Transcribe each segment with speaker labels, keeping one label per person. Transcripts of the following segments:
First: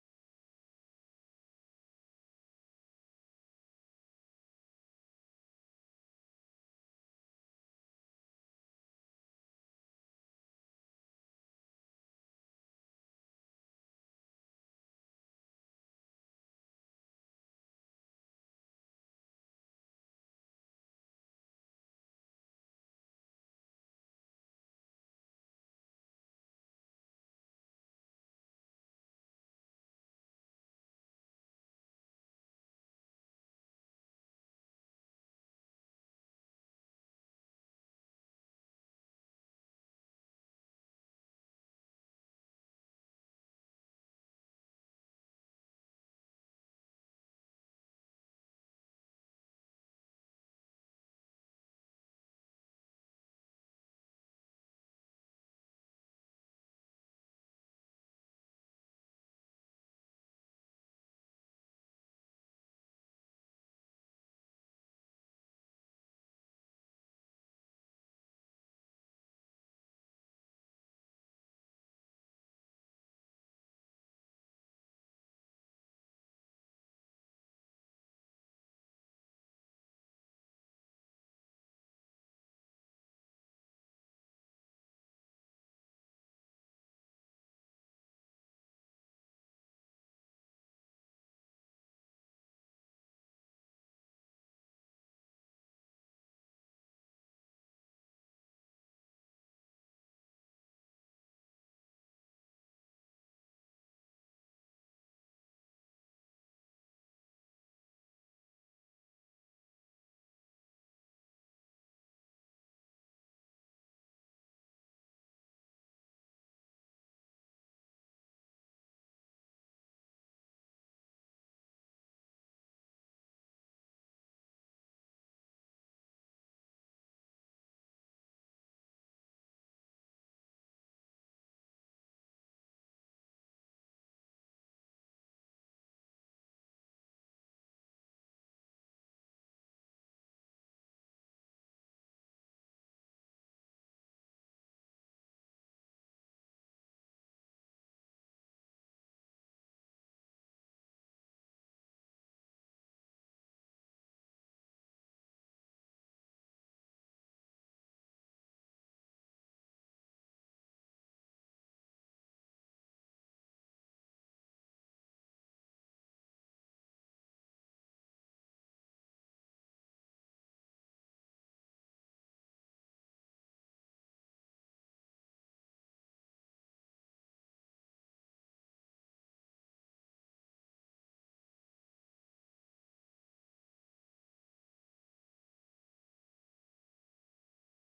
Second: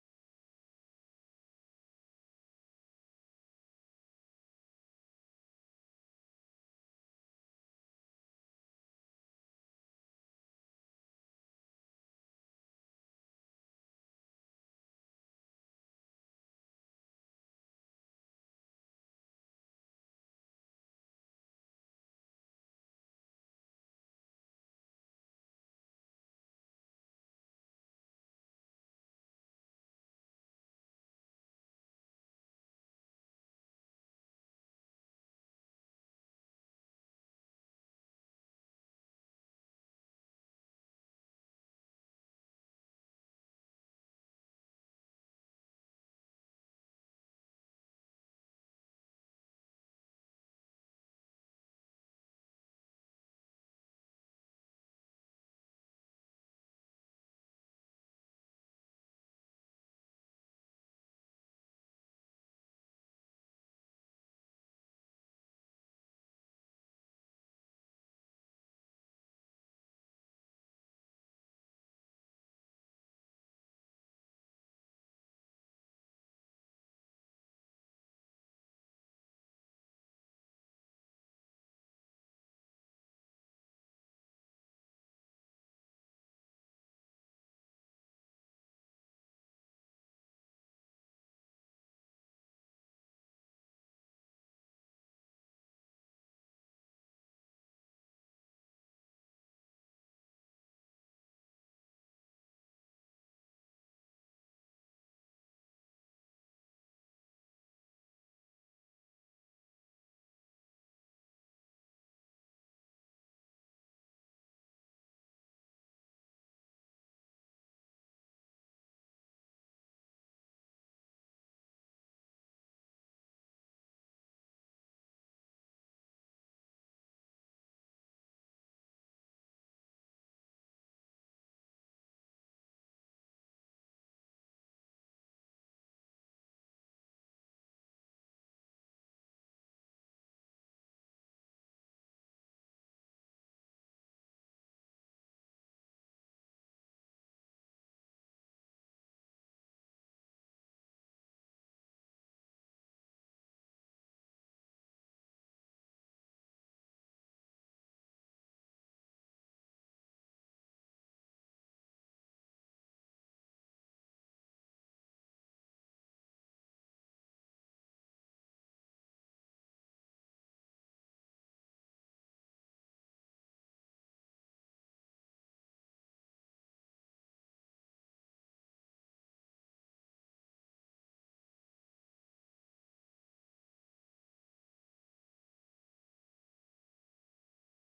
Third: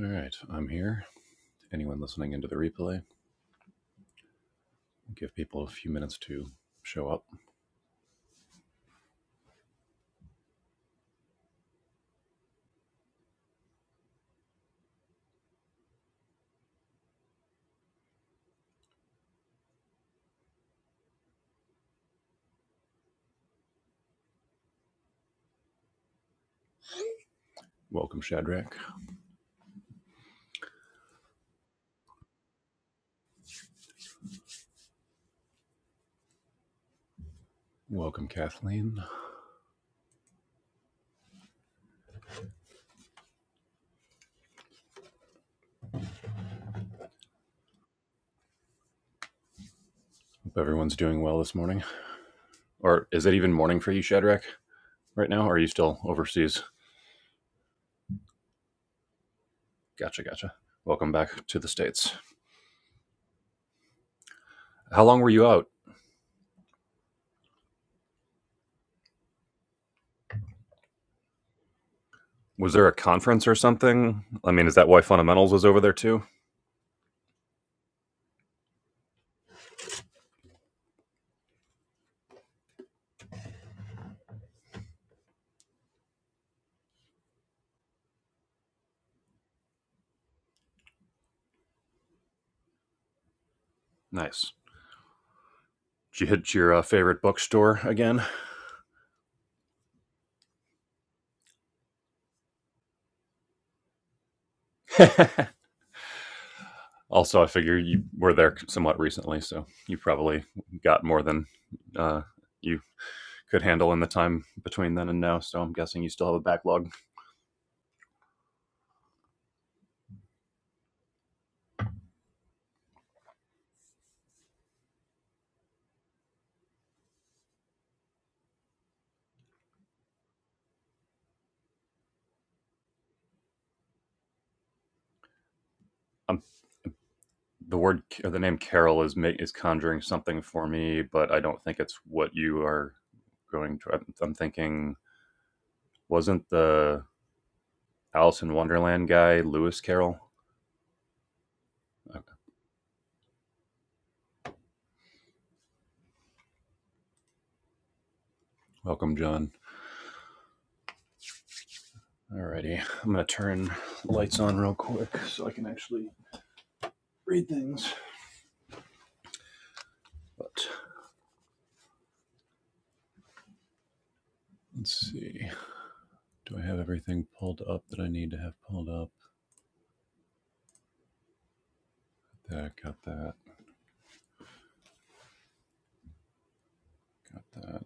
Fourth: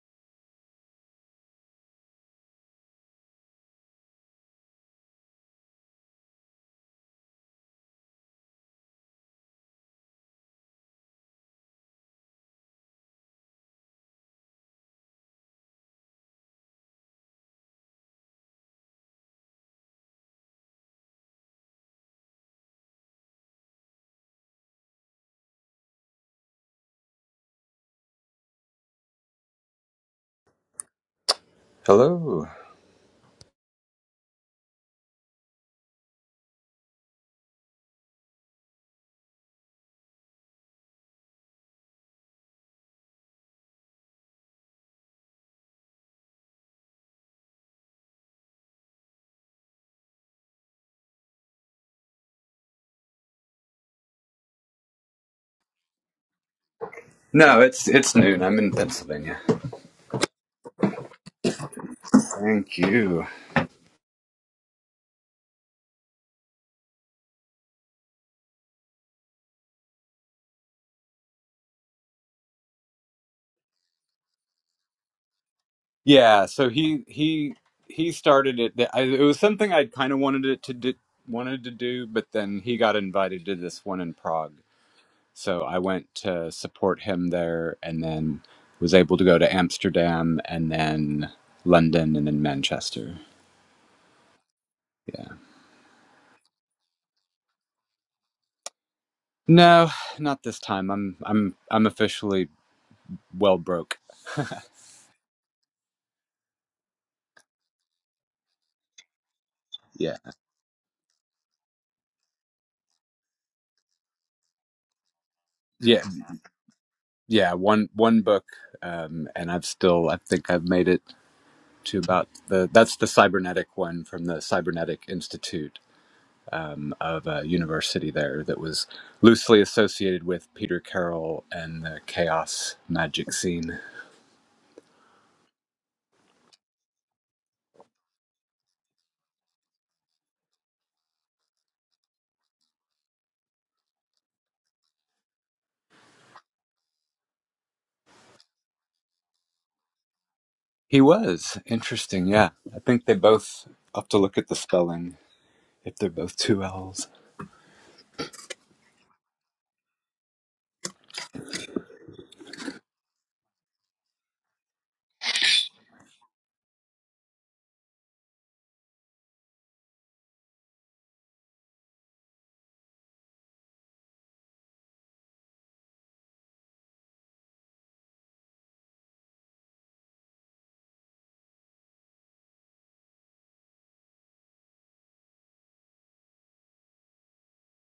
Speaker 1: All right, I'm here. Anyone listening into the replay, give people a few minutes to show up. Welcome, Shadrach.
Speaker 2: Hello.
Speaker 1: Welcome, Kathleen. Hope everyone's doing well this morning. Or is it even morning for you, Shadrach, right now? Or are you still overseas?
Speaker 2: No, it's it's noon. I'm in Pennsylvania.
Speaker 1: Gotcha, gotcha. Welcome back to the States.
Speaker 2: Thank you.
Speaker 1: How long were you out? Was there a conference or something? I mean, is that why Fundamentals is over there too?
Speaker 2: Yeah, so he he he started it. I, it was something I kind of wanted it to do, wanted to do, but then he got invited to this one in Prague, so I went to support him there, and then was able to go to Amsterdam, and then London, and then Manchester.
Speaker 1: Nice.
Speaker 2: Yeah.
Speaker 1: Did you hit your uh, favorite bookstore again?
Speaker 2: No, not this time. I'm I'm I'm officially well broke.
Speaker 1: Also, I figure you were there somewhat recently, so you
Speaker 2: Yeah.
Speaker 1: probably got more than uh, you could handle in the time between then and now. So I'm guessing you still have a backlog.
Speaker 2: yeah one one book um and i've still i think i've made it to about the that's the cybernetic one from the cybernetic institute um, of a university there that was loosely associated with peter carroll and the chaos magic scene
Speaker 1: Um, the word or the name Carol is is conjuring something for me, but I don't think it's what you are going to. I'm, thinking wasn't the Alice in Wonderland guy Lewis Carroll?
Speaker 2: he was
Speaker 1: Okay.
Speaker 2: interesting yeah i think they both I'll have to look at the spelling if they're both two l's
Speaker 1: Welcome, John. Alrighty, I'm gonna turn lights on real quick so I can actually read things. But let's see. Do I have everything pulled up that I need to have pulled up? That got that. Got that.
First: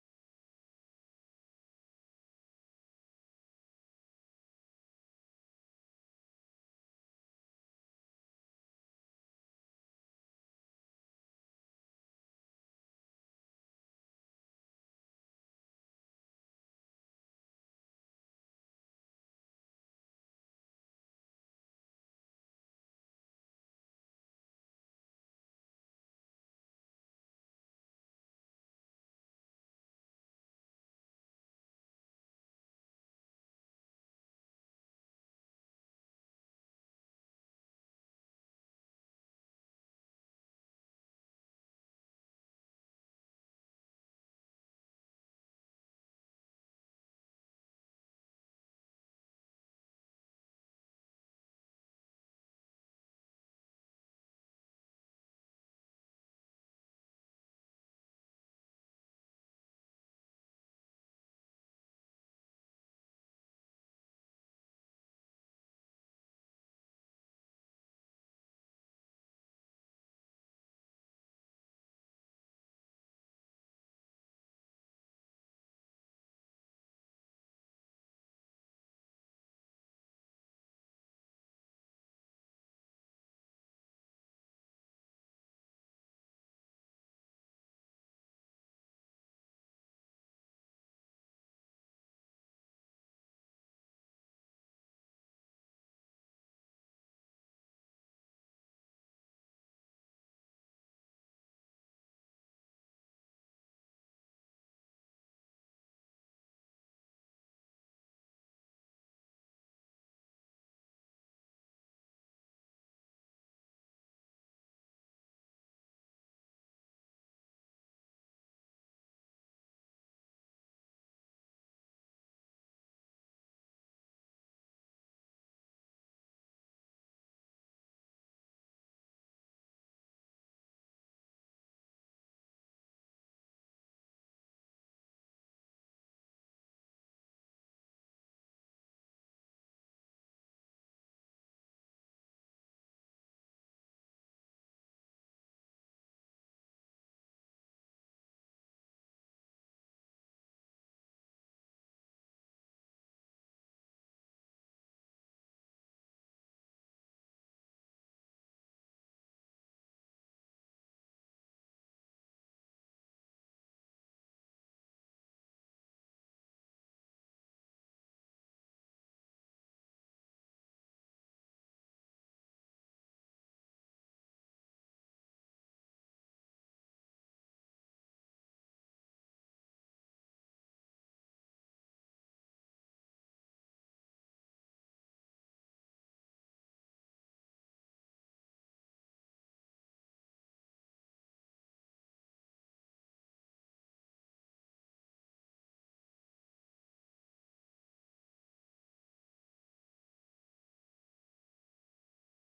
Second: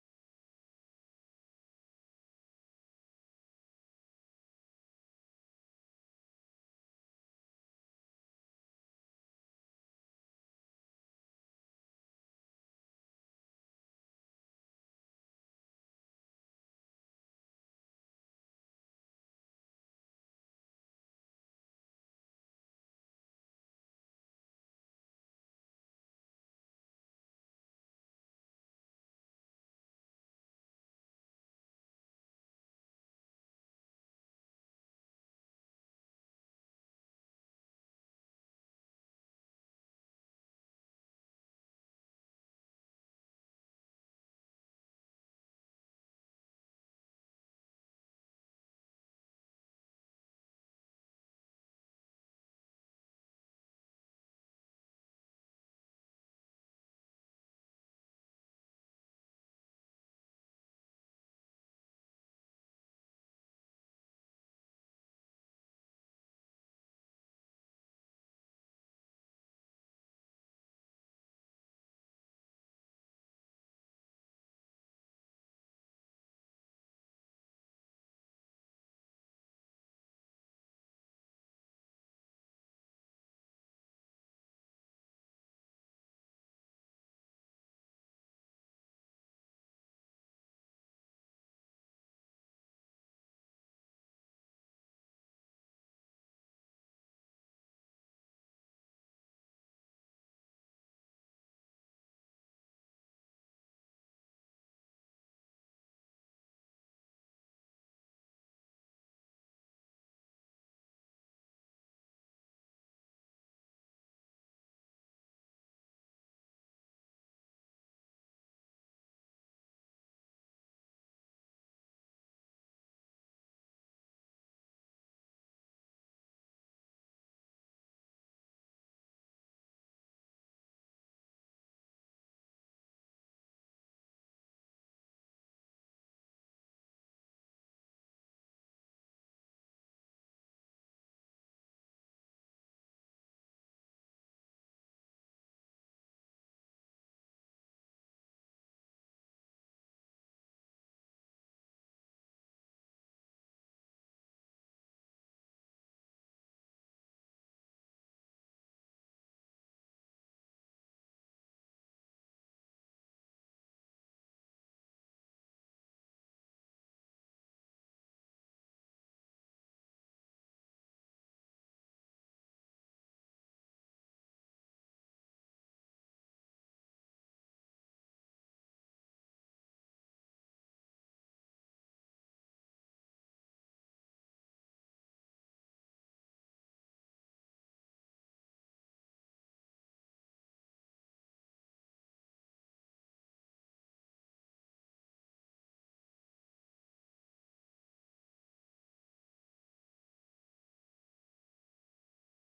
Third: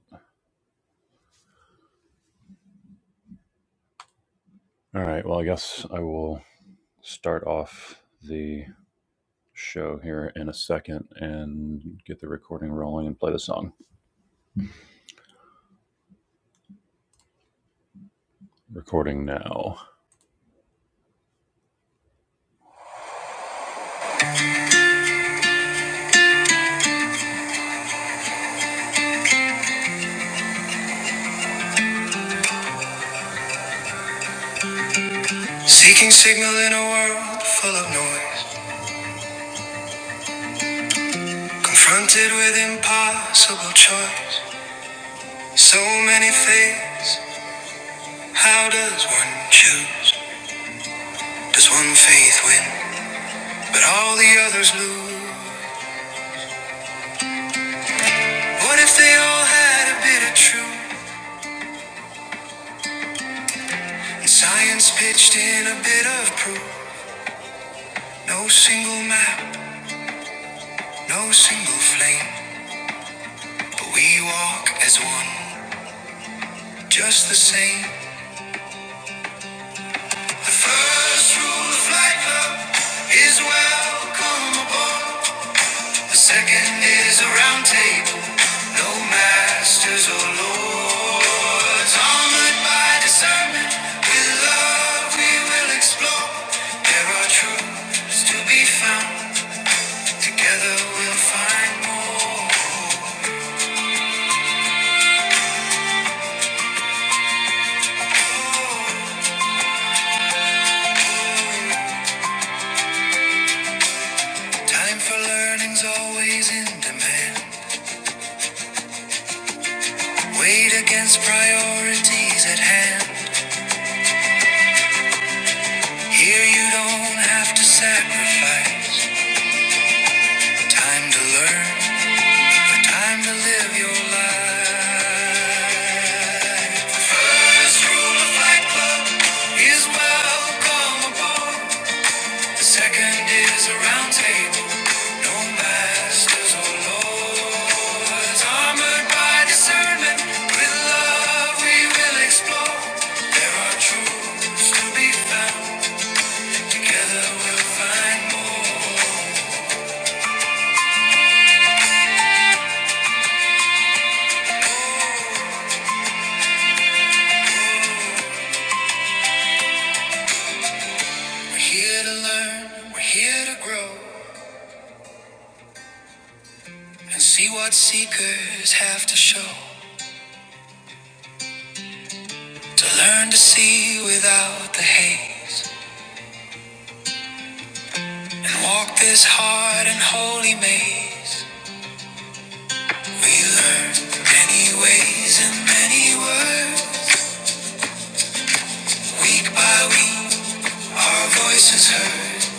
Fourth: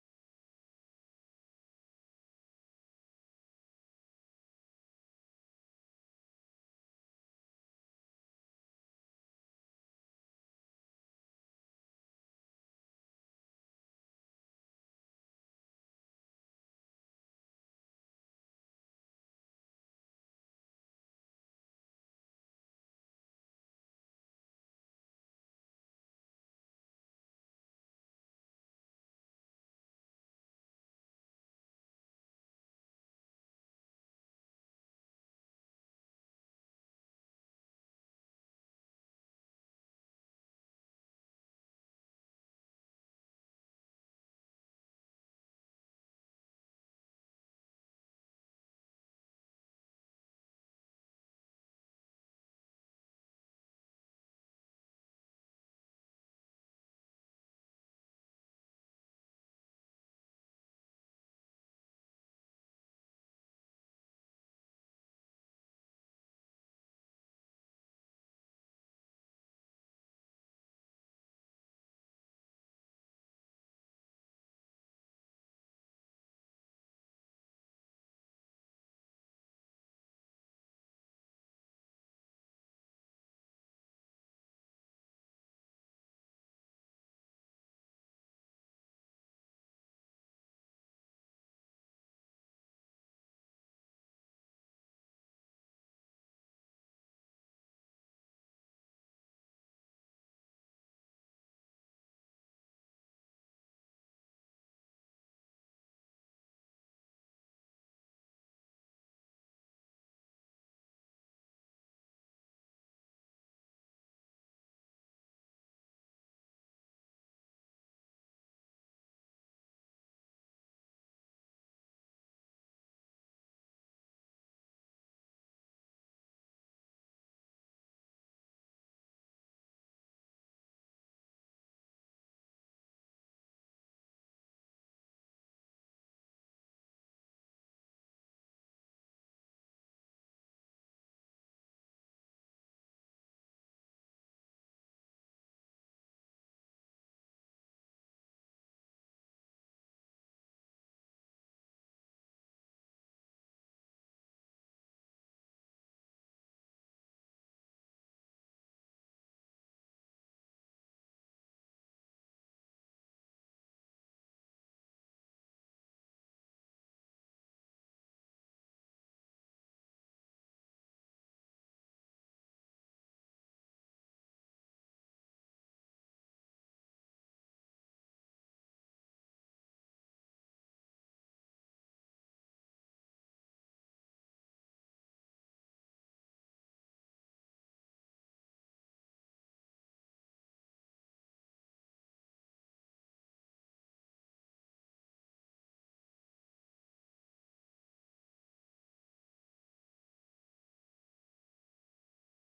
Speaker 1: All right. Well, I guess I will start off the show here in a second and get the recording rolling and play the song. Recording now. Seeking signal in a world full of noise, confronted with impossible choice. So many faiths. How does one choose? Does one faith win? But all the others lose. What if they all had a bit of truth and science pitched in a bit of proof? No single map, no single flame, but we walk as one, just the same. The first rule of Flight Club is welcome aboard. The second is a round table, no masters or lords. Armored by discernment, with love we will explore. There are truths to be found. Together we'll find more. Time for learning's always in demand. Weight against priorities at hand. Here you don't have to sacrifice. Time to learn, time to live your life. First rule of Fight Club is welcome aboard. The second is a round table. No masters or lords, armored by discernment, with love we will explore. There are truths to be found. Together we'll find more. We're here to learn, we're here to grow, and see what seekers have to show. To learn to see without the haze, and walk this hard and holy maze. We learned many ways and many words. Week by week, our voices heard.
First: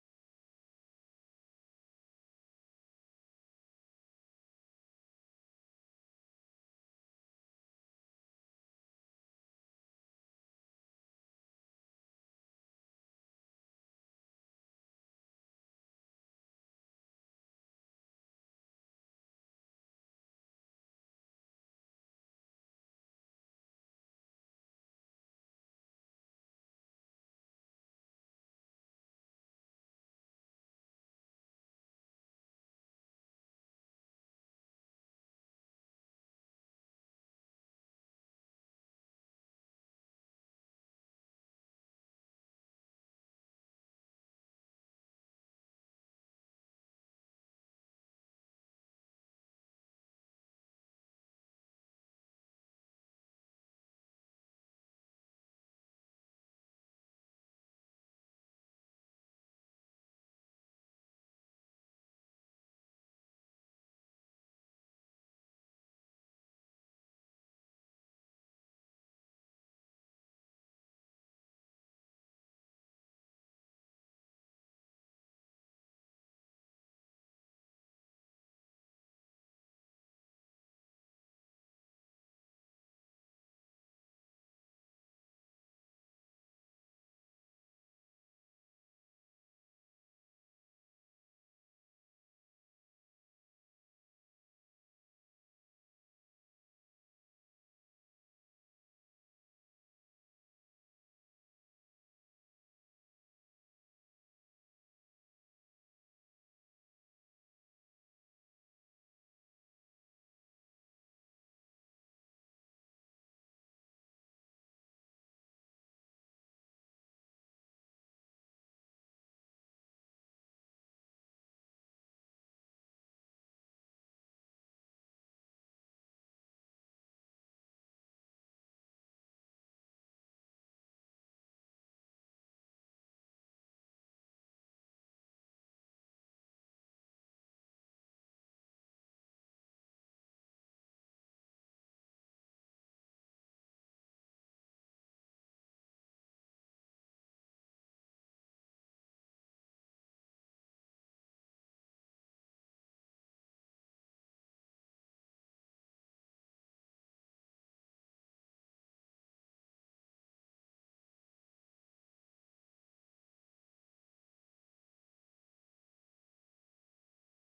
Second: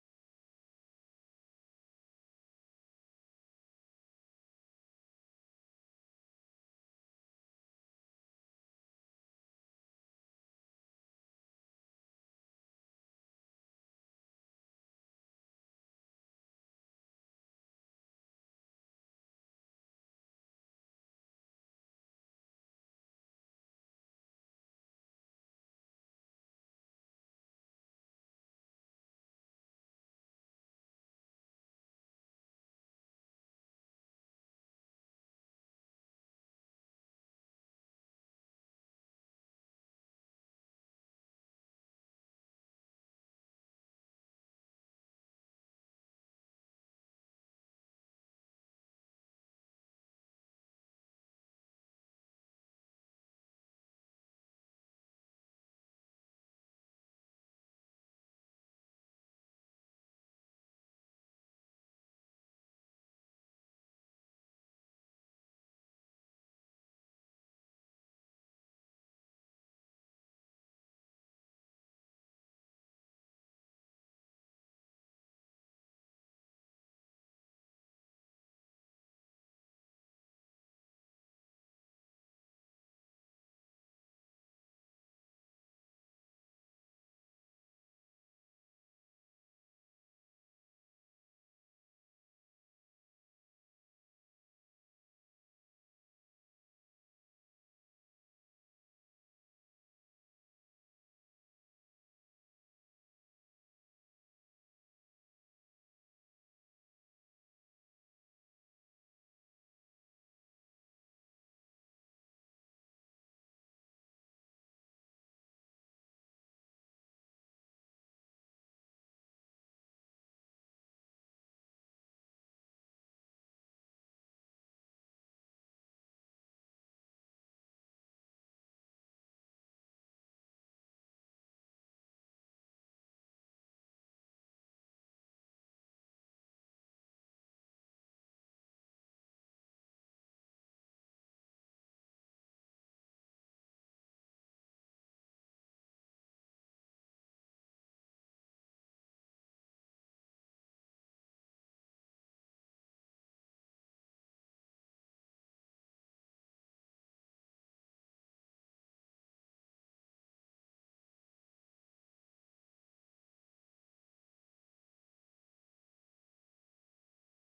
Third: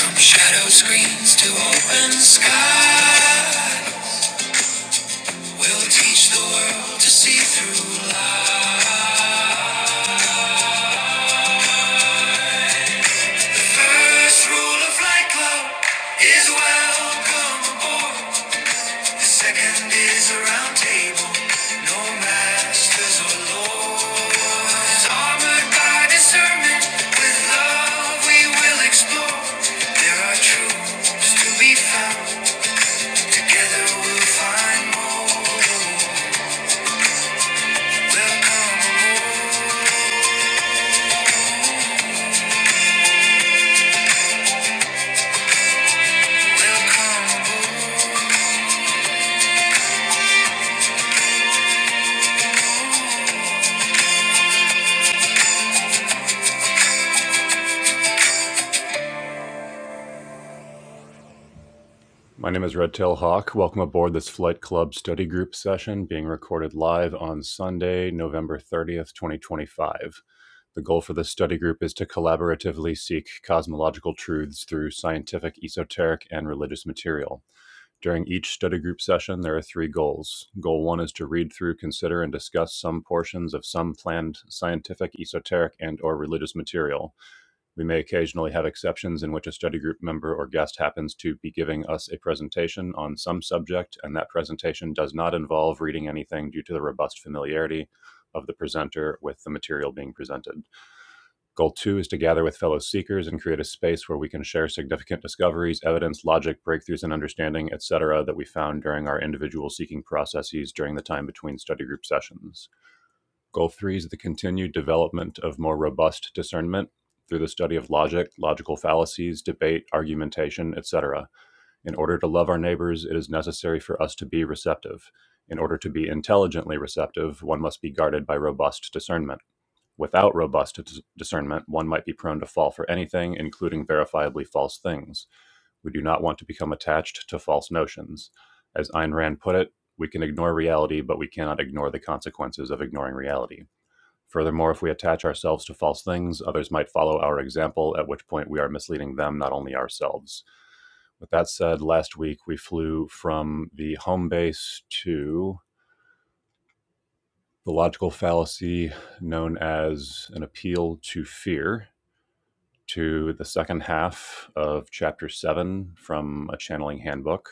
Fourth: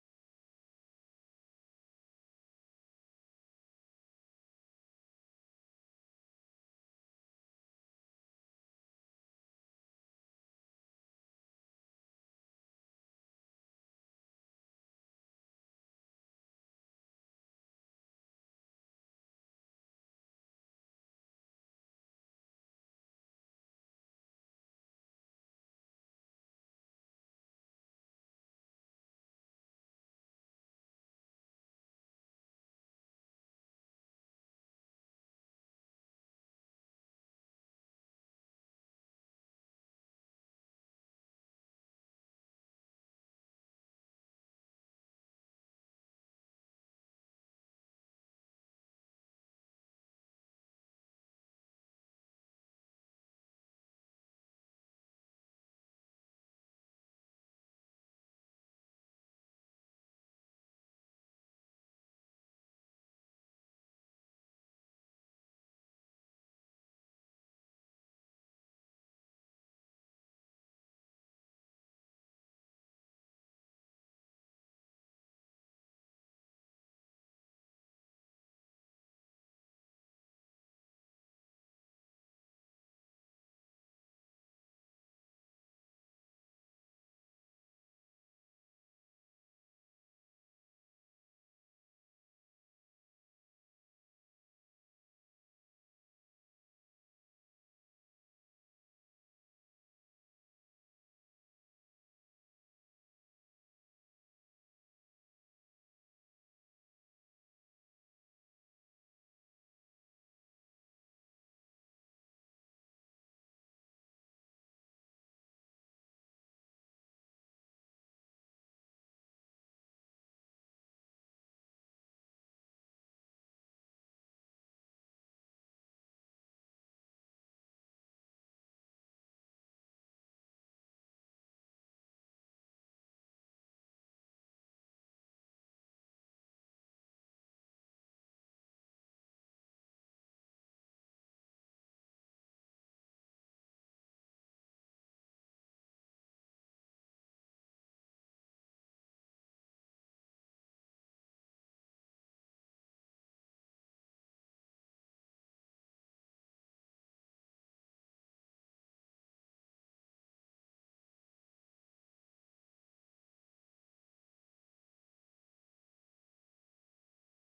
Speaker 1: From shadow screens to open sky. We'll teach the world to see through lies. First rule of Fight Club is welcome aboard. Second is a round table, no masters or lords. Armored by discernment, with love we will explore. There are truths to be found, together we'll find more. Welcome aboard, welcome aboard. My name is Redtail Hawk. Welcome aboard this Flight Club study group session being recorded live on Sunday, November 30th, 2025. The goal for this study group is to collaboratively seek cosmological truths through scientific, esoteric, and religious material. During each study group session, there are three goals. Goal one is to read through, consider, and discuss some portions of some planned scientific, esoteric, and or religious material. We may occasionally have exceptions in which a study group member or guest happens to be giving us a presentation on some subject, and that presentation does not involve reading anything due to the robust familiarity of the presenter with the material being presented. Goal two is to gather with fellow seekers and create a space where we can share significant discoveries, evidence, logic, breakthroughs, and understanding, etc., that we found during our individual seeking processes during the time between study group sessions. Goal three is the continued development of more robust discernment through the study of logic, logical fallacies, debate, argumentation, etc. In order to love our neighbors, it is necessary for us to be receptive. In order to be intelligently receptive, one must be guarded by robust discernment. Without robust discernment, one might be prone to fall for anything, including verifiably false things. We do not want to become attached to false notions. As Ayn Rand put it, we can ignore reality, but we cannot ignore the consequences of ignoring reality. Furthermore, if we attach ourselves to false things, others might follow our example, at which point we are misleading them, not only ourselves. With that said, last week we flew from the home base to the logical fallacy known as an appeal to fear to the second half of chapter 7 from a channeling handbook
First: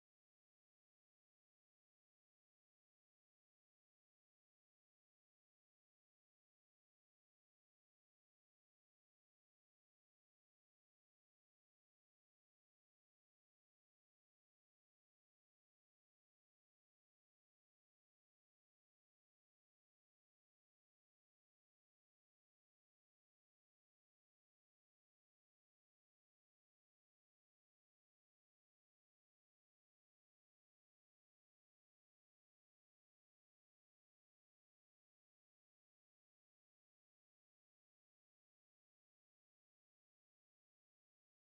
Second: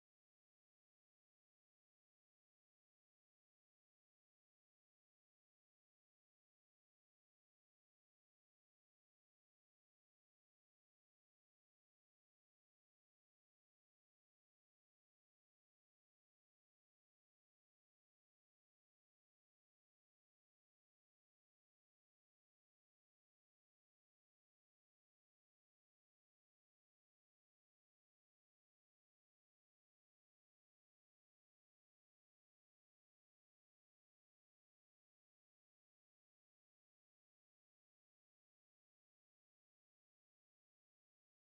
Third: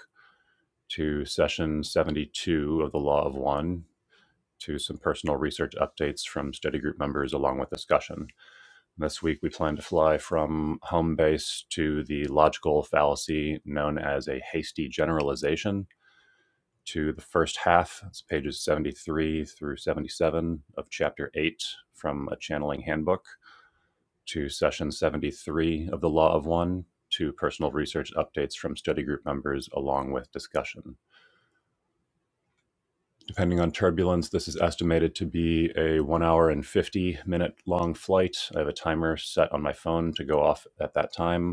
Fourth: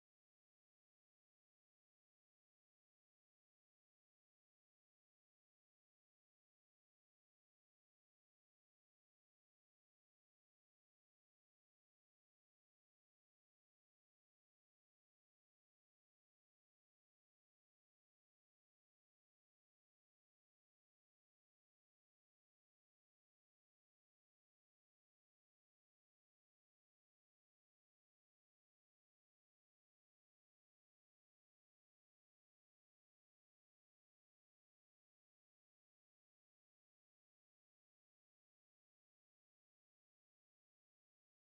Speaker 1: to session 72 of the law of one to some personal research updates from study group members along with discussion This week, we plan to fly from home base to the logical fallacy known as a hasty generalization to the first half. It's pages 73 through 77 of chapter 8 from a channeling handbook to session 73 of the Law of One to personal research updates from study group members along with discussion. Depending on turbulence, this is estimated to be a 1 hour and 50 minute long flight. I have a timer set on my phone to go off at that time.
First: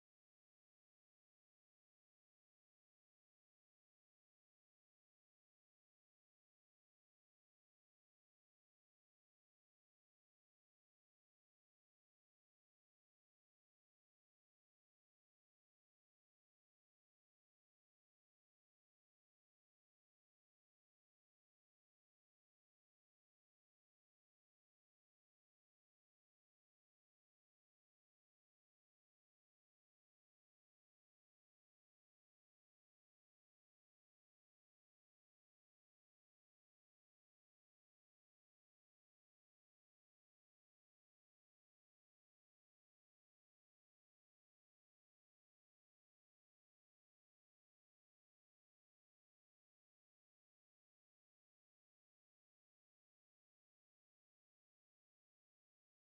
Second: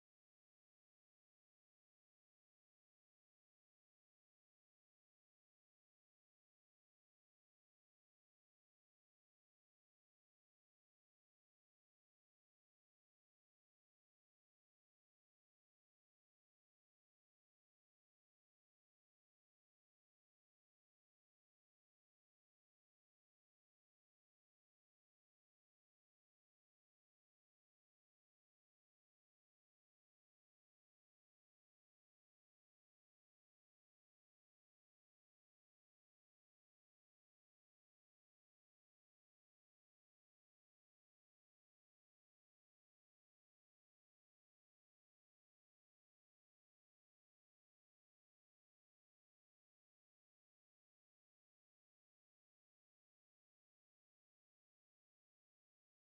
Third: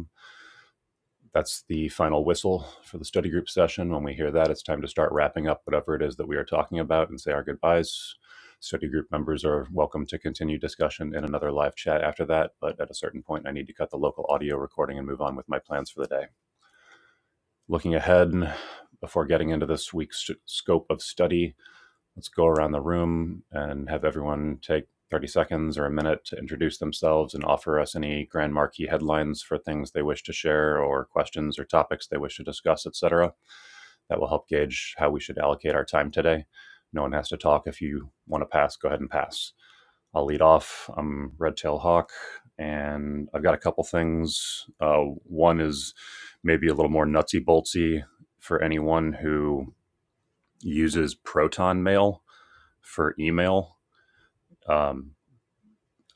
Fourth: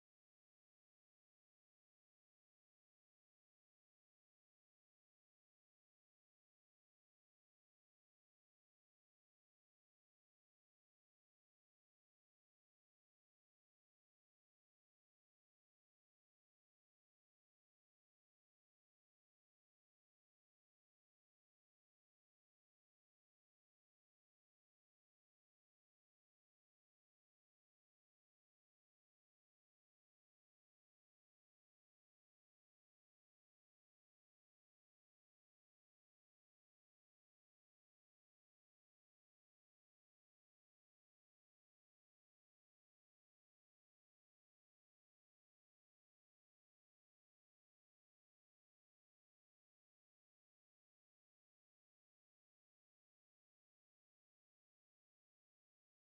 Speaker 1: That's the final whistle for the study group session. When we hear that, it's time to start wrapping up whatever it is that we are talking about and say our goodbyes. Study group members are welcome to continue discussion in another live chat after that, but at a certain point, I need to cut the local audio recording and move on with my plans for the day. Looking ahead, before getting into this week's scope of study, Let's go around the room and have everyone take 30 seconds or a minute to introduce themselves and offer us any grand marquee headlines for things they wish to share or questions or topics they wish to discuss, etc. That will help gauge how we should allocate our time today. No one has to talk. If you want to pass, go ahead and pass. I'll lead off. I'm Redtail Hawk, and I've got a couple things. Uh, one is maybe a little more nutsy boltsy for anyone who uses Proton Mail for email um,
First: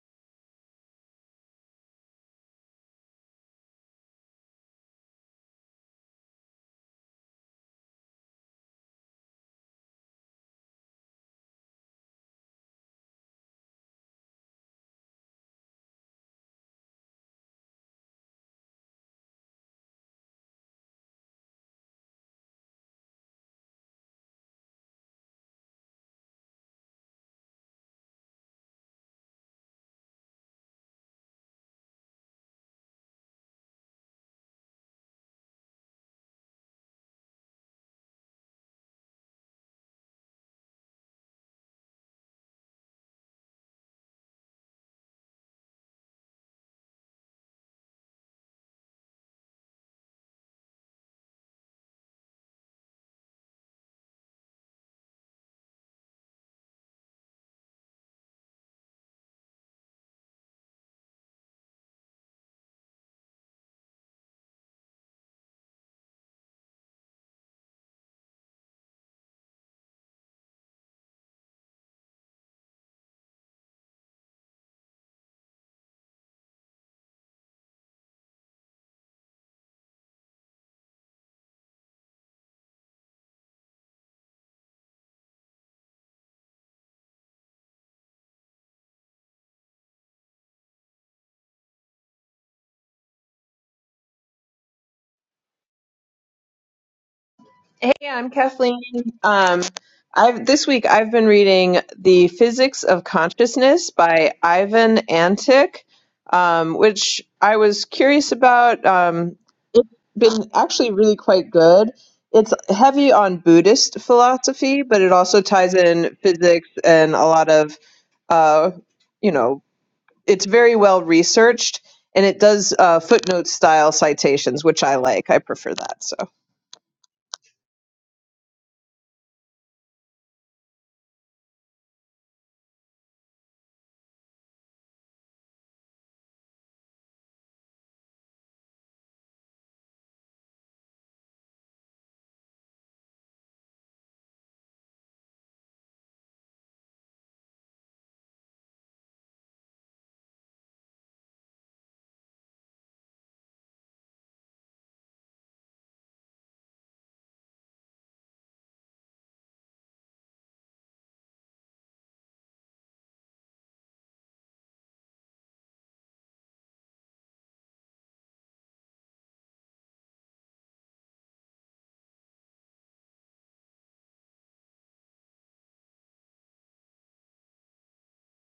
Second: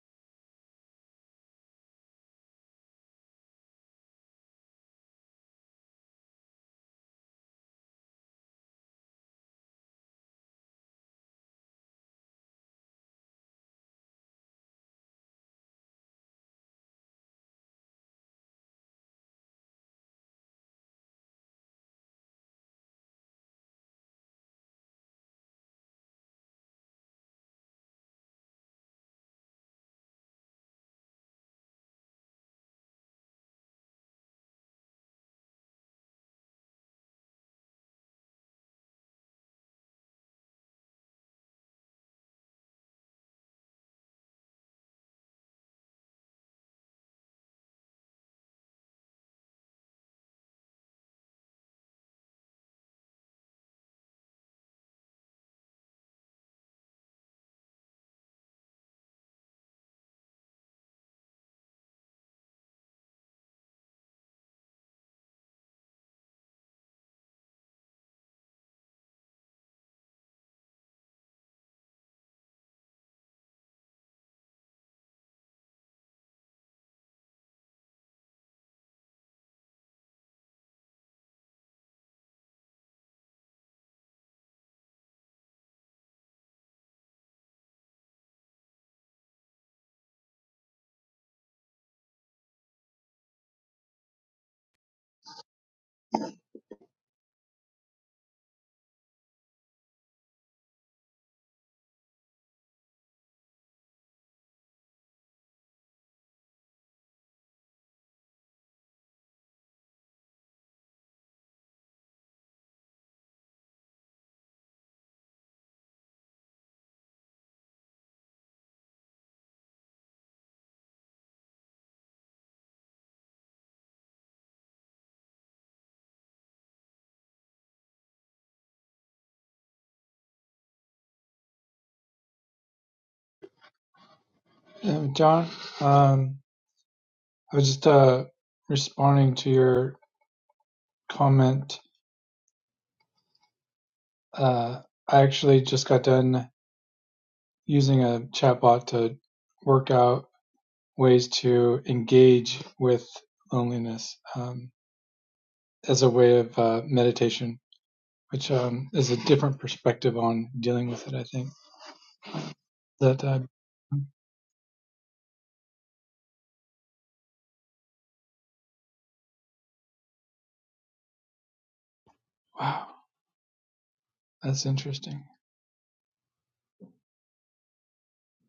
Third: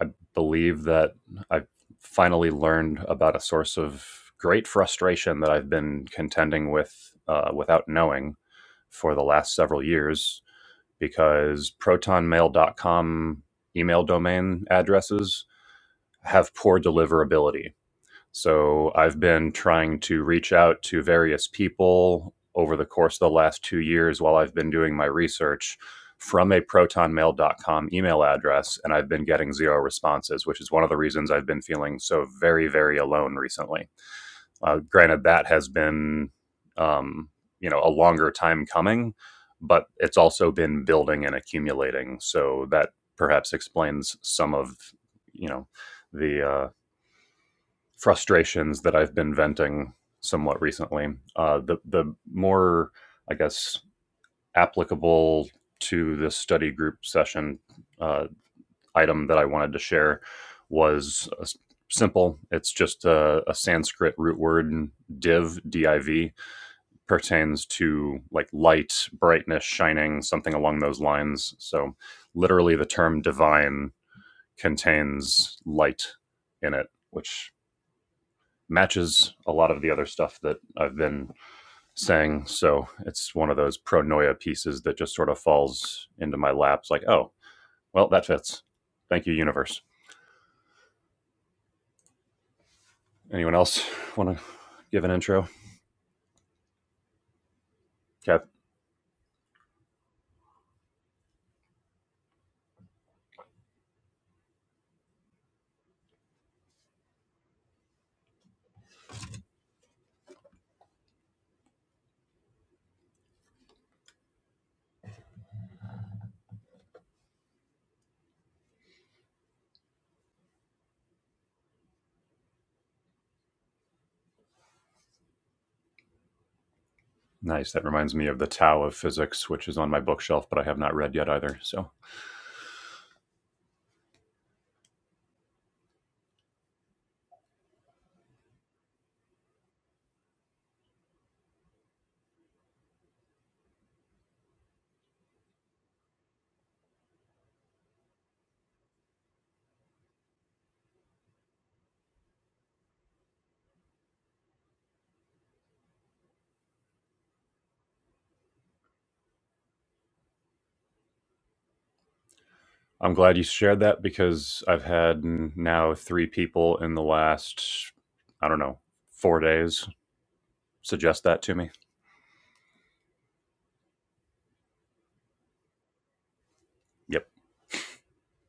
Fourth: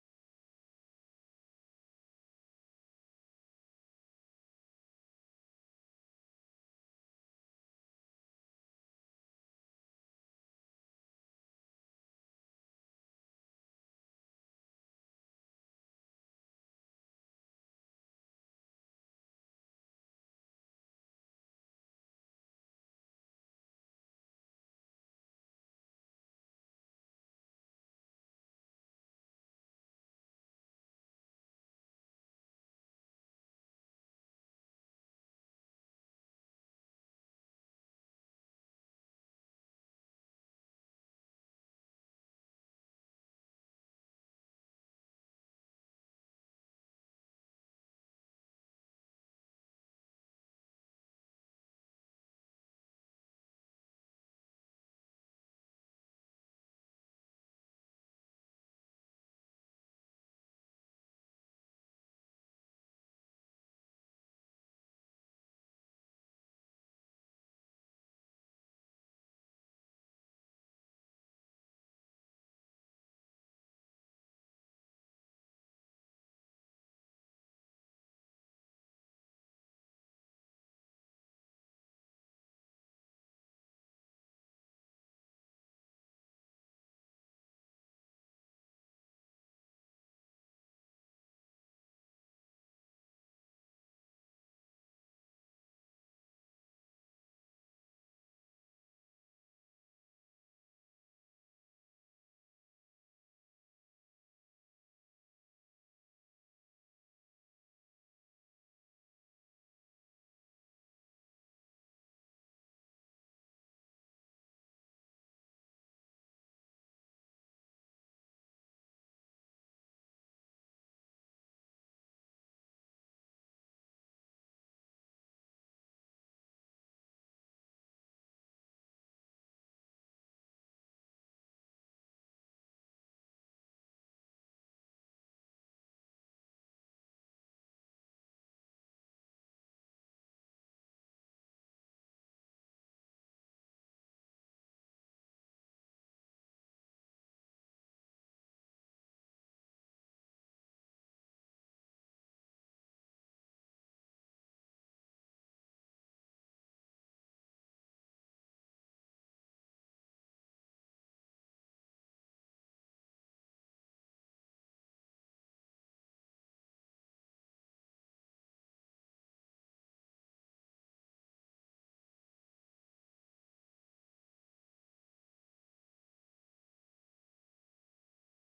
Speaker 1: I believe that I've finally learned about a source of great frustration that I've been contending with uh, without knowing for the last several years because protonmail.com email domain addresses have poor deliverability so I've been trying to reach out to various people over the course of the last two years while I've been doing my research from a protonmail.com email address, and I've been getting zero responses, which is one of the reasons I've been feeling so very, very alone recently. Uh, granted, that has been, um, you know, a longer time coming, but it's also been building and accumulating. So that perhaps explains some of, you know, the uh, frustrations that I've been venting somewhat recently. Uh, the the more I guess applicable to this study group session uh, item that I wanted to share was uh, simple. It's just a, a Sanskrit root word div div pertains to like light, brightness, shining, something along those lines. So literally, the term divine contains light in it, which matches a lot of the other stuff that I've been saying. So it's one of those pro noia pieces that just sort of falls into my lap. It's like, oh, well, that fits. Thank you, universe. Anyone else want to give an intro?
Speaker 3: Yeah, I'm
Speaker 1: Kev?
Speaker 3: Kathleen. Um, I've this week I've been reading The Physics of Consciousness by Ivan Antic, um, which I was curious about. Um, it's been actually really quite good. It's heavy on Buddhist philosophy, but it also ties in physics and a lot of, uh, you know, it's very well researched and it does uh, footnote style citations, which I like. I prefer that. So.
Speaker 1: Nice. That reminds me of the Tao of Physics, which is on my bookshelf, but I have not read yet either. So
Speaker 4: Um, John, um, I was just uh, responding to your comment. Uh, I actually just got done using a chatbot to work out ways to engage with loneliness um, as a way of uh, meditation, which um, is a different perspective on dealing with it, I think.
Speaker 1: I'm
Speaker 4: That
Speaker 1: glad
Speaker 4: uh,
Speaker 1: you shared that because I've had n- now three people in the last, I don't know, four days suggest that to me.
Speaker 4: Wow, that's interesting.
Speaker 1: Yep.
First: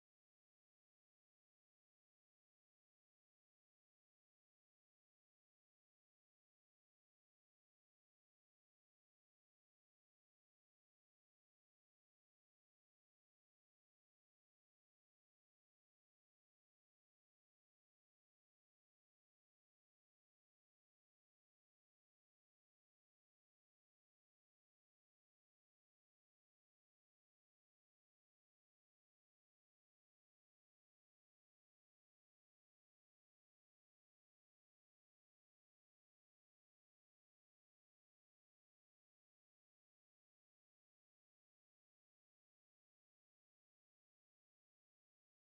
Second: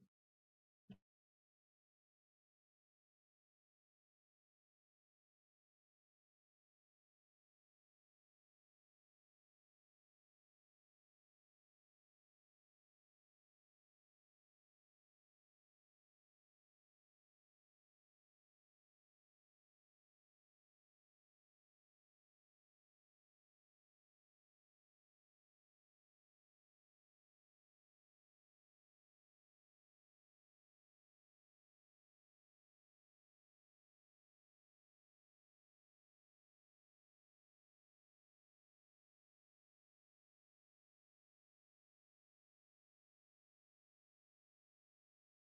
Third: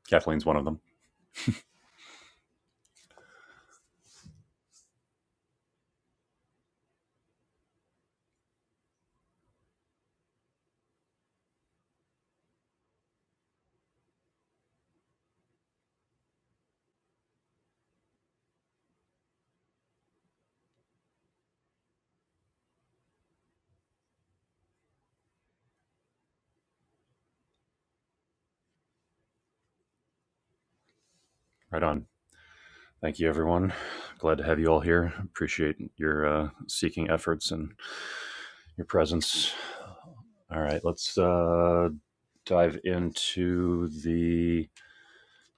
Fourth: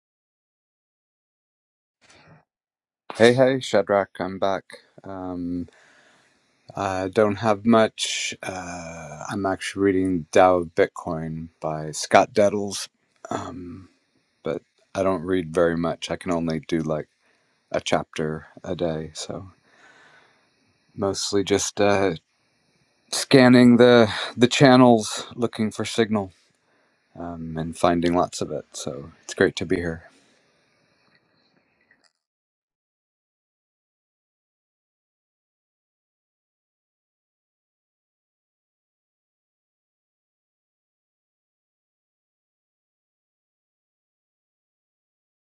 Speaker 1: Kathleen's one of them.
Speaker 2: hey hey shadrach i'm back Um, I don't have much. Uh, I'm actually reading Tao of Bitcoin by Scott Dettles, um, but I don't read very much. I can only do like a chapter a day, so mostly just uh, scanning the the channels, looking for signal, um, and finding lots of it. So it's great to be here.
Speaker 1: Right on. Thank you, everyone. Glad to have you all here. Appreciate your uh, seeking efforts and your presence. All right, let's uh, dive into the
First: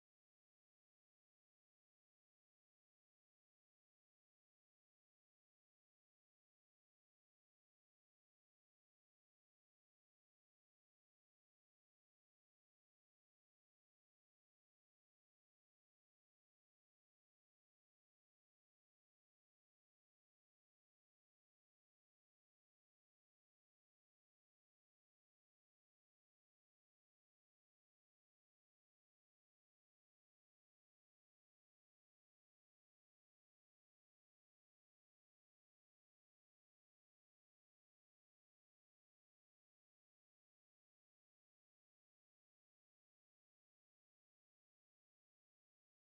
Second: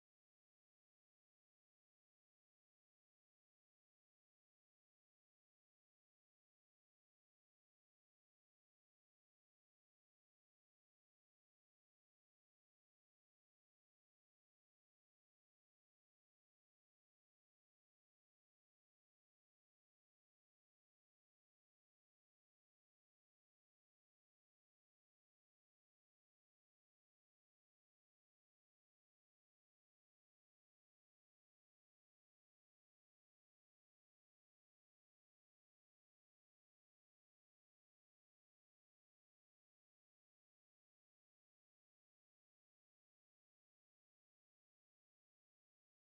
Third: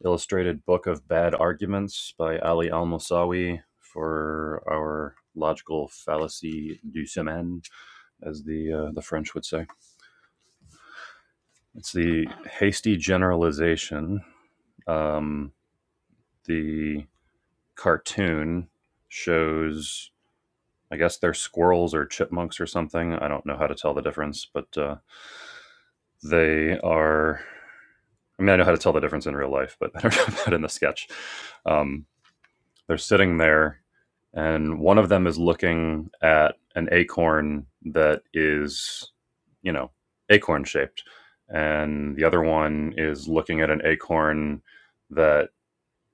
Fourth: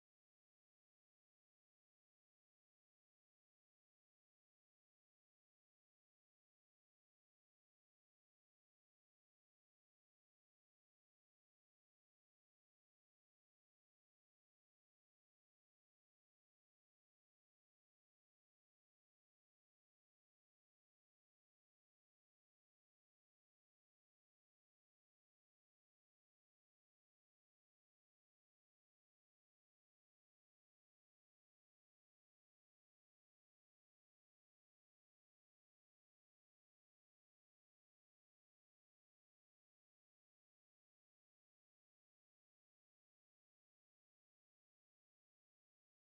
Speaker 1: Illustrated Book of Bad Arguments by Ali Al Mosawi for our logical fallacy du semaine, as the uh, the French would say. It's the hasty generalization. Um, the cartoon shows, I guess they're squirrels or chipmunks or something. I don't know how to tell the difference, but uh, they are. I mean, I know how to tell the difference in real life, but I don't know about in the sketch. Um, They're sitting there, and one of them is looking at an acorn that is, you know, acorn shaped, and the other one is looking at an acorn that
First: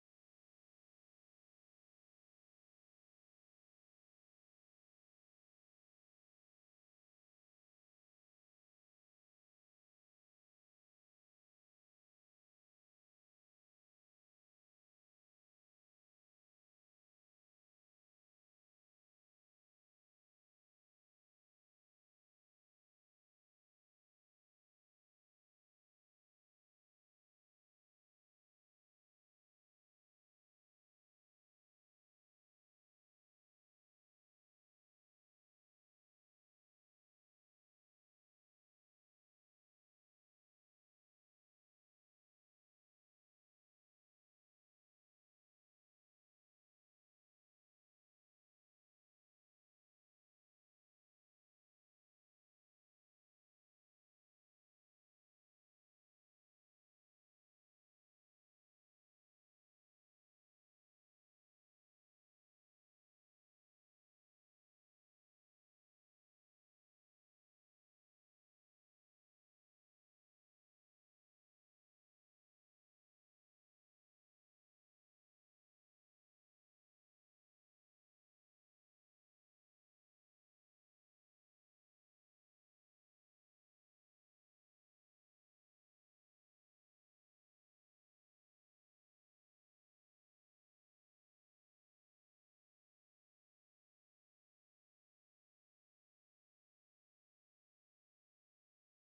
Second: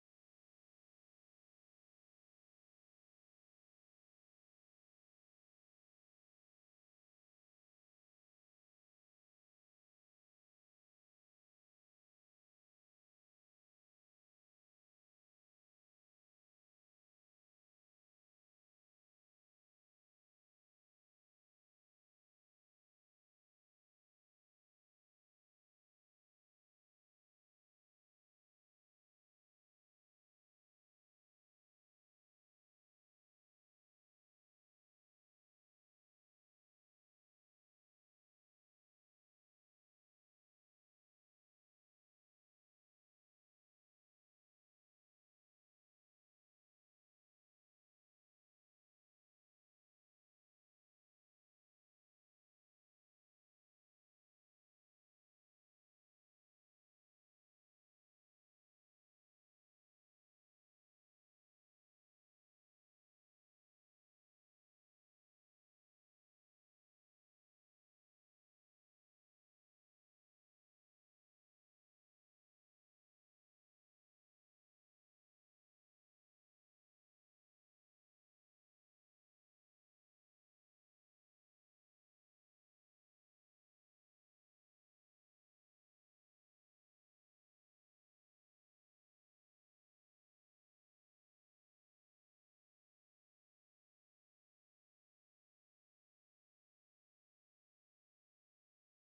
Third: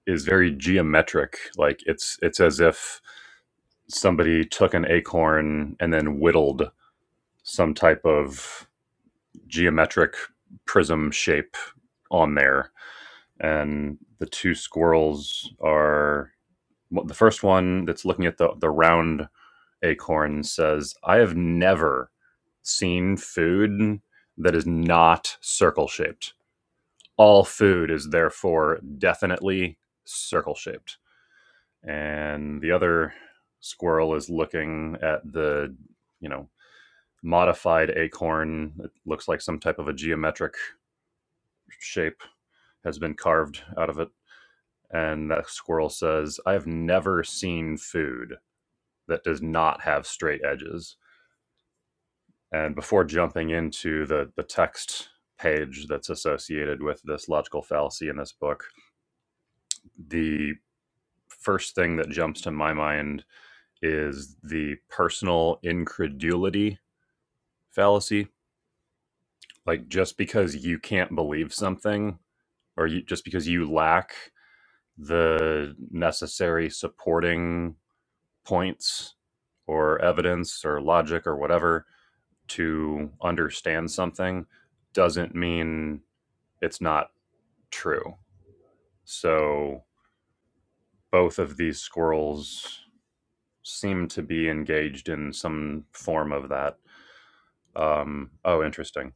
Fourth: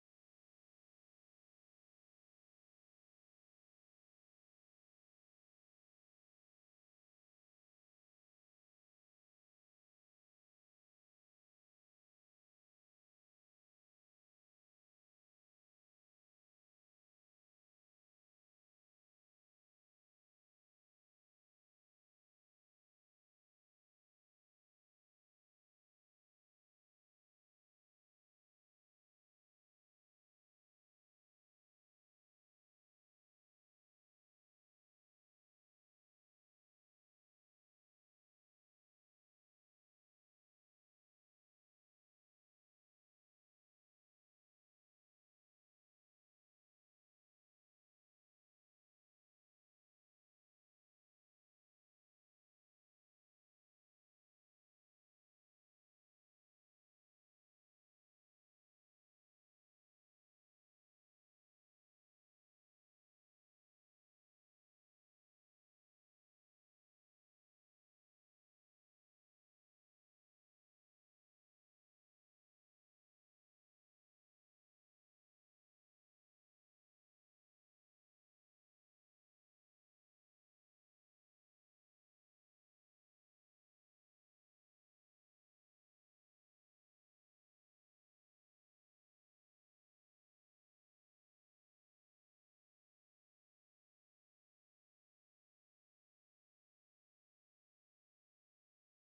Speaker 1: is very geometric. Like it's it's as if somebody took an acorn and then whittled some type of geometric prism shape on there. And the two squirrels are well, the first one that's looking at the, the round Acorn says, I have never seen food that is not circle shaped. All food is therefore definitely circle shaped. And the other squirrel is looking at the, you know, modified acorn. It looks like some type of a geometric shape has been carved out of it. And that squirrel says, I have never seen food that does not have straight edges. And before jumping into the, the text page that's associated with this logical fallacy in this book, the first thing that jumps to my mind is the personal incredulity fallacy. Like, just because you can't believe something, or you, just because you lack the necessary supporting points or evidence or logic or whatever to understand something, doesn't mean it's not true. So both of these squirrels seem to be engaged in some form of that. Um, oh, interesting.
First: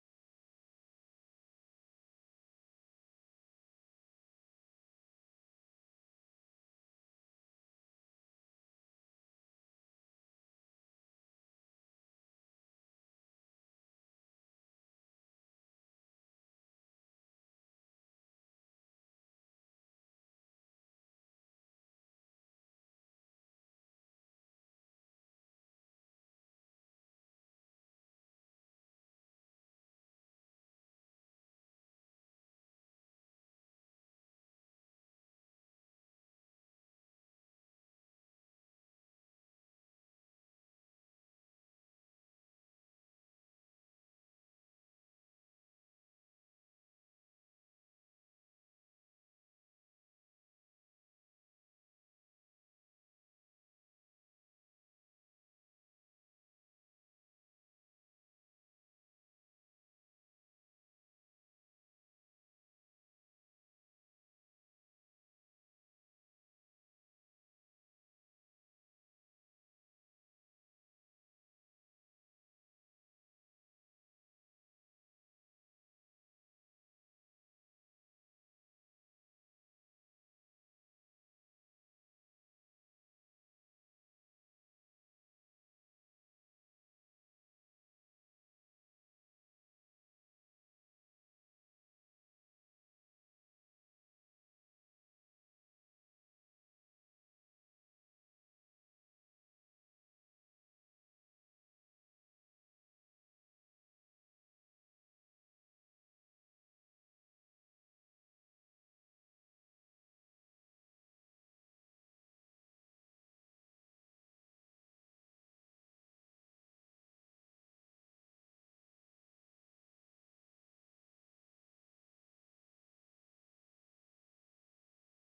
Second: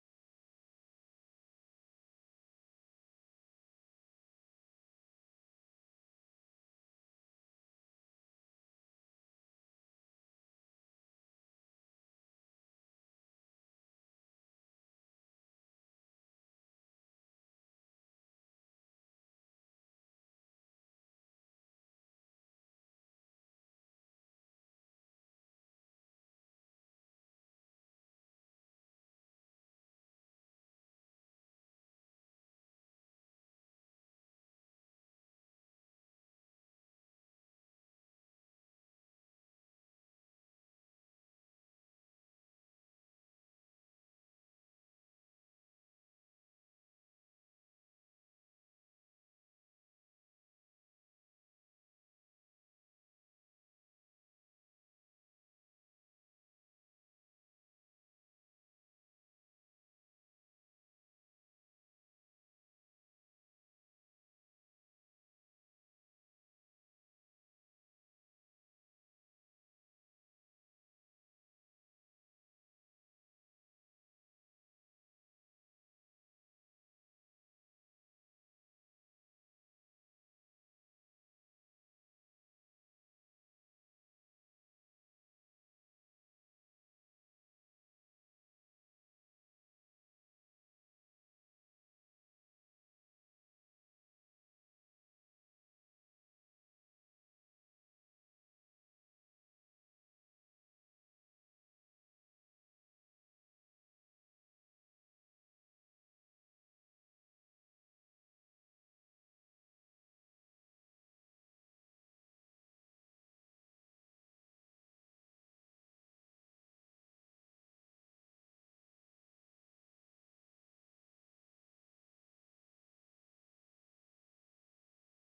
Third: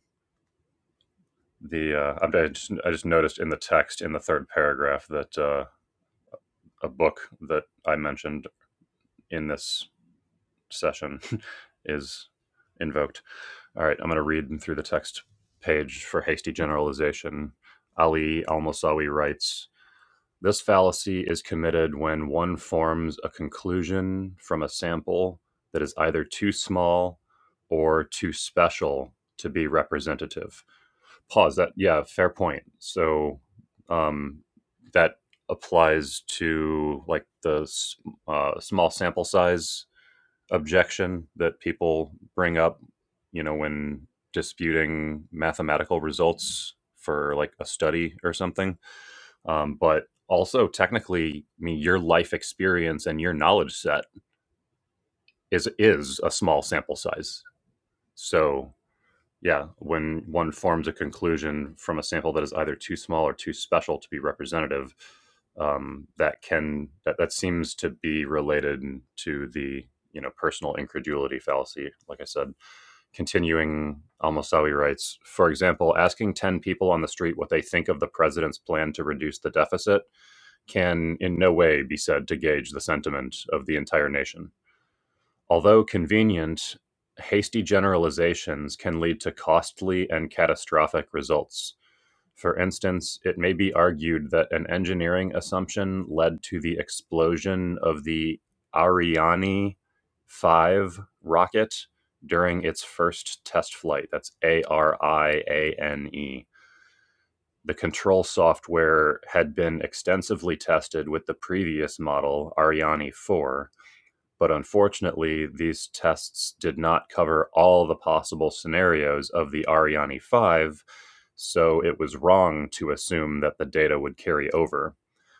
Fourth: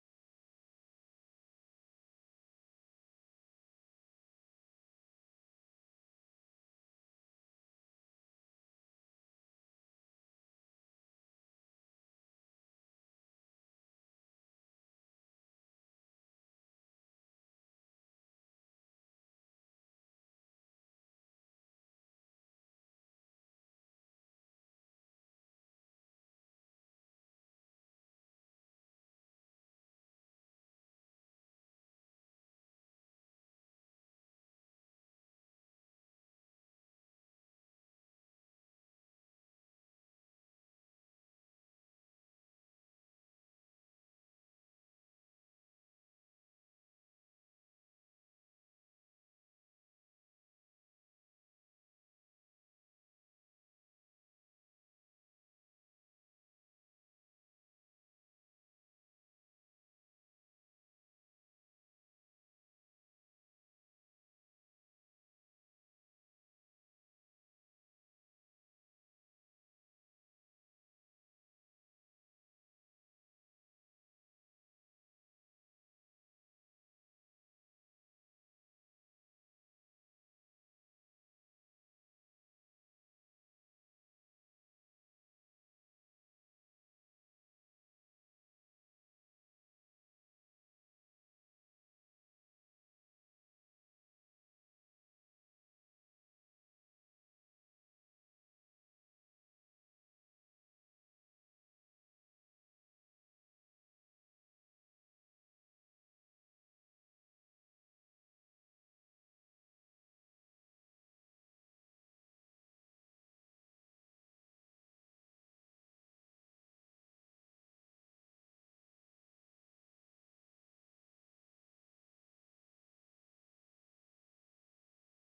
Speaker 1: The uh, I just I just noticed in the text in the third paragraph that uh, a book that I mentioned in this session is invoked. All right, I'm going to read through the text page for hasty generalization. Ali Al Masawi writes This fallacy is committed when one forms a conclusion from a sample that is either too small or too special to be representative. Pause. That yeah, fair point. So um, that applies to like the uh, small sample size objection that people bring up. You know, when disputing mathematical results for like a study or something um, but also technically i mean your life experience and your knowledge set is is a small sample size so yeah when one forms a conclusion from a sample that is either too small or too special to be representative um, that can that, that seems to be related to the you know personal incredulity fallacy like i said continuing Al-Mosawi writes, for example, asking 10 people on the street what they think of the president's plan to reduce the deficit can in no way be said to gauge the sentiment of the entire nation. Although convenient, hasty generalizations can lead to costly and catastrophic results. For instance, it may be argued that an engineering assumption led to the explosion of the Ariane 5 rocket during its first test flight. That's A R I A N E the control software had been extensively tested with the previous model, Ariane 4, but unfortunately, these tests did not cover all the possible scenarios of the Ariane 5, so it was wrong to assume that the data would carry over.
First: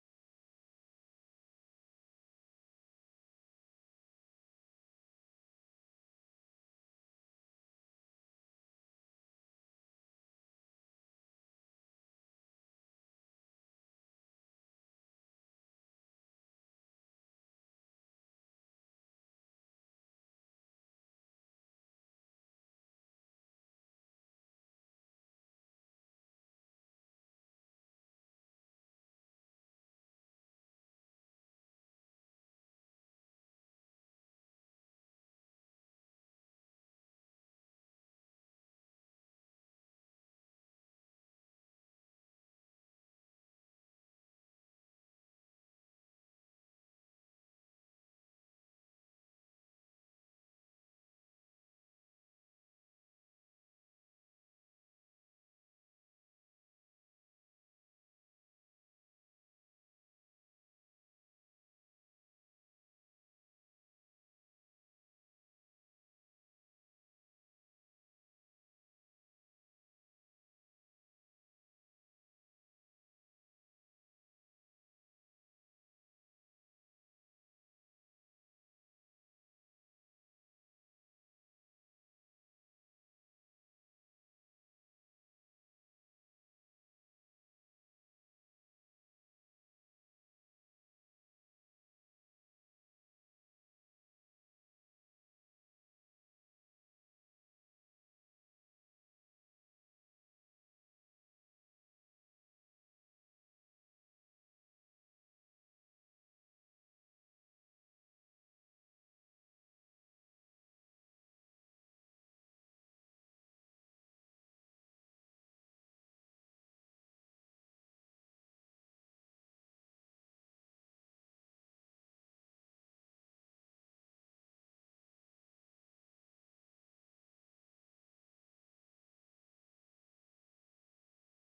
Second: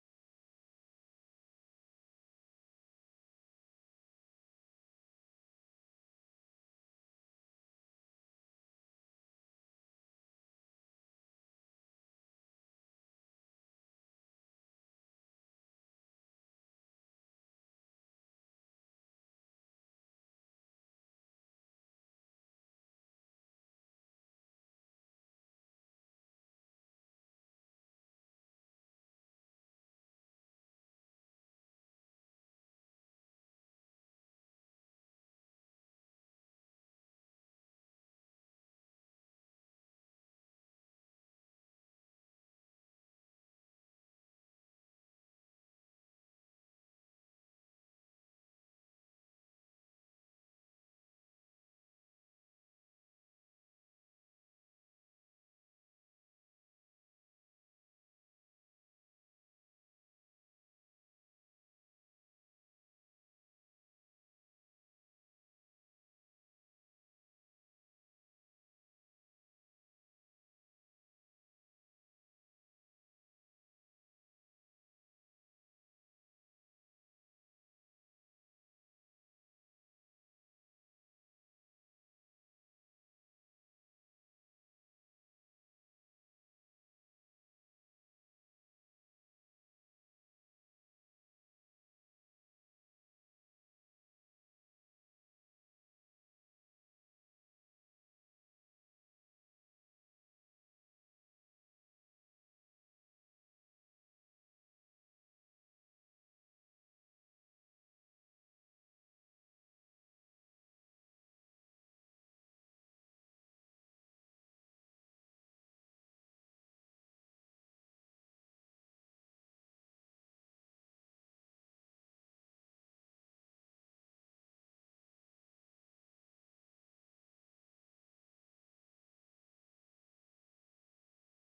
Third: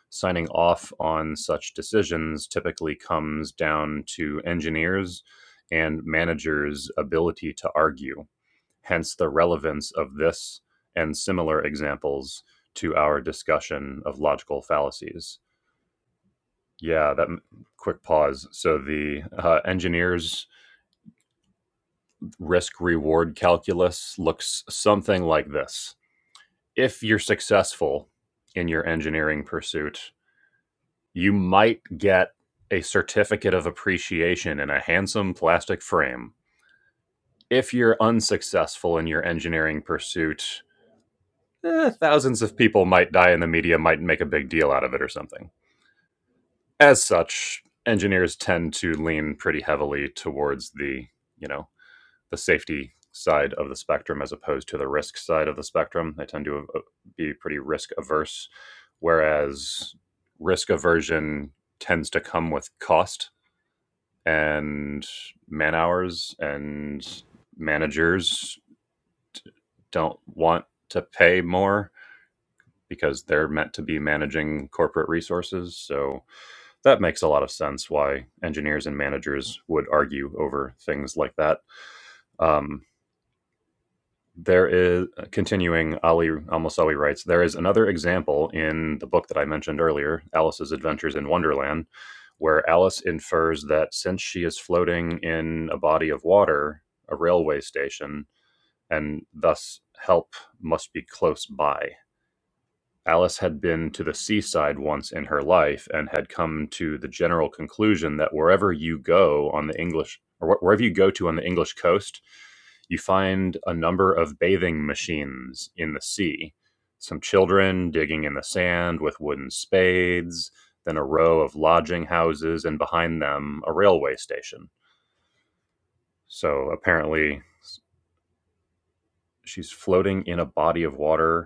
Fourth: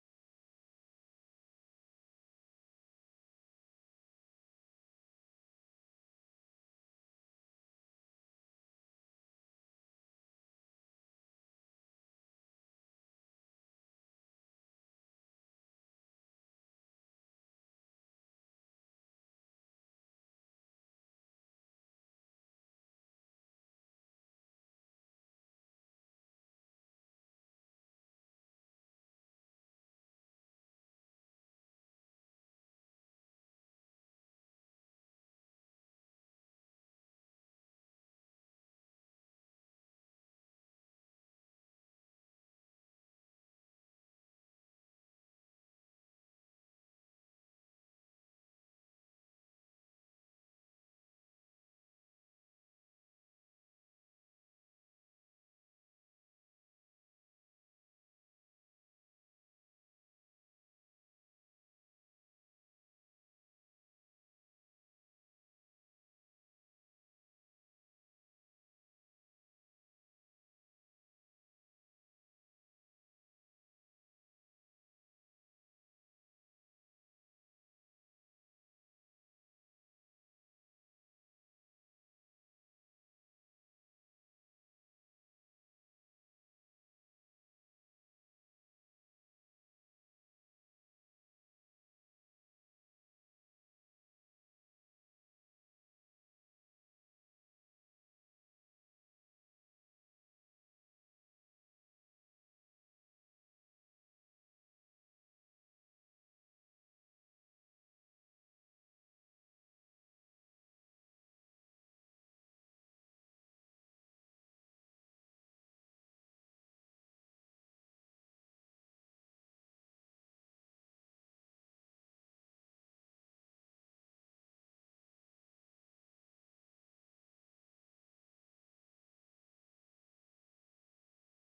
Speaker 1: Signing off on such decisions typically comes down to engineers and managers' ability to argue hence the relevance of this and similar examples to our discussion of logical fallacies. Yeah, that quick pause. So the uh, engineer's risk reward calculus looks something like this. If you're successful in your engineering pursuit, you might get a certificate of appreciation in a handsome plastic frame. If you're unsuccessful in your engineering pursuit, eh, thousands of people might die and the media might make a big deal out of it or something. As such, engineers tend to lean pretty heavily towards the, you know, the safety side of the spectrum as opposed to the risk side of the spectrum. They tend to uh, be pretty risk averse, whereas risk aversion tends to come with cost and man hours and managers don't want to pay more because they're meant to be managing corporate resources. So that makes a lot of sense why engineers and managers would argue over things like that. Um, there is uh, continuing Ali Almosawi writes there is another example in the book that I mentioned earlier, Alice's Adventures in Wonderland, where Alice infers that since she is floating in a body of water, a railway station, and thus help must be close by Alice had been to the seaside once in her life and had come to the general conclusion that wherever you go on the English or wherever you go to on the English coast, you find a number of bathing machines in the sea. Some children digging in the sand with wooden spades, then a row of lodging houses, and behind them, a railway station. So apparently, she's floating in a body of water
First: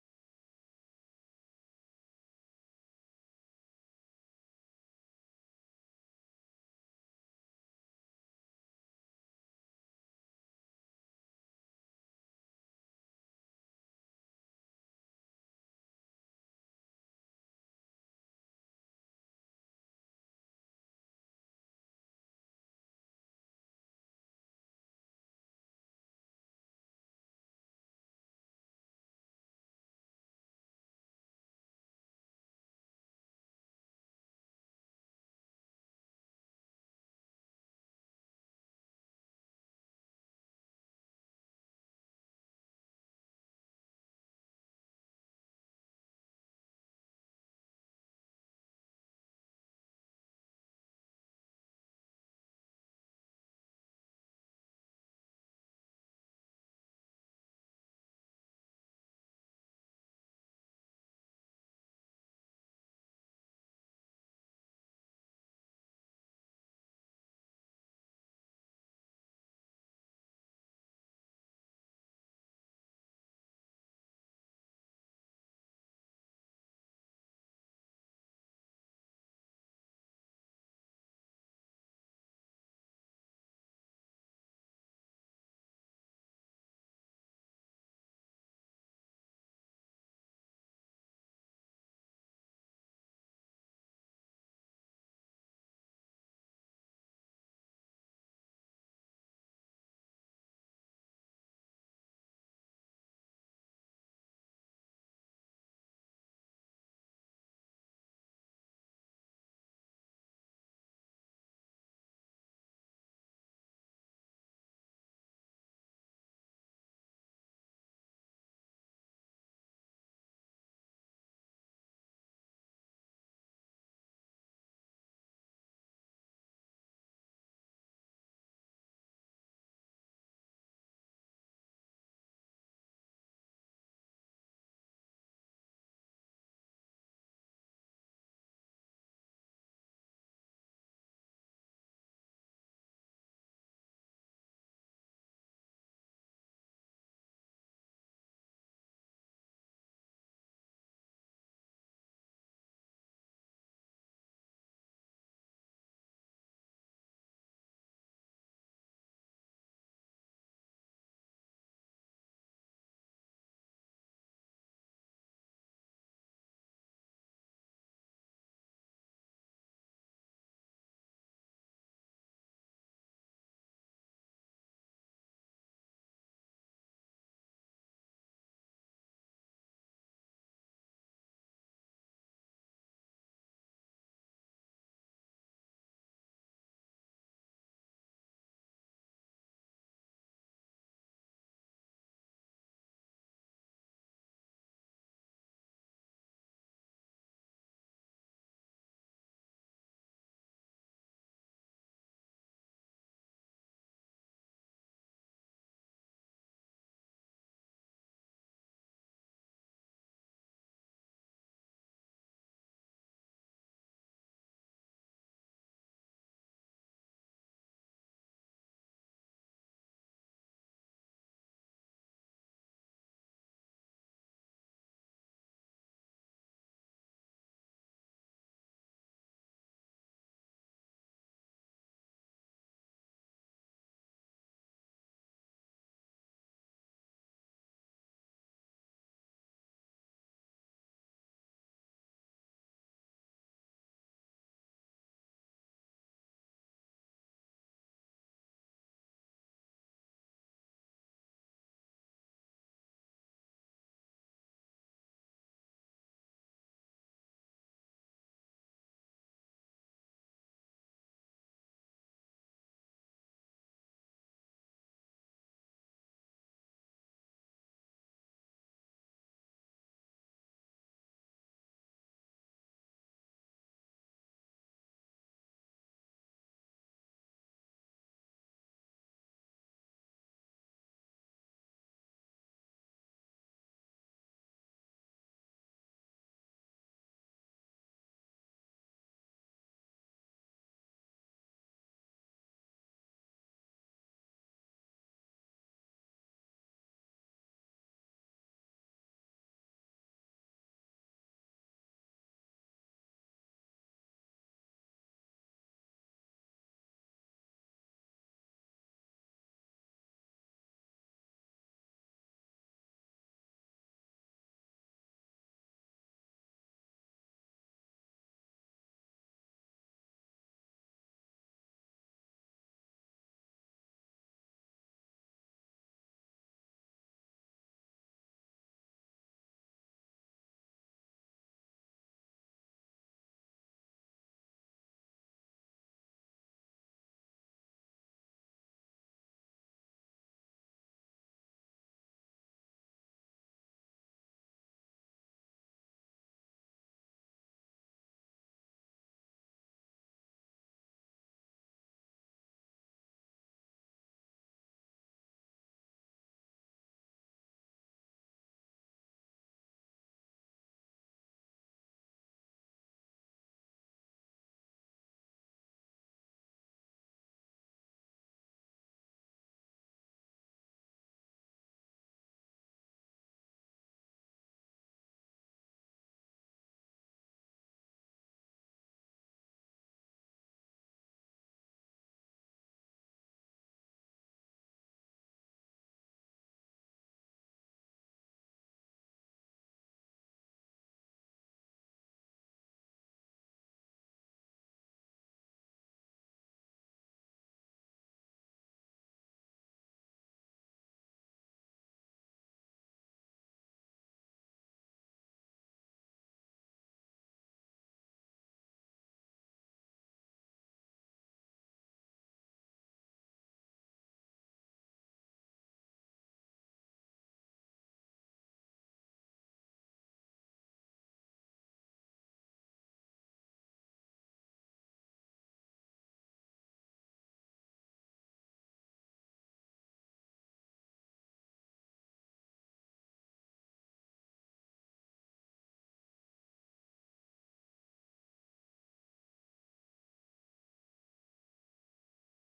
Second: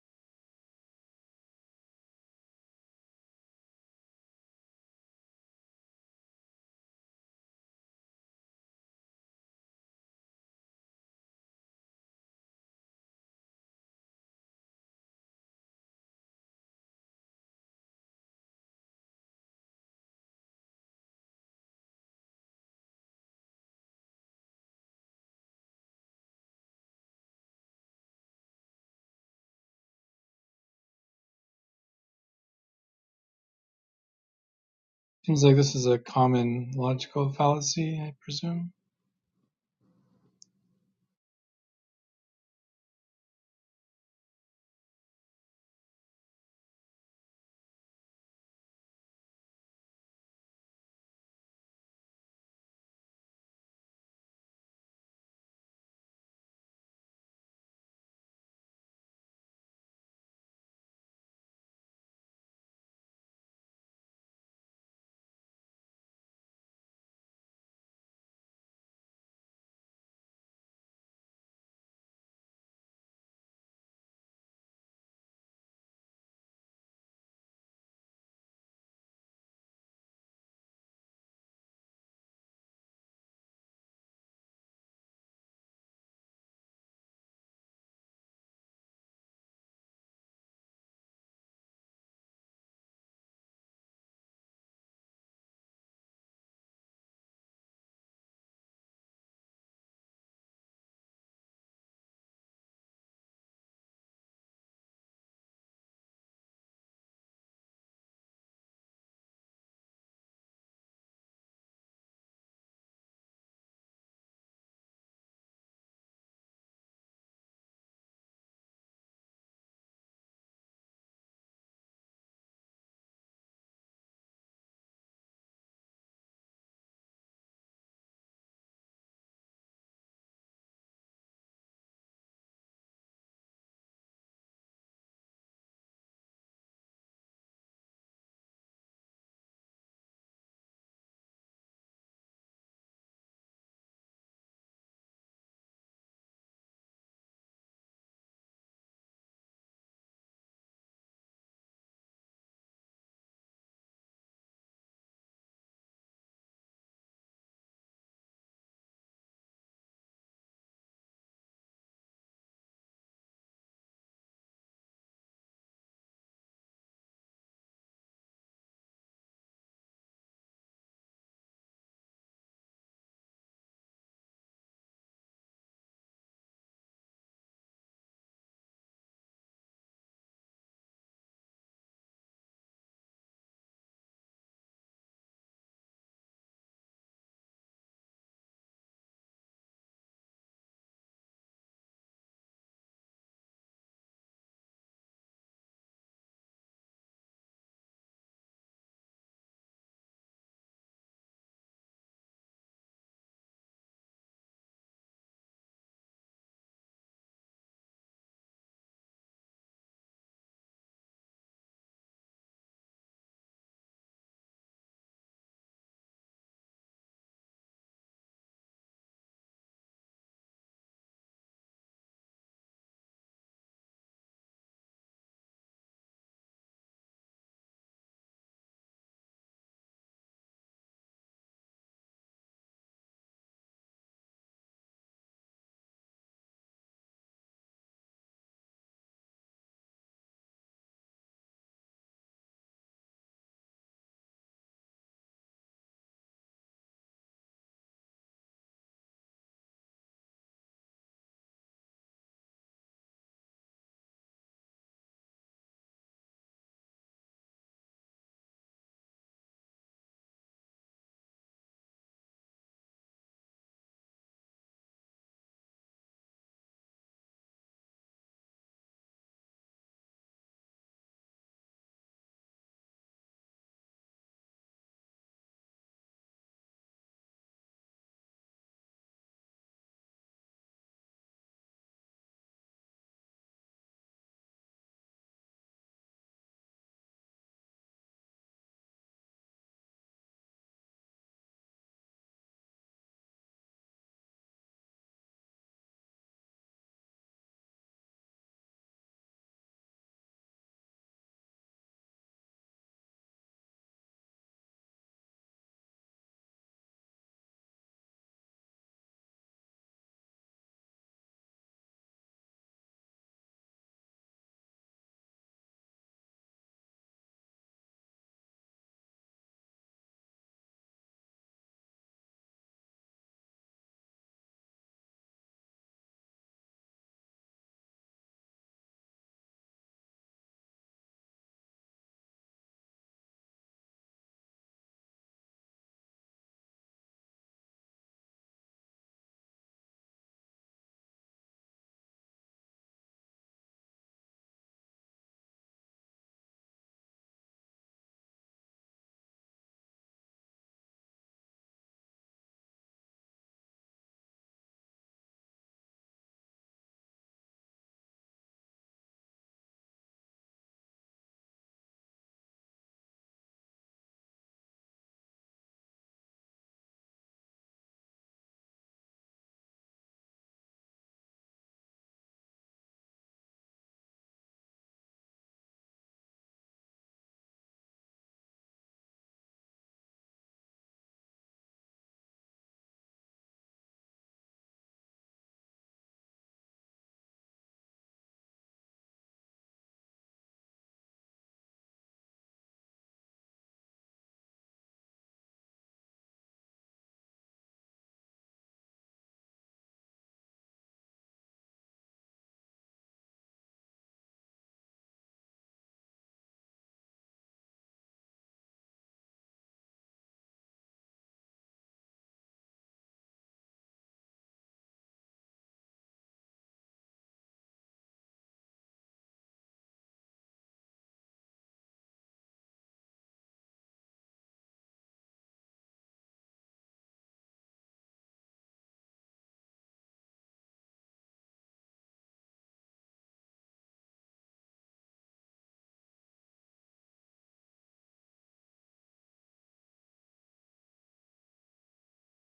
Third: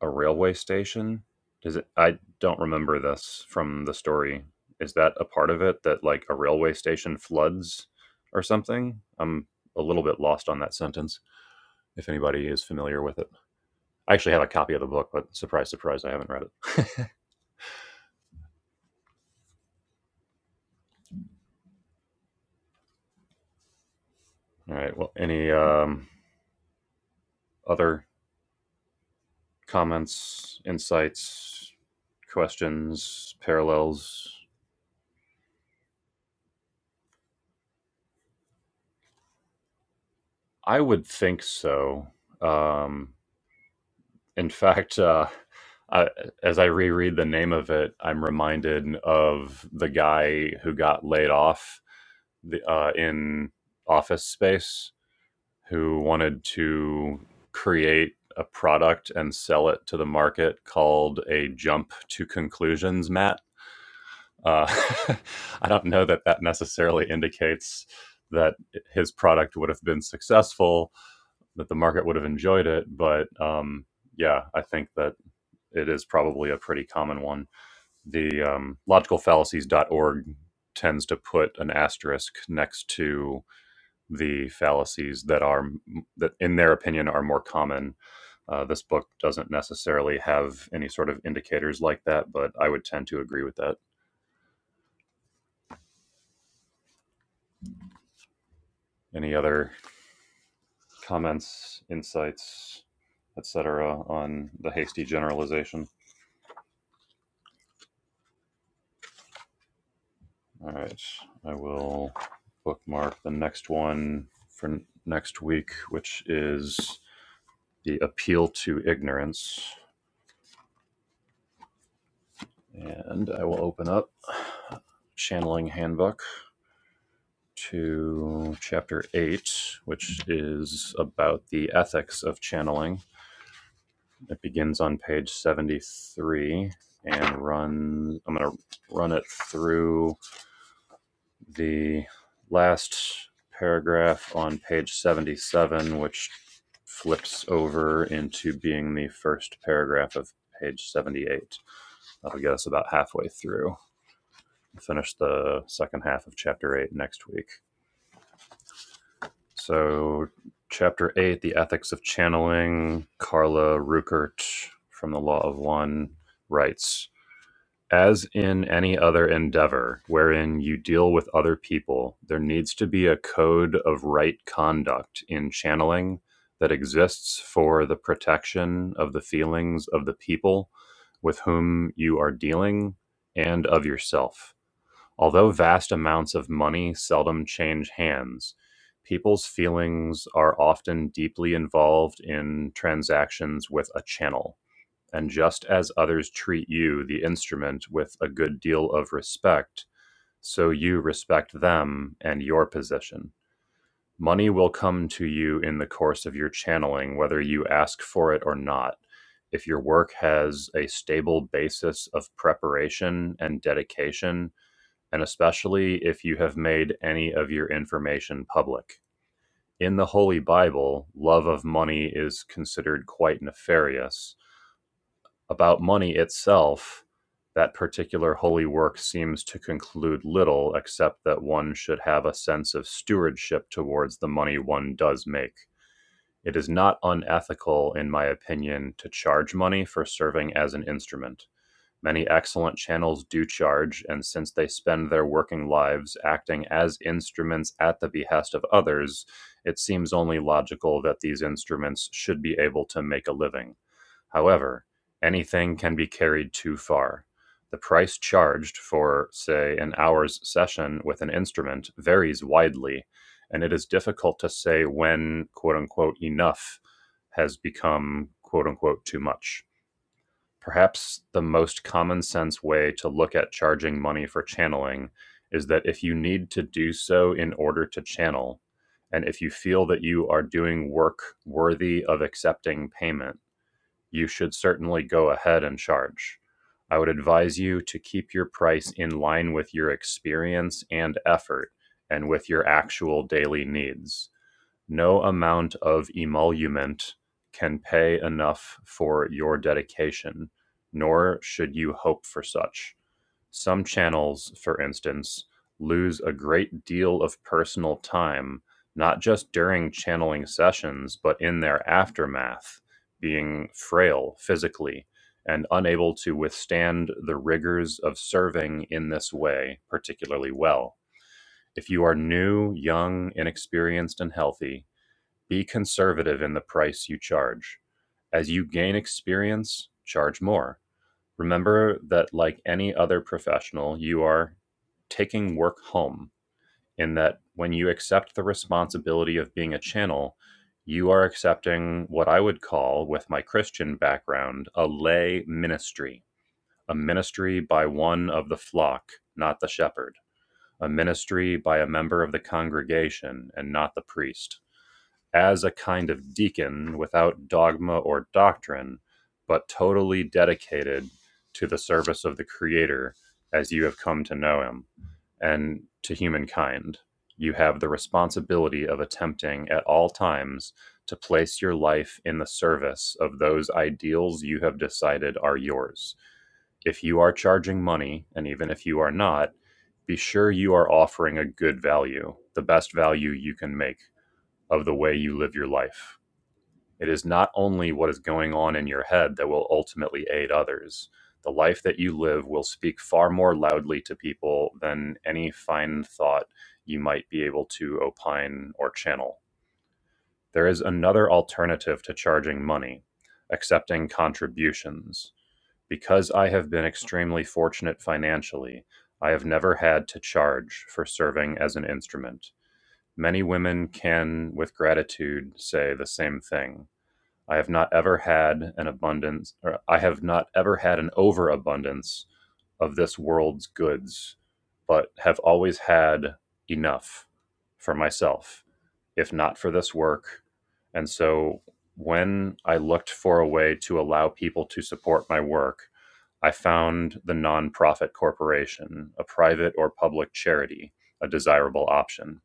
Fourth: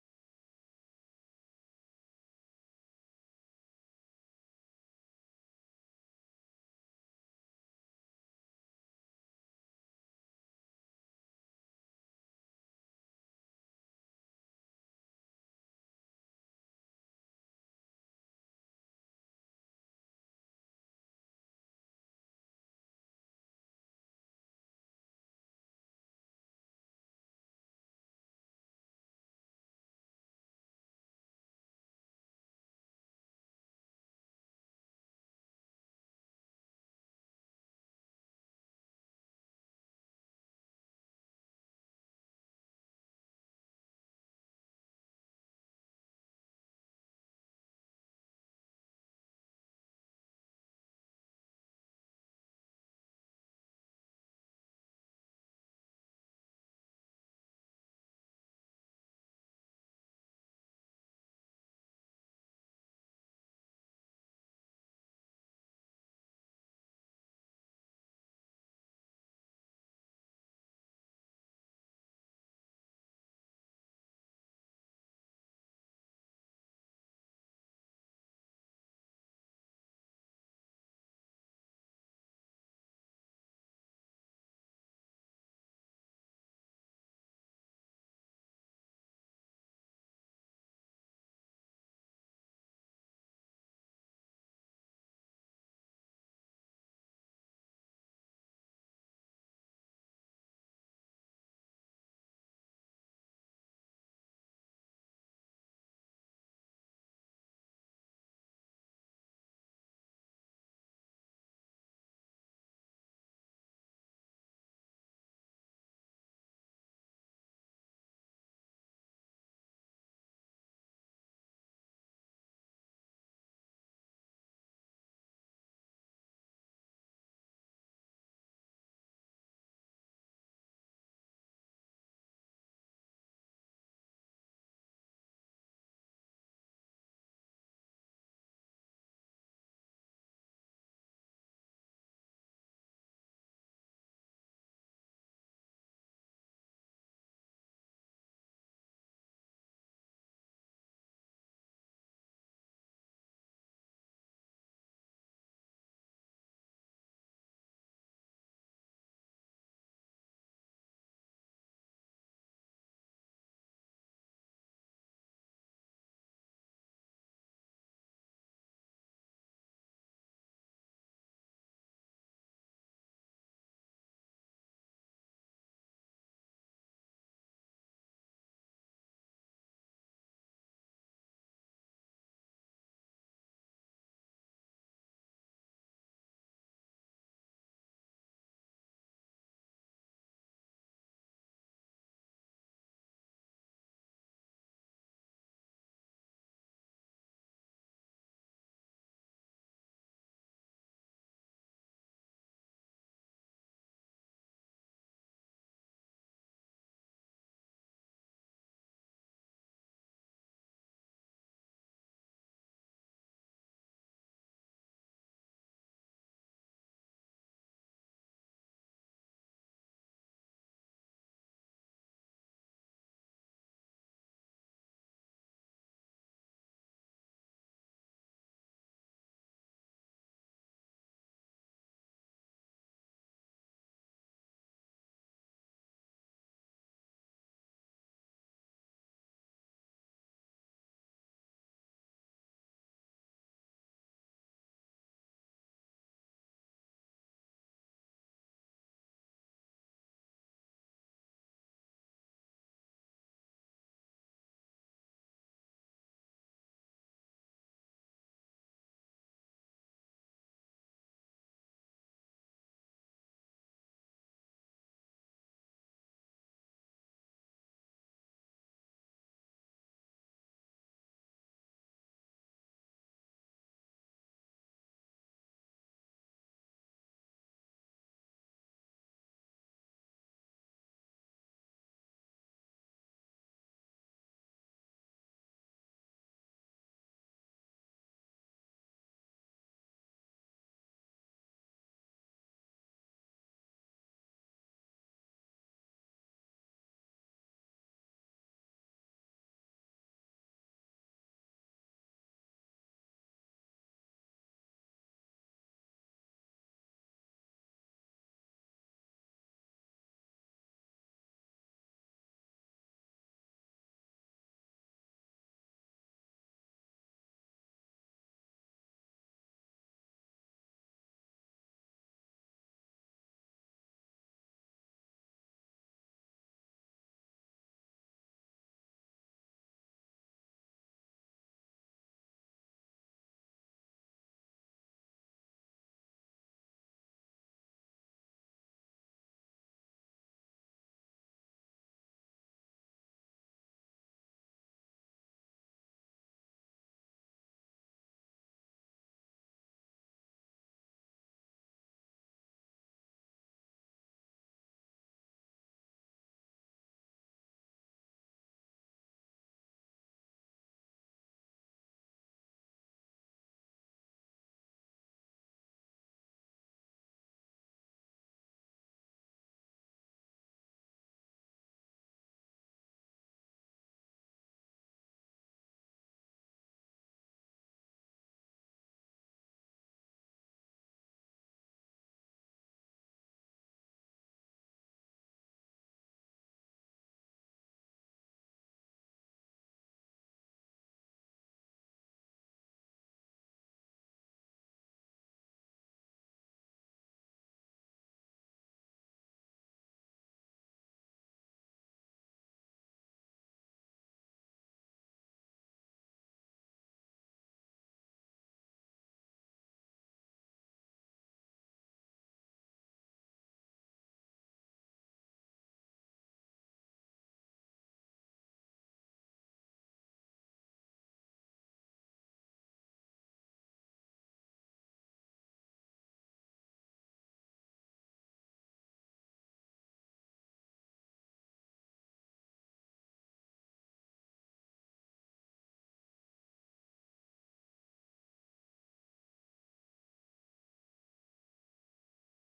Speaker 1: a railway station? Does it? I don't remember this from the story. Is that a part of it that like a railway station floods or something? I'm a little bit lost on that sentence. If anybody is familiar with it, I actually have a copy of the book, but surprise, surprise, I haven't read it. All right. Well, any um, other comments, insights, questions, parallels?
Speaker 4: Seems like this is a common logical fallacy, I presume.
Speaker 1: I would think so. Um, In fact, uh, I, as I reread the name of it, I'm reminded of the guy who got laid off the, uh, in Office Space, who wanted to create a product and sell it to the market called a jump to conclusions mat. Uh, I don't know that that necessarily indicates that his product would have been successful, that the market would have enjoyed it, but um, yeah, I think that it is probably a pretty common one. The um, logical fallacies dot org tends to put an asterisk next to the fallacies that are that, in their opinion, are more common. Uh, this book doesn't necessarily have any sort of indicators like that, but I would tend to agree with that. Any other comments, insights, etc., on the hasty generalization? All right. I will bookmark the next one for next week, which is the appeal to ignorance. And I will open up Channeling Handbook to chapter 8, which is about the ethics of channeling. It begins on page 73 and runs, I'm going to run it through the last paragraph on page 77, which flips over into being the first paragraph of page 78. That'll get us about halfway through. We'll Finish the second half of chapter 8 next week. So, chapter 8, The Ethics of Channeling, Carla Ruckert from the Law of One writes As in any other endeavor wherein you deal with other people, there needs to be a code of right conduct in channeling that exists for the protection of the feelings of the people with whom you are dealing and of yourself. Although vast amounts of money seldom change hands, people's feelings are often deeply involved in transactions with a channel and just as others treat you, the instrument, with a good deal of respect, so you respect them and your position. Money will come to you in the course of your channeling, whether you ask for it or not. If your work has a stable basis of preparation and dedication, and especially if you have made any of your information public. In the Holy Bible, love of money is considered quite nefarious about money itself, that particular holy work seems to conclude little except that one should have a sense of stewardship towards the money one does make. It is not unethical, in my opinion, to charge money for serving as an instrument. Many excellent channels do charge, and since they spend their working lives acting as instruments at the behest of others, it seems only logical that these instruments should be able to make a living. However, anything can be carried too far. The price charged for, say, an hour's session with an instrument varies widely, and it is difficult to say when quote unquote enough has become quote unquote too much. Perhaps the most common sense way to look at charging money for channeling is that if you need to do so in order to channel, and if you feel that you are doing work worthy of accepting payment, you should certainly go ahead and charge. I would advise you to keep your price in line with your experience and effort and with your actual daily needs. No amount of emolument can pay enough for your dedication, nor should you hope for such. Some channels, for instance, lose a great deal of personal time, not just during channeling sessions, but in their aftermath, being frail physically and unable to withstand the rigors of serving in this way particularly well. If you are new, young, inexperienced, and healthy, be conservative in the price you charge. As you gain experience, charge more Remember that, like any other professional, you are taking work home, in that when you accept the responsibility of being a channel, you are accepting what I would call, with my Christian background, a lay ministry, a ministry by one of the flock, not the shepherd, a ministry by a member of the congregation, and not the priest as a kind of deacon without dogma or doctrine, but totally dedicated to the service of the Creator as you have come to know Him and to humankind. You have the responsibility of attempting at all times to place your life in the service of those ideals you have decided are yours if you are charging money, and even if you are not, be sure you are offering a good value, the best value you can make of the way you live your life. It is not only what is going on in your head that will ultimately aid others. The life that you live will speak far more loudly to people than any fine thought you might be able to opine or channel. There is another alternative to charging money accepting contributions. Because I have been extremely fortunate financially, I have never had to charge for serving as an instrument. Many women can, with gratitude, say the same thing. I have not ever had an abundance, or I have not ever had an overabundance of this world's goods, but have always had enough for myself, if not for this work. And so when I looked for a way to allow people to support my work, I found the nonprofit corporation, a private or public charity, a desirable option.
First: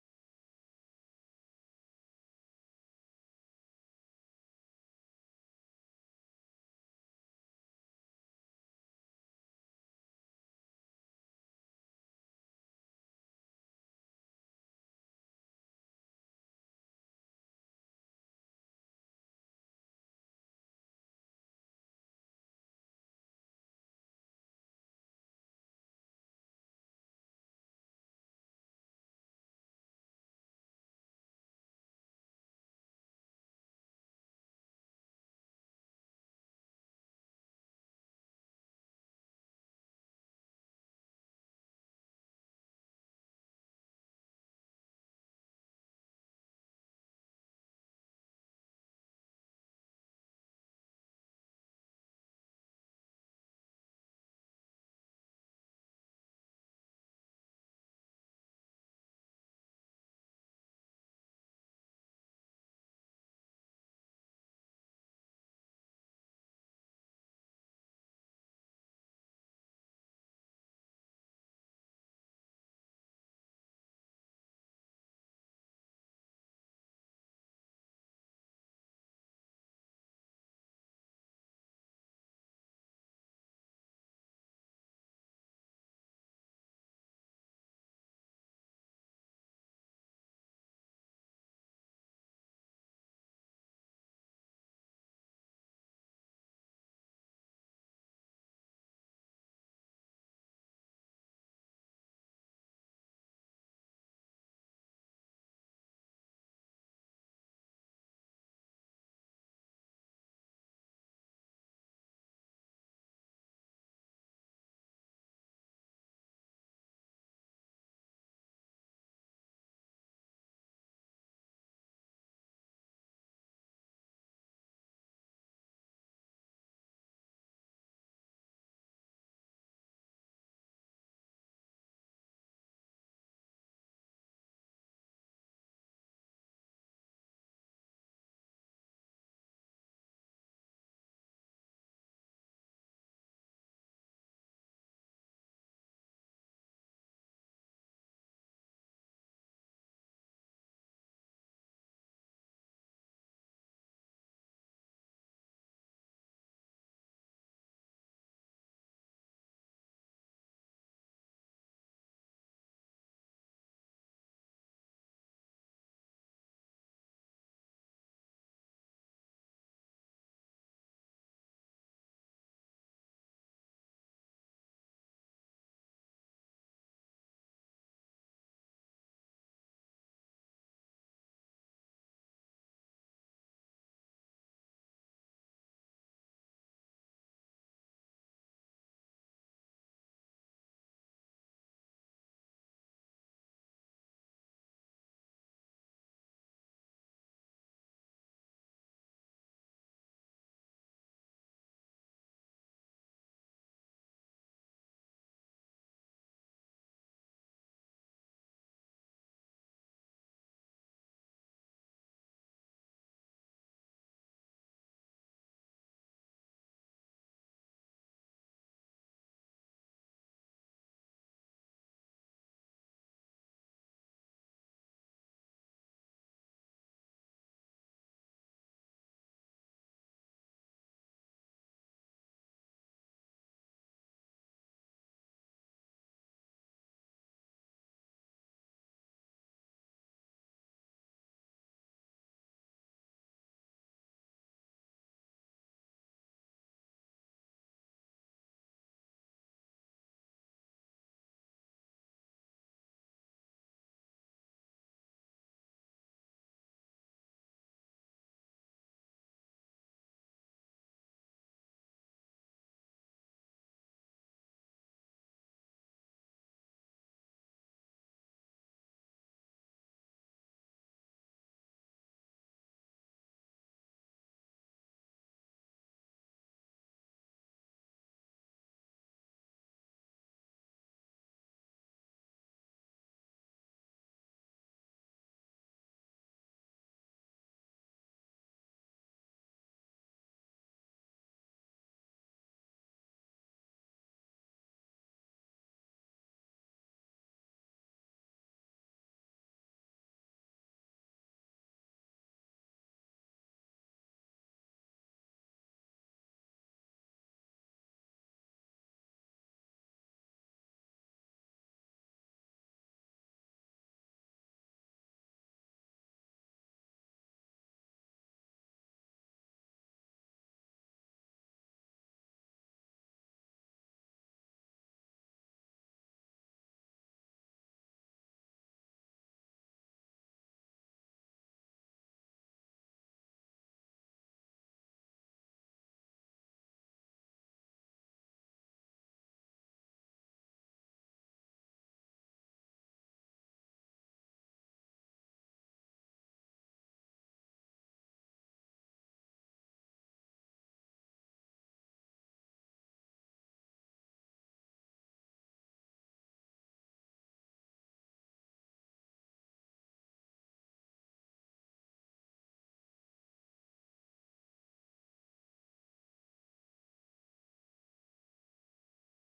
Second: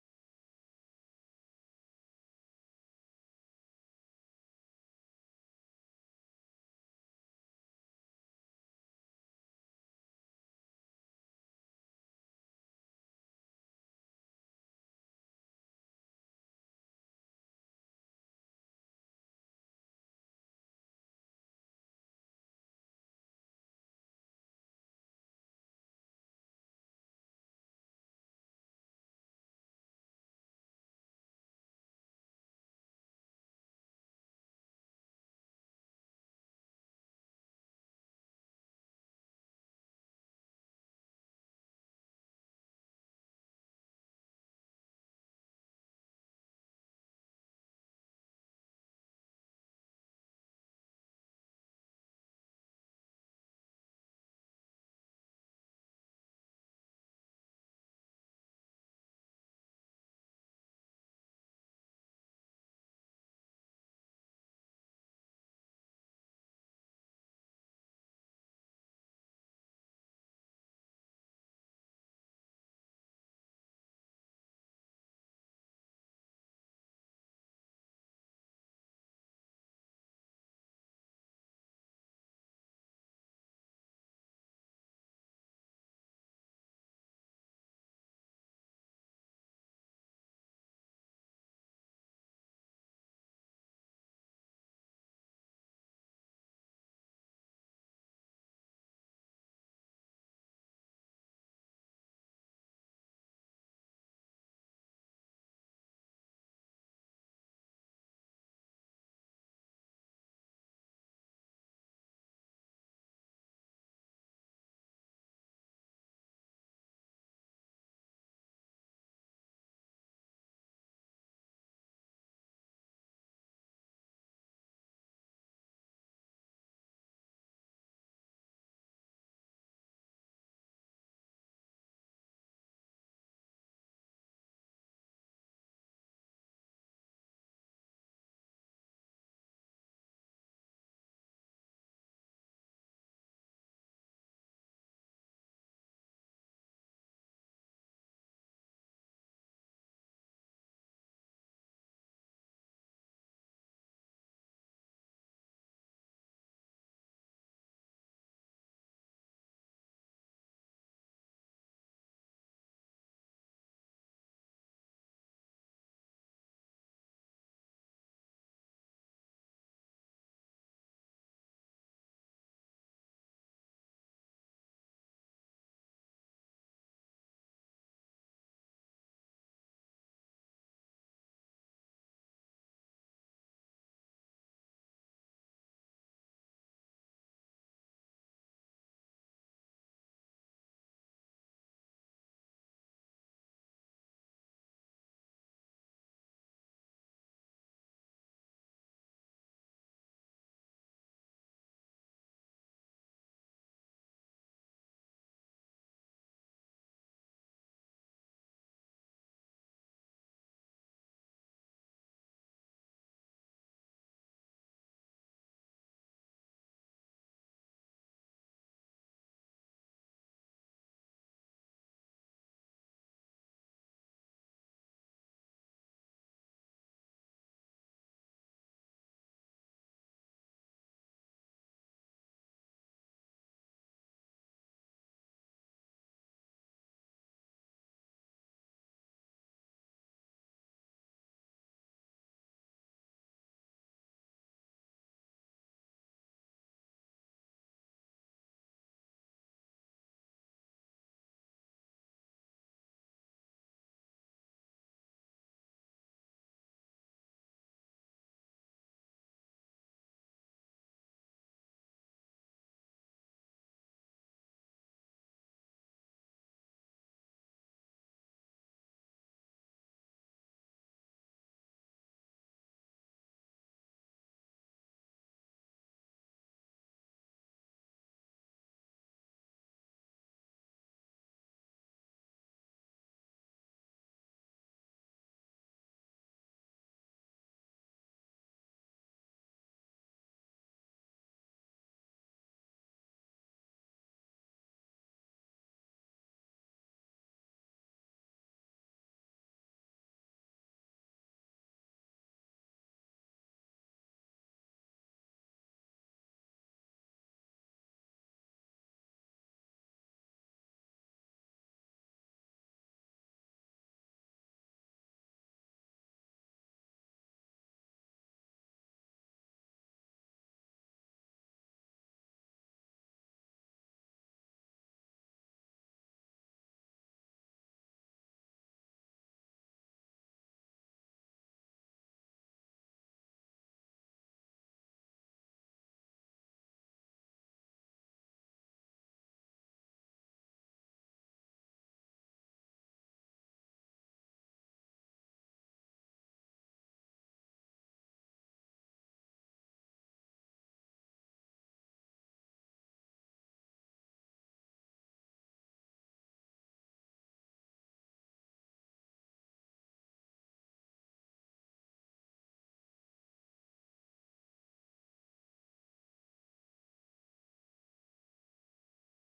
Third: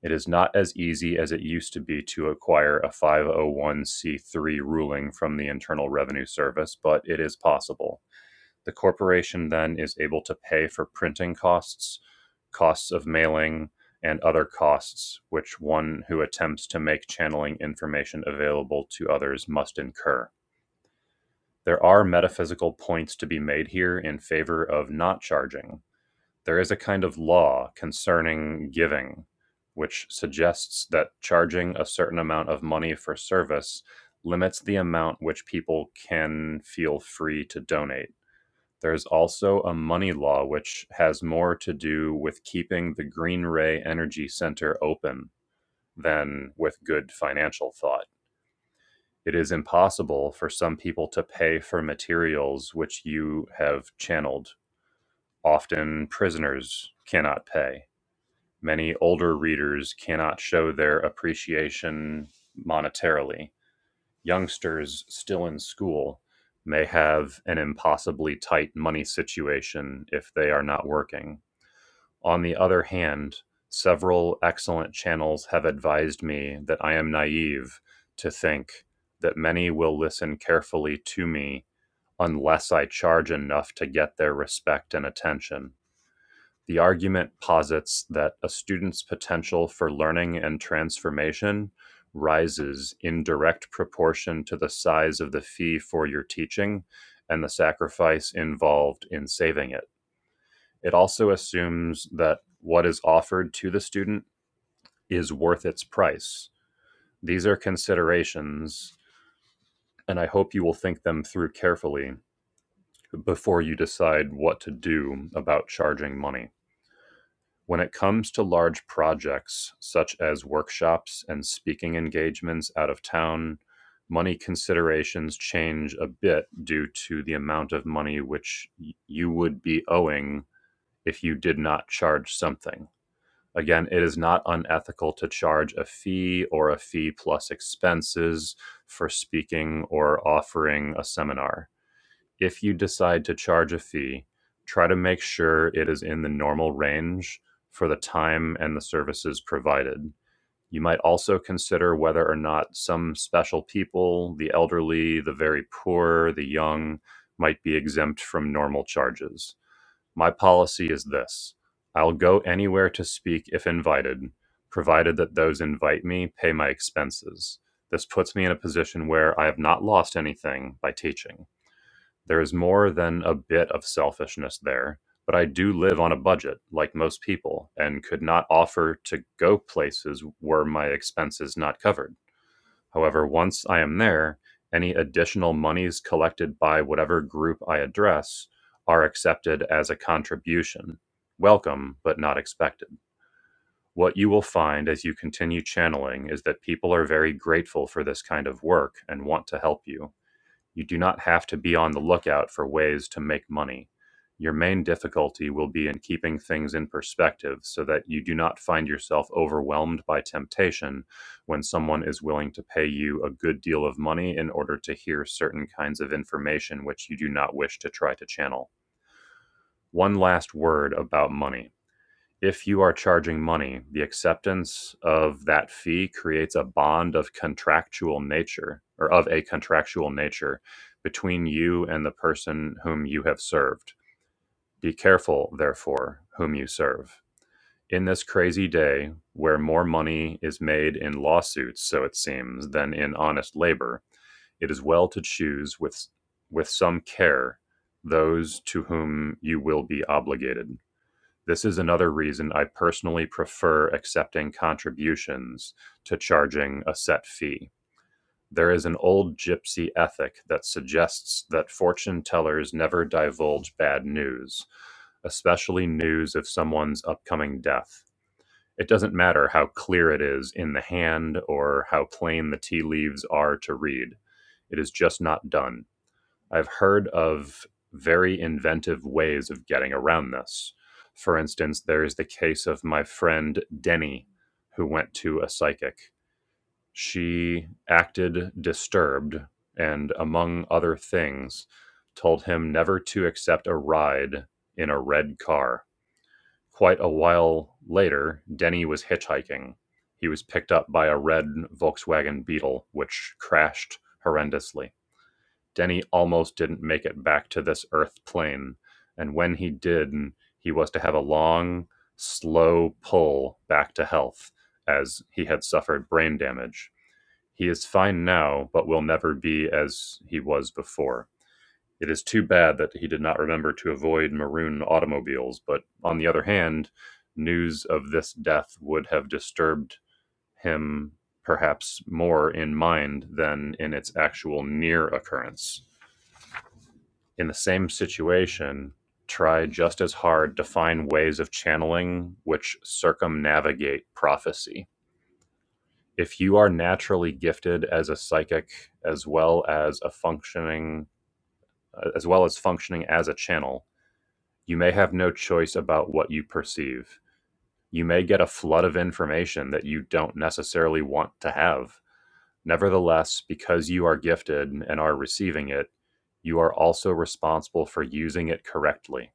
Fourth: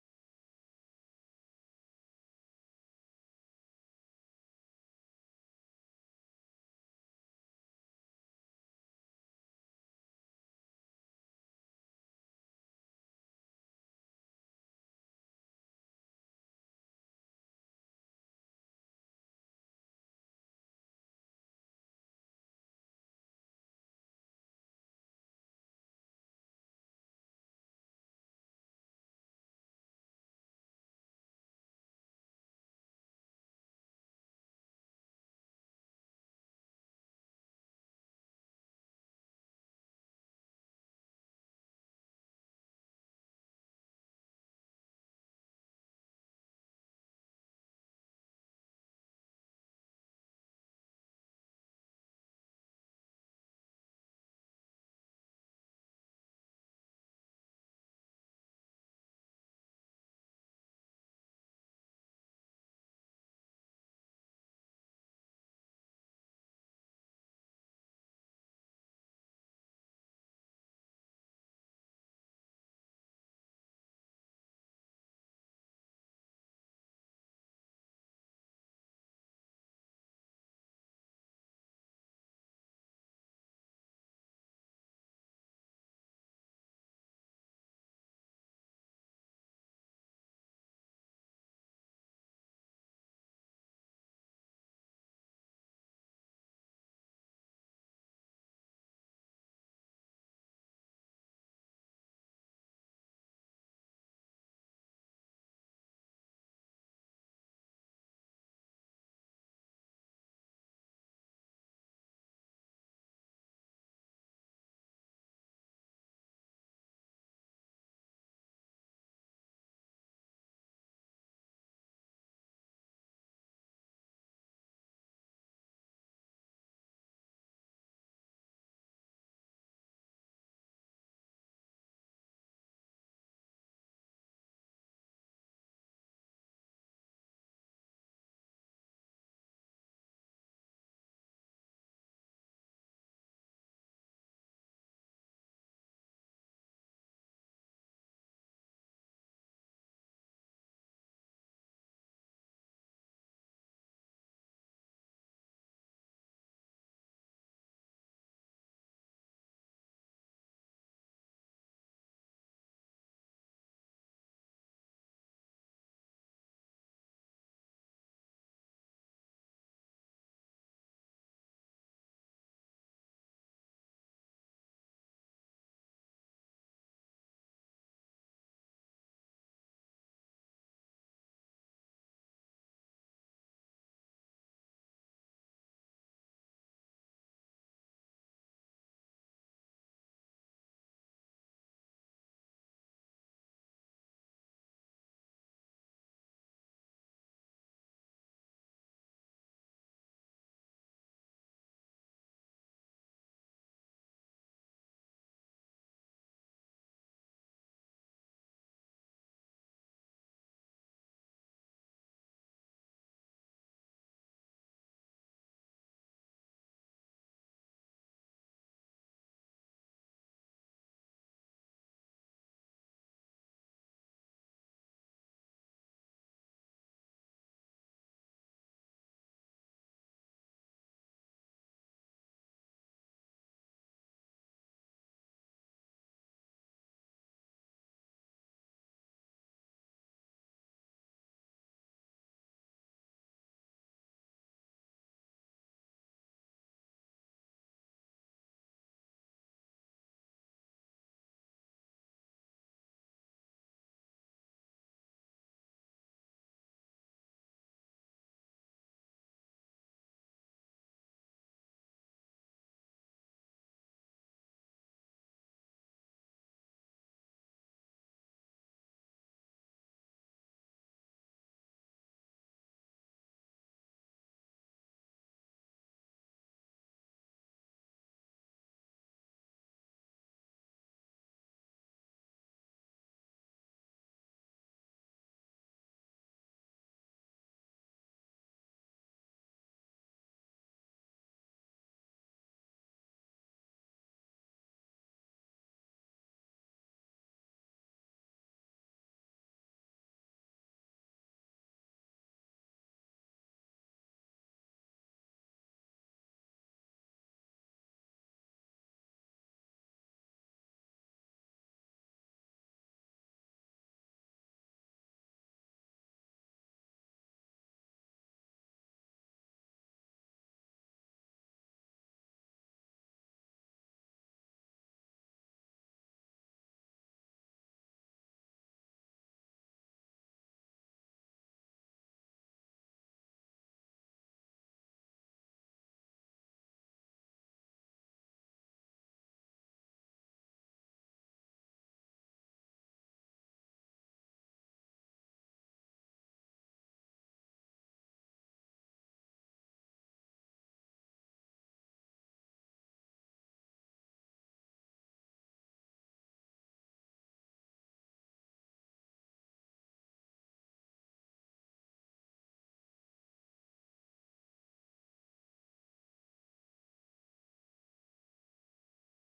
Speaker 1: It is not as easy as it used to be to acquire a 501c3 ruling from the Internal Revenue Service, but it is possible. The corporation then is able to pay for printing costs, costs of mailing, and other costs which one who attempts to make channeling information available to others must incur. There are metaphysical points to be made here in favor of not charging there is a kind of law concerning giving, which suggests that charging a certain amount of money for service limits the amount which people can feel free to donate. There's also a money law which has more to do with keeping the Green Ray Energy Center open than with good financial thought. It is impossible for some people to pay for materials which you have channeled. Often prisoners cannot pay Many older readers cannot show their appreciation monetarily. Youngsters still in school may have an impossibly tight money situation if they are not working. On the other hand, several excellent channels have advised me that I am naive to think that many will listen carefully to me unless I charge enough to get their respect and attention. The argument posits that a student's potential for learning and transformation rises in direct proportion to the size of the fee for your teaching and the sacrifice involved in saving it. It also assumes that what is offered to the student is worth its price. These are considerations, and I hope you will think them through carefully before you decide what to do about charging money. When it comes to large projects, such as workshops and speaking engagements out of town, money considerations change a bit due to the amount of money which you would be owing if you did not charge something. Again, it is not unethical to charge a fee or a fee plus expenses for speaking or offering a seminar if you decide to charge a fee, try to make sure it is in the normal range for the time and the services provided. You might also consider whether or not some special people, the elderly, the very poor, the young, might be exempt from normal charges. My policy is this I'll go anywhere to speak if invited, provided that those invite me pay my expenses. This puts me in a position where I have not lost anything by teaching. There is more than a bit of selfishness there, but I do live on a budget, like most people, and could not offer to go places were my expenses not covered. However, once I am there, any additional monies collected by whatever group I address are accepted as a contribution, welcome but not expected. What you will find as you continue channeling is that people are very grateful for this kind of work and want to help you you do not have to be on the lookout for ways to make money. Your main difficulty will be in keeping things in perspective so that you do not find yourself overwhelmed by temptation when someone is willing to pay you a good deal of money in order to hear certain kinds of information which you do not wish to try to channel. One last word about money if you are charging money, the acceptance of that fee creates a bond of contractual nature or of a contractual nature between you and the person whom you have served. Be careful, therefore, whom you serve. In this crazy day where more money is made in lawsuits, so it seems, than in honest labor, it is well to choose with, with some care those to whom you will be obligated. This is another reason I personally prefer accepting contributions to charging a set fee. There is an old gypsy ethic that suggests that fortune tellers never divulge bad news, especially news of someone's upcoming death. It doesn't matter how clear it is in the hand or how plain the tea leaves are to read, it is just not done. I've heard of very inventive ways of getting around this. For instance, there is the case of my friend Denny, who went to a psychic. She acted disturbed and, among other things, told him never to accept a ride in a red car. Quite a while later, Denny was hitchhiking. He was picked up by a red Volkswagen Beetle, which crashed horrendously Denny almost didn't make it back to this Earth plane. And when he did, he was to have a long, slow pull back to health as he had suffered brain damage. He is fine now, but will never be as he was before. It is too bad that he did not remember to avoid maroon automobiles, but on the other hand, news of this death would have disturbed him perhaps more in mind than in its actual near occurrence in the same situation try just as hard to find ways of channeling which circumnavigate prophecy. If you are naturally gifted as a psychic as well as a functioning uh, as well as functioning as a channel, you may have no choice about what you perceive. You may get a flood of information that you don't necessarily want to have. Nevertheless, because you are gifted and are receiving it, you are also responsible for using it correctly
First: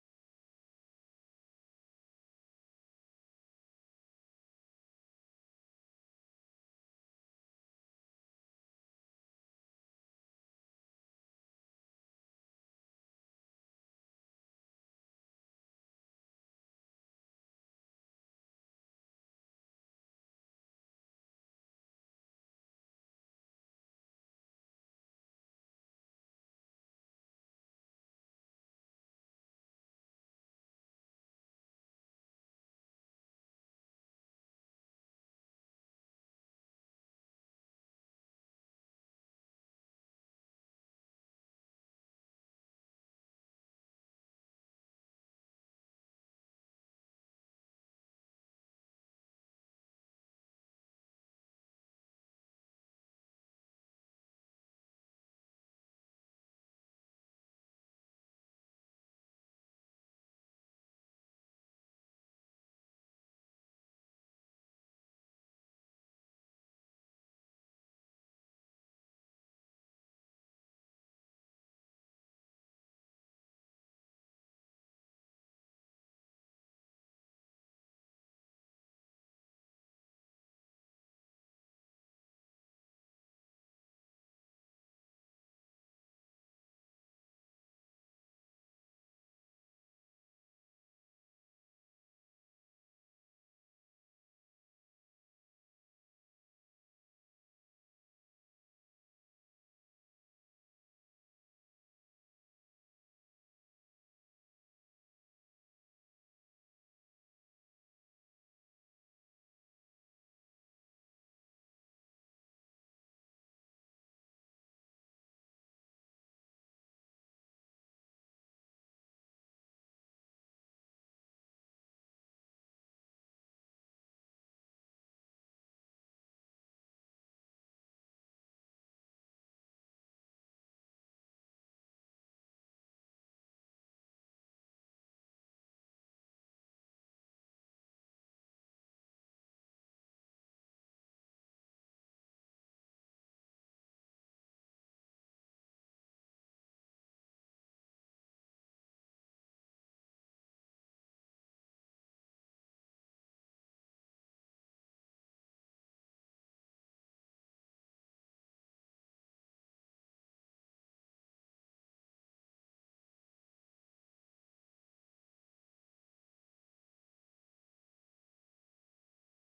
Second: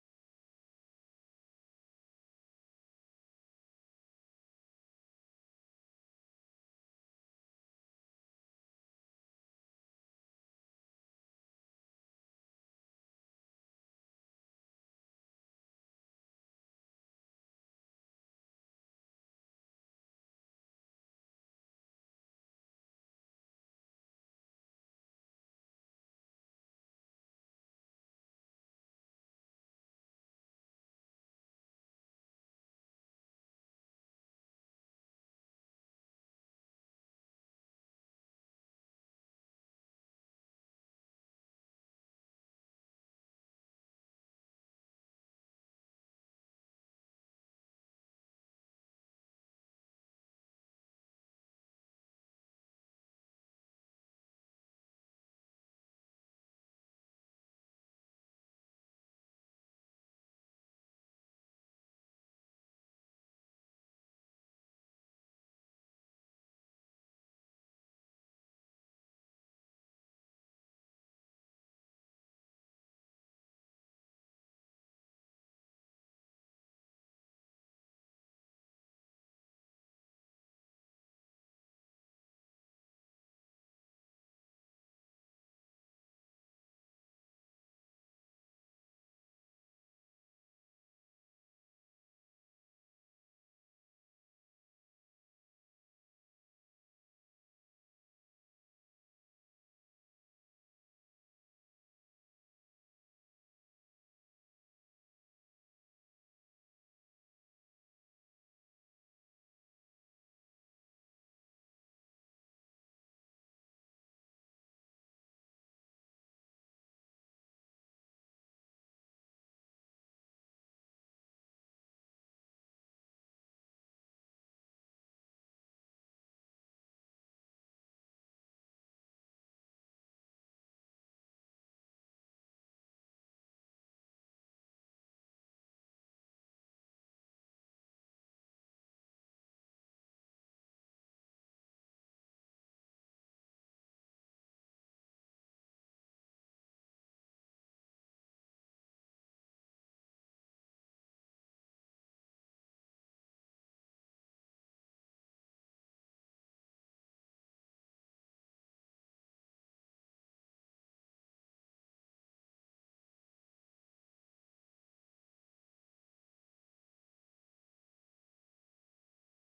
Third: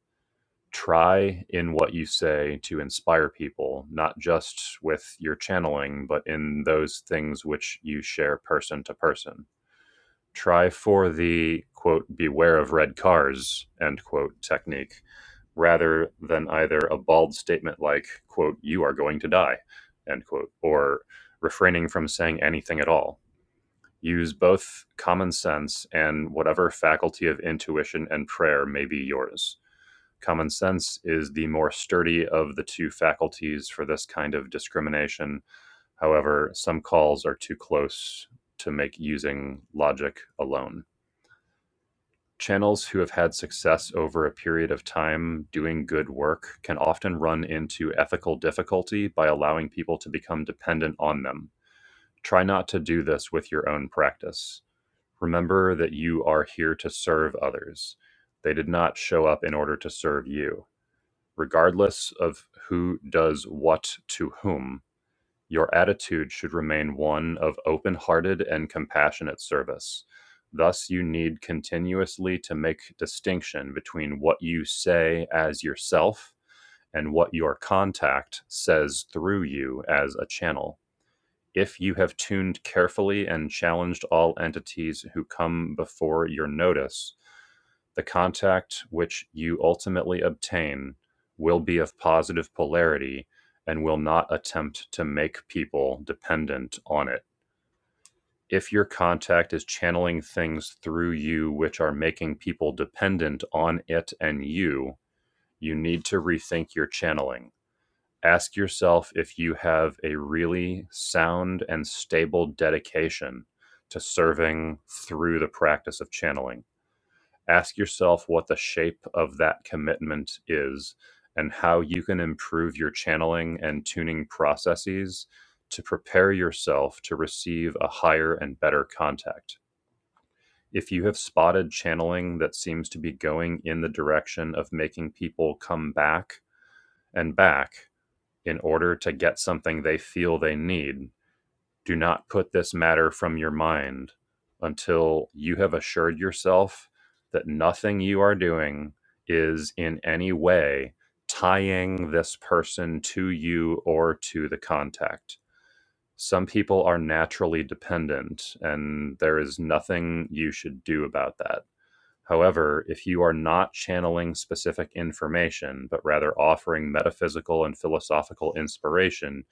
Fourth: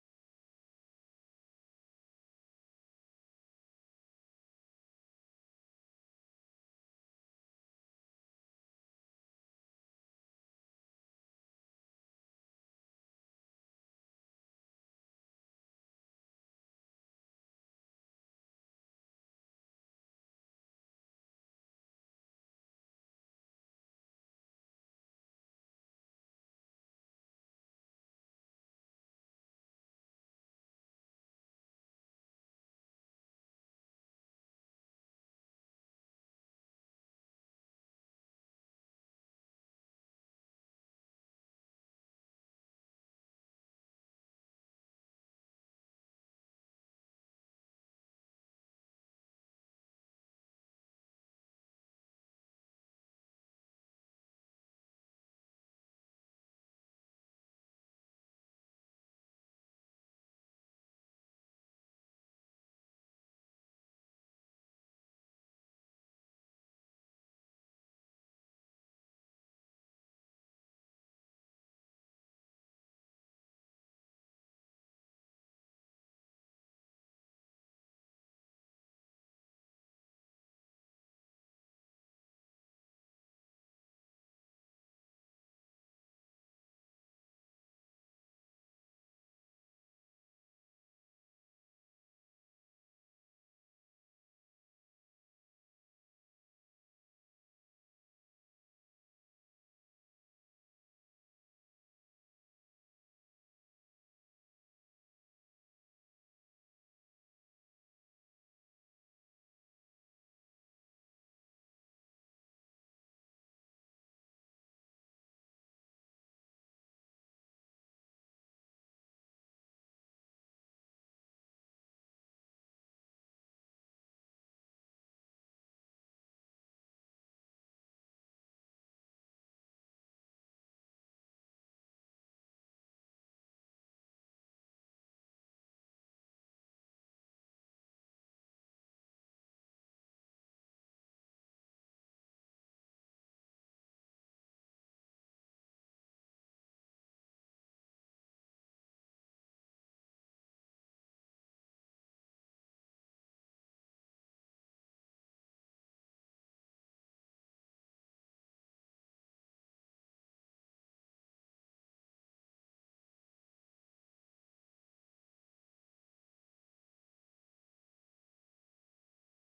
Speaker 1: try in what you say to inspire people, not just with your channeling, but in those things which you share person to person. Try for the quote, beware of red cars, end quote technique, rather than either a bald statement like, quote, you are going to die, end quote, or refraining from saying anything at all. Use both common sense and whatever faculty of intuition and prayer may be yours Common sense is the more sturdy of the two faculties for this kind of discrimination. However, some calls are too close to make using logic alone. Channels who have had success over a period of time doing good work can often run into ethical difficulty by allowing people to become dependent on them. Try not to do this with your own practice. Remember that you are here to serve others. They did not show up in order to serve you regardless of who does what to whom, your attitude should remain one of open hearted and compassionate service. Thus, you need continuously to make distinction between what you say as yourself and what your contact says through you as a channel. If you have tuned carefully and challenged all entities who come before your notice, the contact which you ultimately obtain will be of positive polarity and will not attempt to make people dependent on it. If your contact is channeling things through you which are making people dependent on it and you, you need to rethink your channeling ask yourself if you have a really sound and stable dedication to serving through the practice of channeling. Ask yourself what the shape of that commitment is and how you can improve your channeling and tuning processes to prepare yourself to receive a higher and better contact. If you have spotted channeling that seems to be going in the direction of making people come back and back in order to get something they feel they need. Do not put this matter from your mind until you have assured yourself that nothing you are doing is in any way tying this person to you or to the contact. Some people are naturally dependent, and there is nothing you should do about that. However, if you are not channeling specific information, but rather offering metaphysical and philosophical inspiration,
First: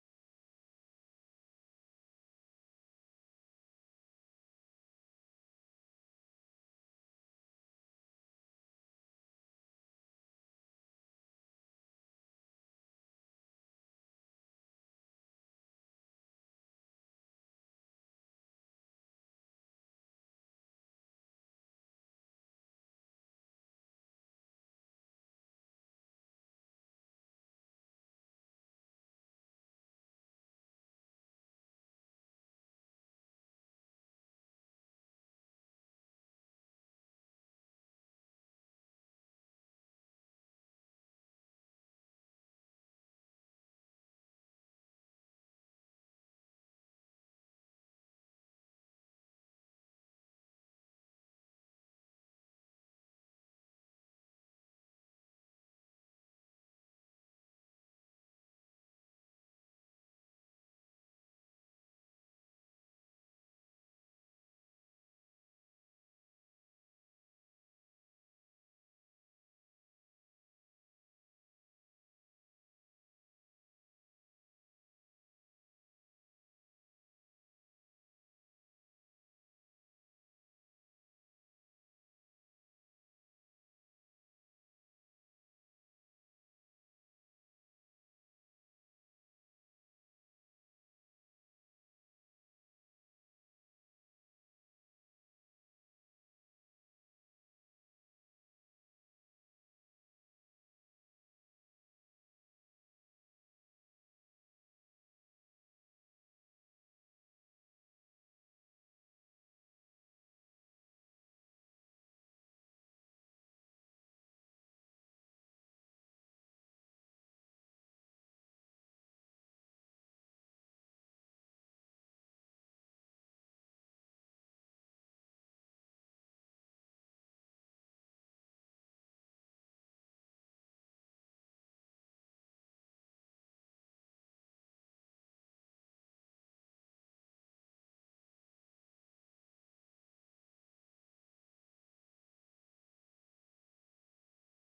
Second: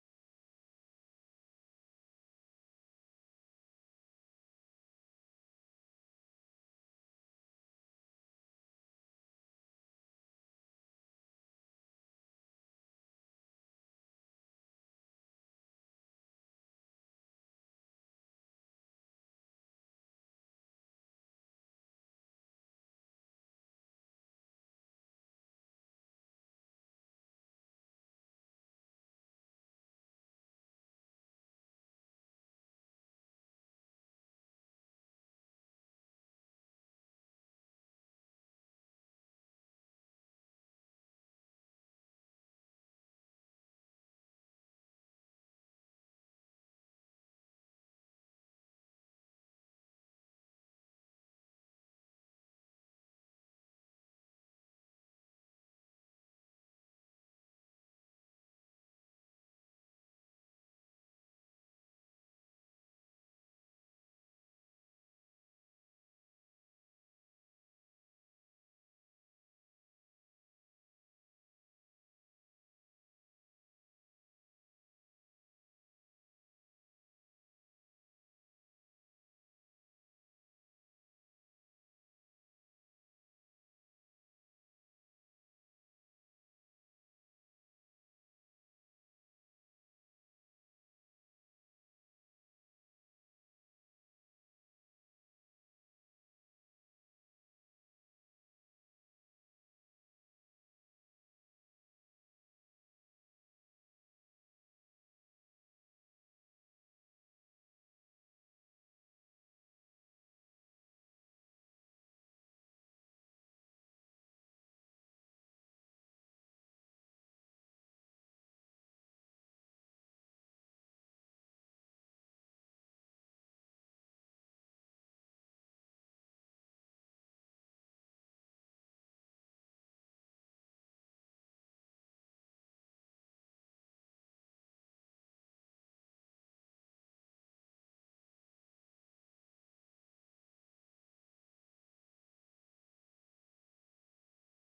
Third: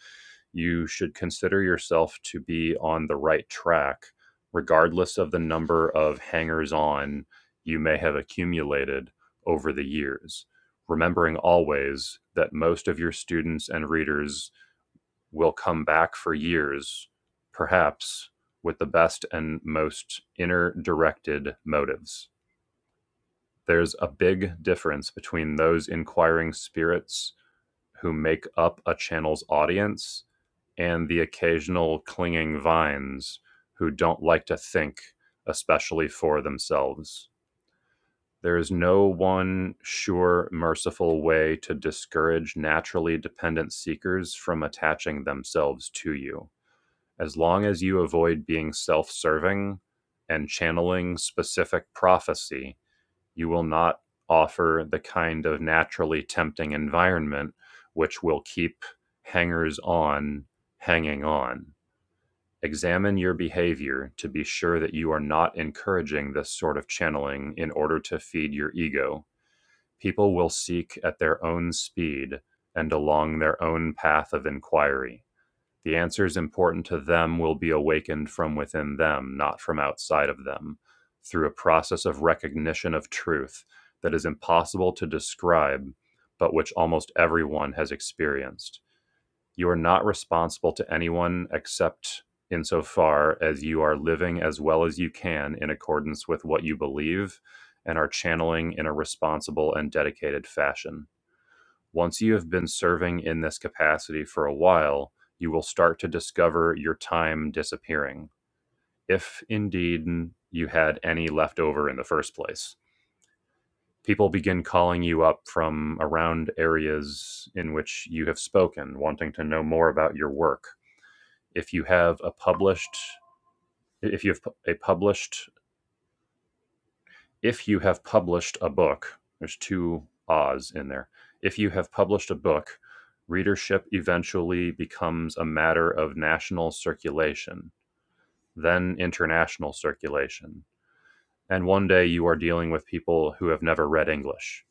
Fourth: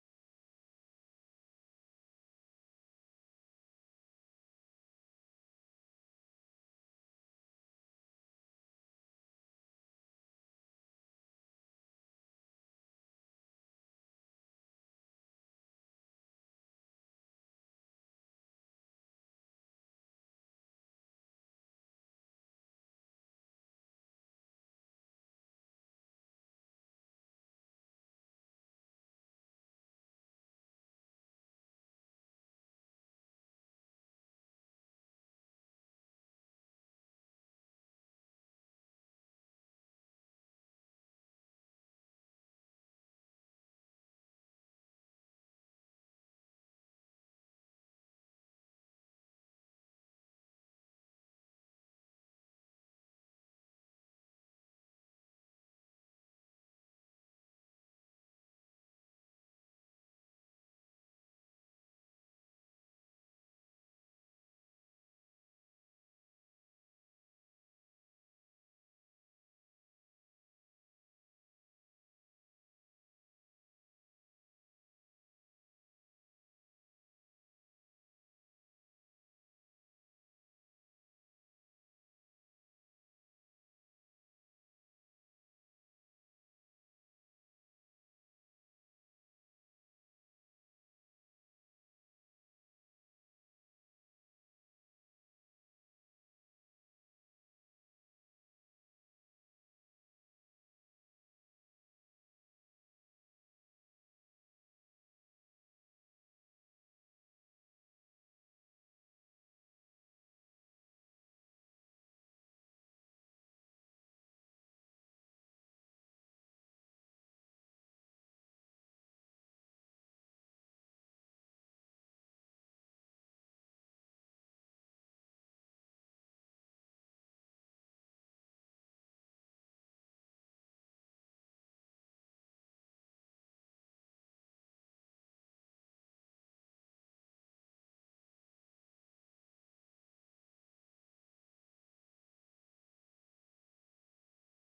Speaker 1: you should consider yourself to be on the right track, regardless of the number of hangers on you may have accumulated over the years. Remembering always that most of your students and readers will come back for years, perhaps with the best and most inner directed motives. There's a big difference between those inquiring spirits who make up a channel's audience and the occasional clinging vines who don't like to think, especially for themselves. There is no one sure, merciful way to discourage naturally dependent seekers from attaching themselves to you. As long as you avoid being self serving and channeling specific prophecy, you will not offer the kind of naturally tempting environment which will keep hangers on hanging on. Examine your behavior to be sure that you are not encouraging this sort of channeling in order to feed your ego. People will seek at their own speed and along their own path of inquiry. The answers important to them will be awakened from within them, not from outside of them, through a process of recognition of truth that is impossible to describe, but which almost everyone has experienced. You are not responsible to anyone except insofar as you are living as well as you can in accordance with what you believe and are channeling in a responsible and dedicated fashion. Once you have been serving in this capacity for a while, you will start to discover your time disappearing, if indeed you had any left over in the first place. People begin calling you up from around areas in which you have spoken, wanting to know more about your work. If you have a published if you have a published if you have published a book, there's two ahs in there. If you have published a book, readership eventually becomes a matter of national circulation, then international circulation. And one day you are dealing with people who have never read English.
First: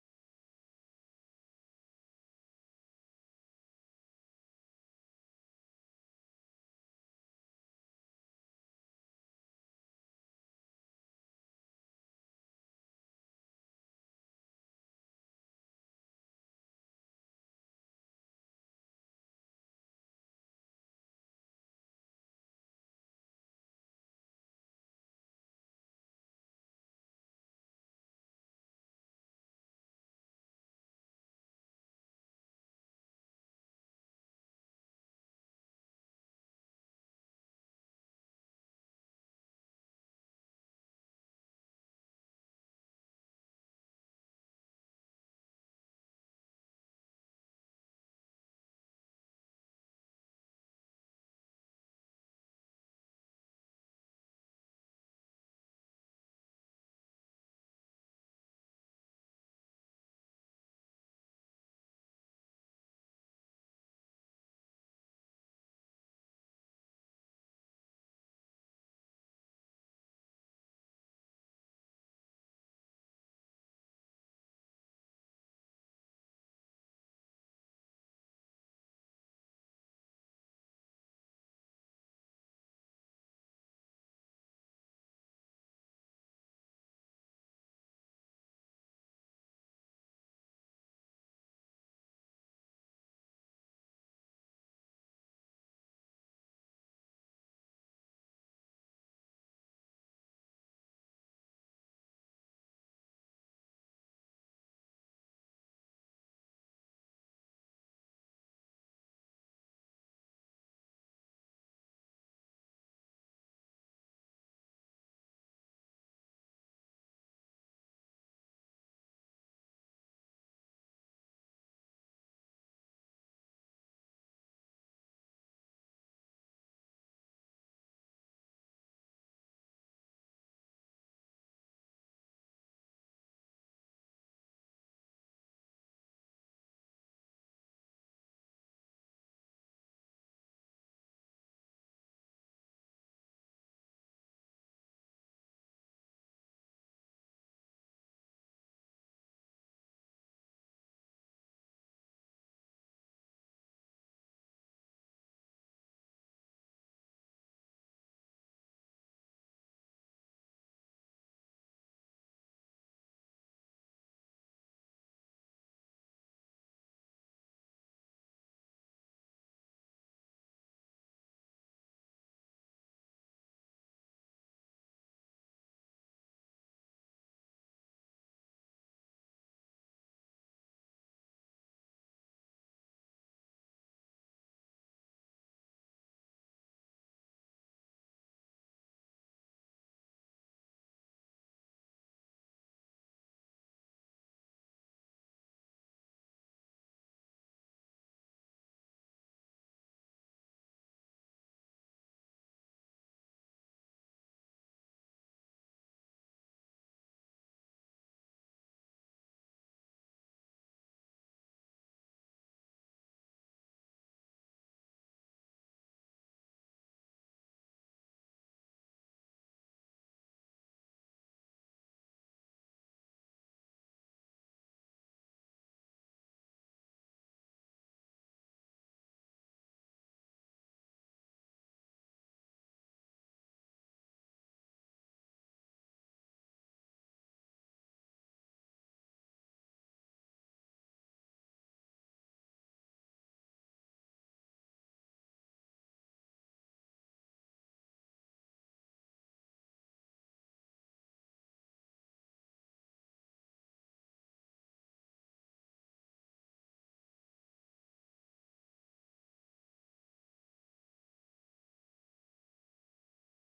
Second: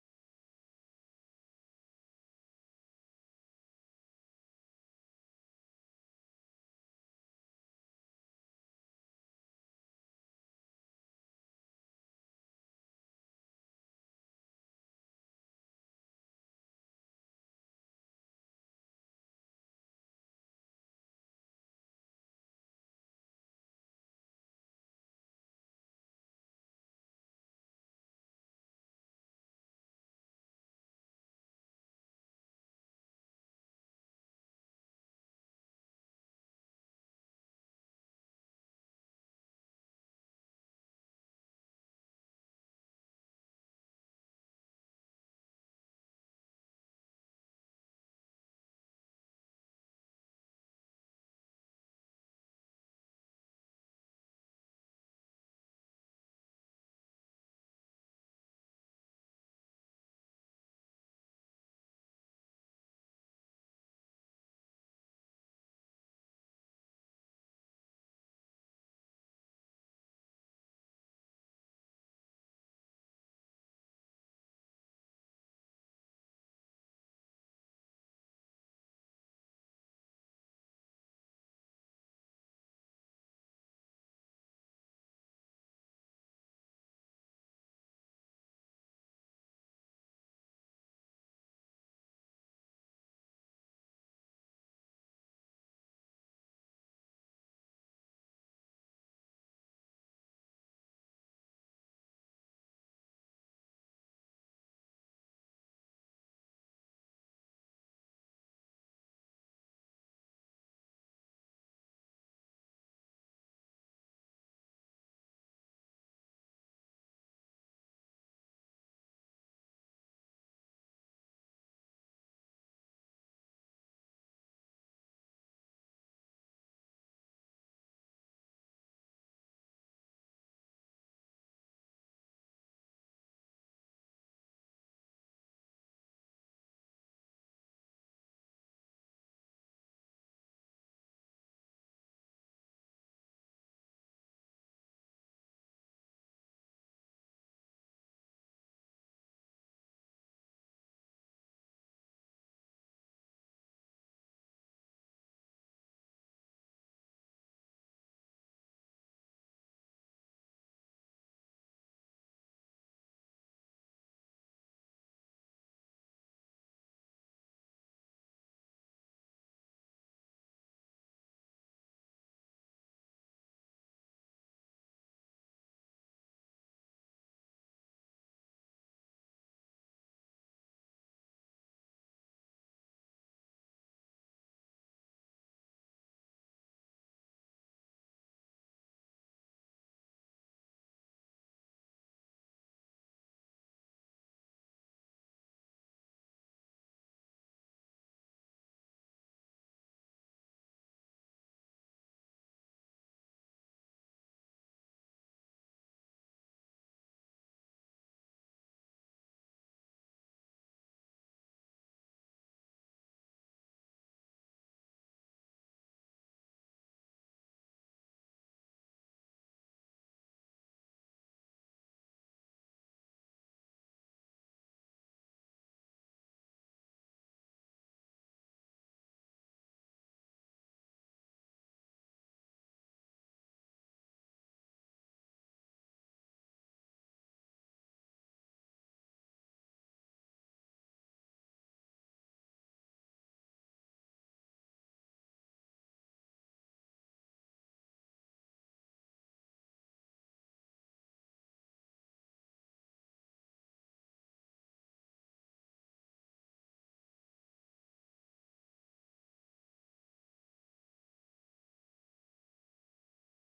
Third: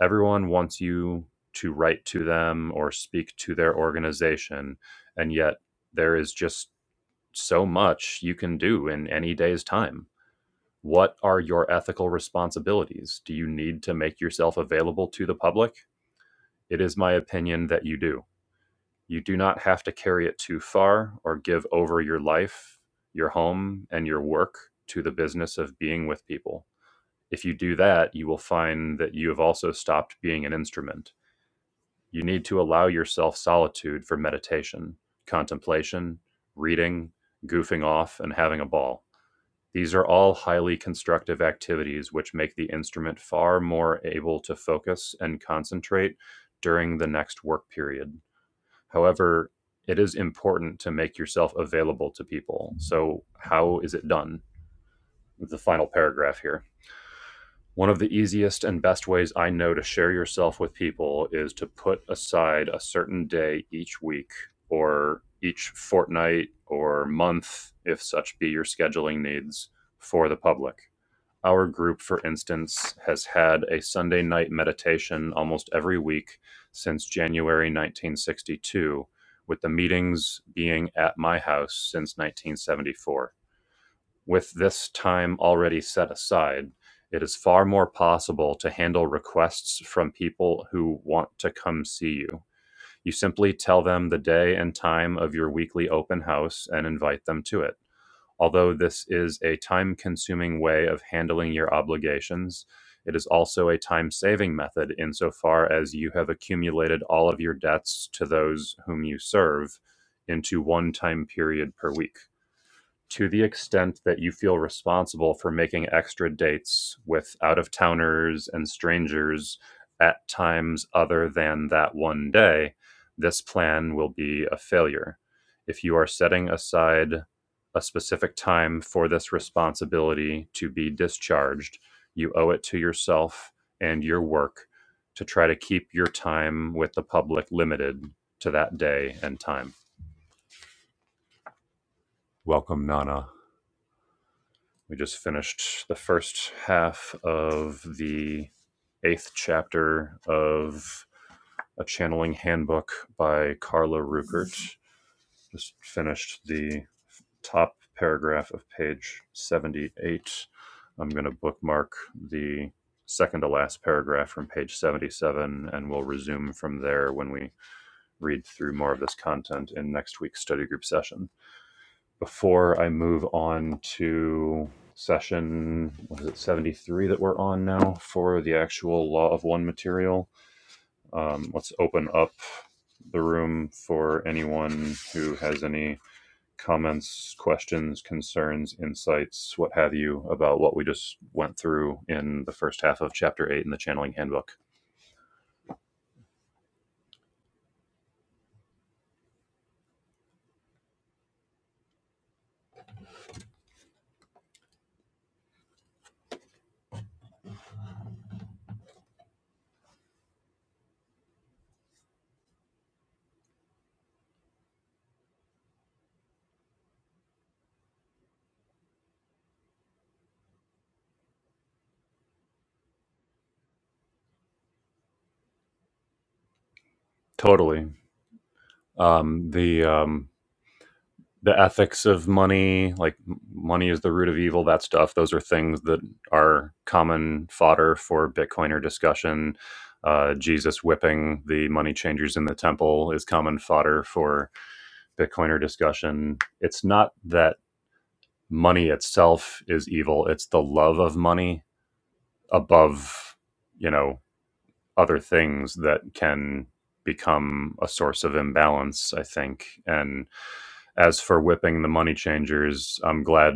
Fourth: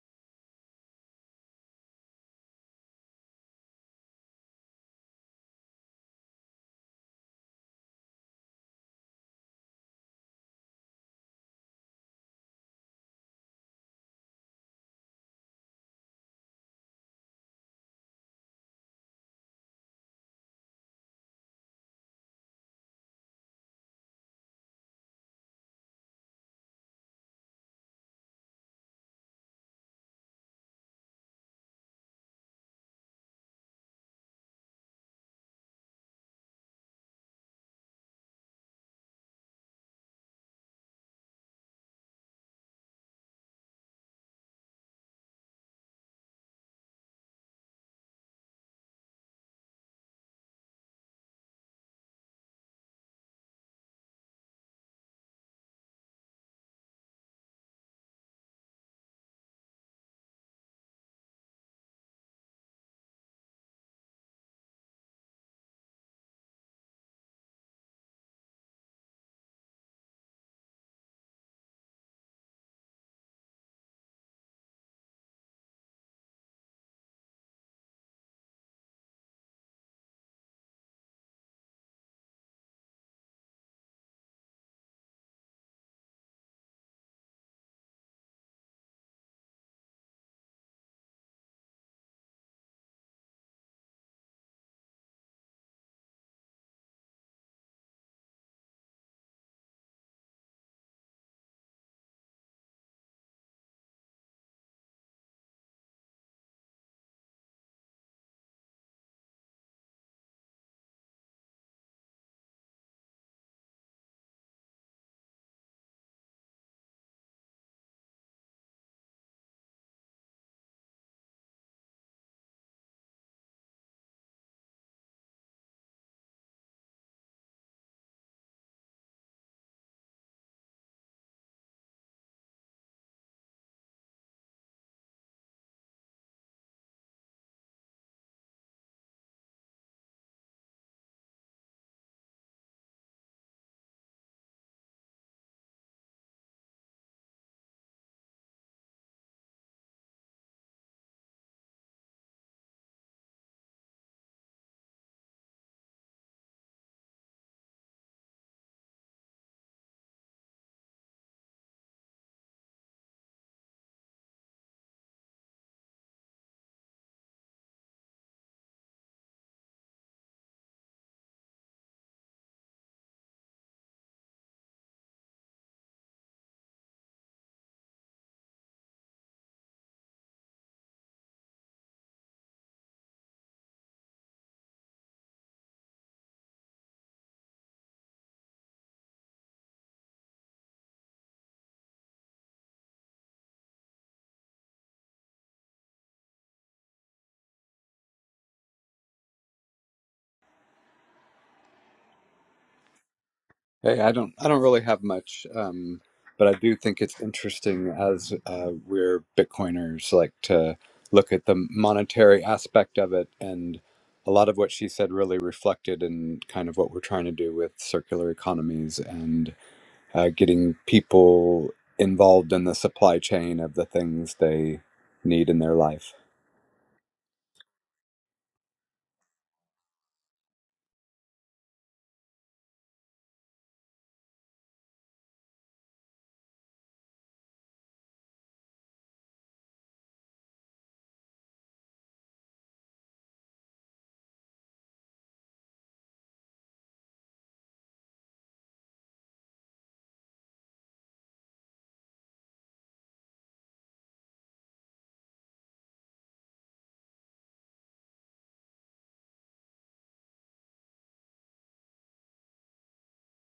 Speaker 1: Everyone wants you to write to them or speak to their organization, and yet there is just so much you can do in any day's time what are your ethical responsibilities? Do you need to make yourself available to the public? It is my opinion that you do. You do not have to carry it too far or give over your life, your home, and your work to the business of being with people. If you do that, you will find that you have also stopped being an instrument. You need to allow yourself solitude for meditation, contemplation, reading, goofing off, and having a ball. These are all highly constructive activities which make the instrument far more able to focus and concentrate during the next work period. However, it is important to make yourself available to people. So, how is it done? The final paragraph here. One of the easiest and best ways I know to share yourself with people is to put aside a certain day each week or each fortnight or month, if such be your scheduling needs, for the public. Our group, for instance, has had a Sunday night meditation almost every week since January 1962, with the meetings being at my house since 1974. With this time already set aside, it is far more possible to handle requests from people who want to come see you. You simply tell them the day and time of your weekly open house and invite them to it. Although this is a time consuming way of handling your obligations, it is also a time saving method insofar as you have accumulated all of your debts to those whom you serve into one time period per week to the extent that you feel responsible for making extra dates with out of towners and strangers at times other than that one day, this plan will be a failure. If you are setting aside a specific time for this responsibility to be discharged, you owe it to yourself and your work to try to keep your time with the public limited to that day and time. Welcome, Nana. We just finished the first half of the eighth chapter of A Channeling Handbook by Carla Ruckert. Just finished the top paragraph of page 78. I'm going to bookmark the second to last paragraph from page 77, and we'll resume from there when we read through more of this content in next week's study group session before I move on to session what is it 73 that we're on now for the actual law of one material um, let's open up the room for anyone who has any comments questions concerns insights what have you about what we just went through in the first half of chapter 8 in the channeling handbook
Speaker 2: Hey, I don't I don't really have much, um, but I do think it's interesting as uh, we're Bitcoiners like to look at the monetary aspect of it, and a lot of what she said really reflected in kind of what we're trying to do with circular economies and uh, getting people involved in the supply chain of the things they need in their life.
Speaker 1: totally um, the um, the ethics of money, like money is the root of evil, that stuff. Those are things that are common fodder for Bitcoiner discussion. Uh, Jesus whipping the money changers in the temple is common fodder for Bitcoiner discussion. It's not that money itself is evil, it's the love of money above, you know, other things that can become a source of imbalance, I think. And as for whipping the money changers, I'm glad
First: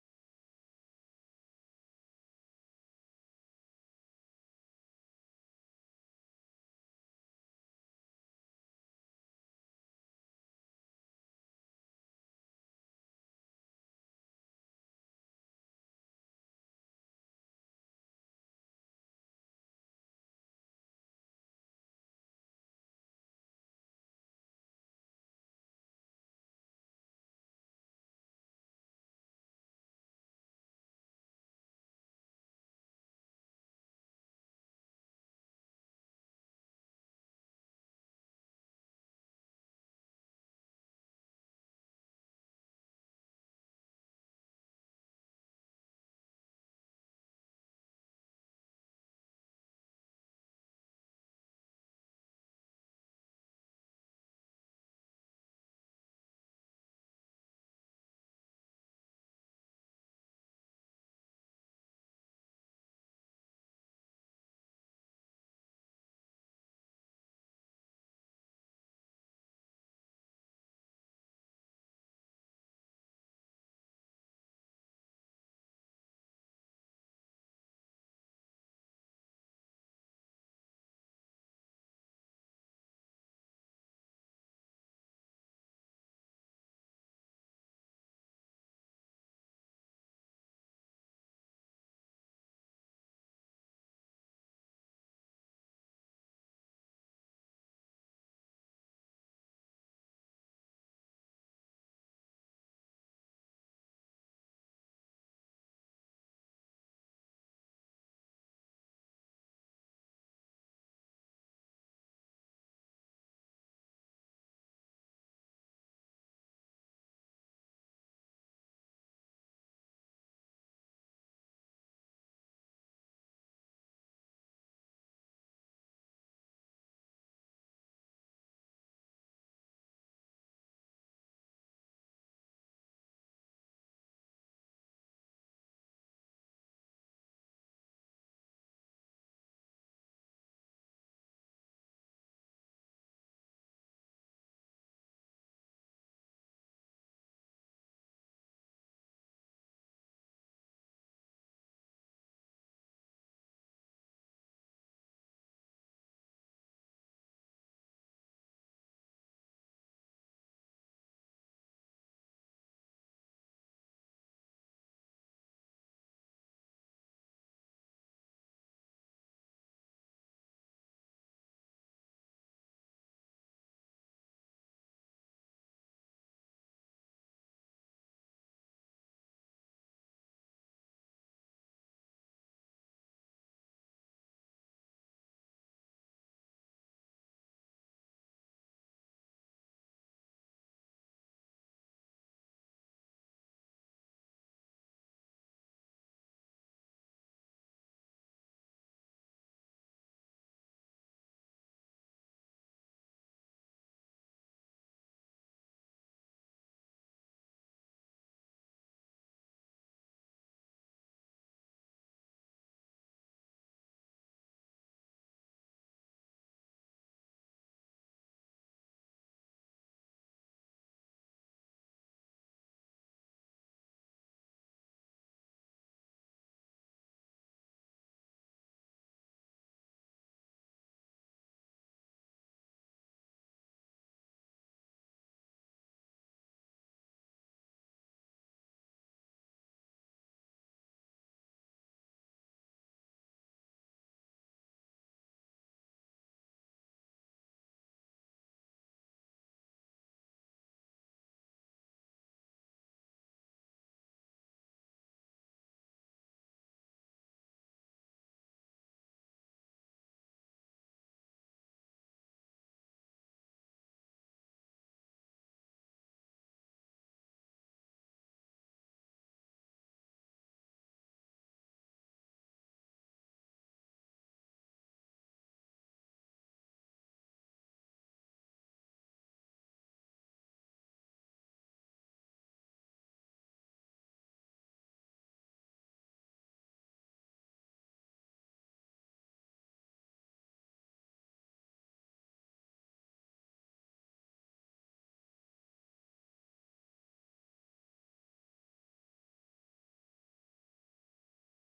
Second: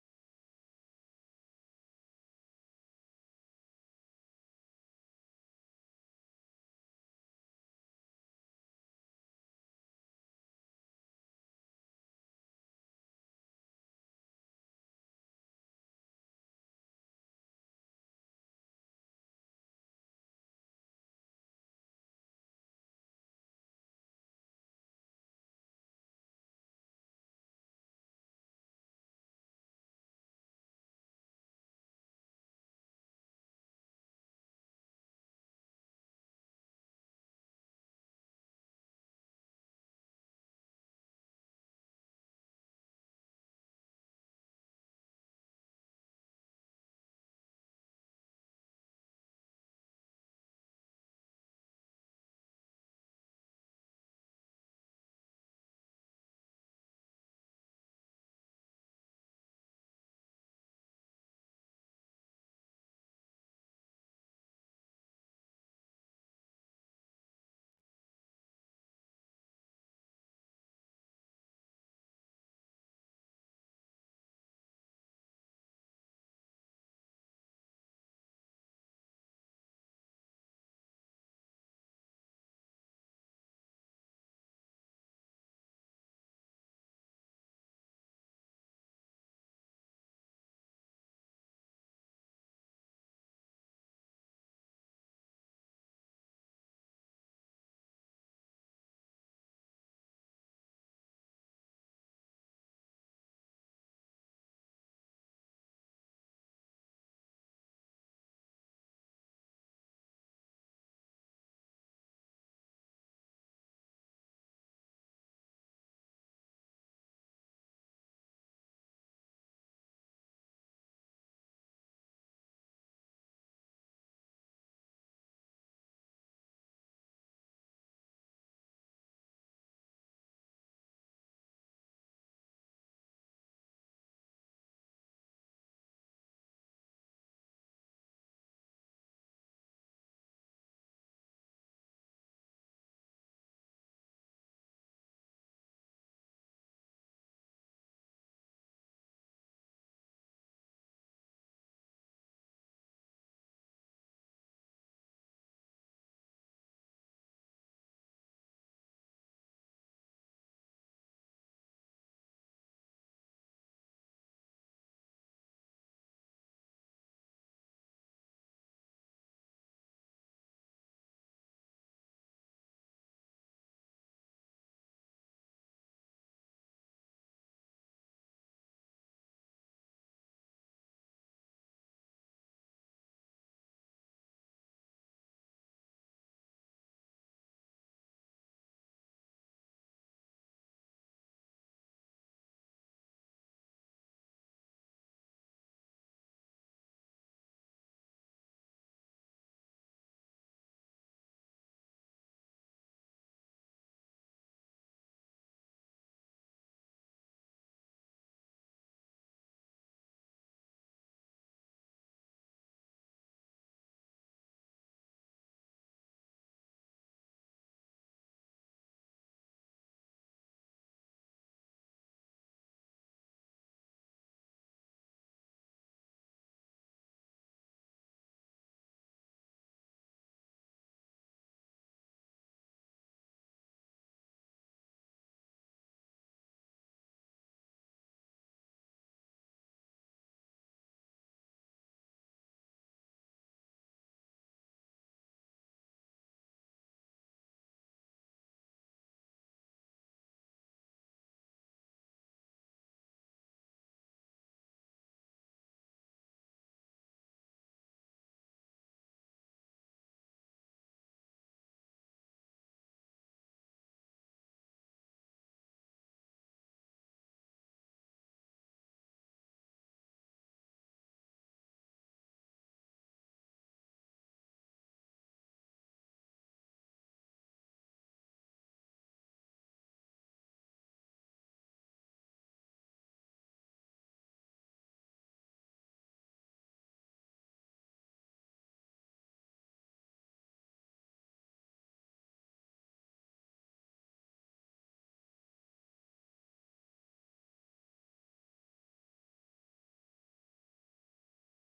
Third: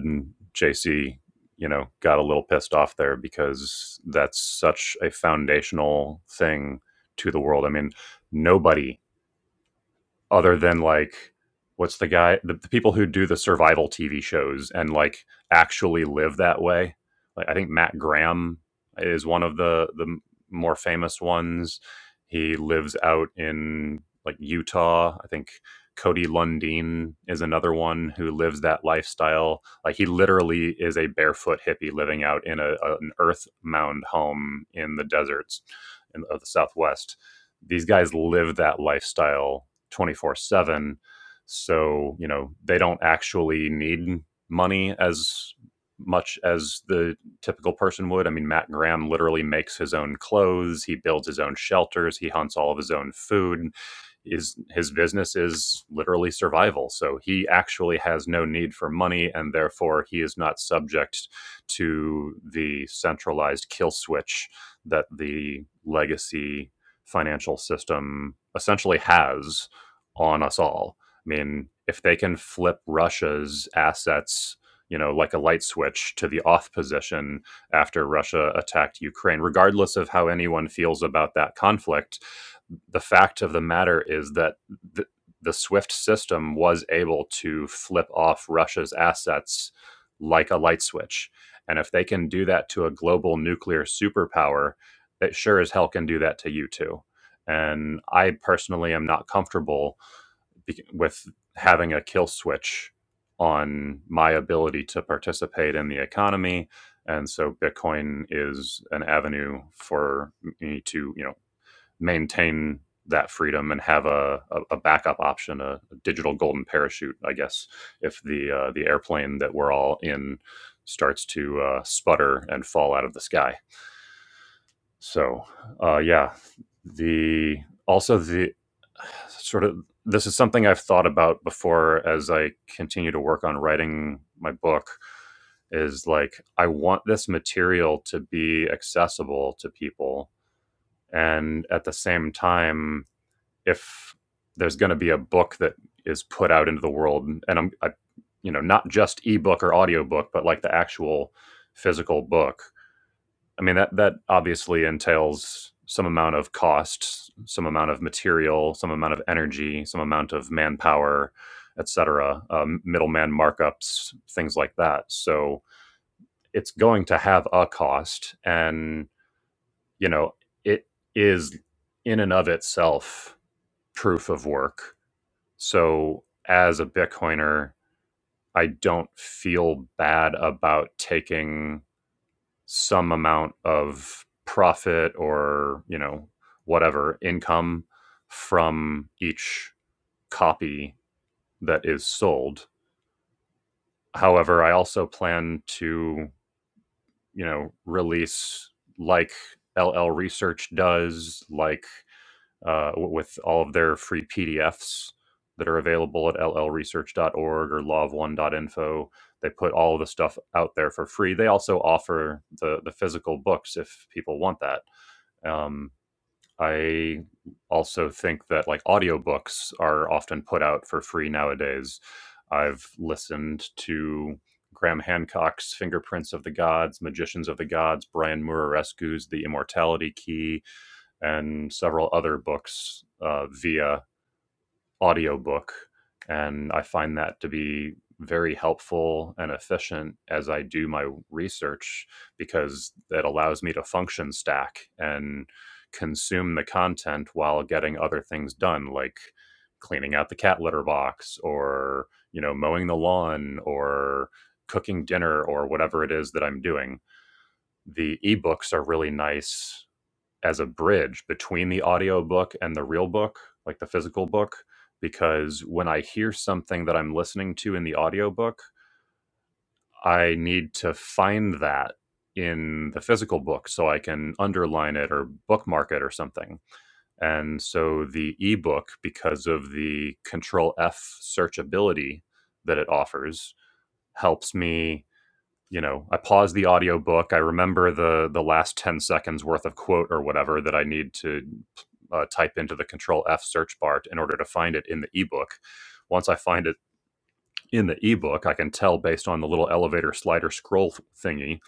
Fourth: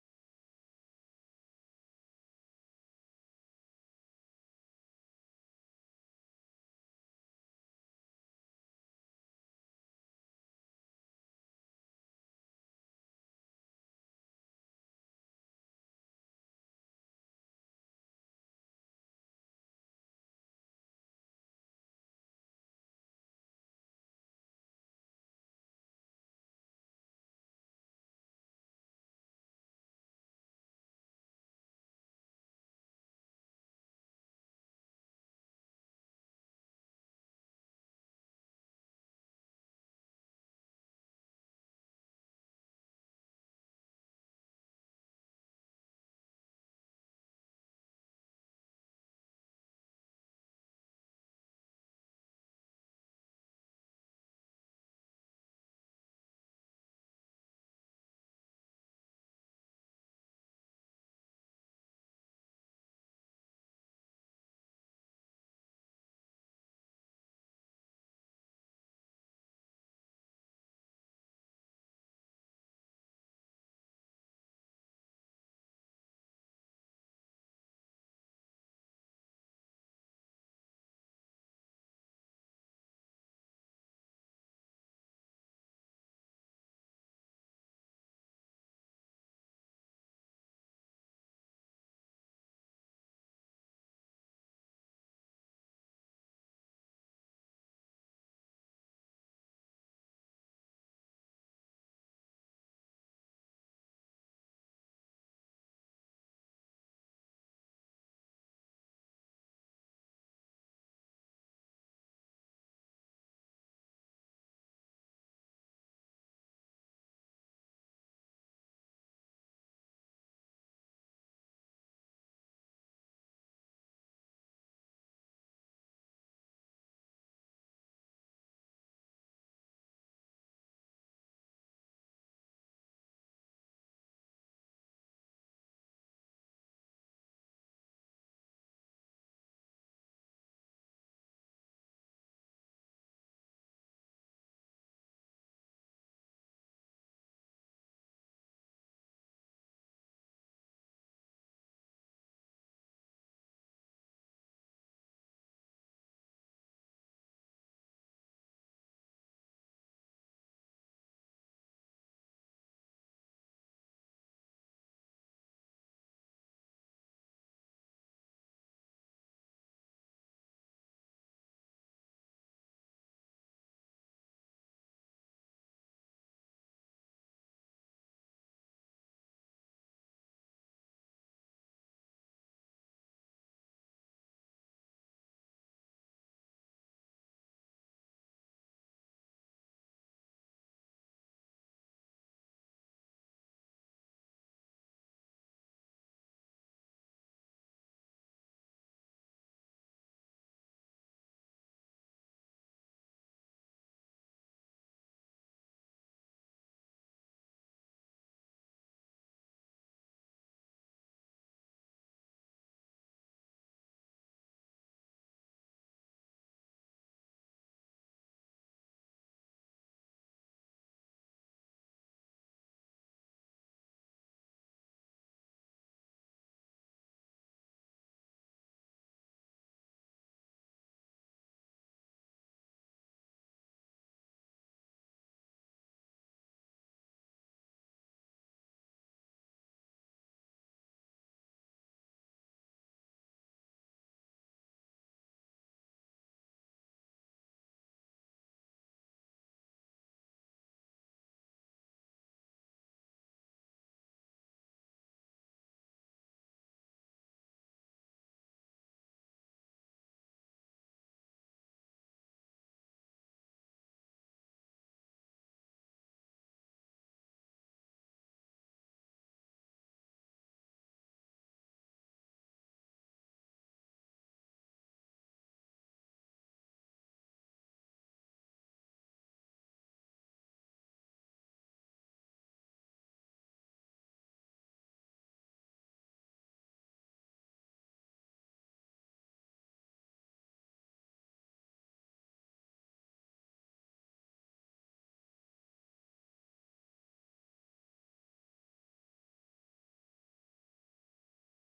Speaker 1: JC, you know, got a little pissed off there because that's such a foundational thing to the world. I mean, nobody other than like what's the guy the, the people who do the survival tv shows and like actually live that way like i think matt graham is one of the the more famous ones he lives out in like utah i think cody lundeen is another one who lives that lifestyle like he literally is a barefoot hippie living out in a, a- an earth mound home in the deserts in, of the southwest these guys live that lifestyle 24 7. So, you know, they don't actually need money as much as the typical person would. I mean, Matt Graham literally makes his own clothes, he builds his own shelters, he hunts all of his own food. Is his business is literally survival. So he actually has no need for money and therefore he is not subject to the centralized kill switch that the legacy financial system essentially has on us all. I mean, if they can flip Russia's assets, you know, like a light switch to the off position after Russia attacked Ukraine, regardless of how anyone feels about that conflict, the fact of the matter is that the, the SWIFT system was able to flip off Russia's assets like a light switch. And if they can do that to a global nuclear superpower, it sure as hell can do that to you too. And I personally am not comfortable with having a kill switch on my ability to participate in the economy and so bitcoin is an avenue for me to you know maintain that freedom and have a, a, a backup option a, a digital golden parachute i guess if the uh, the airplane that we're all in starts to uh, sputter and fall out of the sky so uh, yeah the also the sort of this is something I've thought about before as I continue to work on writing my book is like I want this material to be accessible to people and at the same time if there's going to be a book that is put out into the world and I'm I, you know not just ebook or audiobook but like the actual physical book I mean that that obviously entails some amount of cost, some amount of material, some amount of energy, some amount of manpower, et cetera, um, middleman markups, things like that. So it's going to have a cost, and you know it is in and of itself proof of work. So as a Bitcoiner, I don't feel bad about taking some amount of profit or you know whatever income from each copy that is sold however i also plan to you know release like ll research does like uh, with all of their free pdfs that are available at l l research dot org or law of one dot info. they put all of the stuff out there for free they also offer the the physical books if people want that um, I also think that like audiobooks are often put out for free nowadays. I've listened to Graham Hancock's Fingerprints of the Gods, Magicians of the Gods, Brian Murarescu's The Immortality Key, and several other books uh, via audiobook and i find that to be very helpful and efficient as i do my research because it allows me to function stack and consume the content while getting other things done like cleaning out the cat litter box or you know mowing the lawn or cooking dinner or whatever it is that i'm doing the ebooks are really nice as a bridge between the audiobook and the real book, like the physical book, because when I hear something that I'm listening to in the audiobook, I need to find that in the physical book so I can underline it or bookmark it or something. And so the ebook, because of the control F searchability that it offers, helps me you know i pause the audiobook i remember the the last 10 seconds worth of quote or whatever that i need to uh, type into the control f search bar in order to find it in the ebook once i find it in the ebook i can tell based on the little elevator slider scroll thingy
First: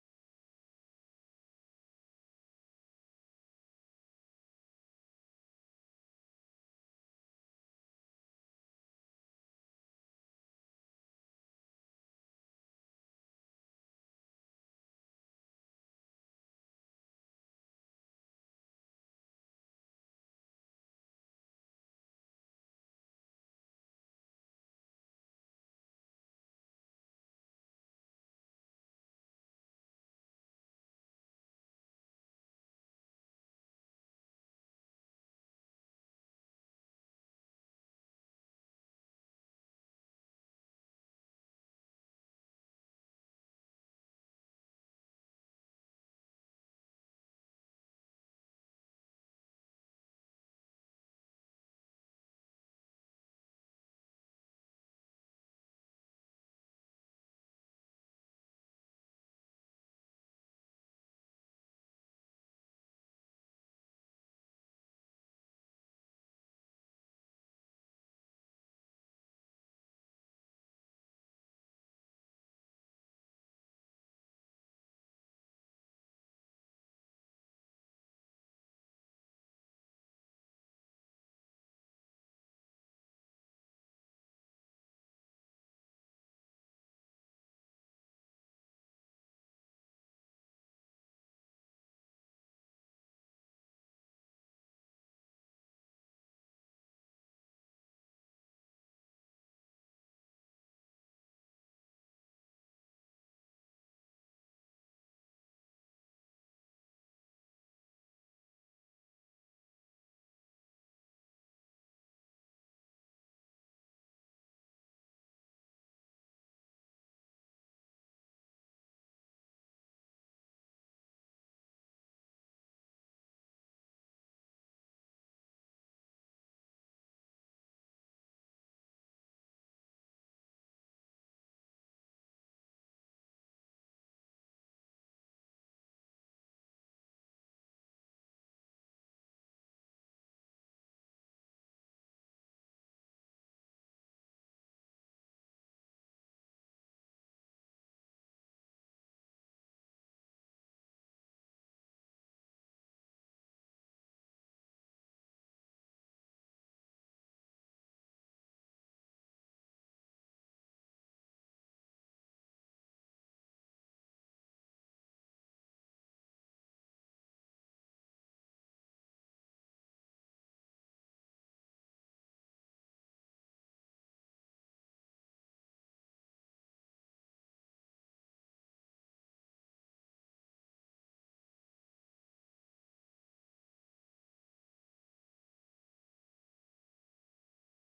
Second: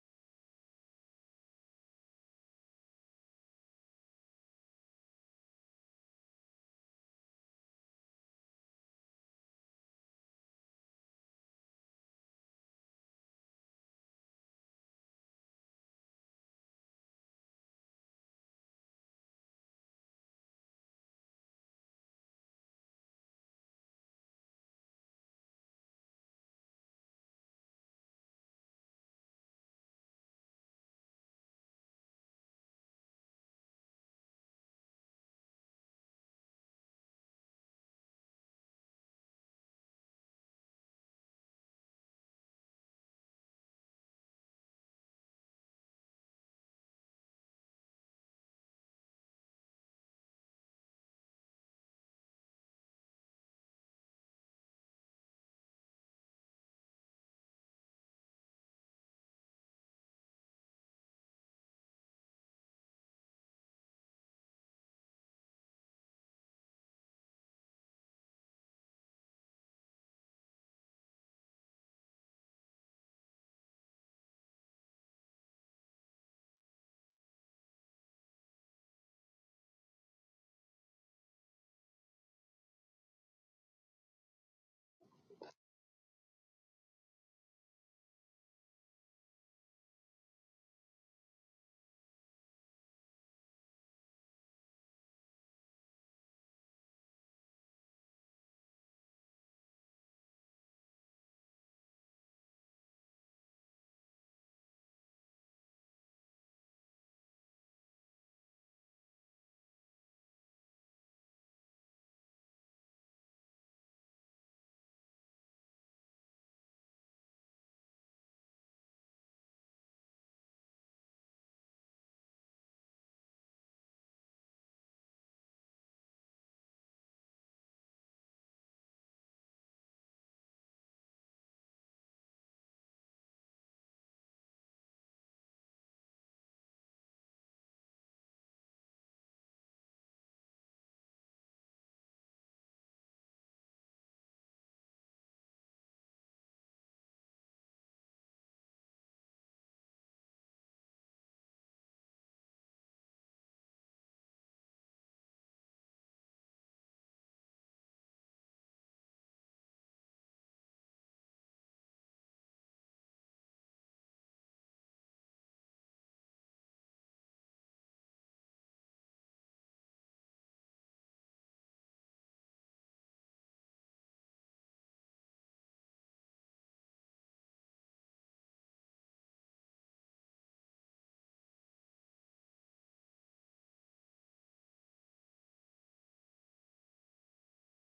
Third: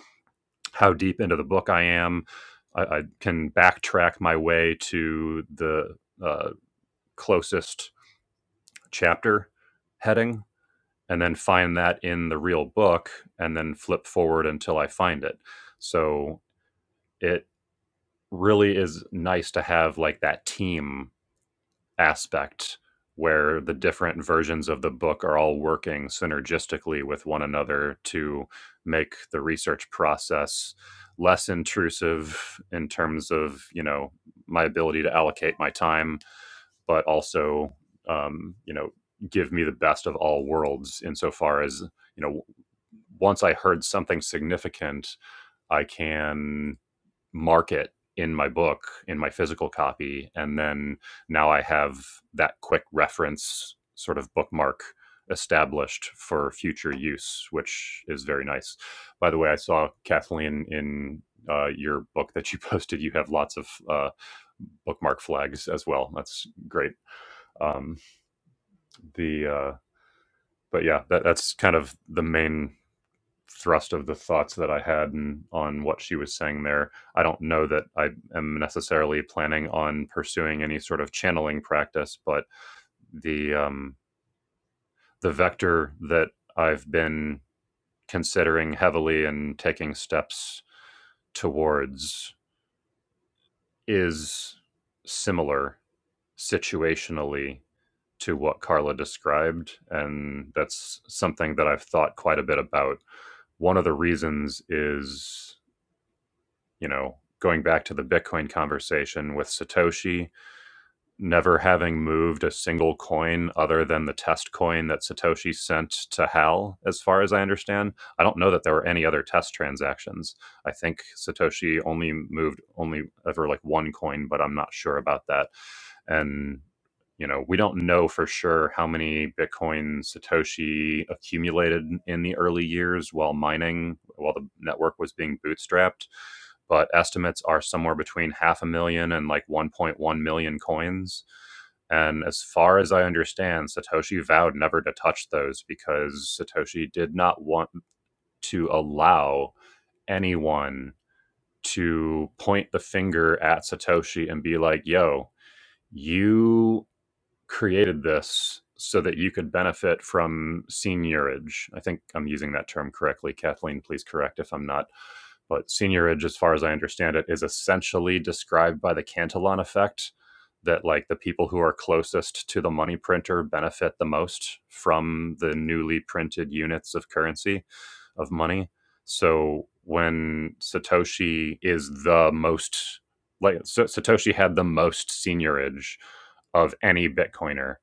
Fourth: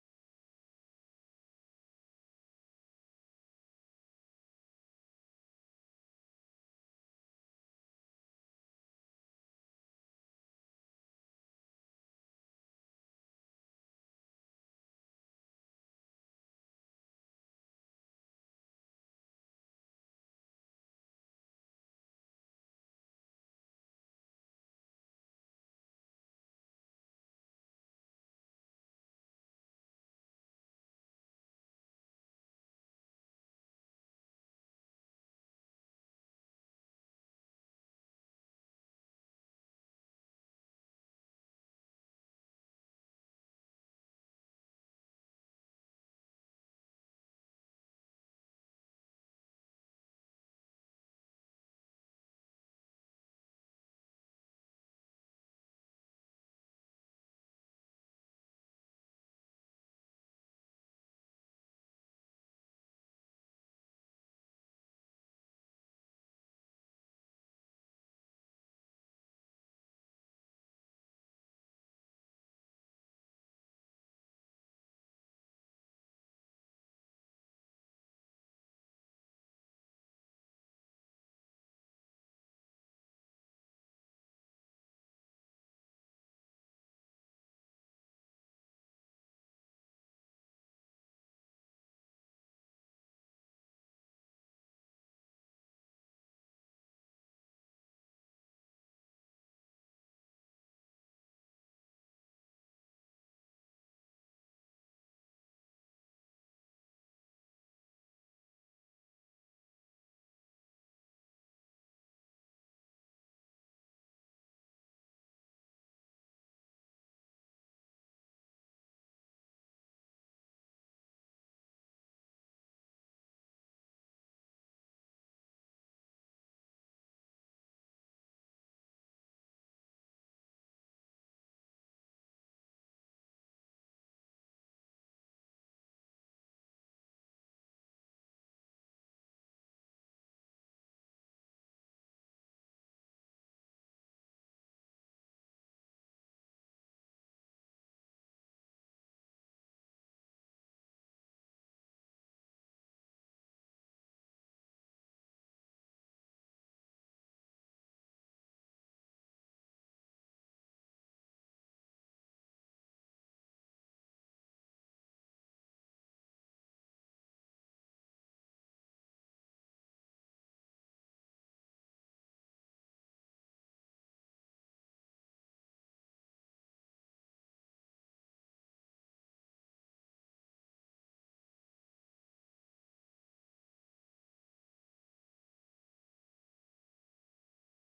Speaker 1: how deep into the book i am i, I can backtrack my way to the uh, closest chapter heading and then find that in the real book and then flip forward until i find it so it really is nice to have like that team aspect where the different versions of the book are all working synergistically with one another to make the research process less intrusive in terms of you know my ability to allocate my time but also um, you know give me the best of all worlds insofar as you know once i heard something significant i can market in my book in my physical copy and then now i have that quick reference sort of bookmark established for future use which is very nice by the way i saw kathleen in uh, your book that you posted you have lots of uh, bookmark flags as well that's great um, the uh, but yeah that, that's kind of the main thrust of the thoughts that I had and on what she was saying there. I don't know that I am necessarily planning on pursuing any sort of channeling practice, but the um, the vector that I've been considering heavily and taking steps towards is similar situationally to what Carla described, and that's something that I've thought quite a bit about. One of the reasons is you know, going back to the Bitcoin conversation with Satoshi, never having moved a single coin other than the test coin that Satoshi sent to Hal, as far as I understand. I don't know that there were any other test transactions. I think Satoshi only moved only ever like one coin, but I'm not sure about that. And you know, we don't know for sure how many Bitcoin Satoshi accumulated in the early years while mining, while the network was being bootstrapped but estimates are somewhere between half a million and like 1.1 million coins. And as far as I understand, Satoshi vowed never to touch those because Satoshi did not want to allow anyone to point the finger at Satoshi and be like, yo, you created this so that you could benefit from seniorage. I think I'm using that term correctly. Kathleen, please correct if I'm not. But seniorage, as far as I understand it, is essentially described by the Cantillon effect that like the people who are closest to the money printer benefit the most from the newly printed units of currency of money. So when Satoshi is the most like Satoshi had the most seniorage of any Bitcoiner,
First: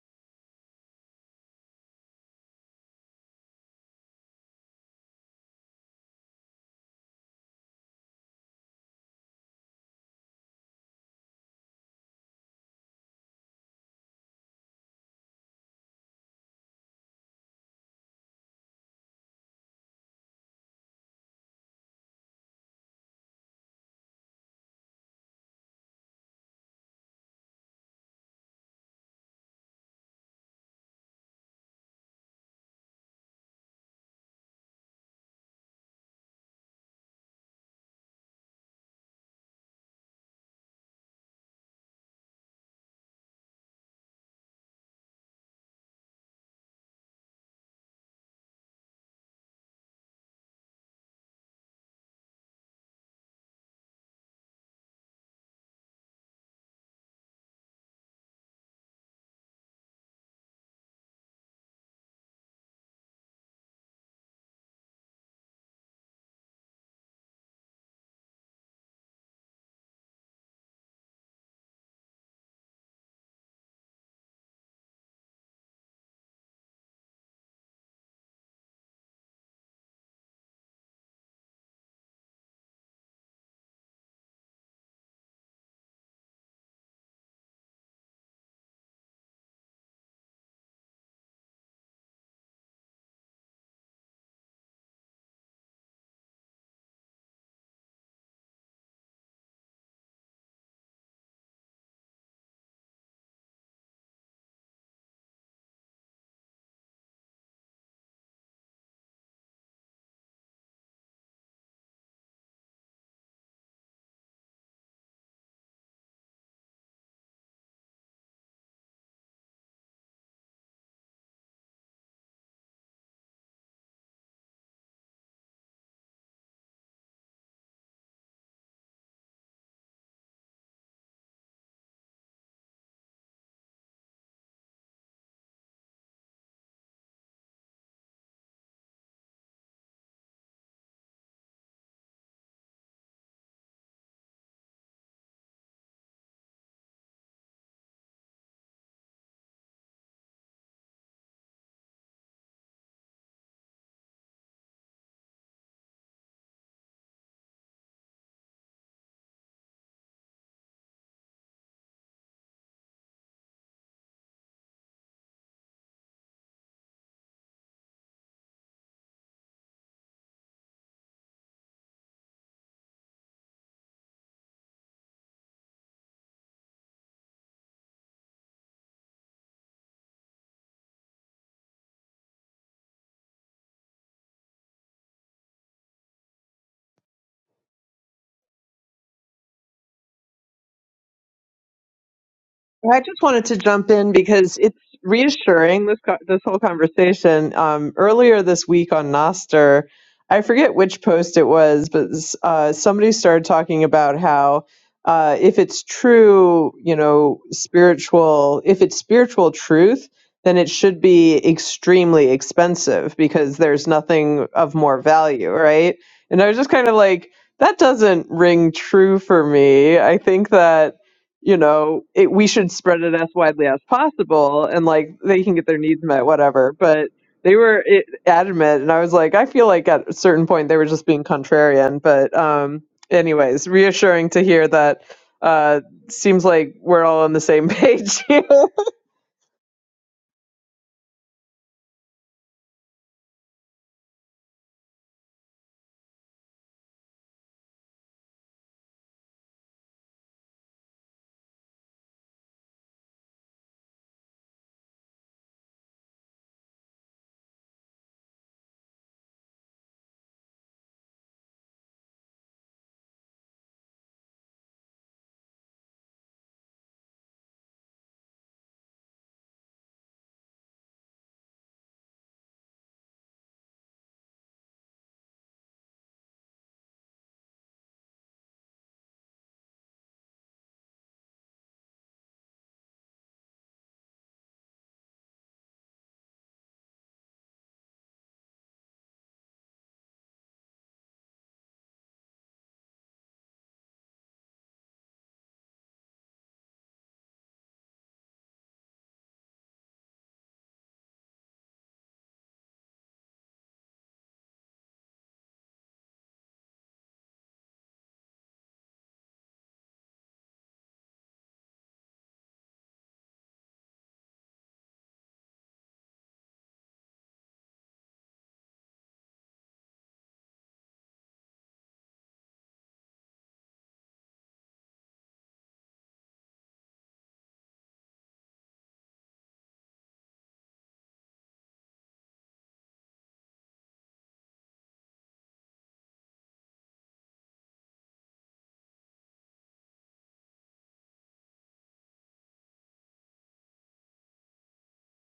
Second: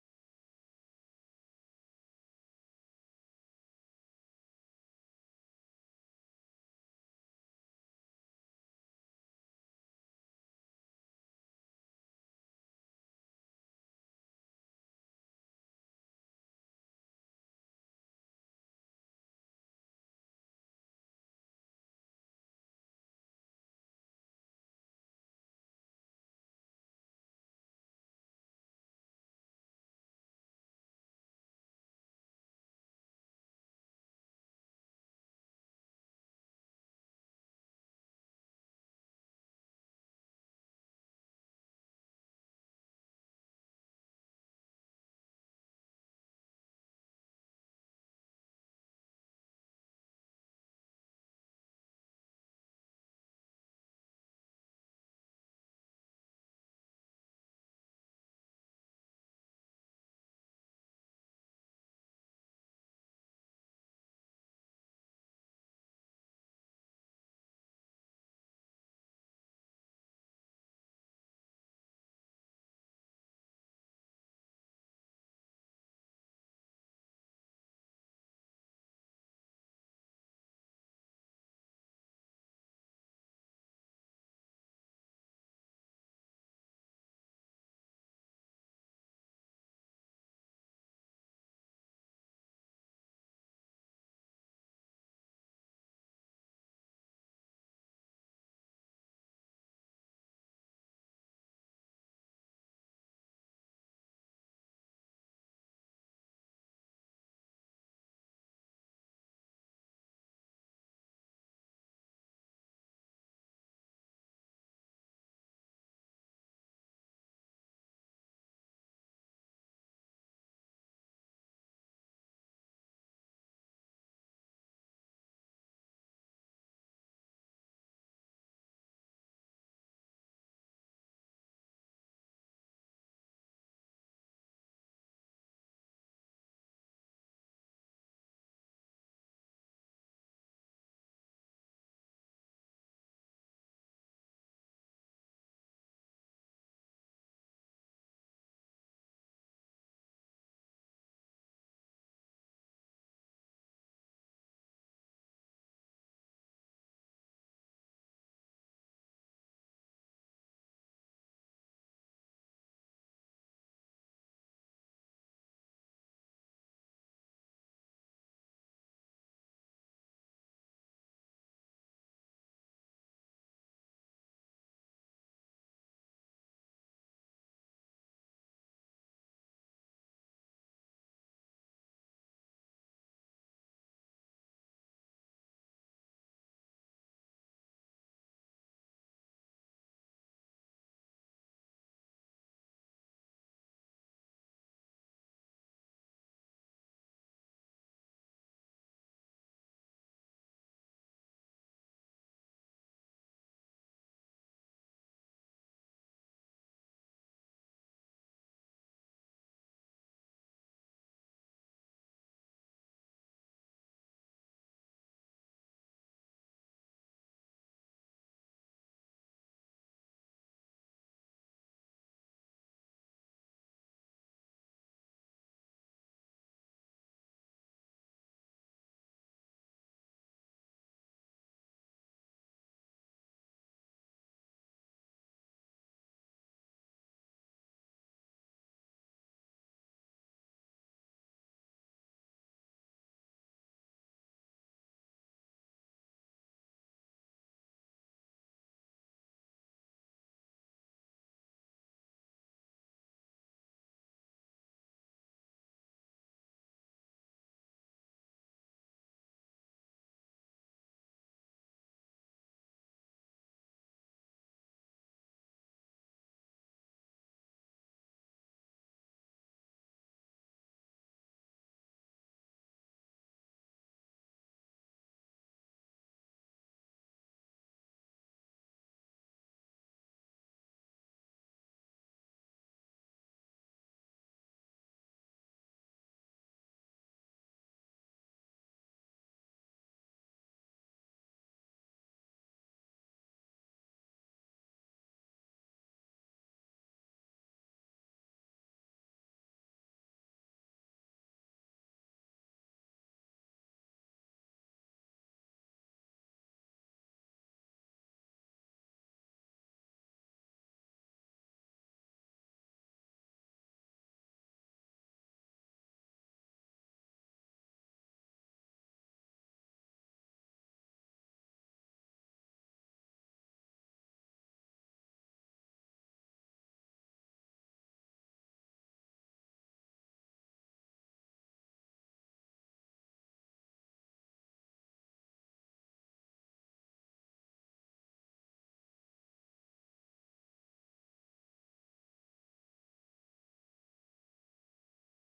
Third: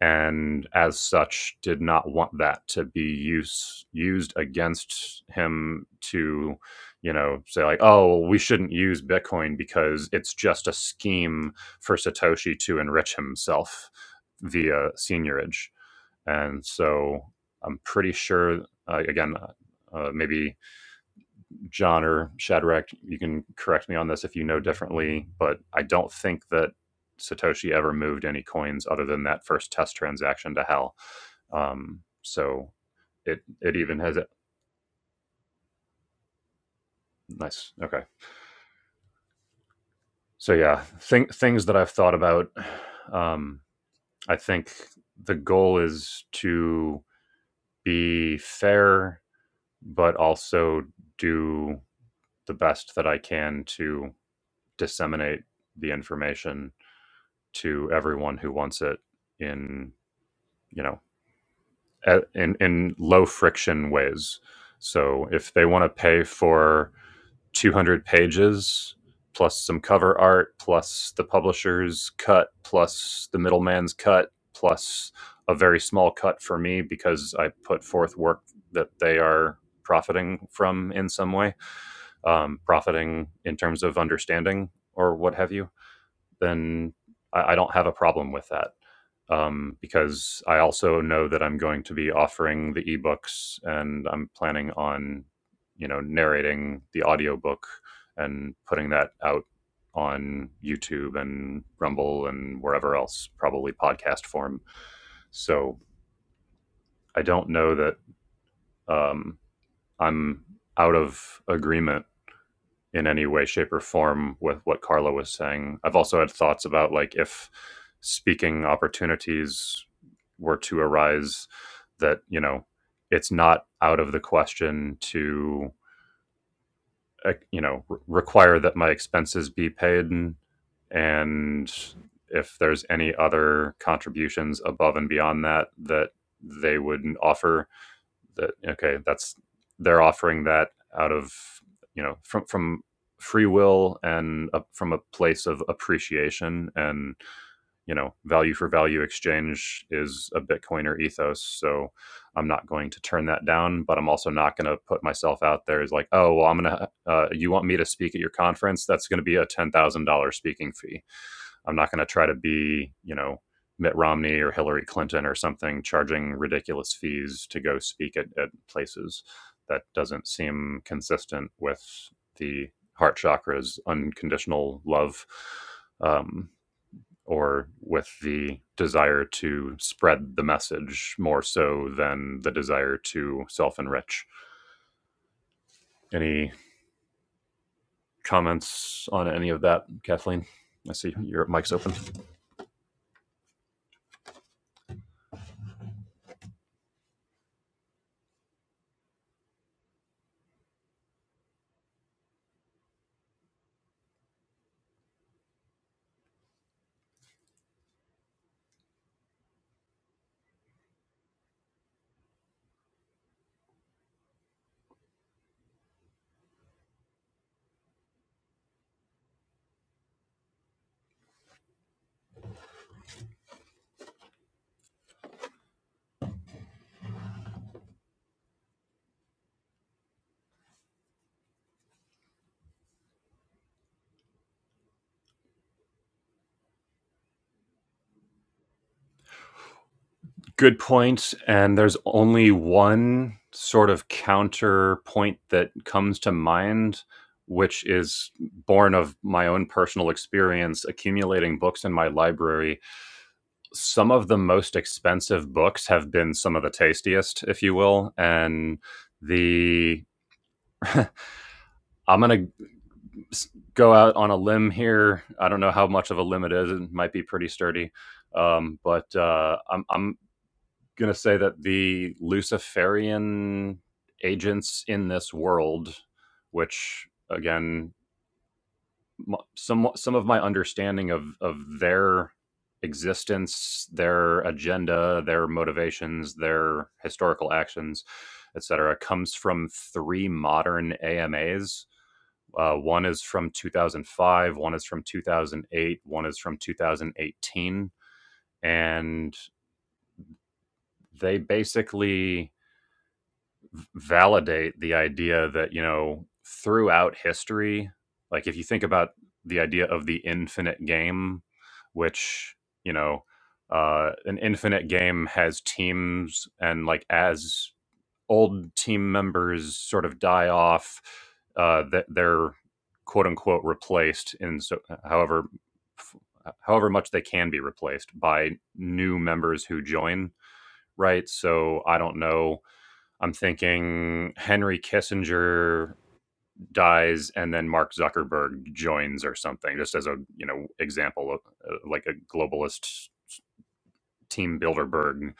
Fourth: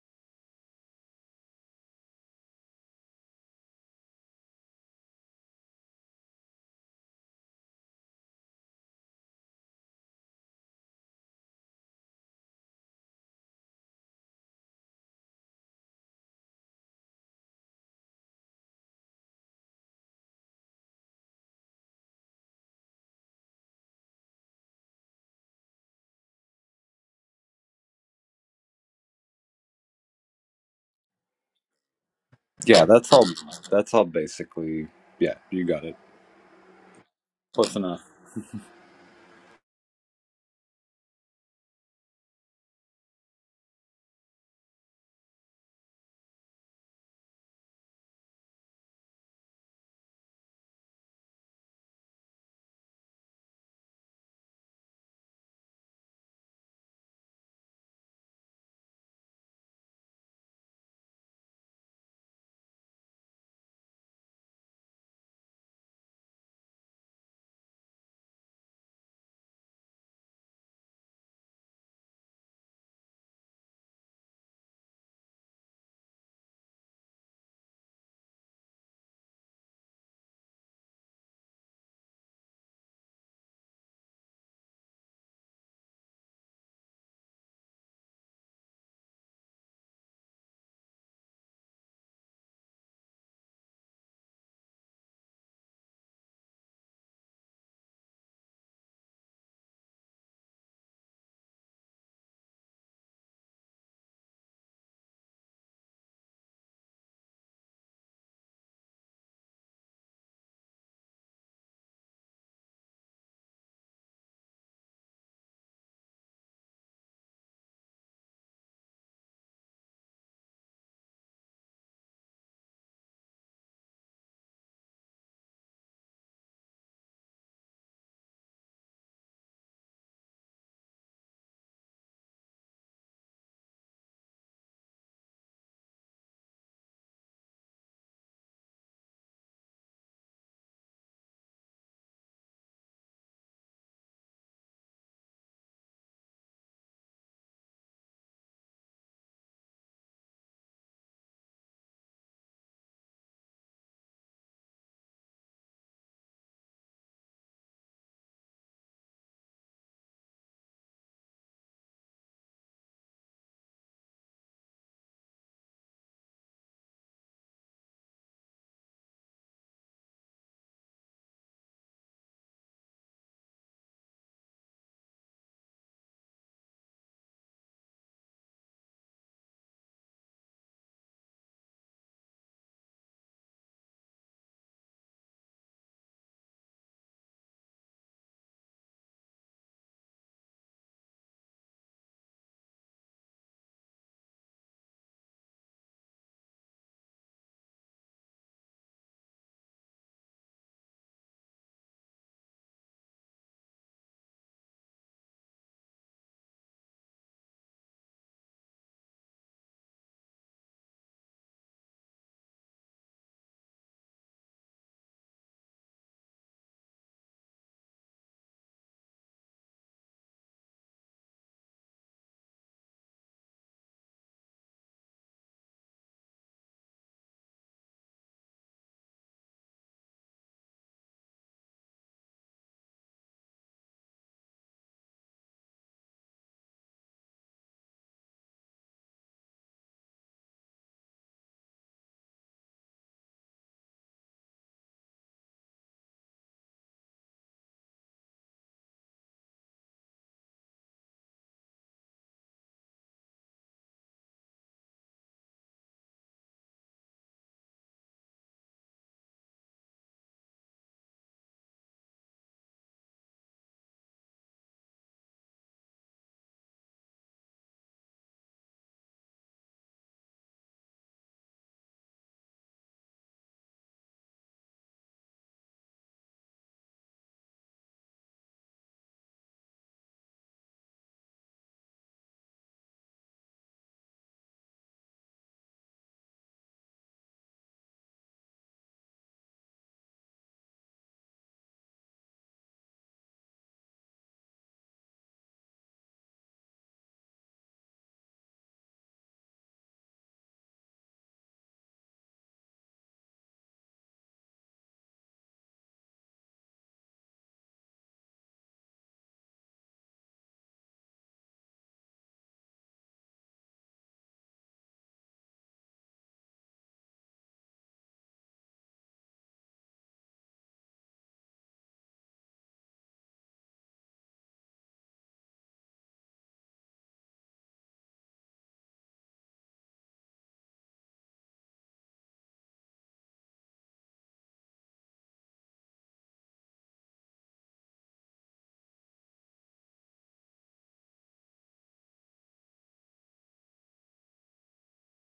Speaker 1: and as such, did not want that to be use, used against him to, you know, say like, oh, well, we shouldn't use Bitcoin because it's just a scheme for Satoshi to enrich himself via seniorage. And so I'm pretty sure, uh, again, uh, maybe John or Shadrach, you can correct me on this if you know differently, but I don't think that Satoshi ever moved any coins other than that first test transaction to hell. Um, so
Speaker 2: Yeah, that's all.
Speaker 1: it it
Speaker 2: That's
Speaker 1: even
Speaker 2: all
Speaker 1: has it
Speaker 2: basically. Yeah, you got it.
Speaker 1: nice
Speaker 2: Close enough.
Speaker 1: okay. So yeah, thing, things that I've thought about. Um, I think the goal is to be fair, but also do the best that I can to disseminate the information to everyone who wants it in you know in in low friction ways. So if they want to pay for 200 pages plus some cover art plus the publisher's cut plus the middleman's cut plus a very small cut for me because I put forth work that they are profiting from in some way, um, profiting in terms of understanding or what have you then I, I don't have a problem with that um, because I also know that I'm going to be offering the ebooks and I'm planning on, you know, narrating the audiobook and putting that out on YouTube and Rumble and wherever else, probably podcast form. So I don't know that um, I'm out of agreement in any way shape or form with what carla was saying i've also had thoughts about like if speaking opportunities were to arise that you know it's not out of the question to uh, you know re- require that my expenses be paid and if there's any other contributions above and beyond that that they would offer that okay that's they're offering that out of you know from from free will and a, from a place of appreciation and you know value for value exchange is a bitcoiner ethos so i'm not going to turn that down but i'm also not going to put myself out there as like oh well i'm going to uh, you want me to speak at your conference that's going to be a $10000 speaking fee I'm not going to try to be, you know, Mitt Romney or Hillary Clinton or something charging ridiculous fees to go speak at, at places. That doesn't seem consistent with the heart chakra's unconditional love um, or with the desire to spread the message more so than the desire to self enrich. Any comments on any of that, Kathleen? I see your mic's open.
Speaker 3: I just wanted to jump in because it's reassuring this co- this whole conversation. Um, earlier this week on Noster, I forget which post it was, but uh, somebody started talking about how uh, if it's true, you know, spiritual, if it's spiritual truth, then it should be extremely expensive because there's nothing of more value, right? And I was just kind of like, that doesn't ring true for me. I think that you know, it, we should spread it as widely as possible and like they can get their needs met, whatever. But they were it, adamant. And I was like, I feel like at a certain point they were just being contrarian. But, um, anyways, reassuring to hear that uh seems like we're all on the same page here
Speaker 1: Good point, and there's only one sort of counterpoint that comes to mind, which is born of my own personal experience accumulating books in my library. Some of the most expensive books have been some of the tastiest, if you will, and the I'm going to go out on a limb here. I don't know how much of a limb it is. It might be pretty sturdy. Um, but uh, I'm, I'm going to say that the Luciferian agents in this world, which again, some some of my understanding of of their existence, their agenda, their motivations, their historical actions, etc., comes from three modern AMAs. Uh, one is from 2005, one is from 2008, one is from 2018, and they basically validate the idea that you know throughout history like if you think about the idea of the infinite game which you know uh, an infinite game has teams and like as old team members sort of die off uh, that they're quote unquote replaced in so however however much they can be replaced by new members who join right so i don't know I'm thinking Henry Kissinger dies and then Mark Zuckerberg joins or something, just as a you know example of uh, like a globalist team Bilderberg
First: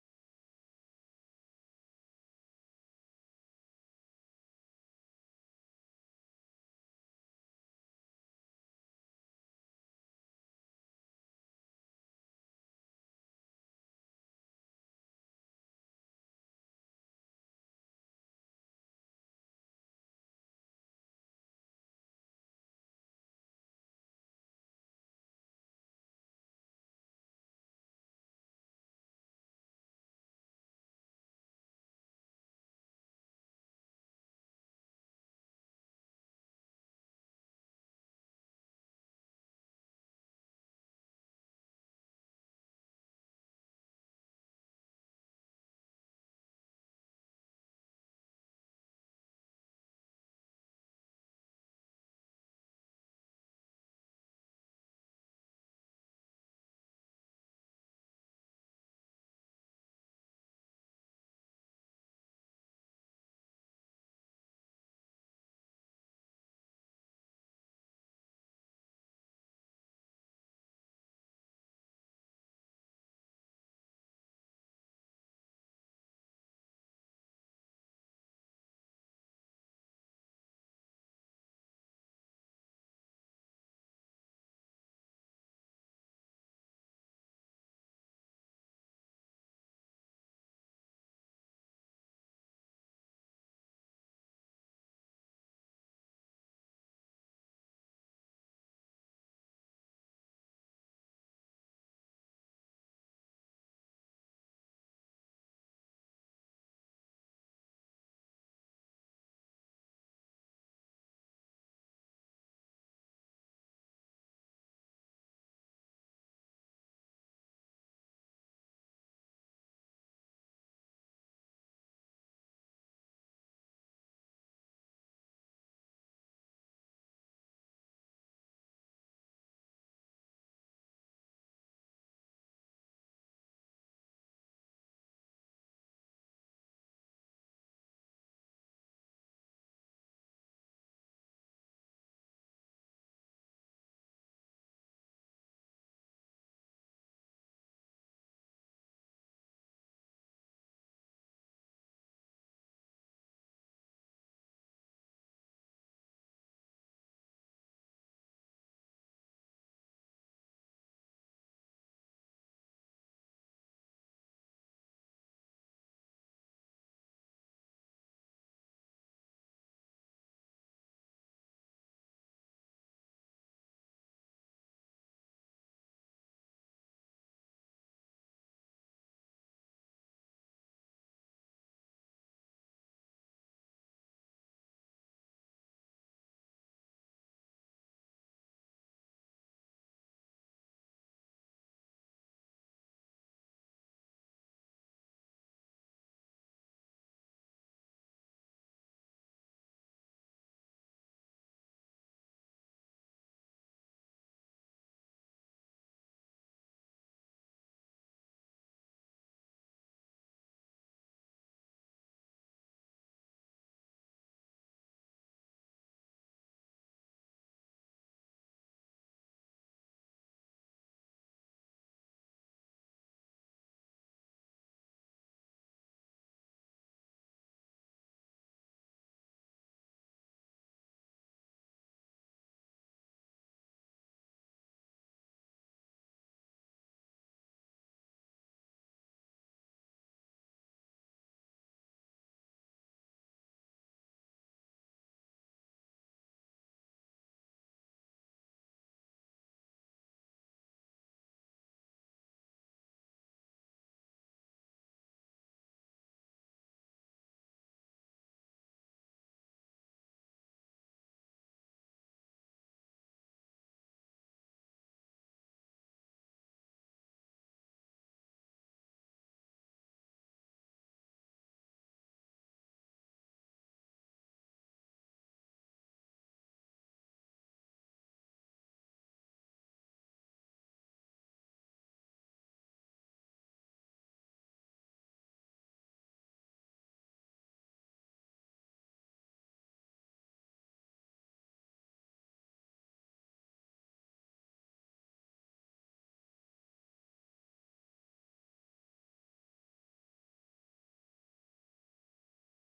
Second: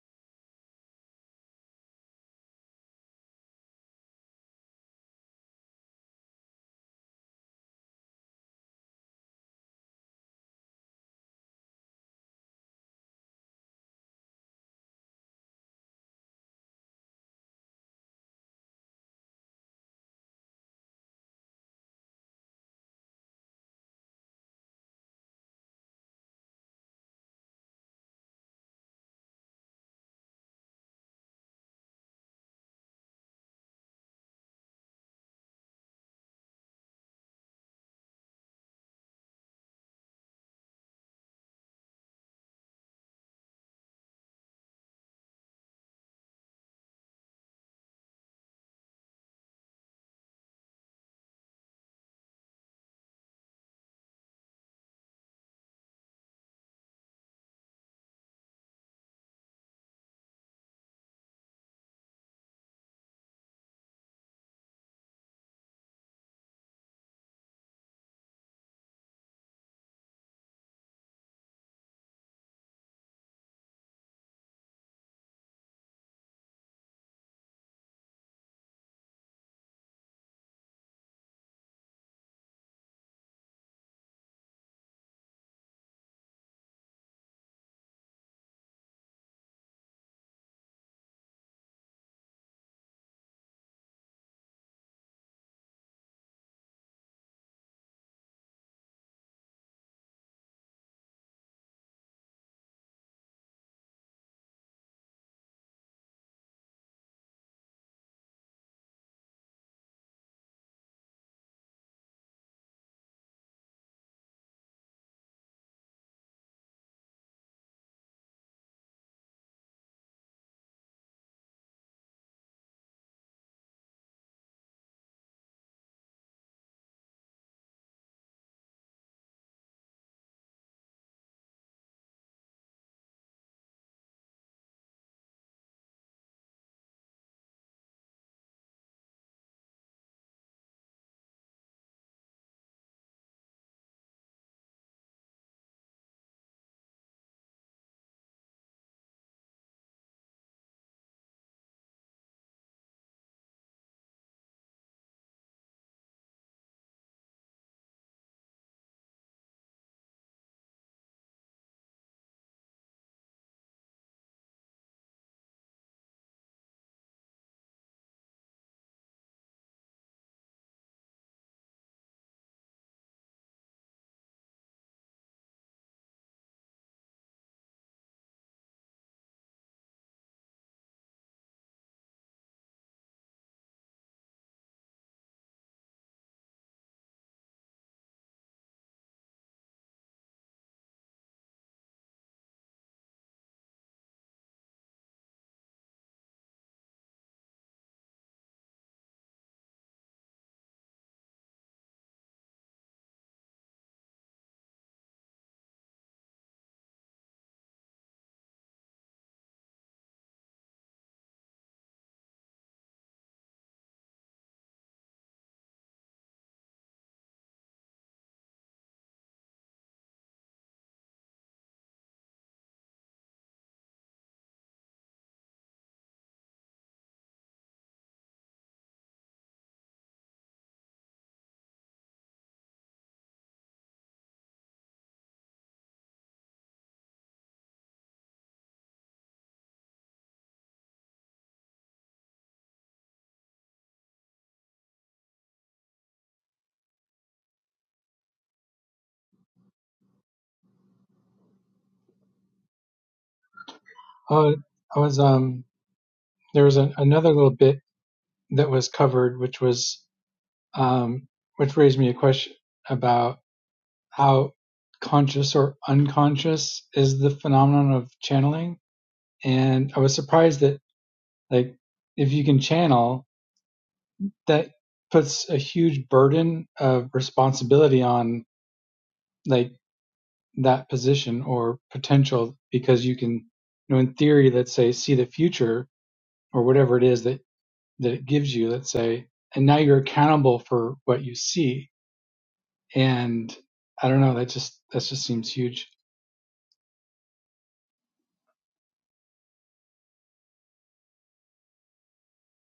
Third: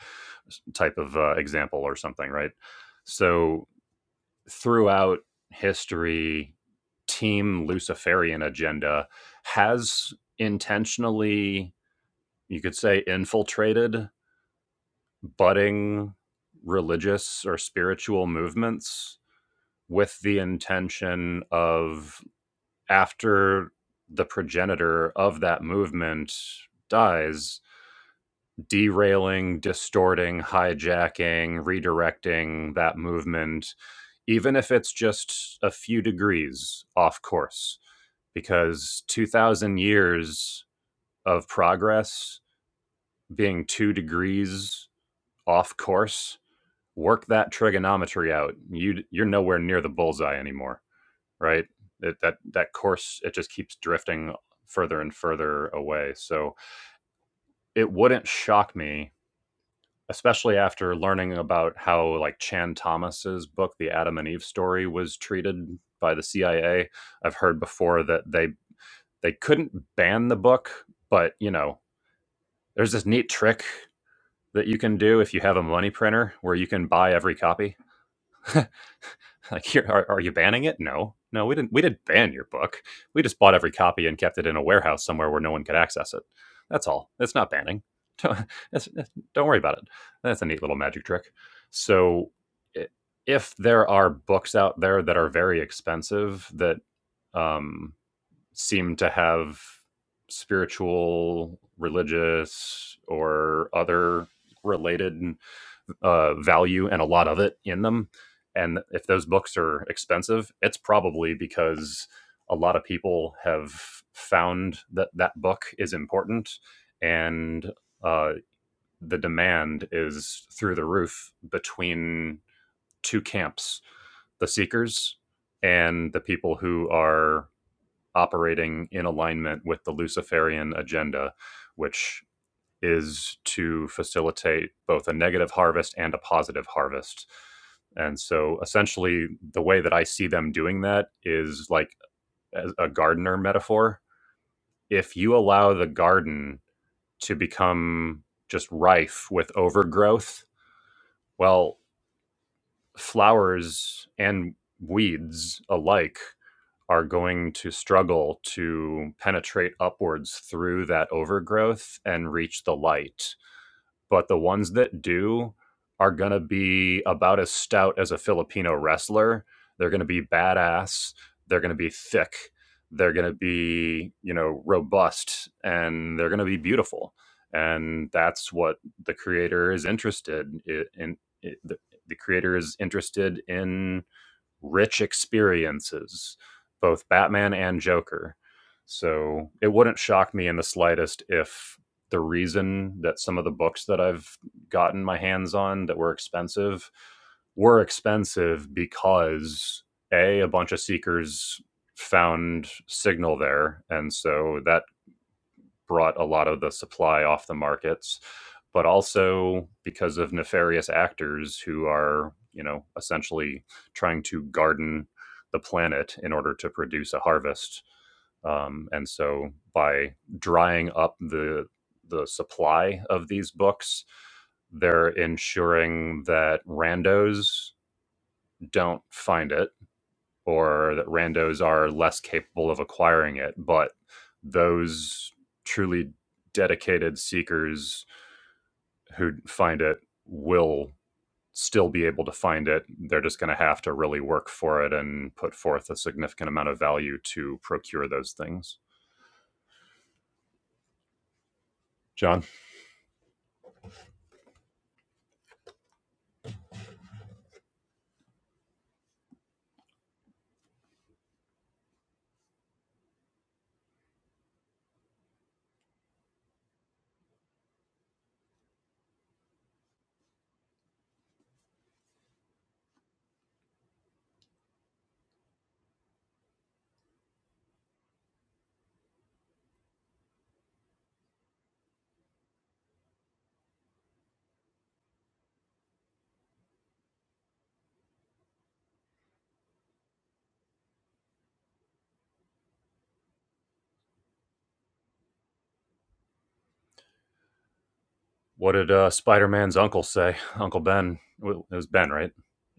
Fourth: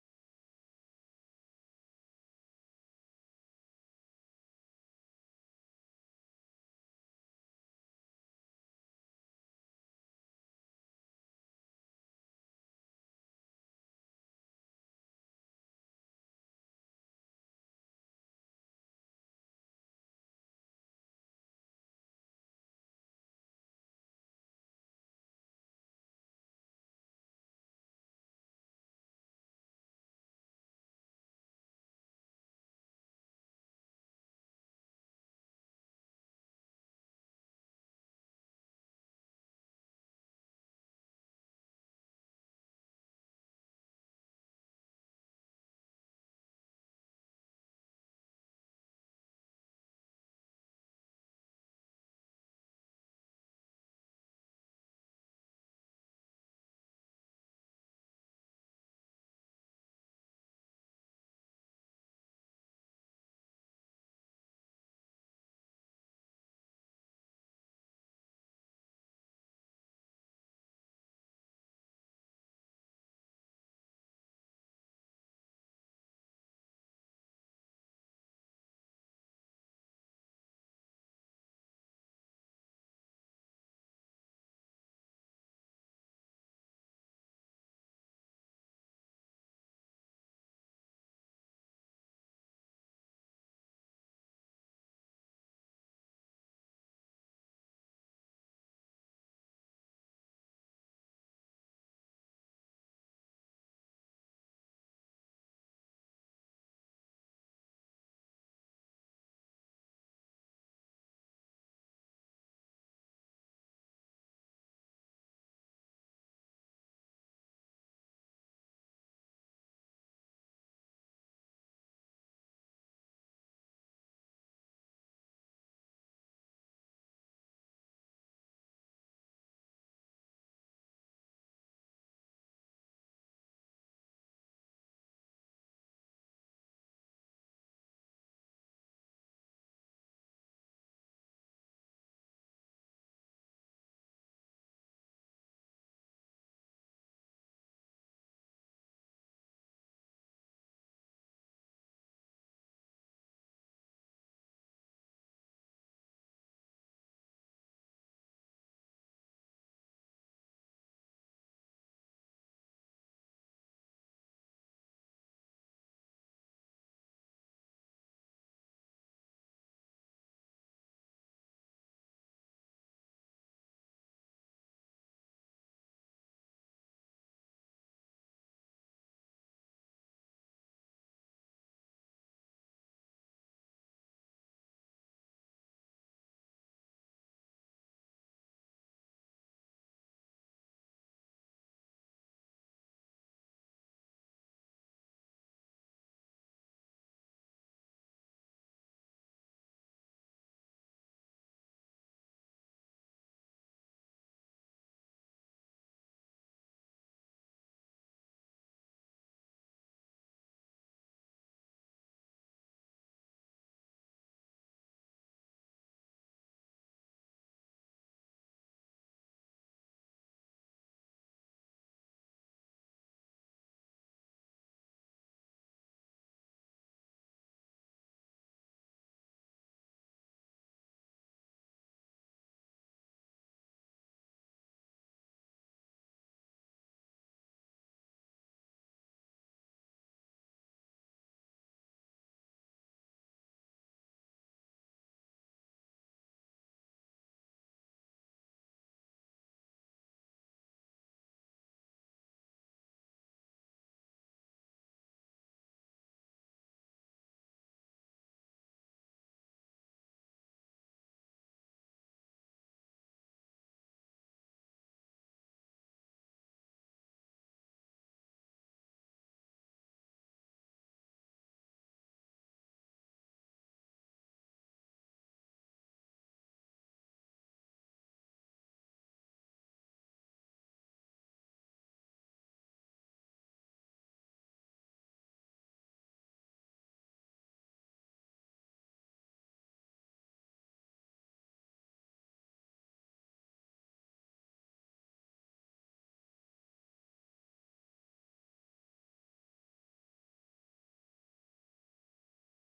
Speaker 1: type of uh, example or something, right? So throughout history, team Luciferian agenda has intentionally, you could say, infiltrated budding religious or spiritual movements with the intention of after the progenitor of that movement dies, derailing, distorting, hijacking, redirecting that movement, even if it's just a few degrees off course. Because 2,000 years of progress being two degrees off course, work that trigonometry out. You, you're nowhere near the bullseye anymore. right? It, that that course it just keeps drifting further and further away. So it wouldn't shock me, especially after learning about how like Chan Thomas's book, The Adam and Eve Story, was treated by the CIA. I've heard before that they they couldn't ban the book, but you know, there's this neat trick that you can do if you have a money printer where you can buy every copy. And Like, here, are, are you banning it? No, no, we didn't. We didn't ban your book. We just bought every copy and kept it in a warehouse somewhere where no one could access it. That's all. It's not banning. Don't, it's- it's- don't worry about it. That's a neat little magic trick. So, if there are books out there that are very expensive that um, seem to have spiritual, religious, or other related uh, value and a lot of it in them. And if those books are expensive, it's probably because a lot of people have found that that book is important and uh, the demand is through the roof between two camps the seekers and the people who are operating in alignment with the Luciferian agenda, which is to facilitate both a negative harvest and a positive harvest. And so essentially, the way that I see them doing that is like a gardener metaphor. If you allow the garden to become just rife with overgrowth, well, flowers and weeds alike are going to struggle to penetrate upwards through that overgrowth and reach the light. but the ones that do are going to be about as stout as a Filipino wrestler. They're going to be badass. They're going to be thick. They're going to be, you know, robust and they're going to be beautiful. And that's what the creator is interested in. in, in the, the creator is interested in rich experiences, both Batman and Joker. So it wouldn't shock me in the slightest if the reason that some of the books that I've gotten my hands on that were expensive were expensive because a a bunch of seekers found signal there and so that brought a lot of the supply off the markets, but also because of nefarious actors who are, you know, essentially trying to garden the planet in order to produce a harvest. Um, and so by drying up the the supply of these books, they're ensuring that randos don't find it or that randos are less capable of acquiring it, but those truly dedicated seekers who find it will still be able to find it. They're just going to have to really work for it and put forth a significant amount of value to procure those things. John,
Speaker 4: Oh, I was um there was an, another little bit that was covered, which was um which raised me a question about how conscious or unconscious is the phenomenon of channeling, and I was surprised that like if you can channel that puts a huge burden of responsibility on like that position or potential because you can you know in theory let's say see the future or whatever it is that that it gives you let's say and now you're accountable for what you see and i don't know that just that just seems huge
Speaker 1: what did uh, Spider Man's uncle say? Uncle Ben, well, it was Ben, right?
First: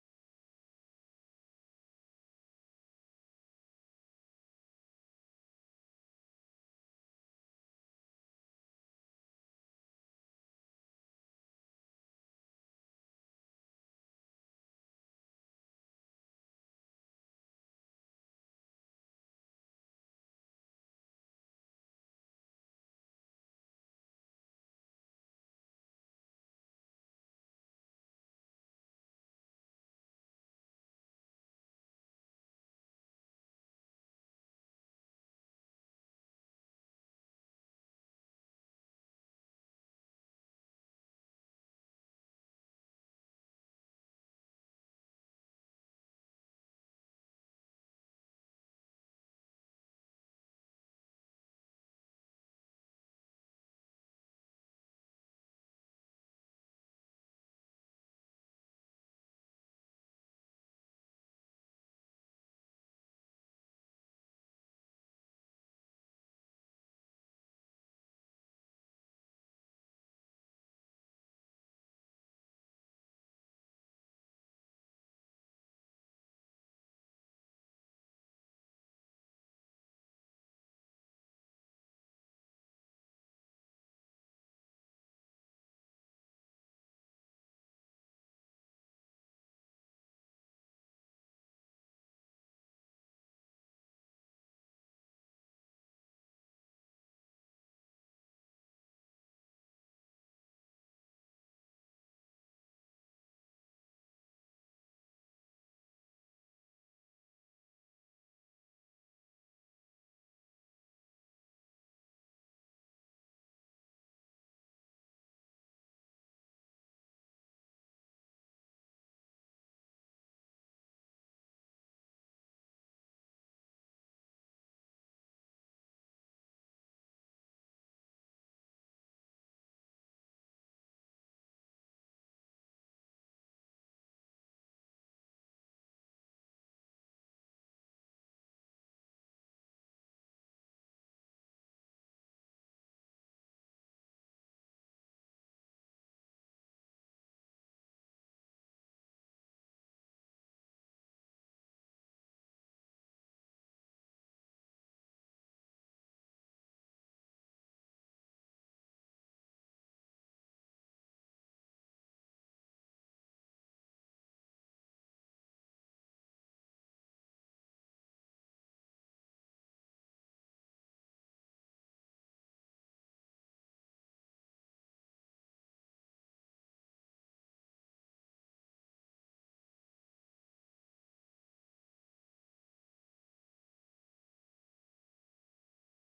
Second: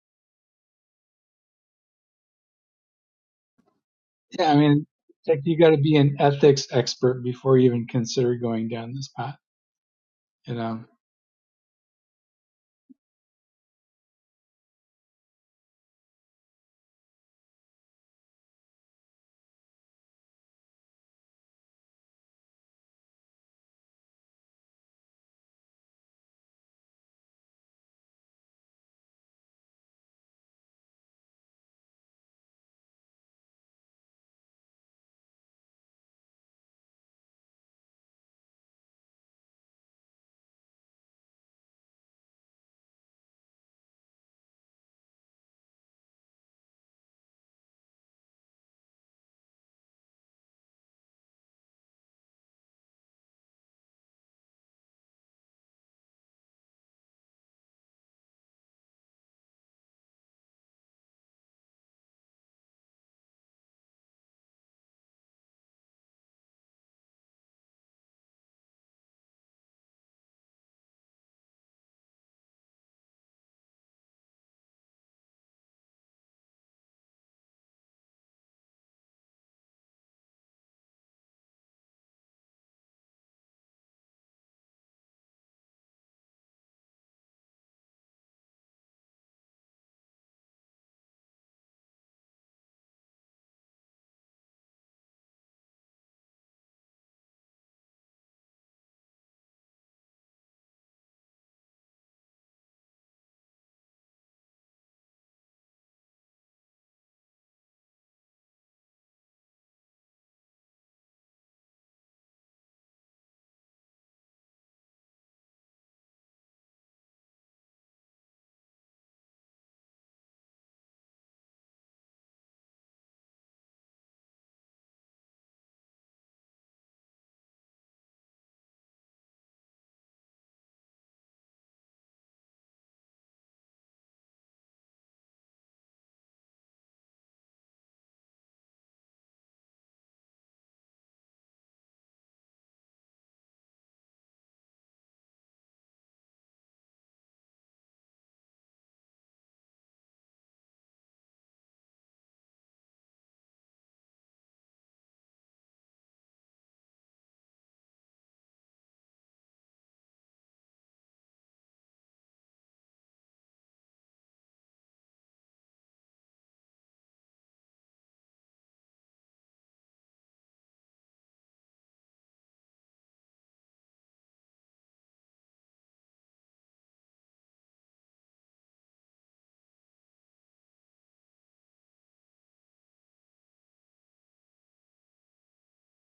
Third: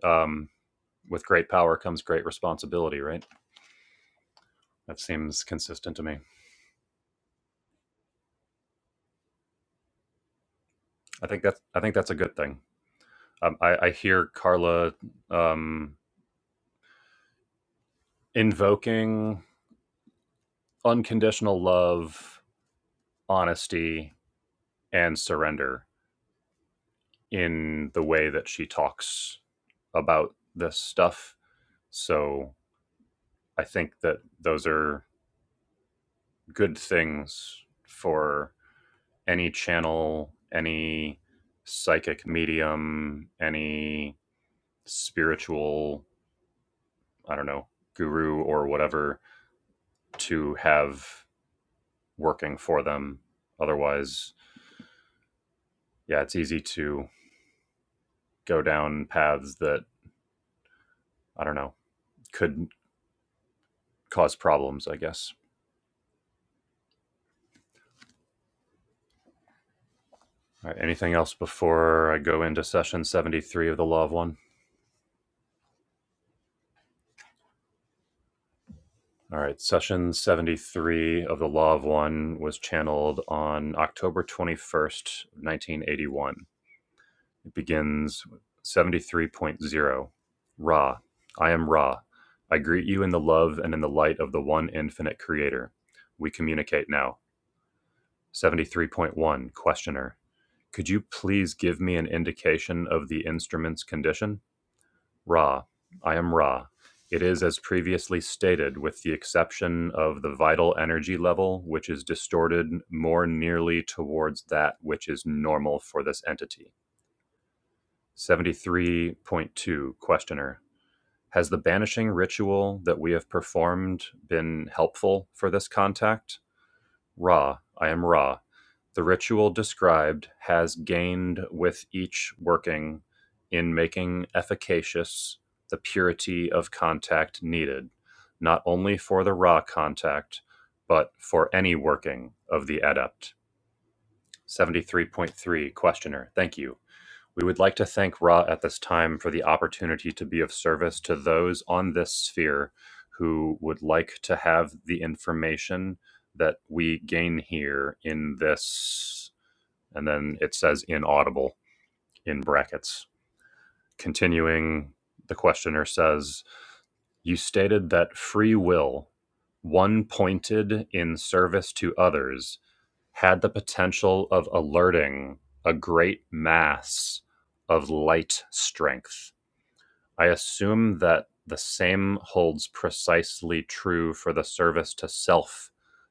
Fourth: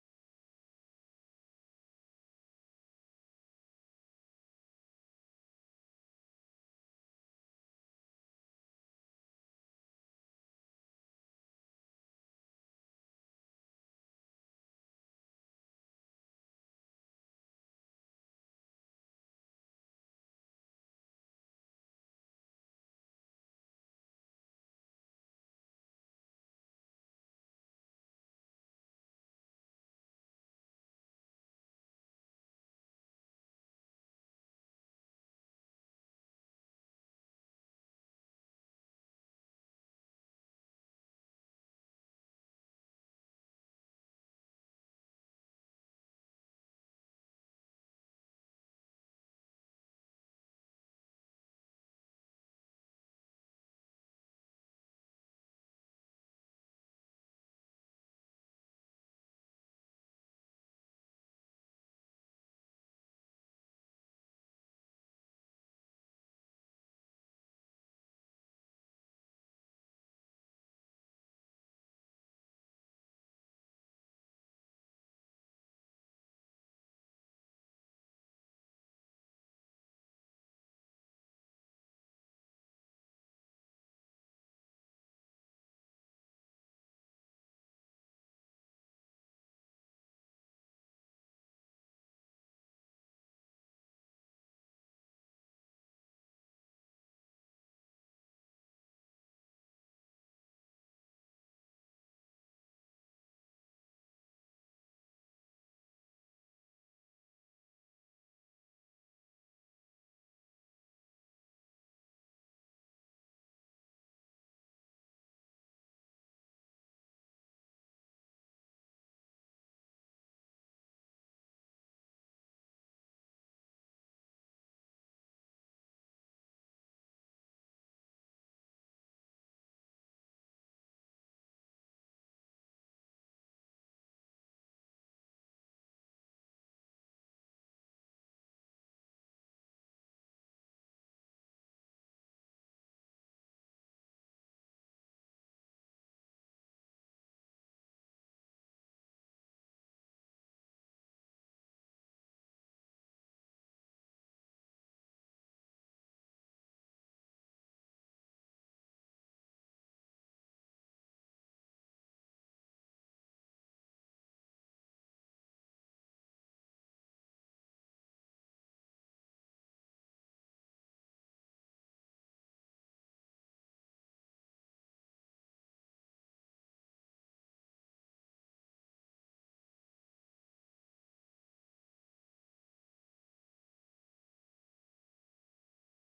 Speaker 1: Um, with great power comes great responsibility, right?
Speaker 4: yeah i mean
Speaker 1: That
Speaker 4: it's like
Speaker 1: seems
Speaker 4: you got to
Speaker 1: consistent
Speaker 4: be
Speaker 1: to
Speaker 4: an
Speaker 1: me.
Speaker 4: ethics expert before you even consider going down this path you know
Speaker 1: I think that's I think that's a good thing. um, I, I hear Carla um, invoking unconditional love, honesty, and surrender in the way that she talks about this stuff. So I think that those are good things for any channel, any psychic medium, any spiritual, I don't know, guru or whatever to have working for them. Otherwise, yeah, it's easy to go down paths that I don't know could cause problems. I guess. All right. Anything else before I go into session seventy-three of the Law of One? All right. Session seventy-three of the Law of One was channeled on October twenty-first, nineteen eighty-one. It begins seventy-three point zero. Ra, I am Ra. I greet you in the love and in the light of the one infinite Creator. We communicate now. Seventy-three point one. Questioner. Could you please give me an indication of the instrument's condition? Ra. I am Ra. It is as previously stated, with the exception of the vital energy level, which is distorted more nearly towards that which is normal for this entity. 73.2 Questioner. Has the banishing ritual that we have performed been helpful for this contact? Ra, I am Ra. The ritual described has gained with each working in making efficacious the purity of contact needed, not only for the Ra contact, but for any working of the adept. 73.3 Questioner, thank you. We would like to thank Ra at this time for the opportunity to be of service to those on this sphere who would like to have the information that we gain here in this, and then it says inaudible in brackets. Continuing, the questioner says, You stated that free will, one pointed in service to others, had the potential of alerting a great mass of light strength I assume that the same holds precisely true for the service to self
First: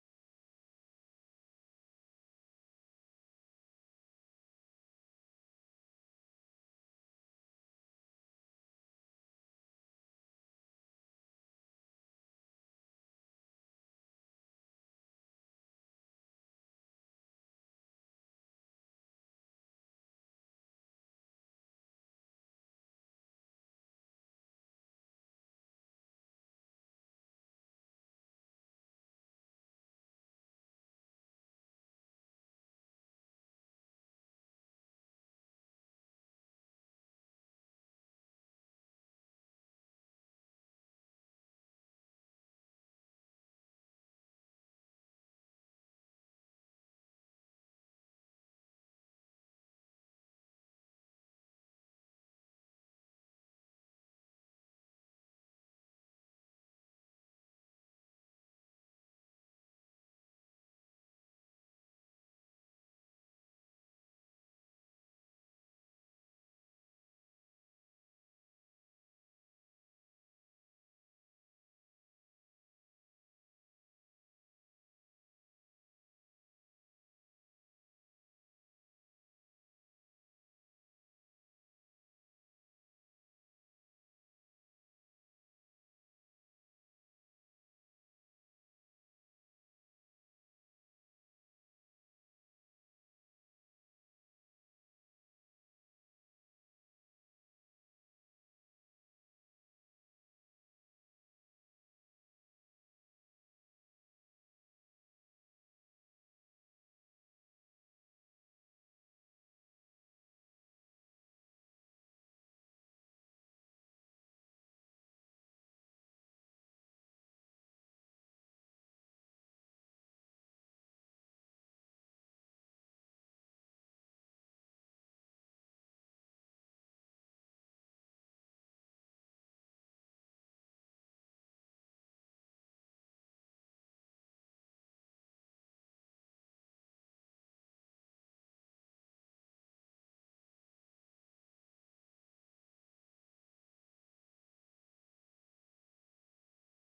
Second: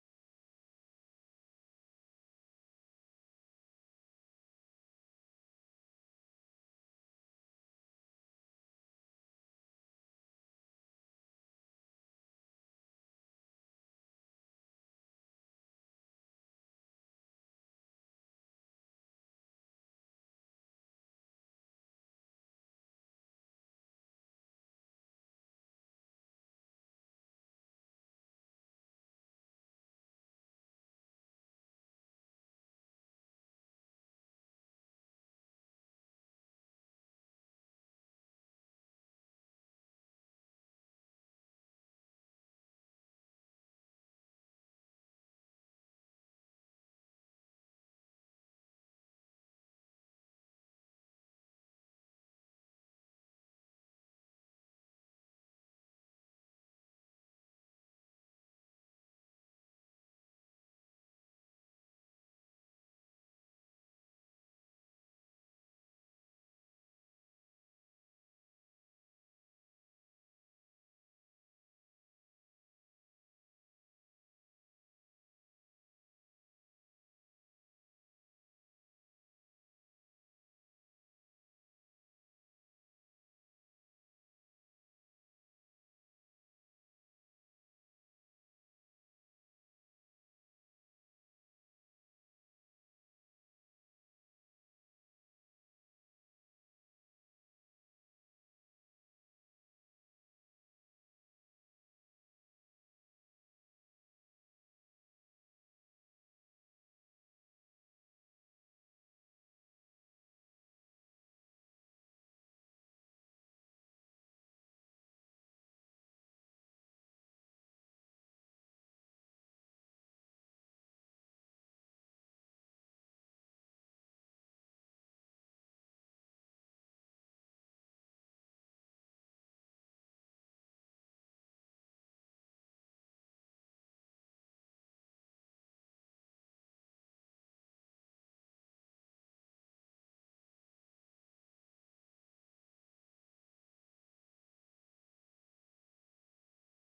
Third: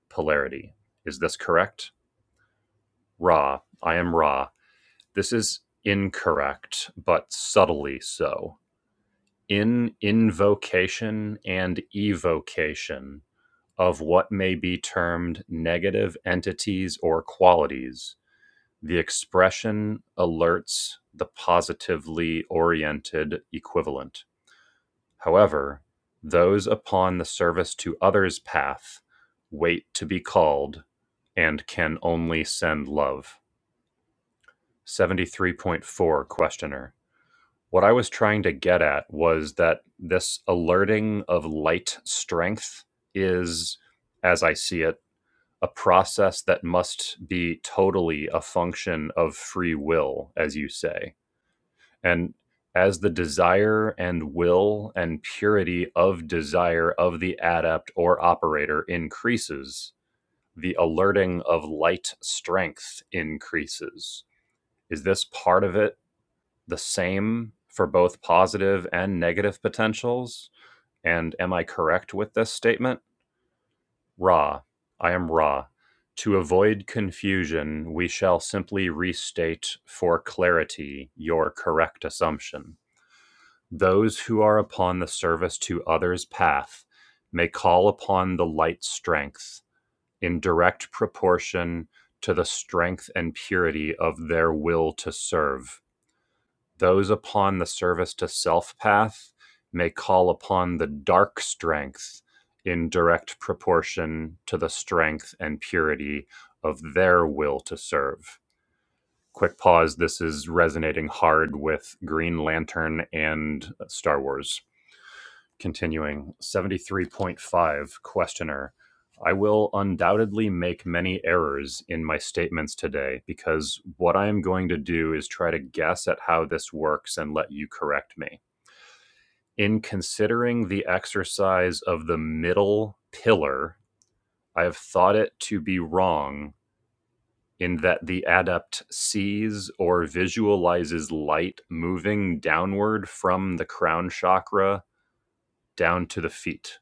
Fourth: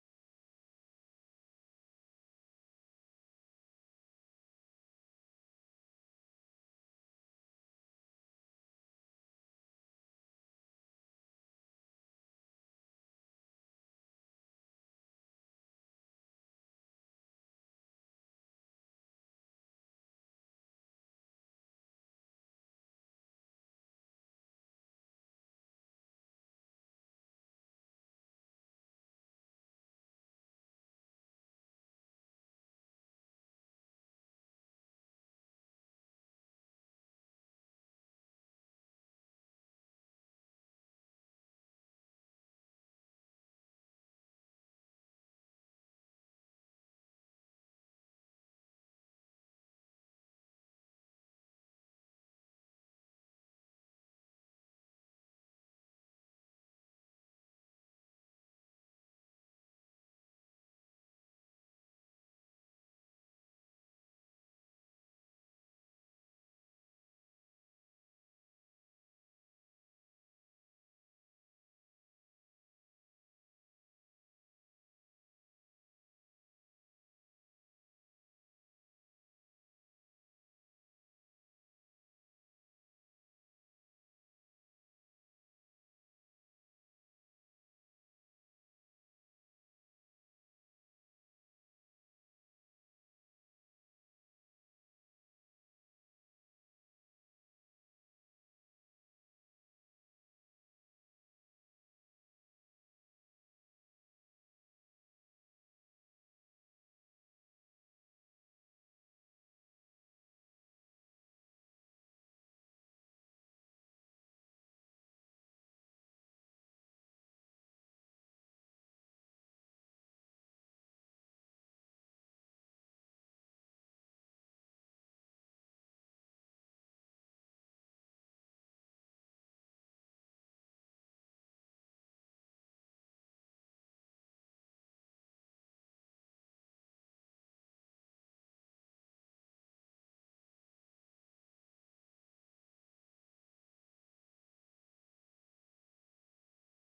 Speaker 1: polarity. Is this correct? Ra, I am Ra. This is incorrect, but subtly so. In invocation and evocation of what may be termed negative entities or qualities, the expression alerts the positively oriented equivalent. However, those upon the service to others path wait to be called and can only send love. 73.4 Questioner. What I was trying to get at was that this alerting of light strength is, as I see it, a process that must be totally a function of free will, as you say and as the desire and will and purity of desire of the adept or operator increases, the alerting of light strength increases. Is this part of it the same for both positive and negative potentials? And am I correct with this statement? Ra, I am Ra. To avoid confusion, we shall simply restate for clarity your correct assumption. Those who are upon the service to others' path may call upon the light strength in direct proportion to the strength and purity of their will to serve. Those upon the service to self path may call upon the dark strength in direct proportion to the strength and purity of their will to serve. Quick pause. This is resonating hard with Green Lantern and Star Wars. Continuing, 73.5 Questioner. I will undoubtedly make many errors in my statements today because what I am going to do is try to guess at how this works and let you correct me. In considering the exercise of the middle pillar, I have thought it to be wrong in that the adept sees or visualizes light moving downward from the crown chakra down to the feet.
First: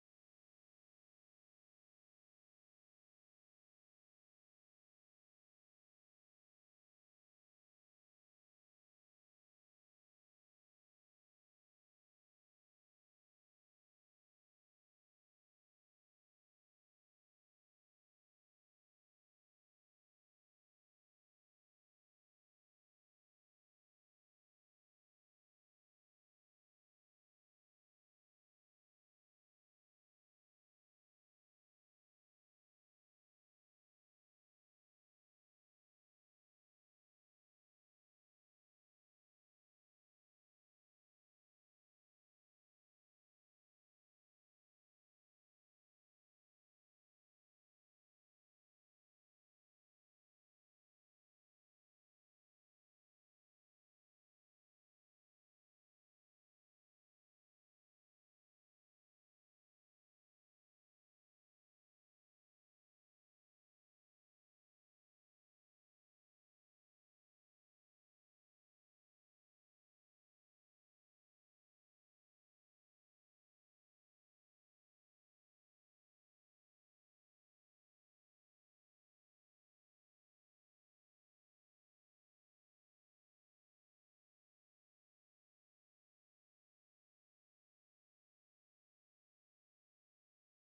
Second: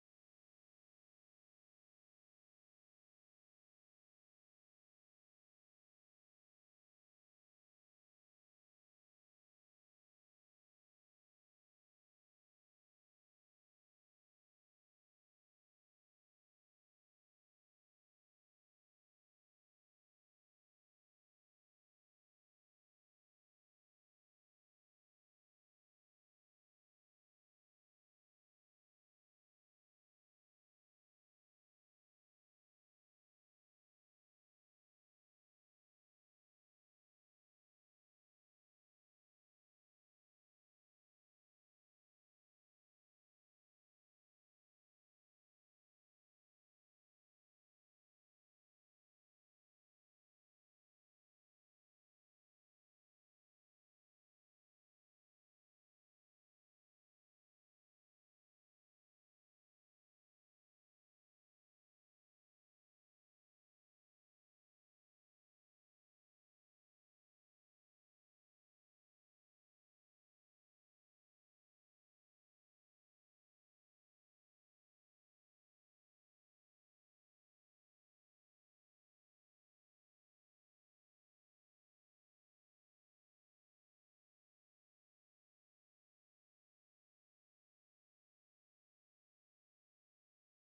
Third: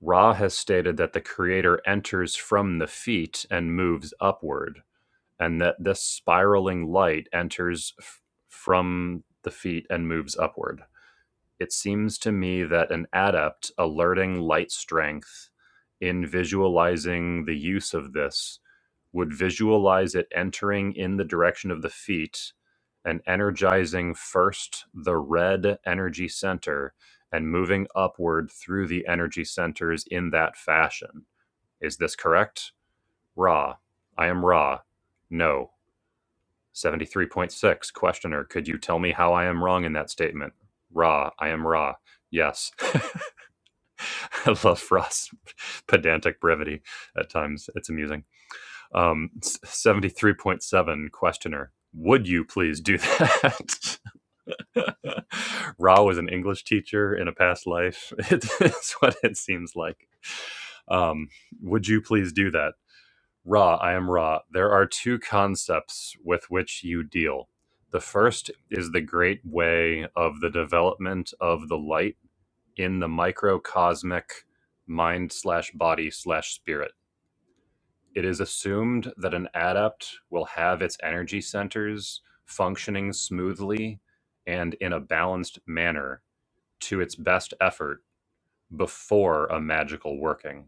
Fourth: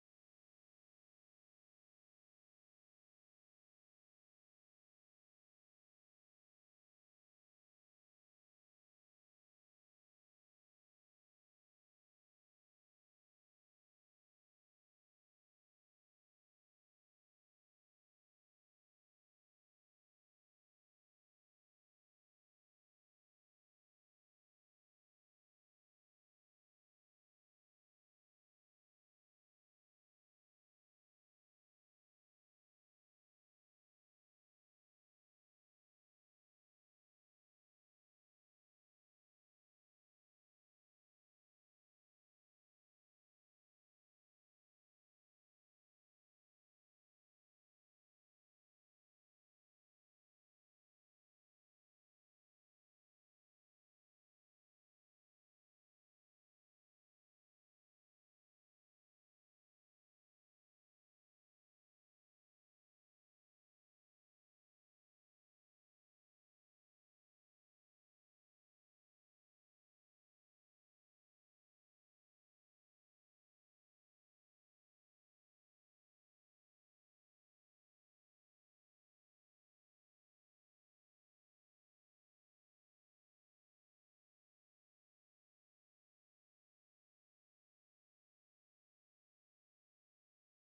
Speaker 1: Ra has stated that the creator enters from the feet and moves upward, and that this spiraling light enters f- from the feet and moves upward it seems to me that an adept alerting light strength in visualizing the use of this would visualize it entering in the direction of the feet and energizing first the red energy center and moving upward through the energy centers in that fashion. Is this correct? Ra. I am Ra. No. 73.6 Questioner, could you tell me how I am wrong in that statement? Raw, I am raw. Yes. I love Frost's pedantic brevity at times. It's amusing. Um, 73.7 Questioner, would you please do that? Ra was an English teacher in a past life. It's what it seems like. Um, would you please do that? Ra, I am Ra. There are two concepts with which you deal. The first is the great way of the development of the light in the microcosmic mind slash body slash spirit. It is assumed that an adept will have its energy centers functioning smoothly and in a balanced manner to its best effort before a magical working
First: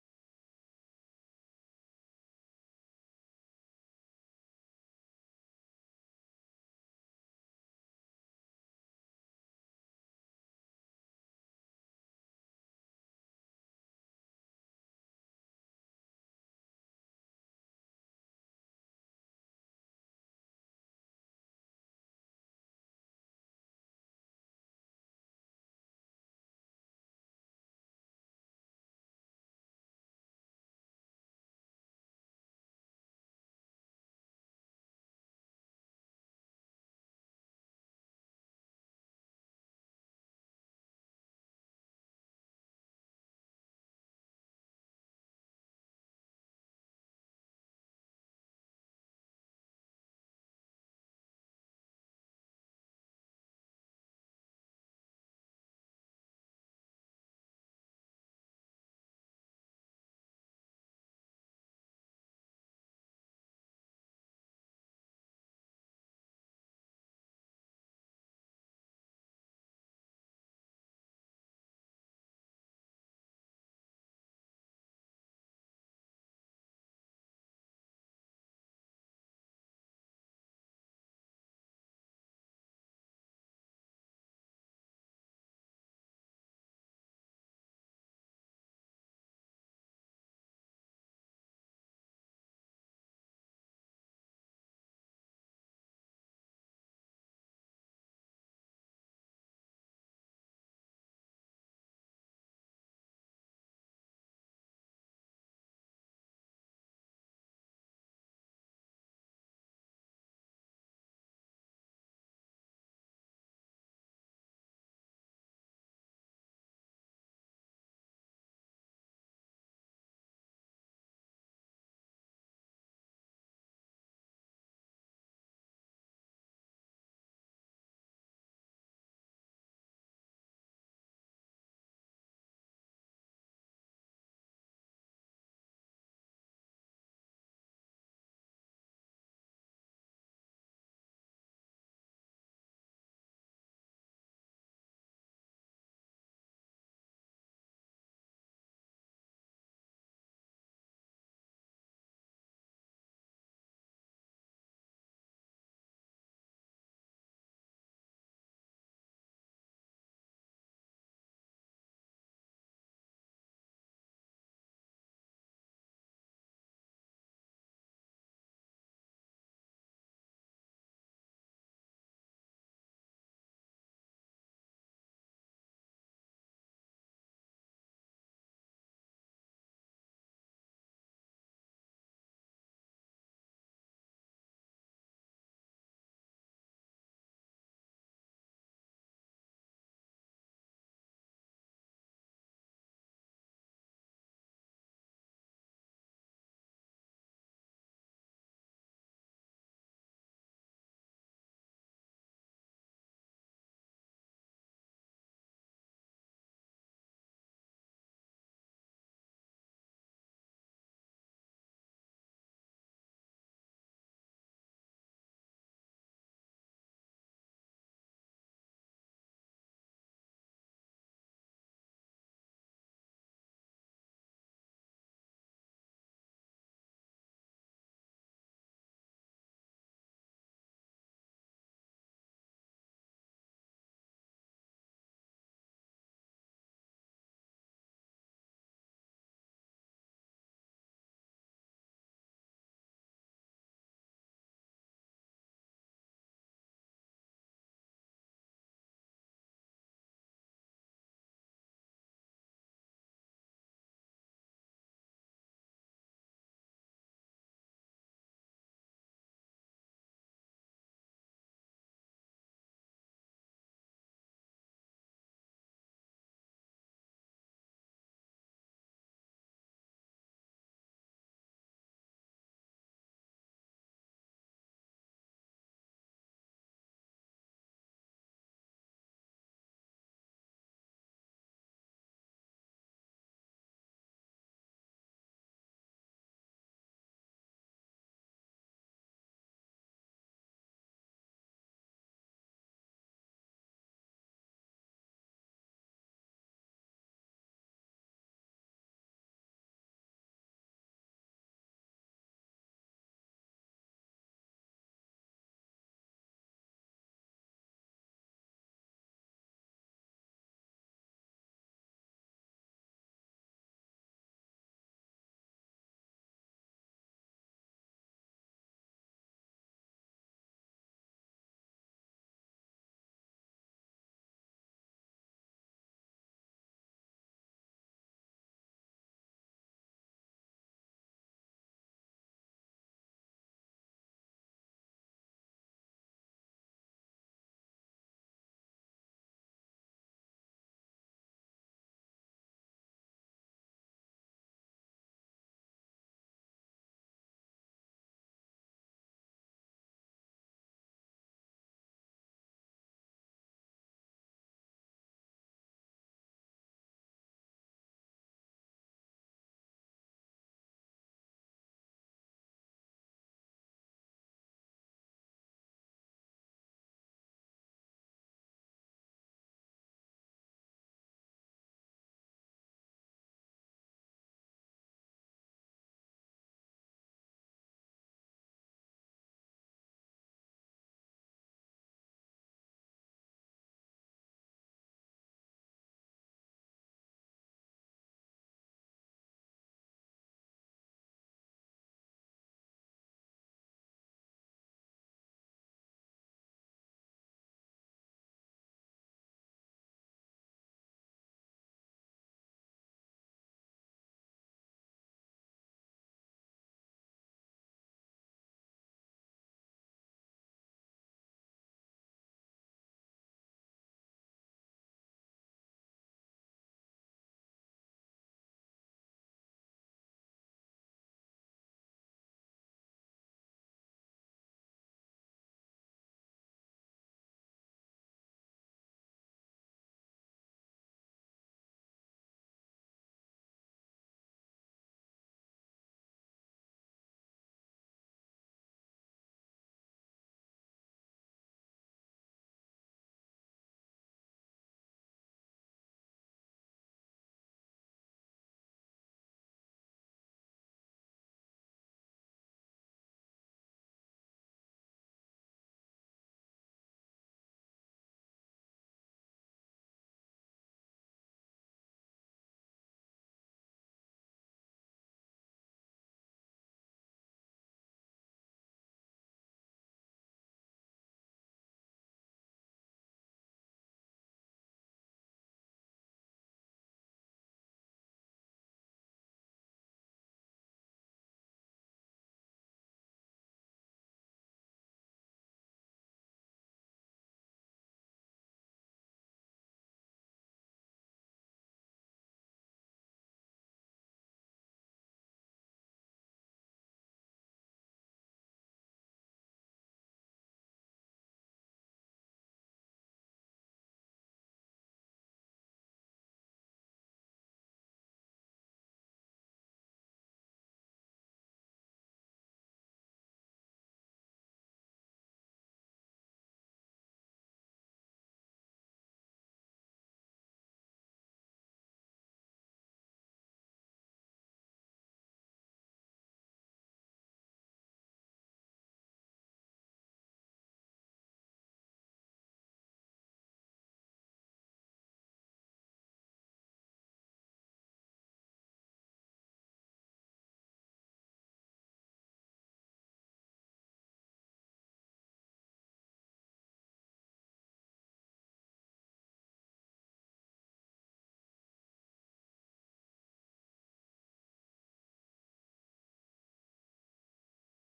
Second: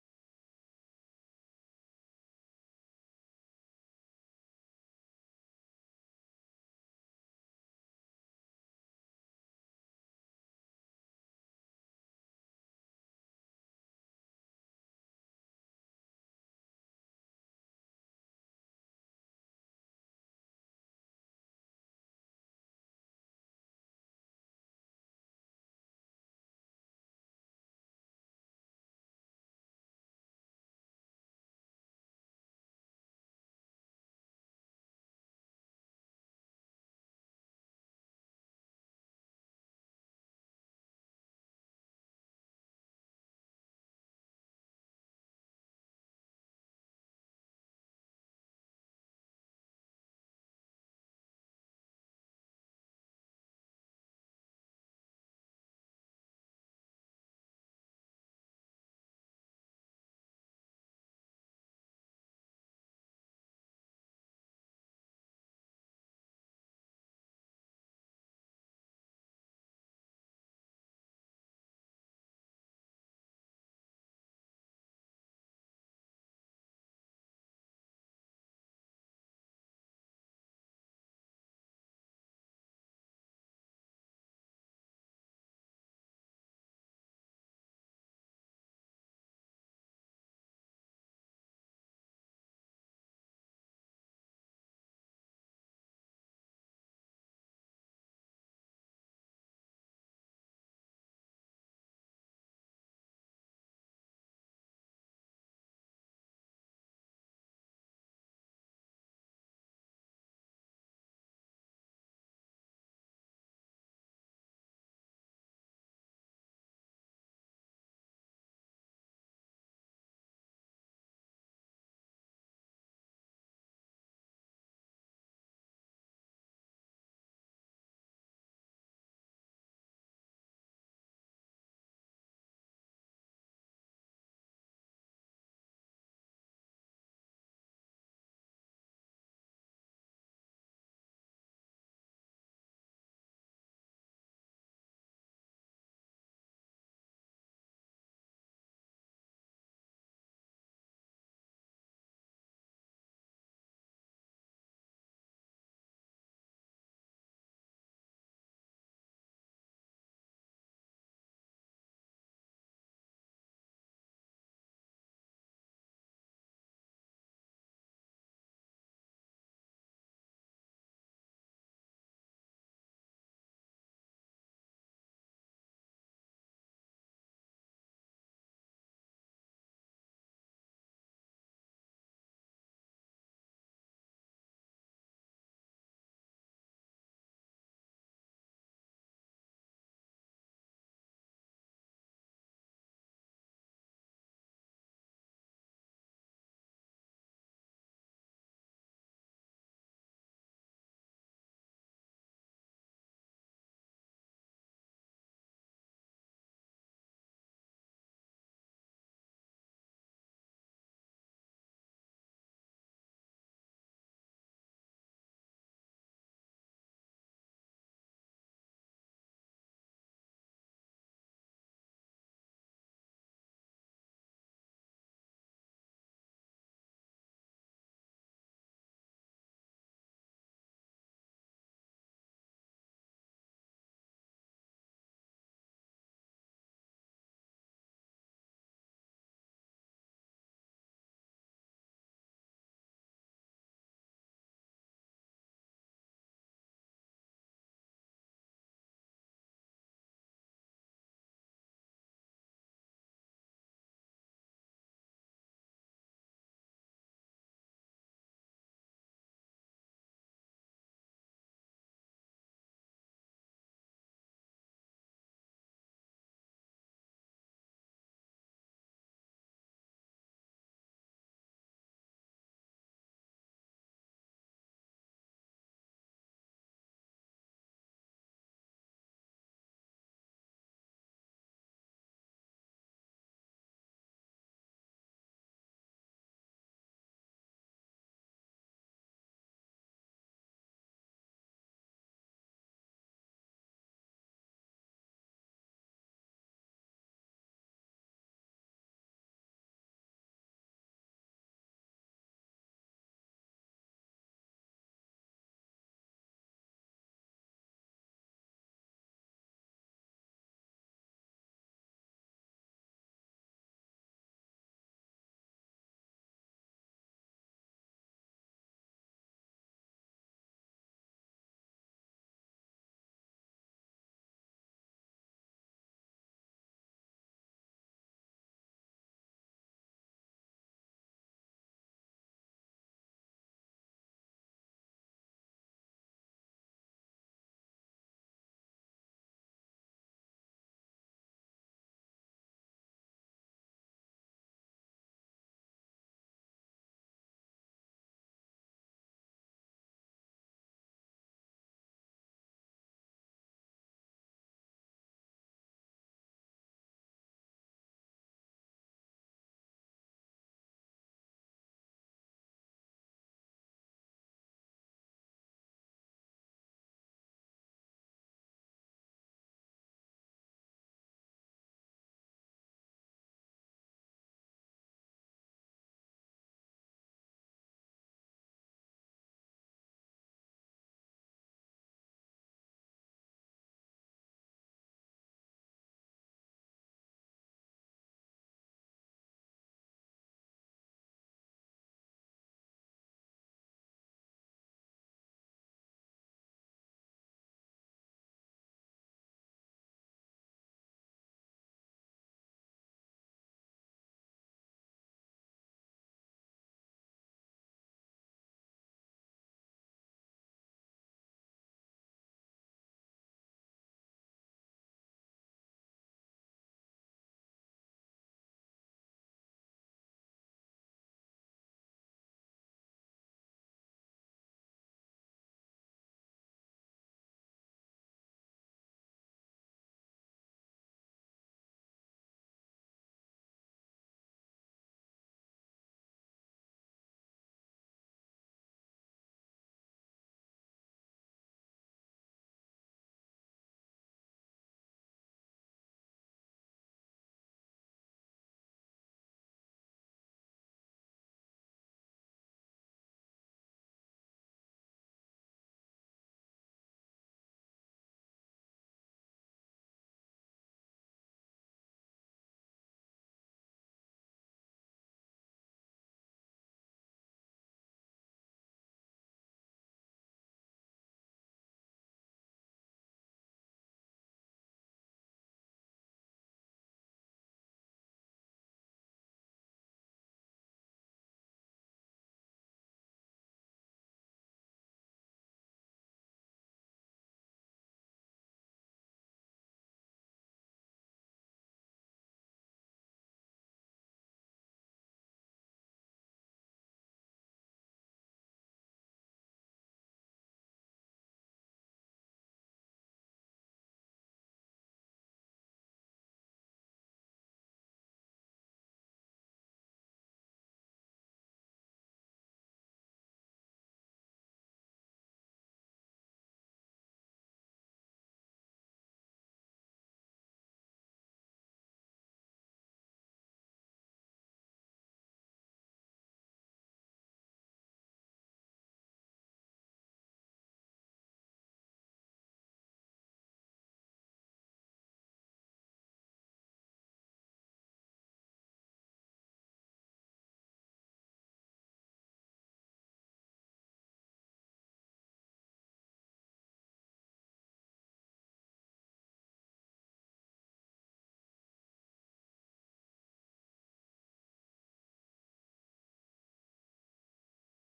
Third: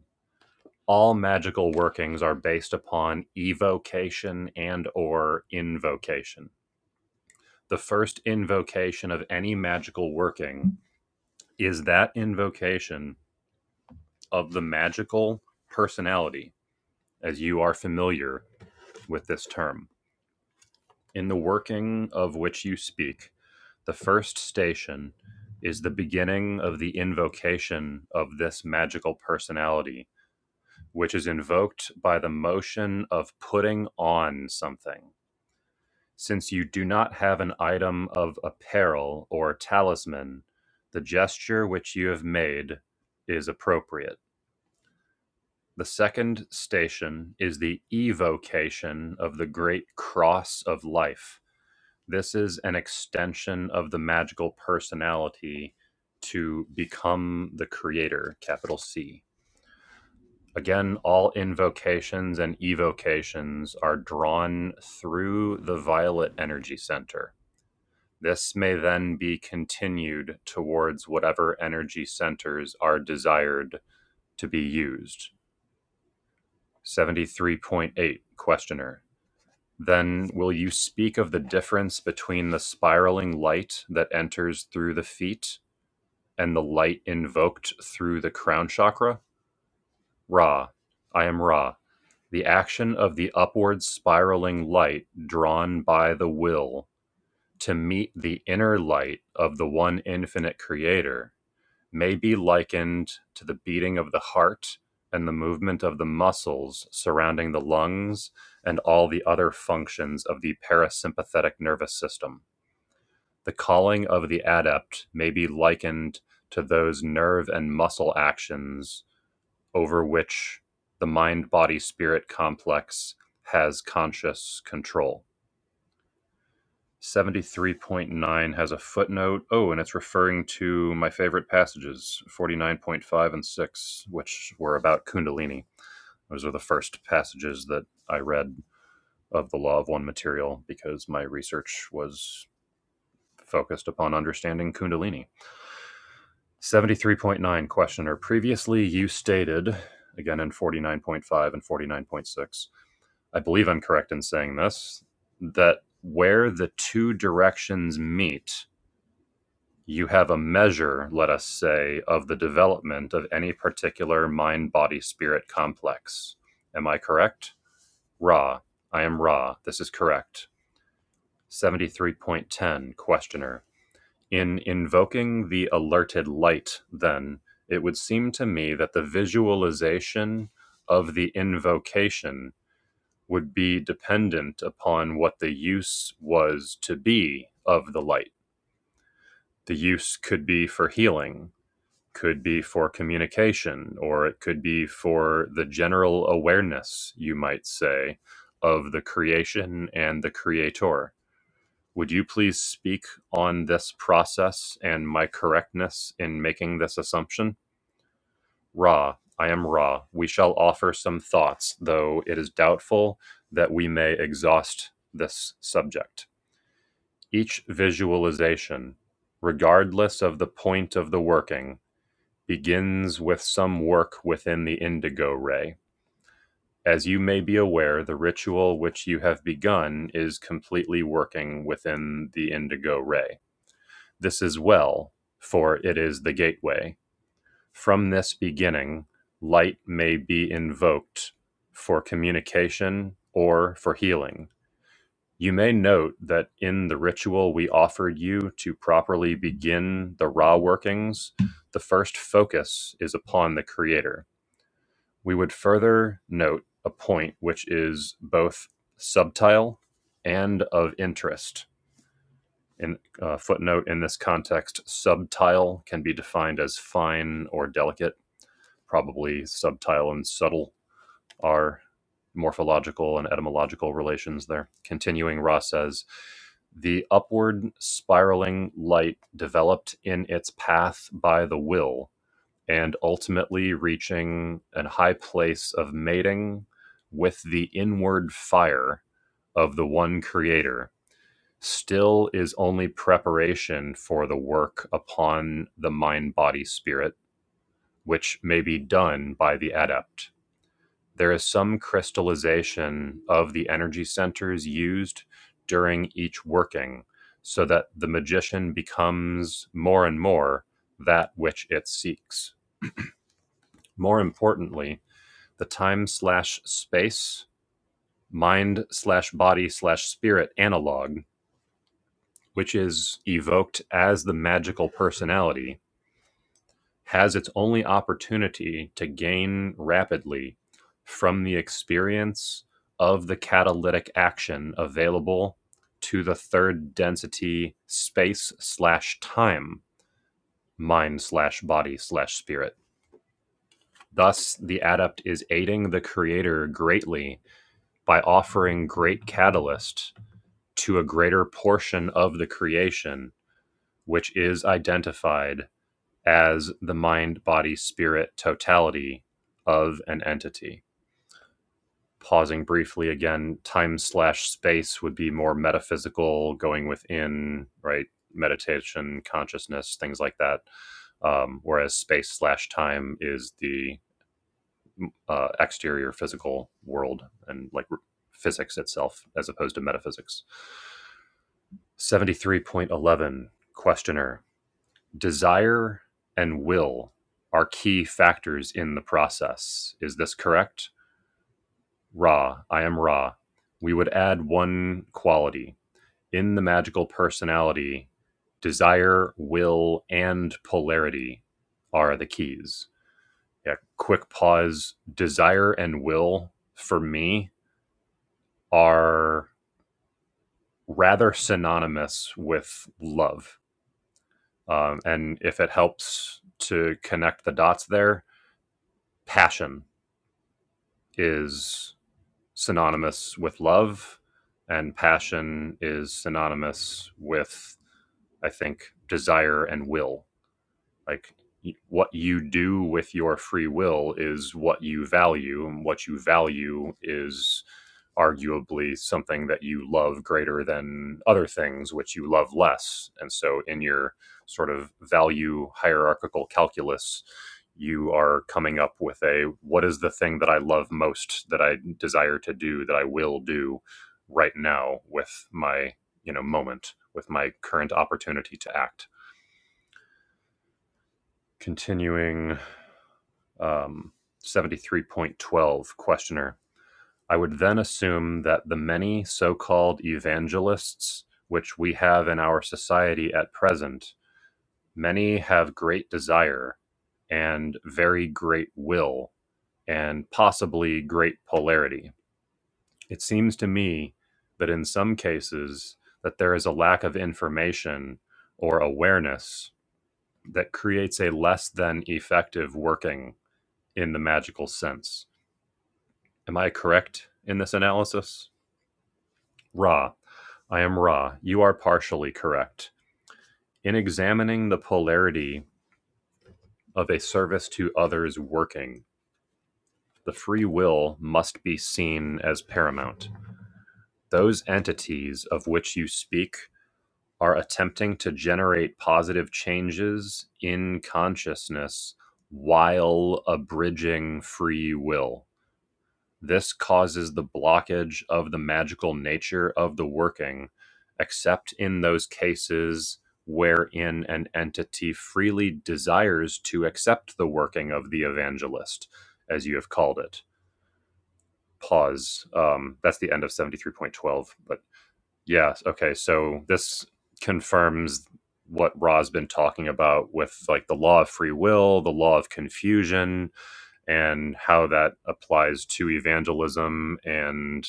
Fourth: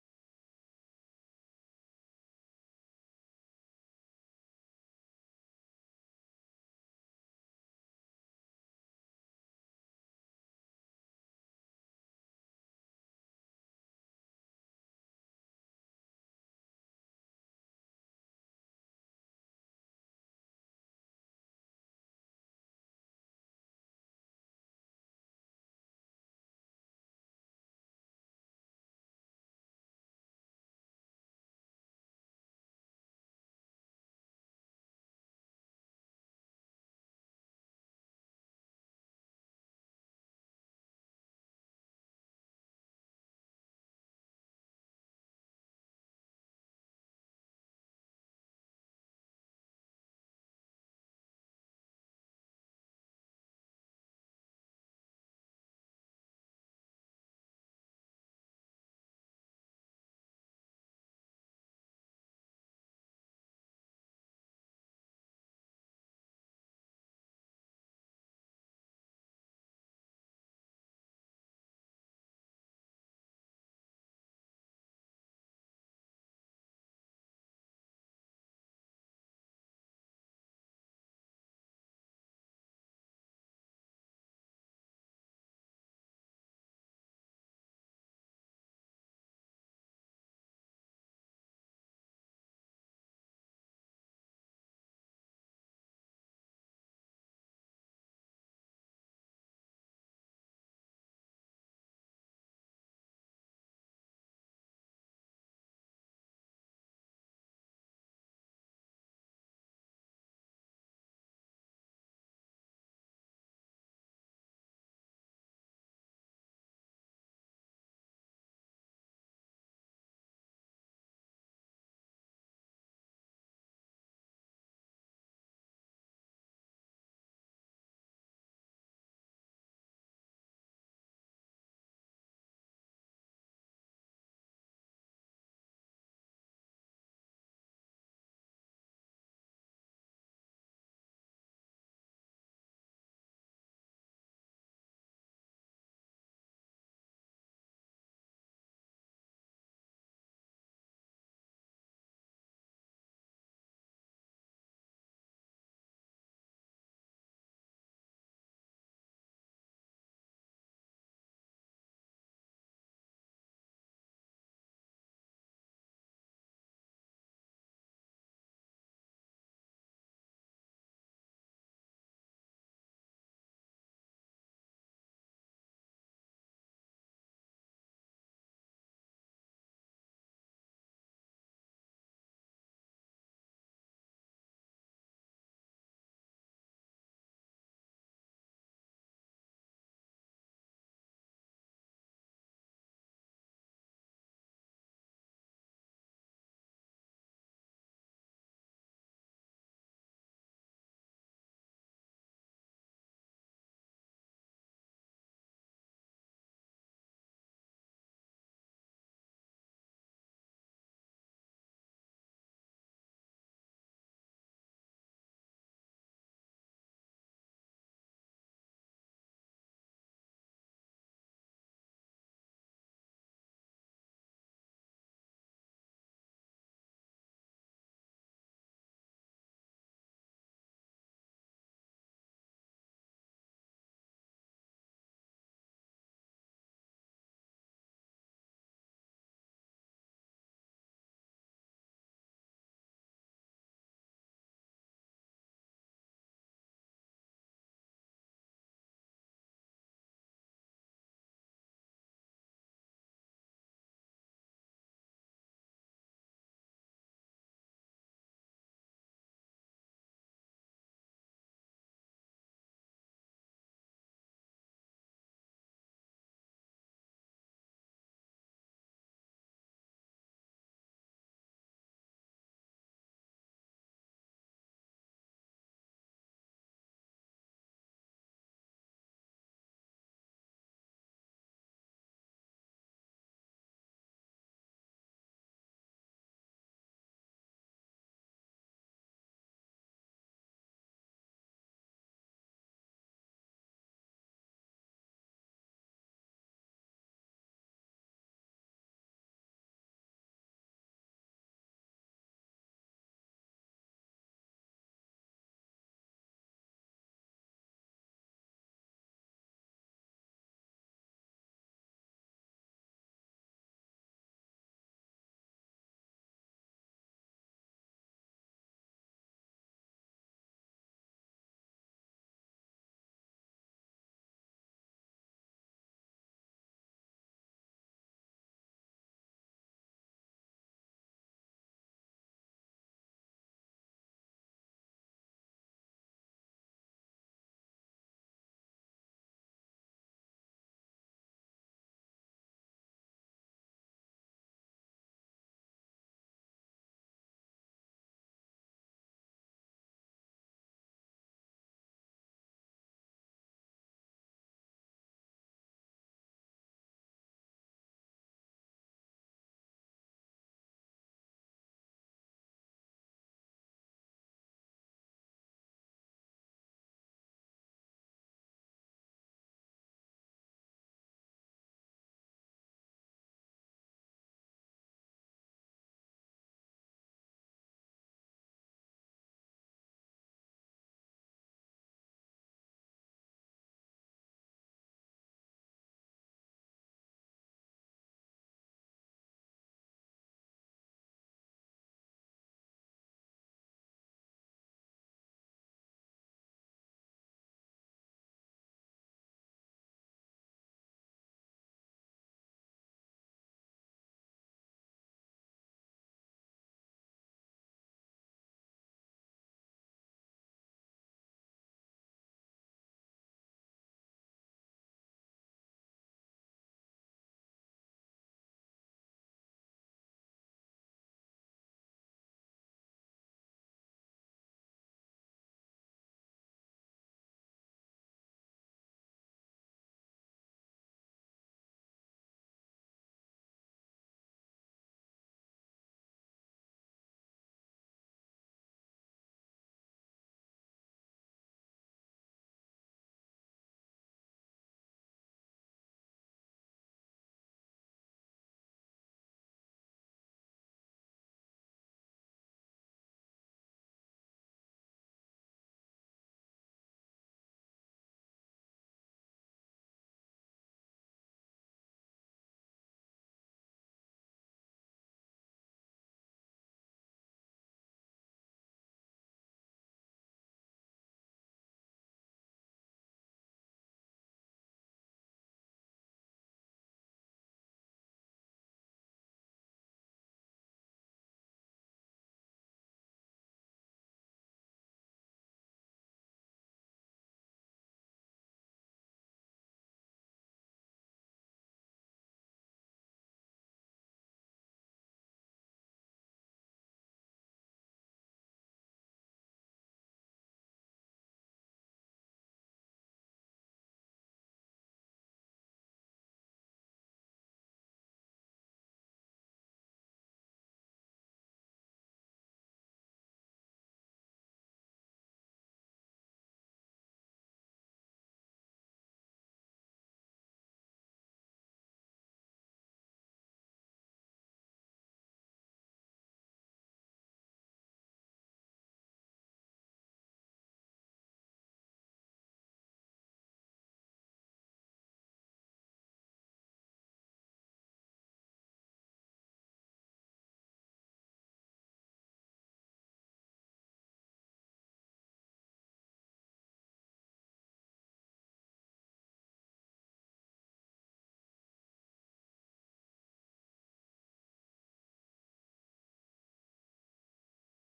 Speaker 1: all magical workings are based upon evocation and or invocation the first invocation of any magical working is that invocation of the magical personality as you are familiar with this term in the working of which you speak the first station is the beginning of the invocation of this magical personality which is invoked by the motion of putting on something Since you do not have an item of apparel or talisman, the gesture which you have made is appropriate. The second station is the evocation of the great cross of life. This is an extension of the magical personality to become the creator, capital C. Again, all invocations and evocations are drawn through the violet energy center This may then be continued towards whatever energy centers are desired to be used. 73.8 Questioner. Then will you speak of the difference between the spiraling light that enters through the feet and the light invoked through the crown chakra? Ra. I am Ra. The action of the upward spiraling light drawn by the will to meet the inner light of the one infinite creator may be likened to the beating of the heart and the movement of the muscles surrounding the lungs and all the other functions of the parasympathetic nervous system. The calling of the adept may be likened to those nerve and muscle actions over which the mind body spirit complex has conscious control. 73.9 has a footnote. Oh, and it's referring to my favorite passages, 49.5 and 6, which were about Kundalini. Those are the first passages that I read of the Law of One material because my research was focused upon understanding Kundalini. 73.9 questioner. Previously, you stated, again in 49.5 and 49.6, I believe I'm correct in saying this, that where the two directions meet you have a measure, let us say, of the development of any particular mind body spirit complex. Am I correct? Ra. I am Ra. This is correct. 73.10 Questioner. In invoking the alerted light, then, it would seem to me that the visualization of the invocation would be dependent upon what the use was to be of the light. The use could be for healing, could be for communication or it could be for the general awareness, you might say, of the creation and the creator. Would you please speak on this process and my correctness in making this assumption? Ra, I am Ra. We shall offer some thoughts, though it is doubtful that we may exhaust this subject. Each visualization, regardless of the point of the working, begins with some work within the indigo ray. As you may be aware, the ritual which you have begun is completely working within the indigo ray. This is well, for it is the gateway. From this beginning, light may be invoked for communication or for healing. You may note that in the ritual we offered you to properly begin the raw workings, the first focus is upon the Creator We would further note a point which is both subtile and of interest. In uh, footnote, in this context, subtile can be defined as fine or delicate. Probably subtile and subtle are morphological and etymological relations there. Continuing, Ross says, the upward spiraling light developed in its path by the will and ultimately reaching an high place of mating with the inward fire of the one creator still is only preparation for the work upon the mind body spirit which may be done by the adept there is some crystallization of the energy centers used during each working so that the magician becomes more and more that which it seeks more importantly the time slash space mind slash body slash spirit analog, which is evoked as the magical personality, has its only opportunity to gain rapidly from the experience of the catalytic action available to the third density space slash time mind slash body slash spirit. Thus, the adept is aiding the creator greatly by offering great catalyst to a greater portion of the creation, which is identified as the mind body spirit totality of an entity. Pausing briefly again, time slash space would be more metaphysical, going within, right? Meditation, consciousness, things like that. Um, whereas space slash time is the uh, exterior physical world and like r- physics itself as opposed to metaphysics. 73.11 Questioner desire and will are key factors in the process. Is this correct? Ra, I am Ra. We would add one quality in the magical personality desire, will, and polarity are the keys. Yeah, quick pause. Desire and will for me are rather synonymous with love. Um, and if it helps to connect the dots there, passion is synonymous with love, and passion is synonymous with, I think, desire and will. Like what you do with your free will is what you value, and what you value is arguably something that you love greater than other things which you love less. And so in your sort of value hierarchical calculus, you are coming up with a what is the thing that I love most that I desire to do that I will do right now with my you know moment with my current opportunity to act continuing um, 73.12 questioner i would then assume that the many so-called evangelists which we have in our society at present many have great desire and very great will and possibly great polarity it seems to me that in some cases that there is a lack of information or awareness that creates a less than effective working in the magical sense Am I correct in this analysis? Ra, I am Ra. You are partially correct. In examining the polarity of a service to others working, the free will must be seen as paramount. Those entities of which you speak are attempting to generate positive changes in consciousness while abridging free will. This causes the blockage of the magical nature of the working, except in those cases wherein an entity freely desires to accept the working of the evangelist, as you have called it. Pause. Um, that's the end of 73.12. But yeah, okay, so this confirms what Ra's been talking about with like the law of free will, the law of confusion, and how that applies to evangelism and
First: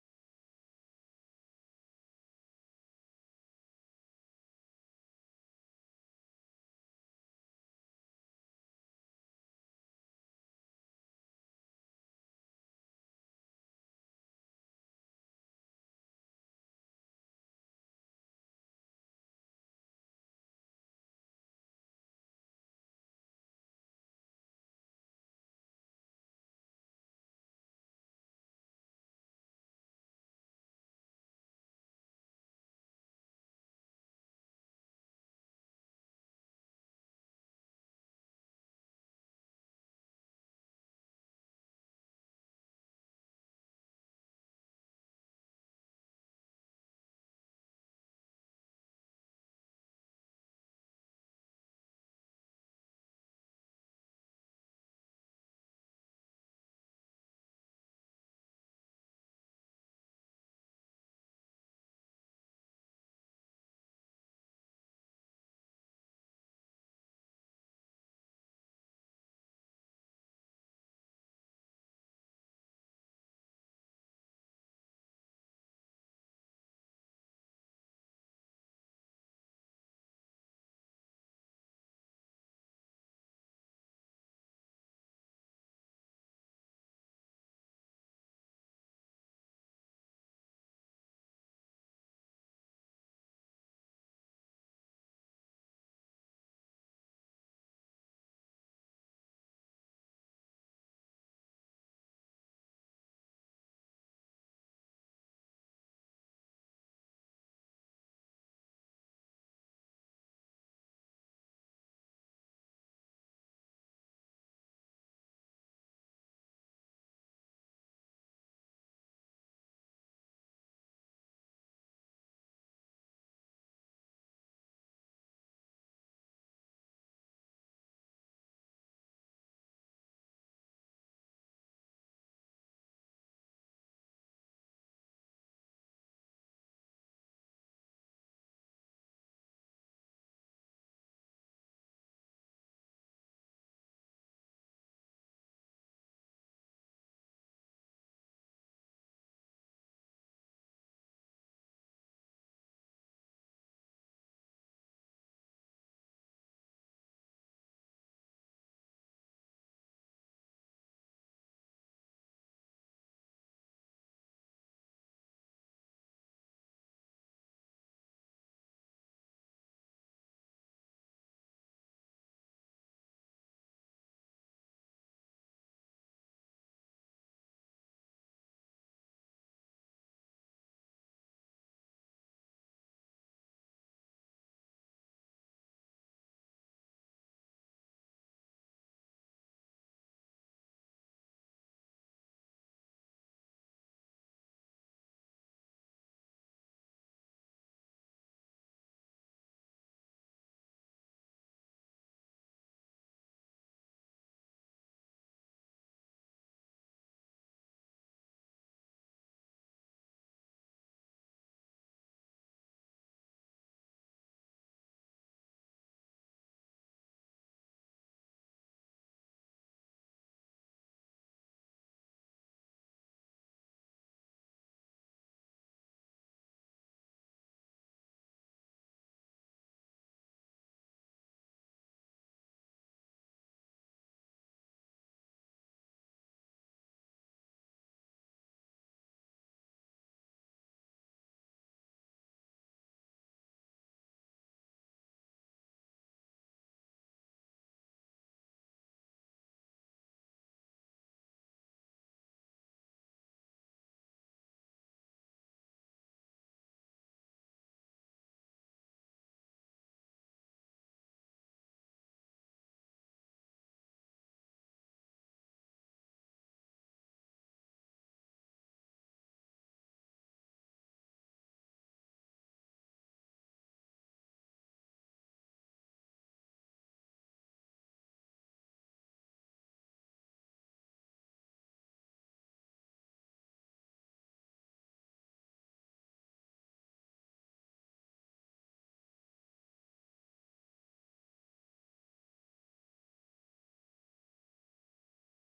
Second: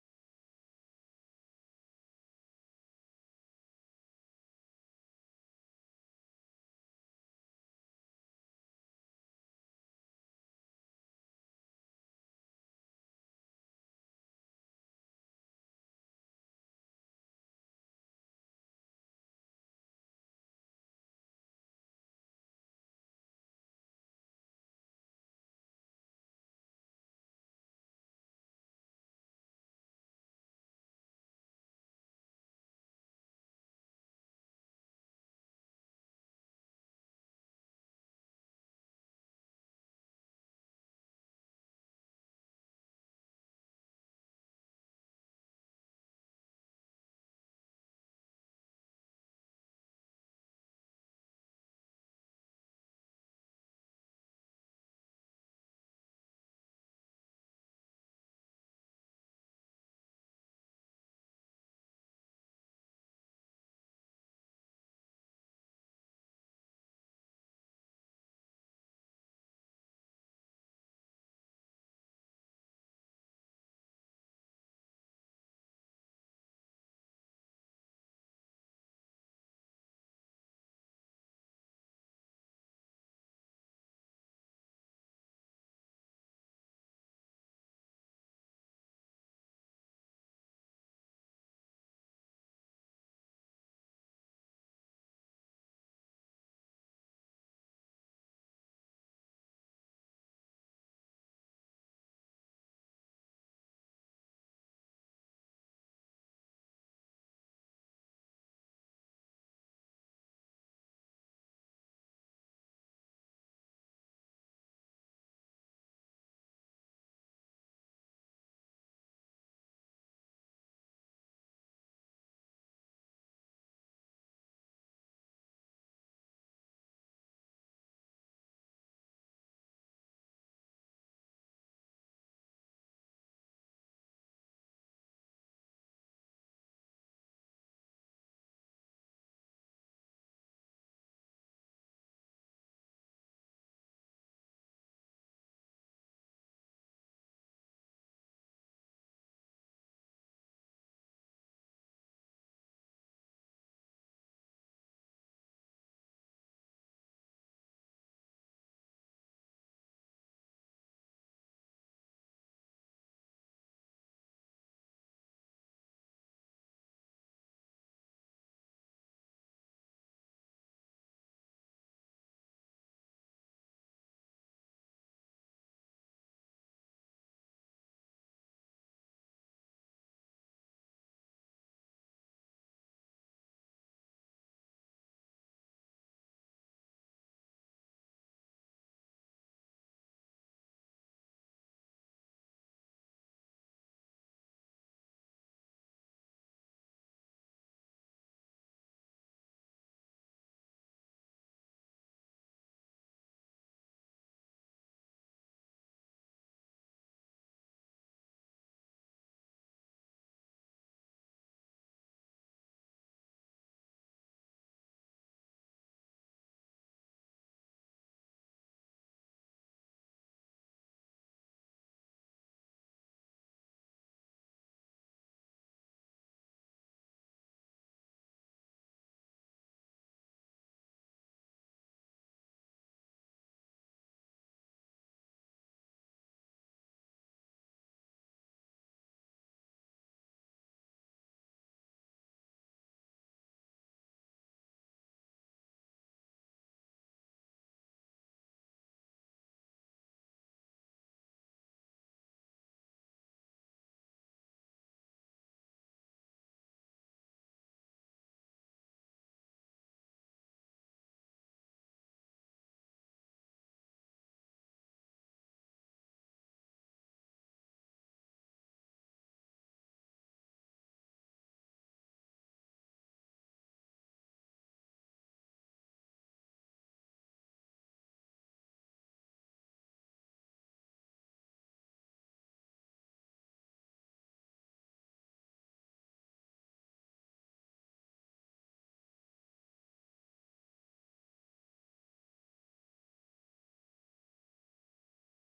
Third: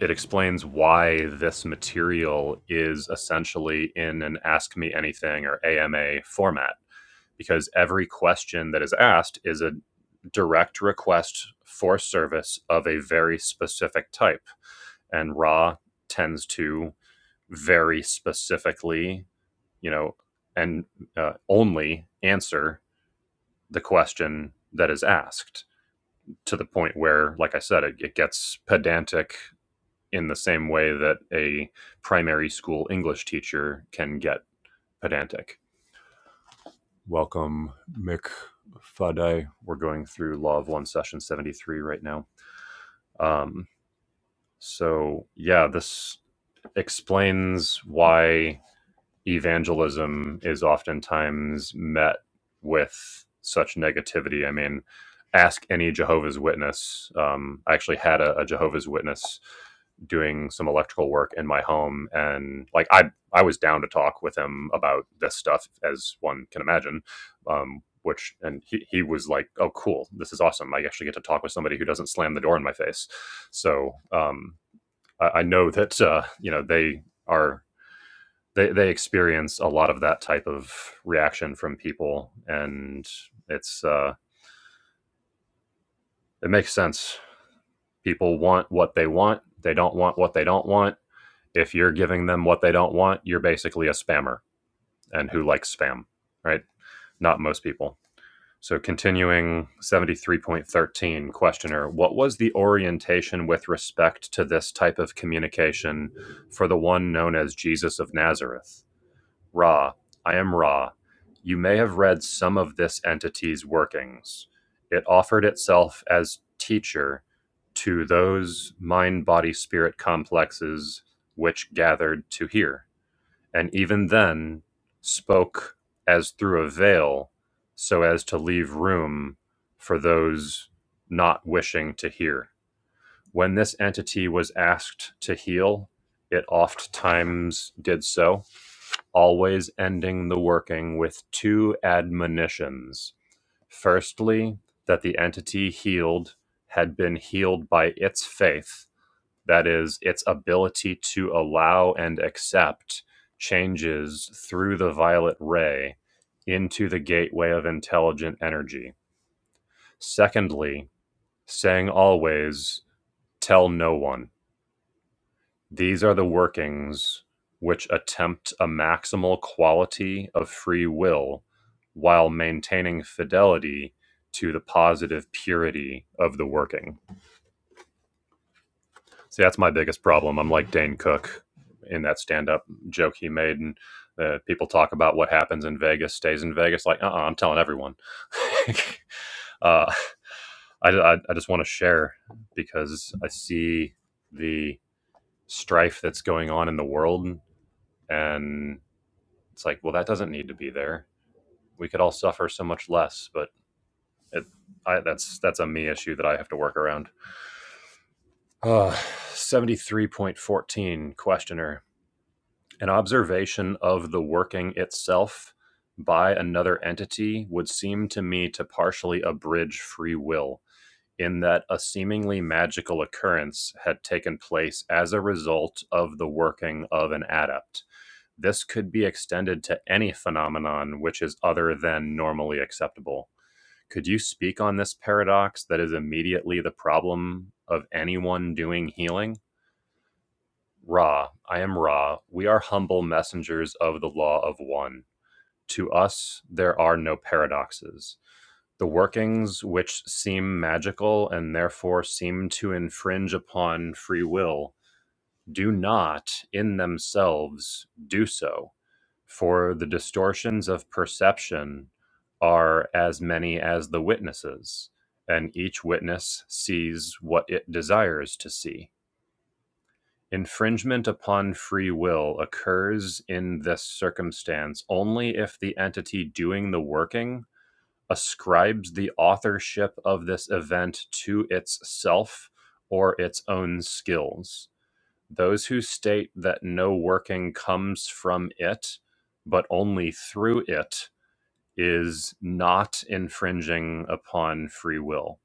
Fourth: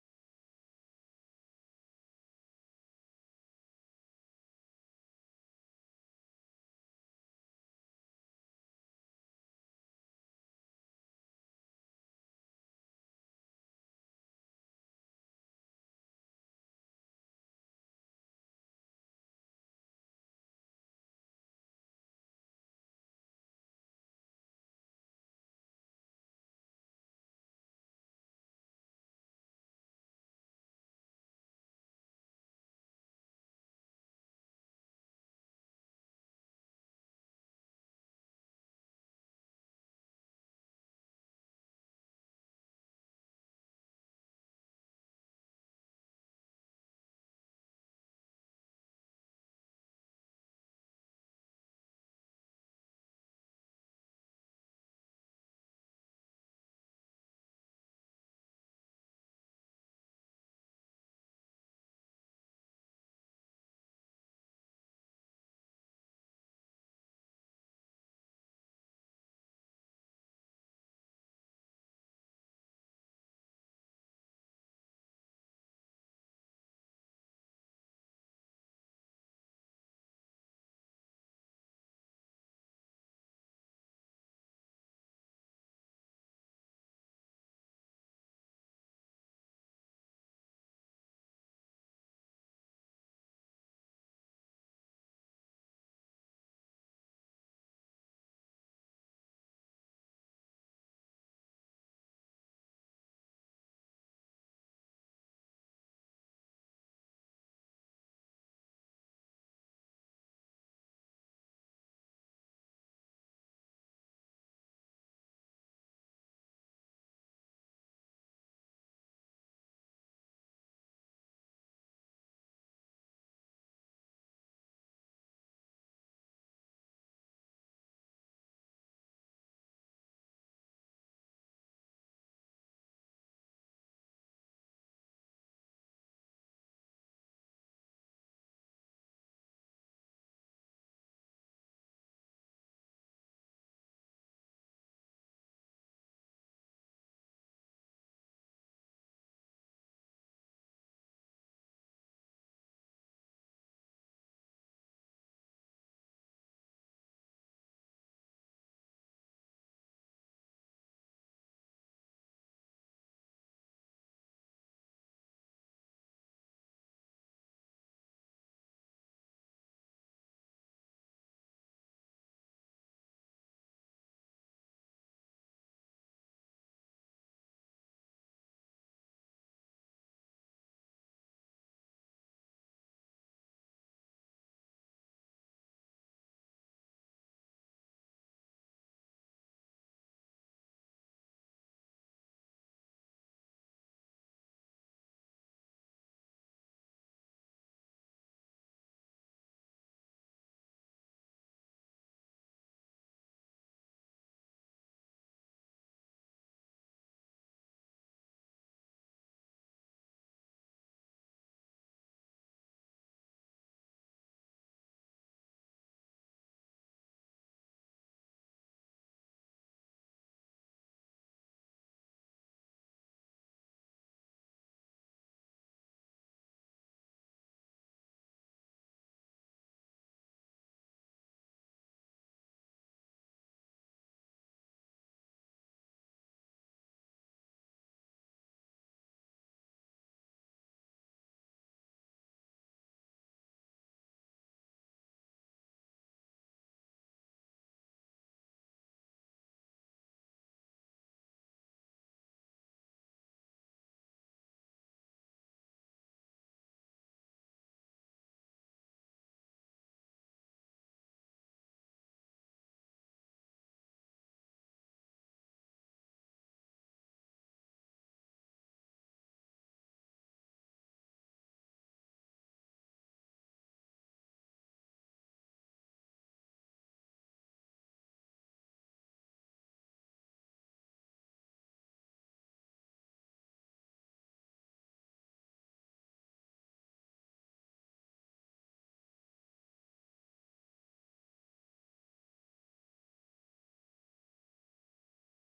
Speaker 1: it explains why this material is essentially in an ask me anything or AMA format because every question that is asked is a direct request for service of a very specific type and Ra tends to very specifically you know and uh, only answer the question that is asked to the point where like i said it, it gets pedantic in the same way that a primary school English teacher can get pedantic. Welcome, Mick Faday. We're going through Law of One, Session 73 right now. Um, so, yeah, this explains why evangelism is oftentimes met with such negativity. I mean, ask any Jehovah's Witness. Um, I actually had a, a Jehovah's Witness doing some electrical work in my home, and like I, I was down to talk with him about this stuff, as one can imagine. Um, which and he, he was like, "Oh, cool! This is awesome! I actually get to talk with somebody who doesn't slam the door in my face." So um, I, I know that uh, you know they are they they experience a lot of that type of reaction from people, and it's uh, it makes sense. People want what they want. They don't want what they don't want. If you're giving them what they don't want, you're basically a spammer. And who likes spam, right? Not most people. So, continuing 73.13, questioner, what was the orientation with respect to this type of communication for the one known as Jesus of Nazareth? Ra, I am Ra. You may have read some of this entity's workings. It offered itself as teacher to those mind body spirit complexes which gathered to hear, and even then spoke as through a veil so as to leave room for those not wishing to hear. When this entity was asked to heal, it oft times did so always ending the working with two admonitions. Firstly, that the entity healed had been healed by its faith, that is, its ability to allow and accept changes through the violet ray into the gateway of intelligent energy. Secondly, saying always, tell no one These are the workings which attempt a maximal quality of free will while maintaining fidelity to the positive purity of the working. See, that's my biggest problem. I'm like Dane Cook in that stand up joke he made. And uh, people talk about what happens in Vegas stays in Vegas. Like, uh uh-uh, uh, i am telling everyone. uh, I, I, I just want to share because I see the strife that's going on in the world. And It's like, well, that doesn't need to be there. We could all suffer so much less, but it, I, that's that's a me issue that I have to work around. Uh, 73.14 questioner an observation of the working itself by another entity would seem to me to partially abridge free will in that a seemingly magical occurrence had taken place as a result of the working of an adept this could be extended to any phenomenon which is other than normally acceptable. Could you speak on this paradox that is immediately the problem of anyone doing healing? Ra, I am Ra. We are humble messengers of the law of one. To us, there are no paradoxes. The workings which seem magical and therefore seem to infringe upon free will do not in themselves do so, for the distortions of perception are as many as the witnesses, and each witness sees what it desires to see. Infringement upon free will occurs in this circumstance only if the entity doing the working ascribes the authorship of this event to its self or its own skills those who state that no working comes from it, but only through it, is not infringing upon free will.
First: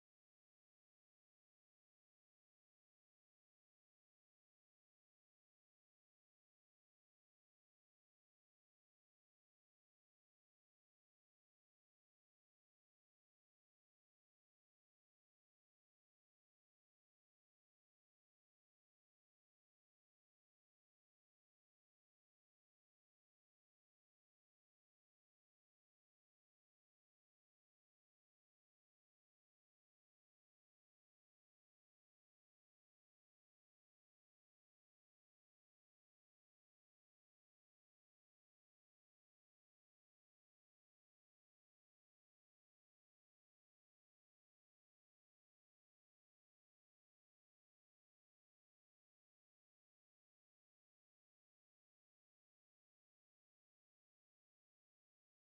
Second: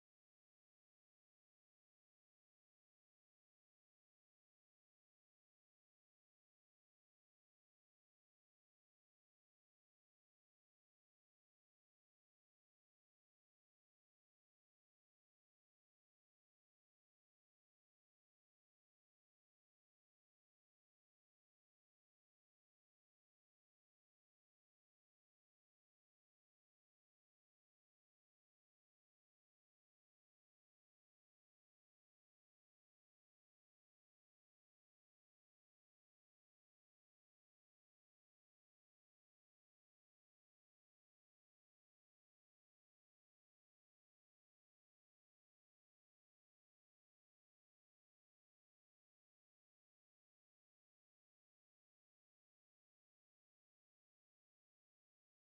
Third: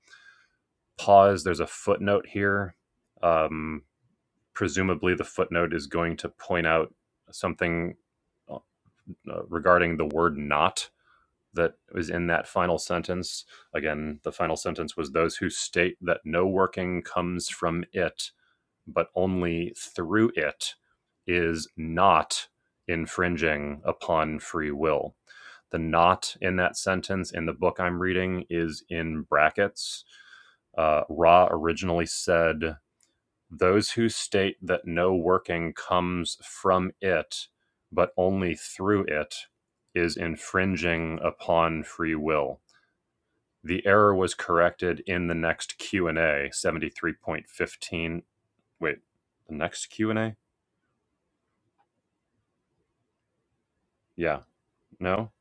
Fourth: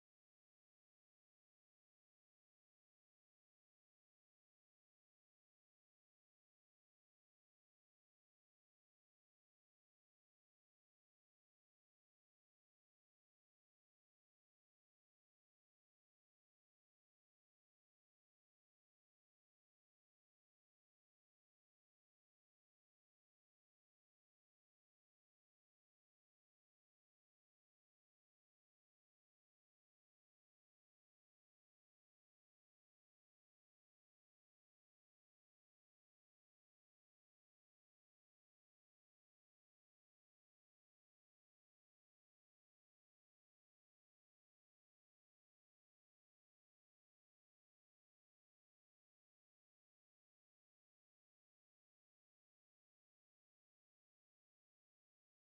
Speaker 1: Pause. There's a footnote here. Um, presumably, the footnote is going to point out something uh, uh, regarding the word not that was in that final sentence. Again, the final sentence was those who state that no working comes from it but only through it is not infringing upon free will. The not in that sentence in the book I'm reading is in brackets. Uh, Ra originally said, Those who state that no working comes from it, but only through it, is infringing upon free will. The error was corrected in the next Q&A, 73.15 wait, the next Q and A? Yeah, no,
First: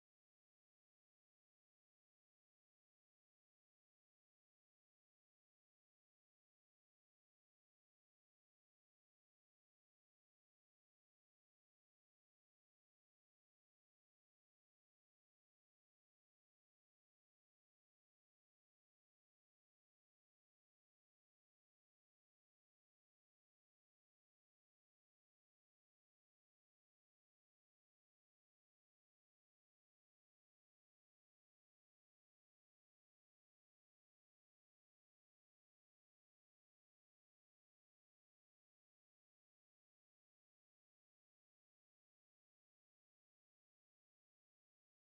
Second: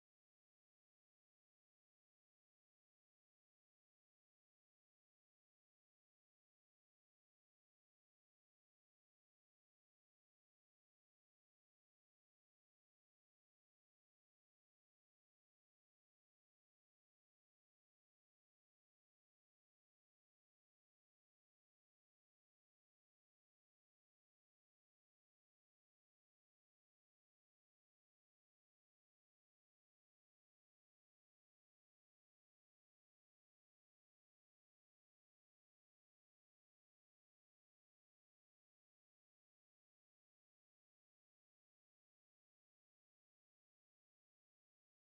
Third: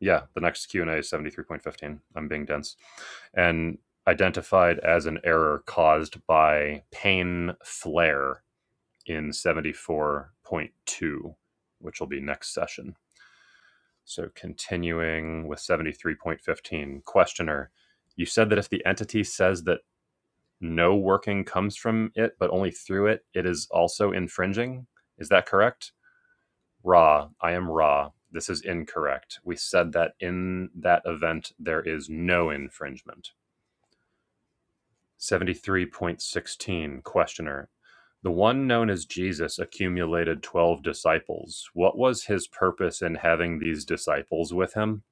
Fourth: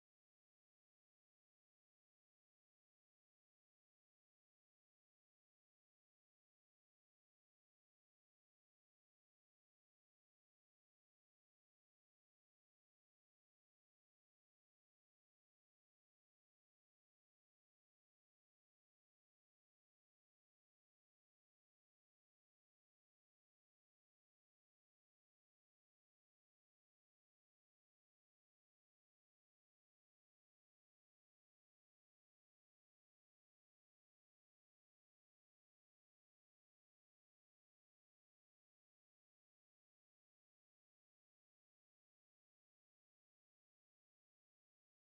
Speaker 1: yeah, the next Q and A is seventy three point fifteen. I'm being dense, and identified as an error caused by pain flare in seventy four point two, which will be next session. So continuing with seventy three point fifteen, questioner, you said that if the entity says that no working comes from it but only through it, it is also infringing. Is that correct? Ra, I am Ra. This is incorrect. We said that in that event there is no infringement. 73.16 Questioner. The one known as Jesus accumulated 12 disciples. What was his purpose in having these disciples with him?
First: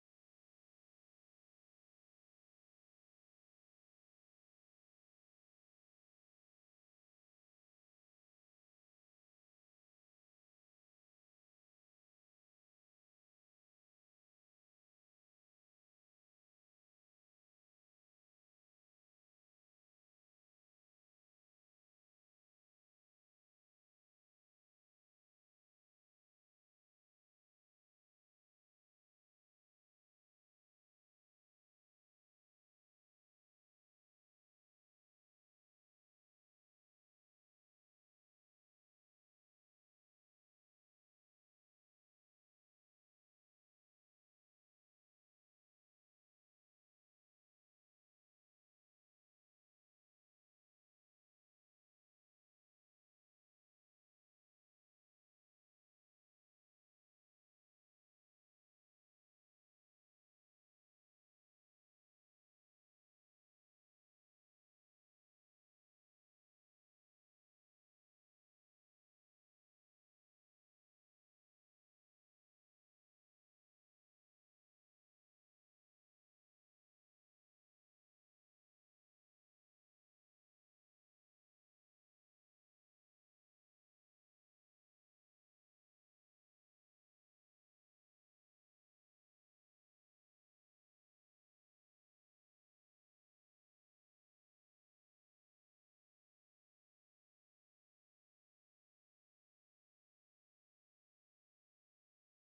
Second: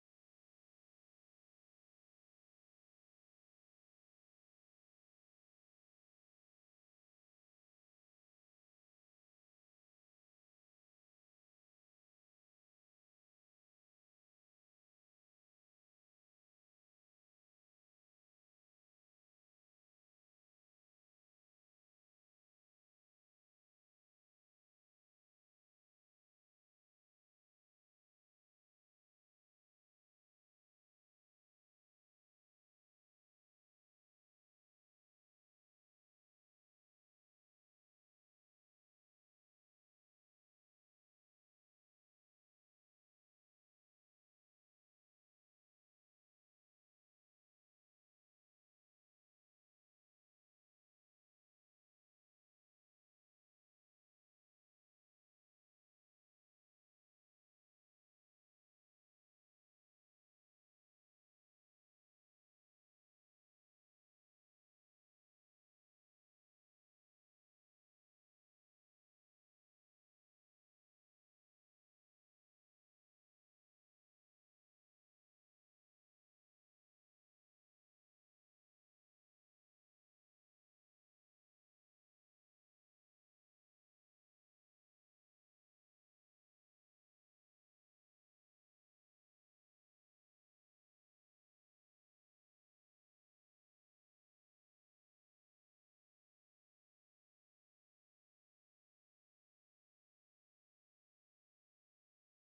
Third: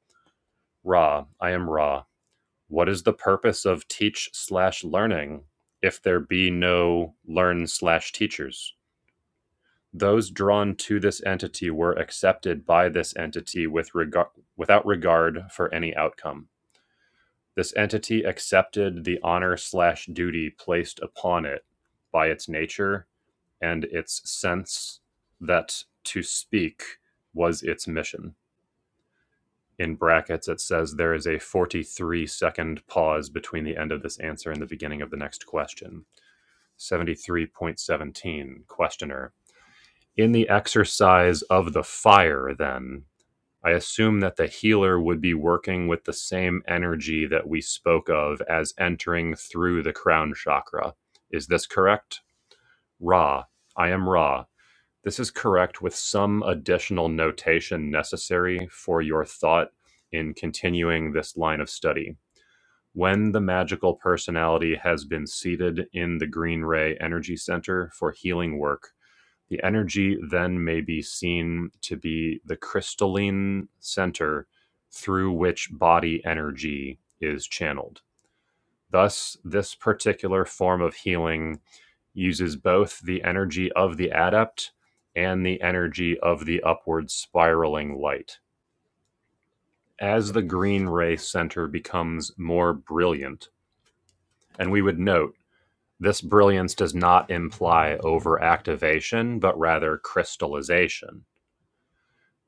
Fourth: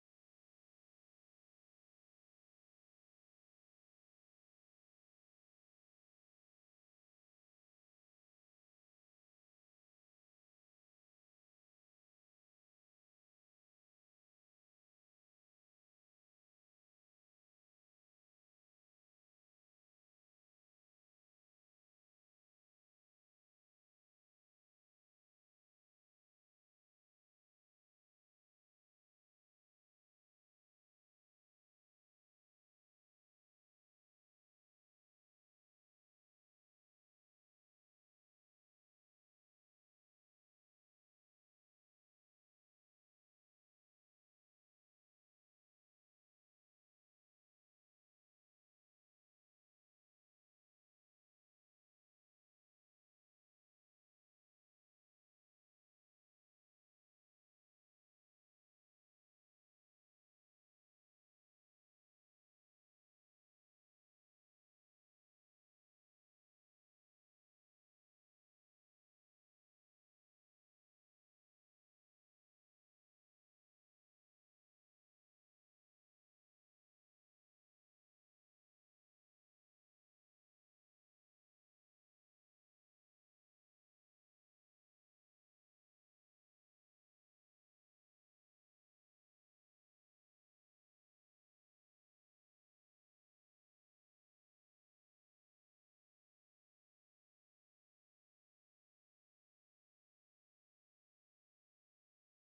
Speaker 1: Ra, I am Ra. What is the purpose of teach slash learning if there be no learn slash teachers? Those drawn to this entity were accepted by this entity with regard without regard for any outcome. This entity accepted the honor slash duty placed upon it by its nature and its sense that to speak was its mission. In brackets, it says there is a 43 second pause between the end of this answer and the beginning of the next question. 73.17 Questioner In the exercise of the fire, then, I assume that the healer would be working with the same energy that we spoke of as entering through the crown chakra. Is this correct? Ra. I am Ra. This is correct with some additional notation necessary for your thought in continuing this line of study. When the magical personality has been seated in the Green Ray Energy Center for healing work, the energy then may be seen to be the crystalline center through which body energy is channeled. Thus, this particular form of healing uses both the energy of the adept and the energy of the upward spiraling light. As the green ray center becomes more brilliant, and we would note this brilliance does not imply overactivation, but rather crystallization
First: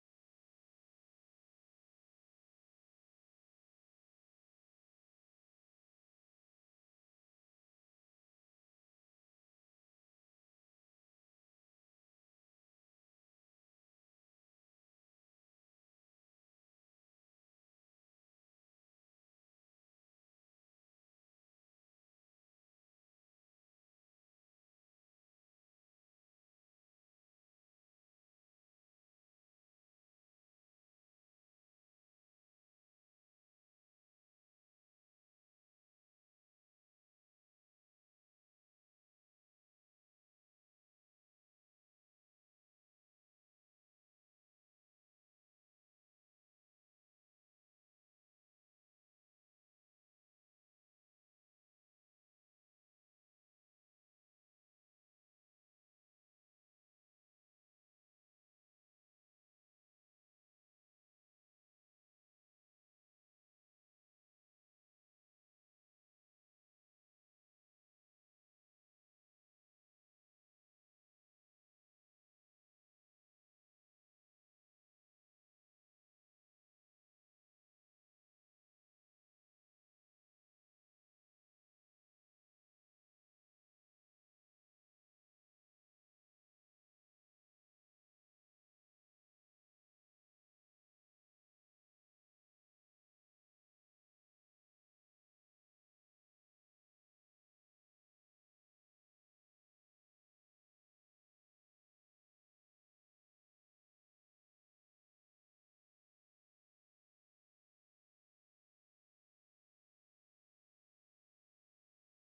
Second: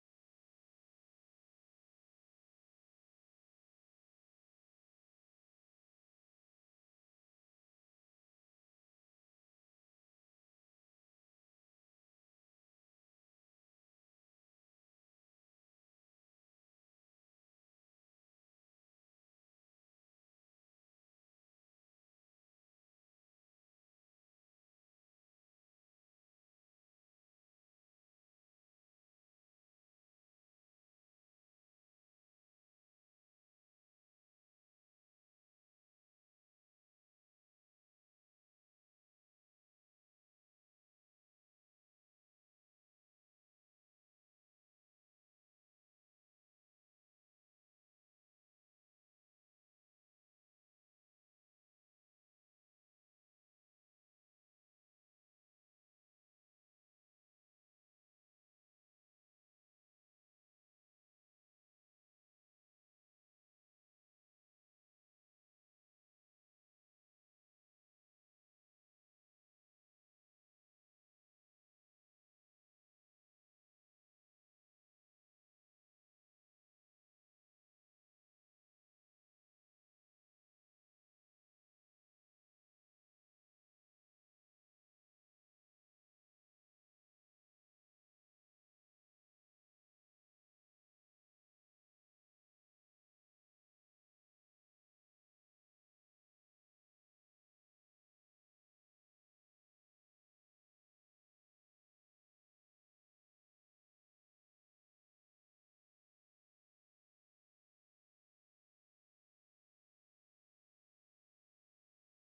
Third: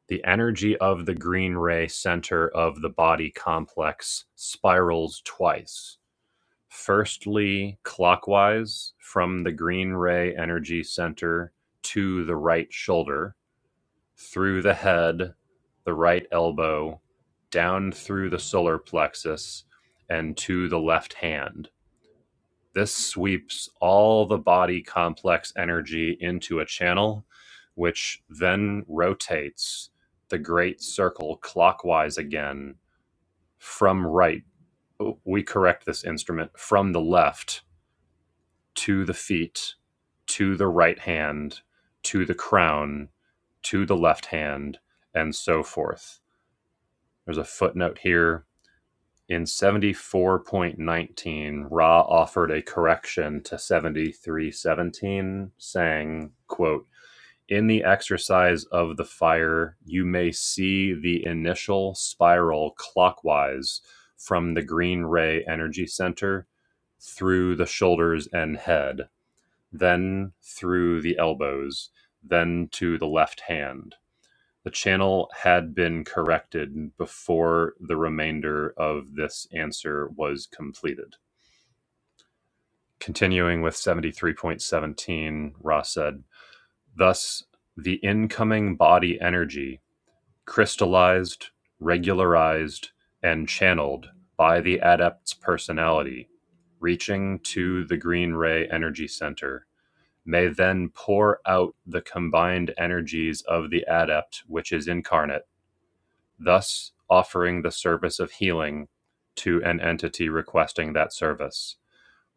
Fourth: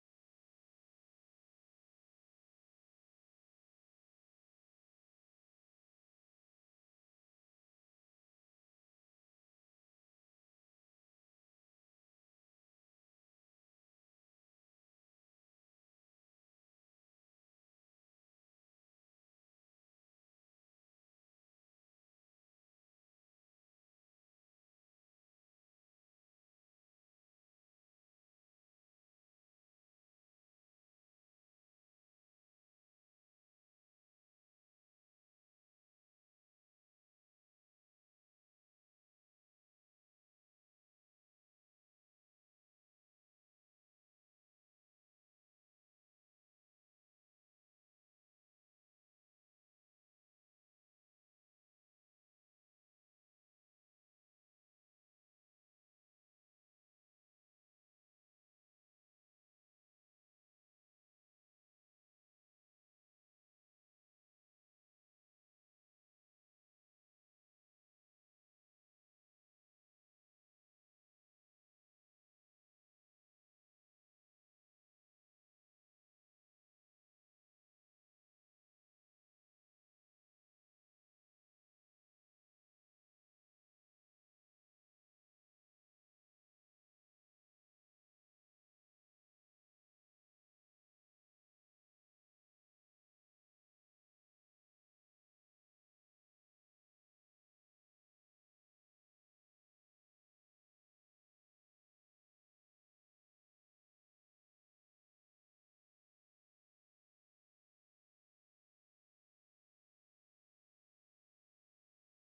Speaker 1: The energy of the green ray center of the body complex spirals twice. Firstly, clockwise from the green ray energy center to the right shoulder, through the head, the right elbow, down through the solar plexus, and to the left hand this sweeps all the body complex energy into a channel, which then rotates the great circle clockwise again from right. Oh, We correct this instrument from the left to the feet, to the right hand, to the crown, to the left hand, and so forth. There's a footnote here In 74.19, Ra offered a correction to 73.17, saying, quote, In the exercise of the fire, you may see the initial spiral clockwise from the Green Ray Energy Center through the shoulders and head, then through the elbows, then to the left hand. The channel had been corrected before the remainder of this answer was completed. Continuing with 73.17, Ross said, Thus, the incoming body energy crystallized, regularized, and channeled by the adept's personality, reaching to the green ray energy center, may then pour out the combined energies of the adept, which is incarnate thus offering the service of healing to an entity requesting that service.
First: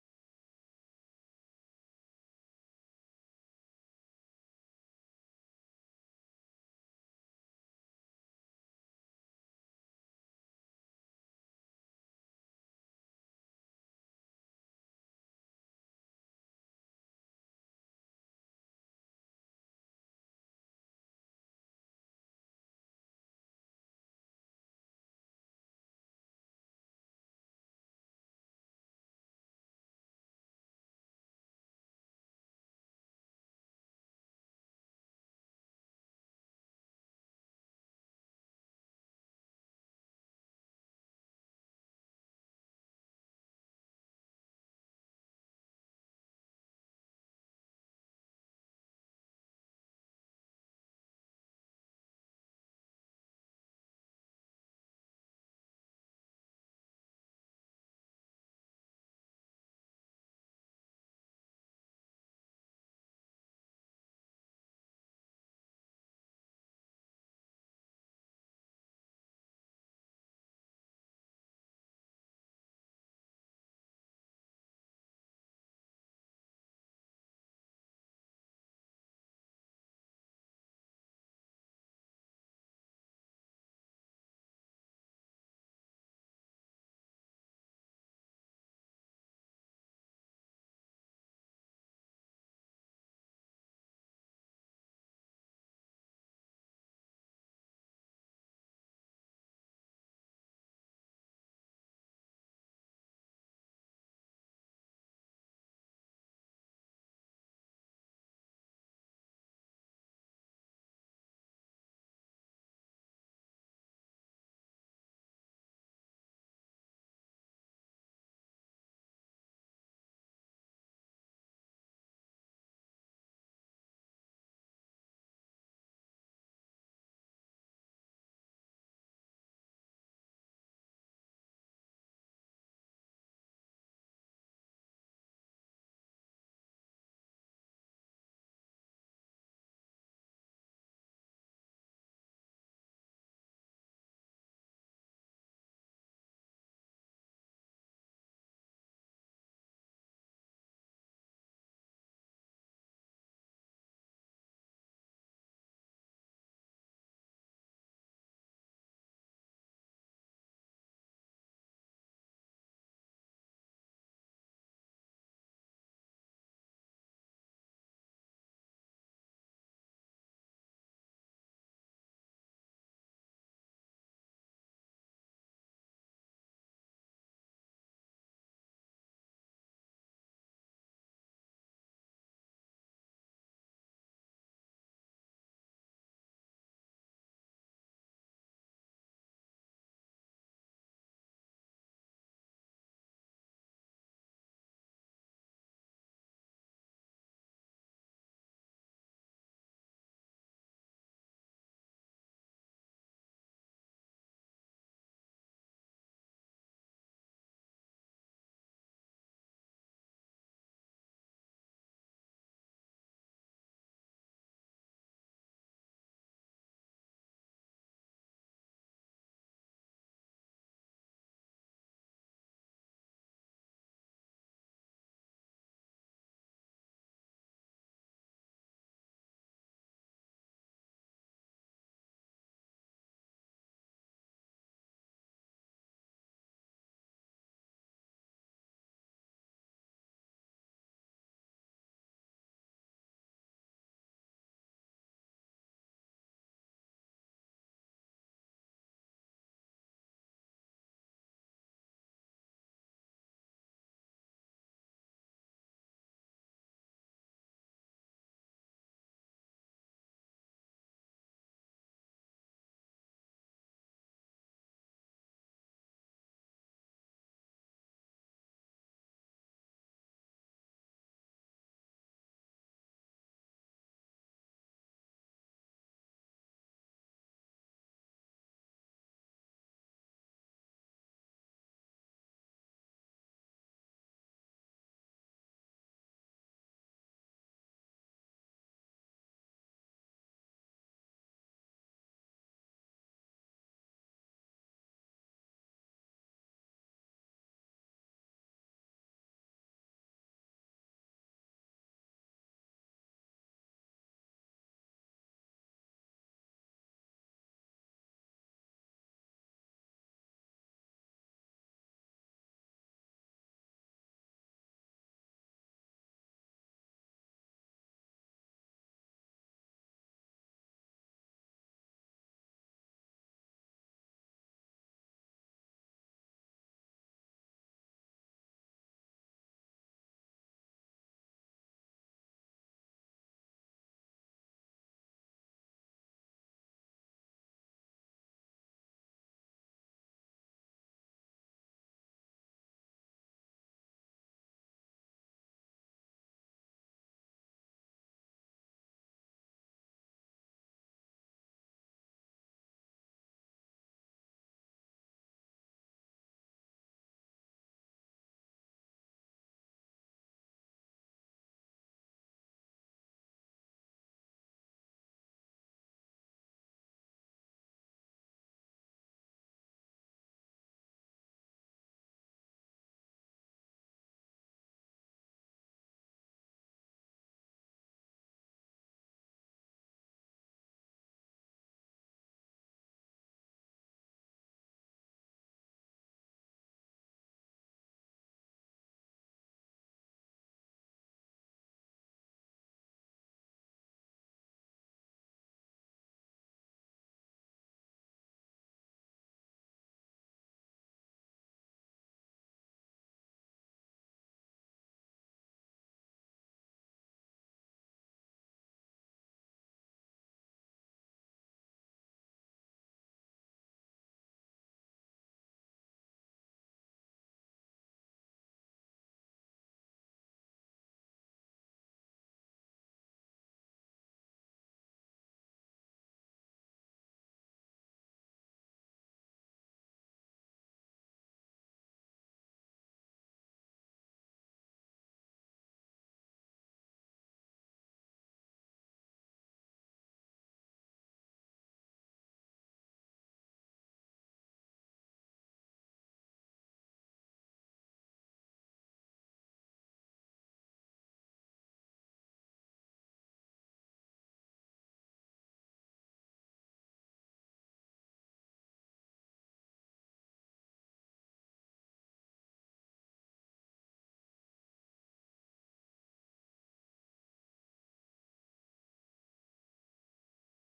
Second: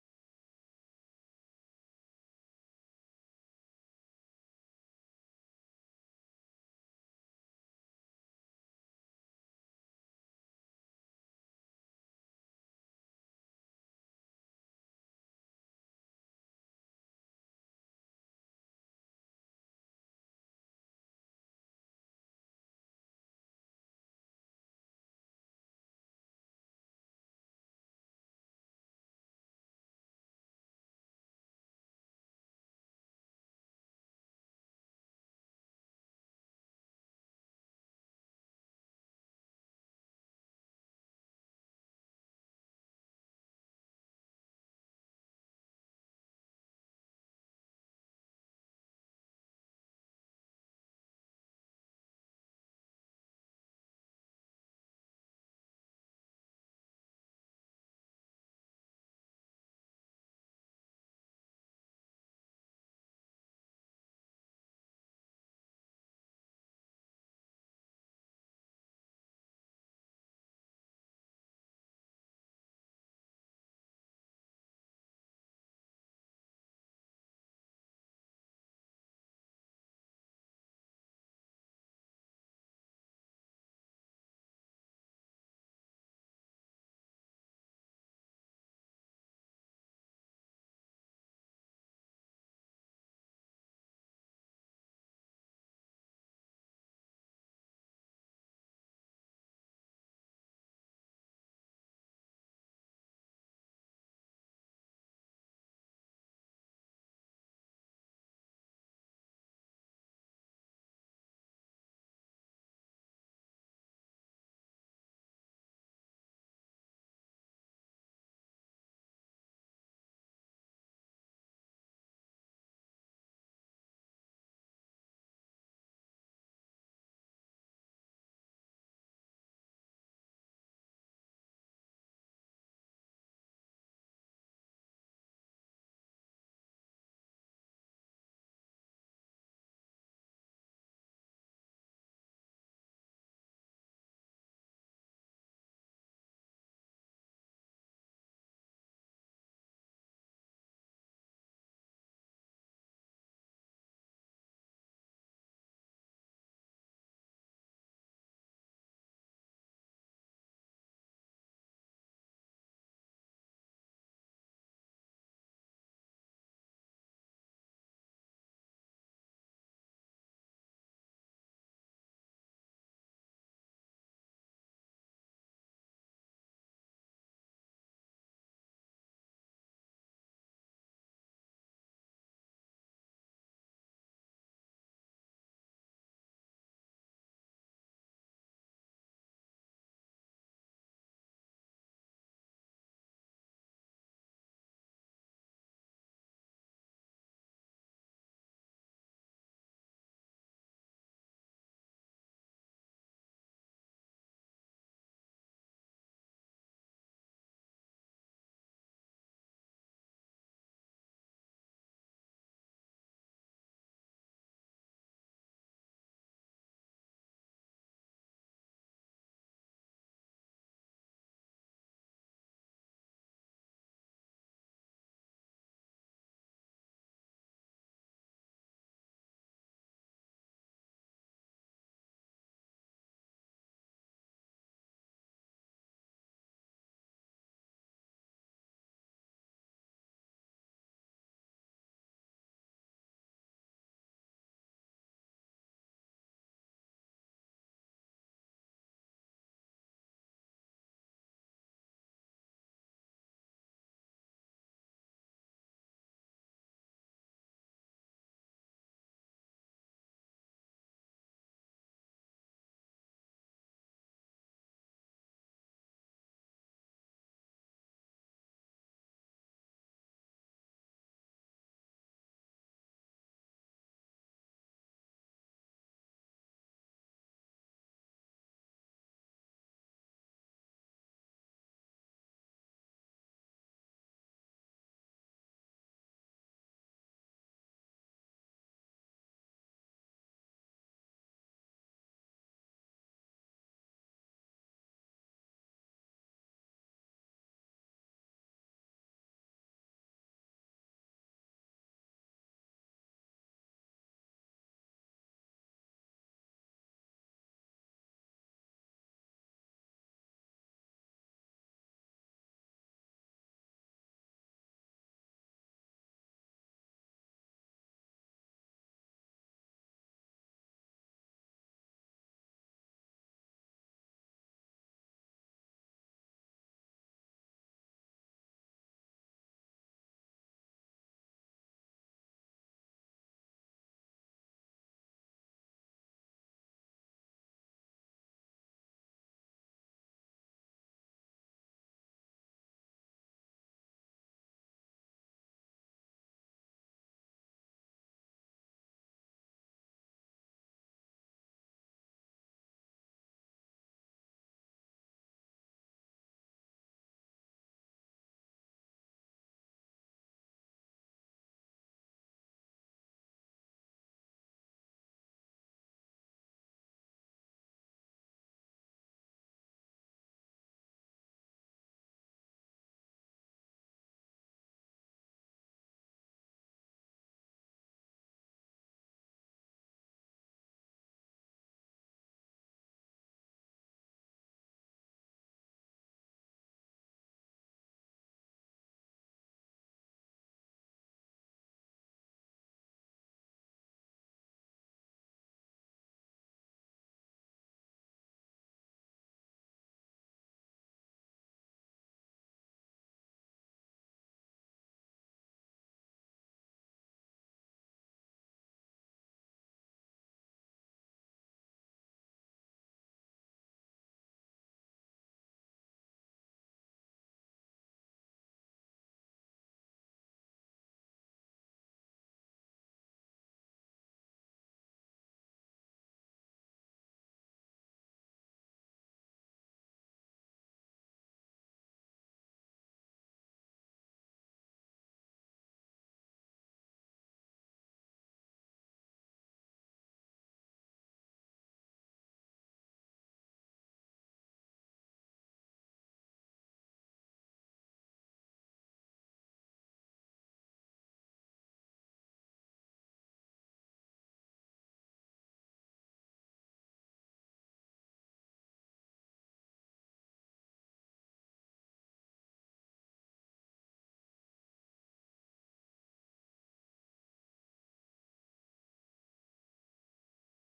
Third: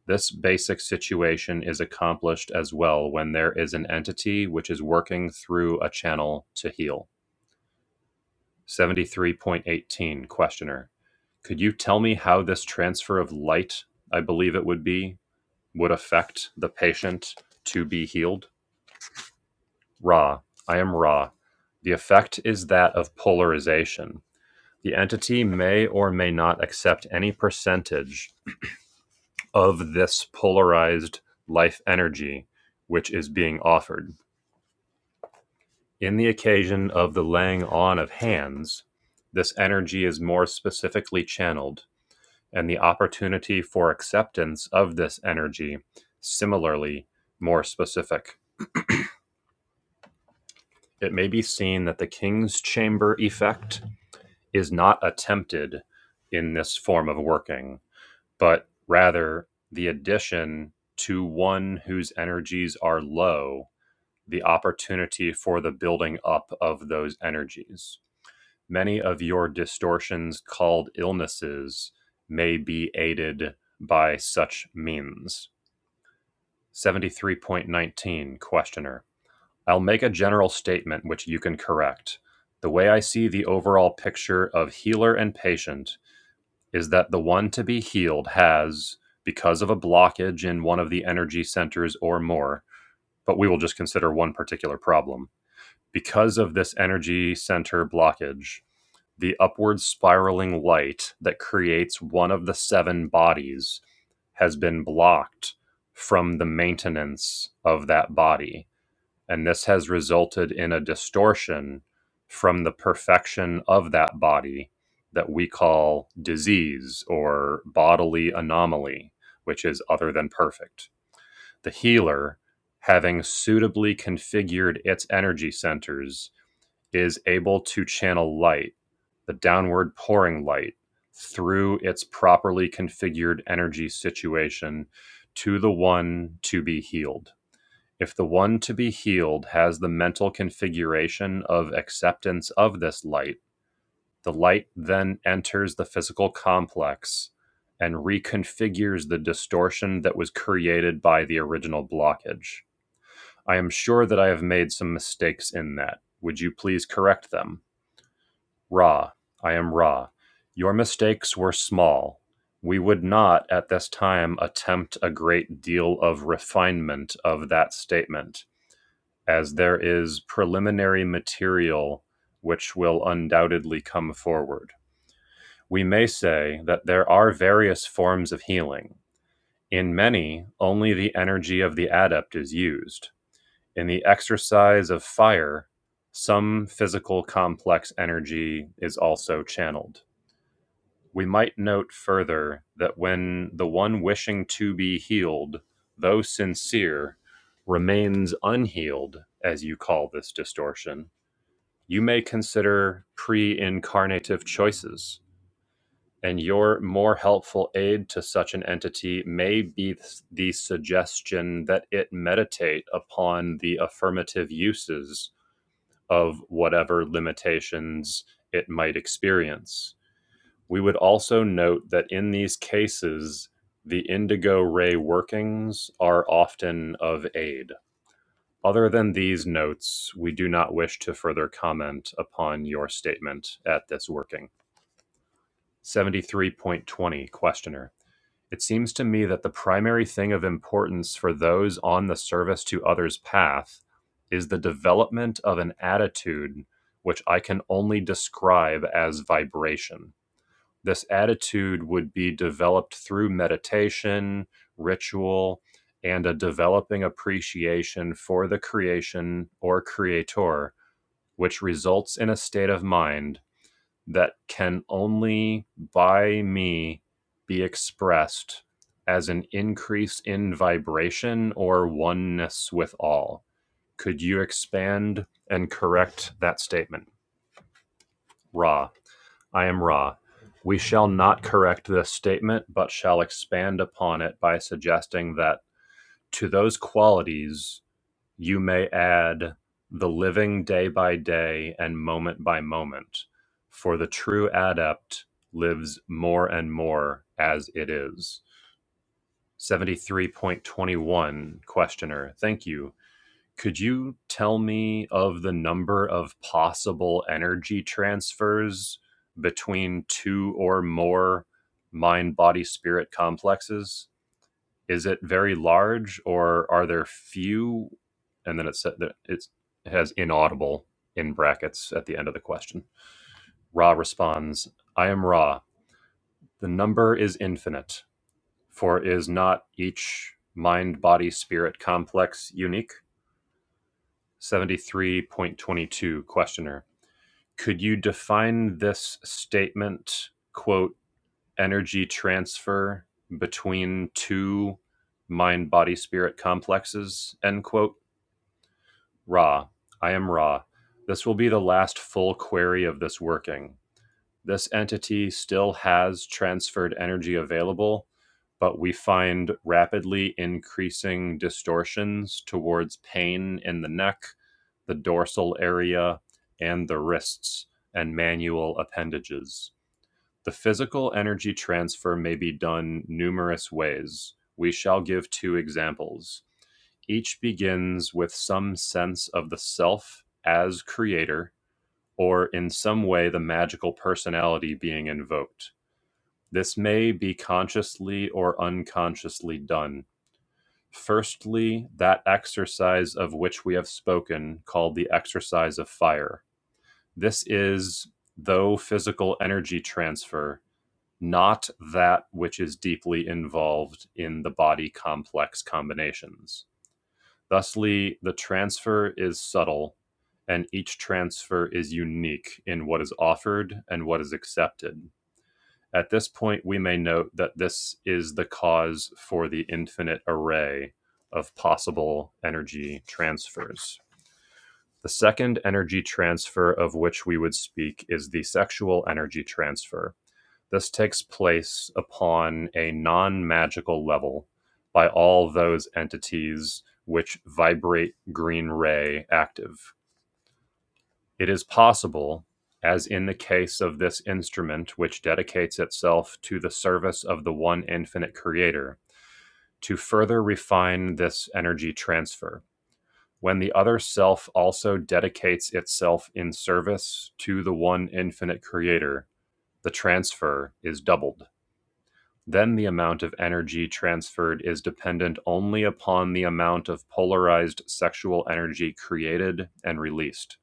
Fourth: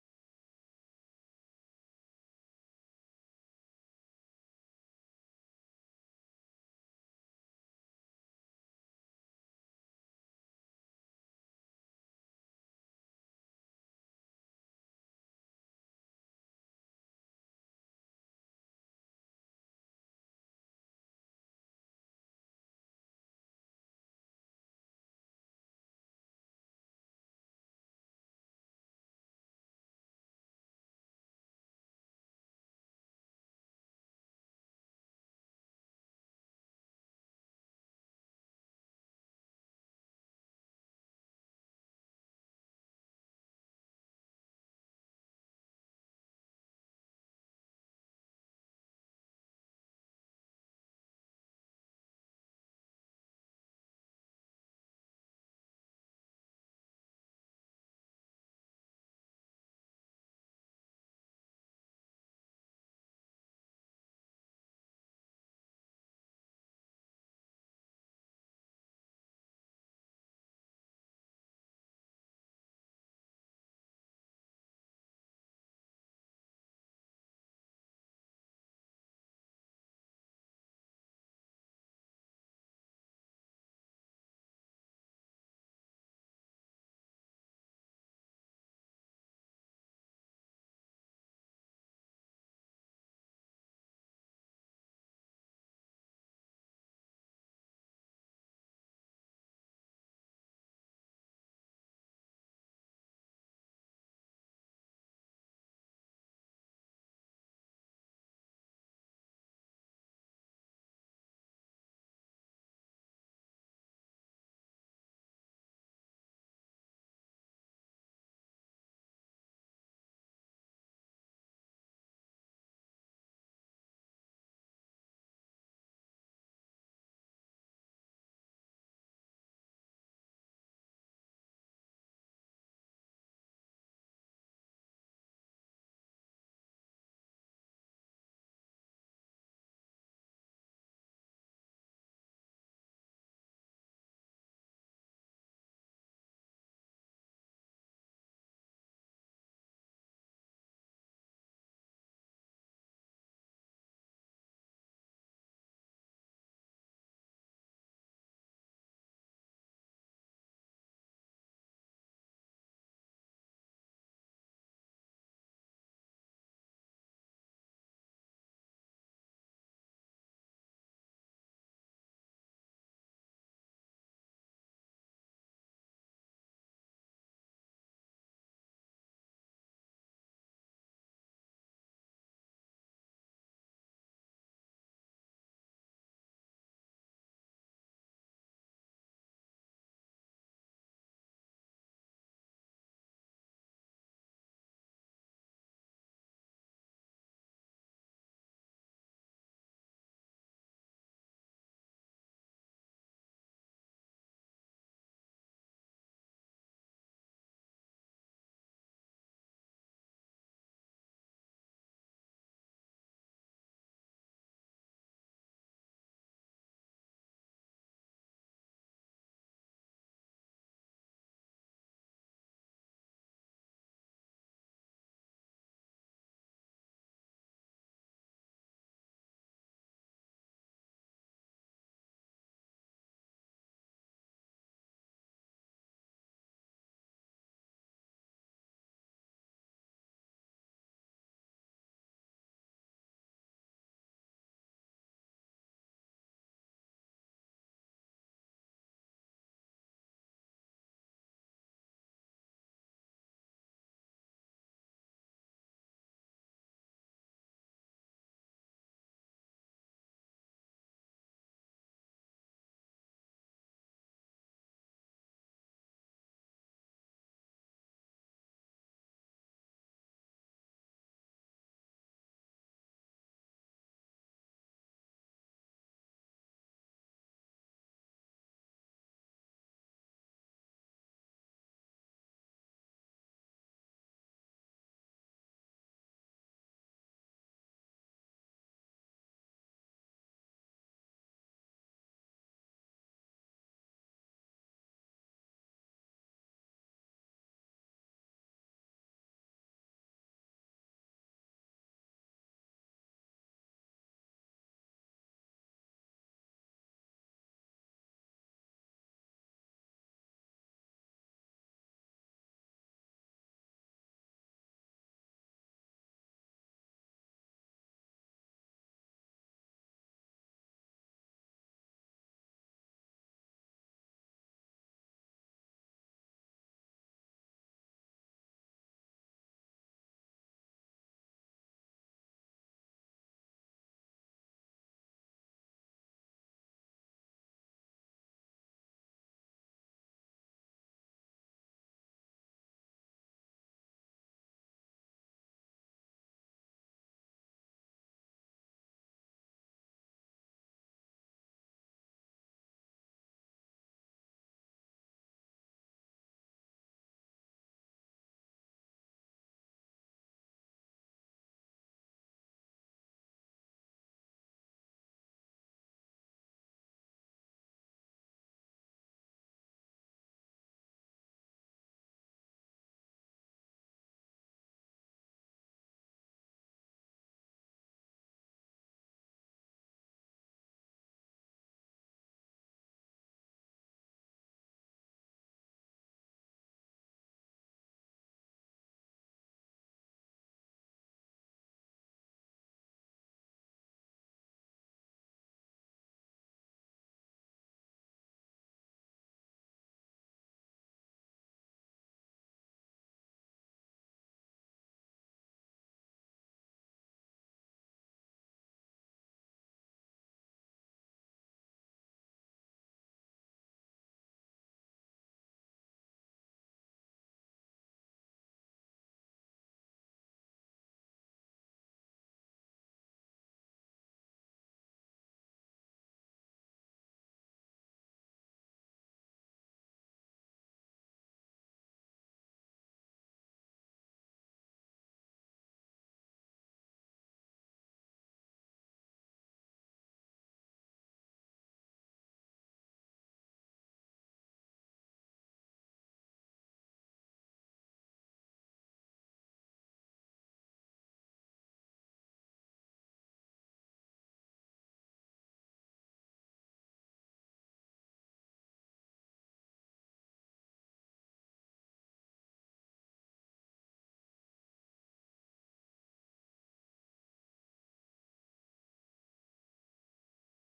Speaker 1: This basic situation is accomplished as well when there is an entity which is working through a channel to heal. 73.18 Questioner Could you tell me how this transfer of light, I believe it would be, would affect the patient to be healed? Ra. I am Ra. The effect is that of polarization. The entity may or may not accept any percentage of this polarized life energy which is being offered. In the occasion of the laying on of hands, this energy is more specifically channeled, and the opportunity for acceptance of this energy similarly more specific. It may be seen that the king's chamber effect is not attempted in this form of working, but rather the addition to one whose energies are low, the opportunity for the building up of those energies. Many of your distortions called illnesses may be aided by such means. 73.19 Questioner I'll make a general statement which you can correct. The way I see the overall picture of healer and patient is that the one to be healed has, because of a blockage in one of the energy centers or more, but we will just consider one particular problem. Because of this energy center blockage, the upward spiraling light that creates one of the seven bodies has been blocked from the maintenance of that body and this has resulted in a distortion from the perfection of that body that we call disease or bodily anomaly, which is other than perfect. The healer, having suitably configured its energy centers, is able to channel light, the downward pouring light, through its properly configured energy situation to the one to be healed. If the one to be healed has the mental configuration of acceptance of this light, the light then enters the physical complex and reconfigures the distortion that was created by the original blockage. I am sure that I have made some mistakes in that. Would you please correct them? Ra, I am Ra. Your mistakes were small. We would not at this time attempt a great deal of refinement of that statement as there is preliminary material which will undoubtedly come forward. We may say that there are various forms of healing. In many, only the energy of the adept is used. In the exercise of fire, some physical complex energy is also channeled. We might note further that when the one wishing to be healed, though sincere, remains unhealed, as you call this distortion, You may consider pre incarnative choices, and your more helpful aid to such an entity may be the suggestion that it meditate upon the affirmative uses of whatever limitations it might experience. We would also note that in these cases, the indigo ray workings are often of aid. Other than these notes, we do not wish to further comment upon your statement at this working. 73.20 Questioner. It seems to me that the primary thing of importance for those on the service to others path is the development of an attitude which I can only describe as vibration this attitude would be developed through meditation, ritual, and a developing appreciation for the creation or creator, which results in a state of mind that can only by me be expressed as an increase in vibration or oneness with all. Could you expand and correct that statement? Ra. I am Ra. We shall not correct this statement, but shall expand upon it by suggesting that to those qualities you may add the living day by day and moment by moment, for the true adept lives more and more as it is. 73.21 Questioner. Thank you. Could you tell me of the number of possible energy transfers between two or more mind body spirit complexes? Is it very large or are there few? And then it said that it's, it has inaudible in brackets at the end of the question. Ra responds, I am Ra. The number is infinite, for is not each mind body spirit complex unique? 73.22 questioner could you define this statement quote energy transfer between two mind body spirit complexes end quote ra i am ra this will be the last full query of this working this entity still has transferred energy available, but we find rapidly increasing distortions towards pain in the neck, the dorsal area, and the wrists and manual appendages. The physical energy transfer may be done numerous ways. We shall give two examples. Each begins with some sense of the self as creator or in some way the magical personality being invoked. This may be consciously or unconsciously done. Firstly, that exercise of which we have spoken, called the exercise of fire. This is, though physical energy transfer, not that which is deeply involved in the body complex combinations. Thusly, the transfer is subtle, and each transfer is unique in what is offered and what is accepted. At this point, we may note that this is the cause for the infinite array of possible energy transfers. The second energy transfer of which we would speak is the sexual energy transfer. This takes place upon a non-magical level by all those entities which vibrate green ray active. It is possible, as in the case of this instrument which dedicates itself to the service of the one infinite creator, to further refine this energy transfer. When the other self also dedicates itself in service to the one infinite creator, the transfer is doubled. Then the amount of energy transferred is dependent only upon the amount of polarized sexual energy created and released.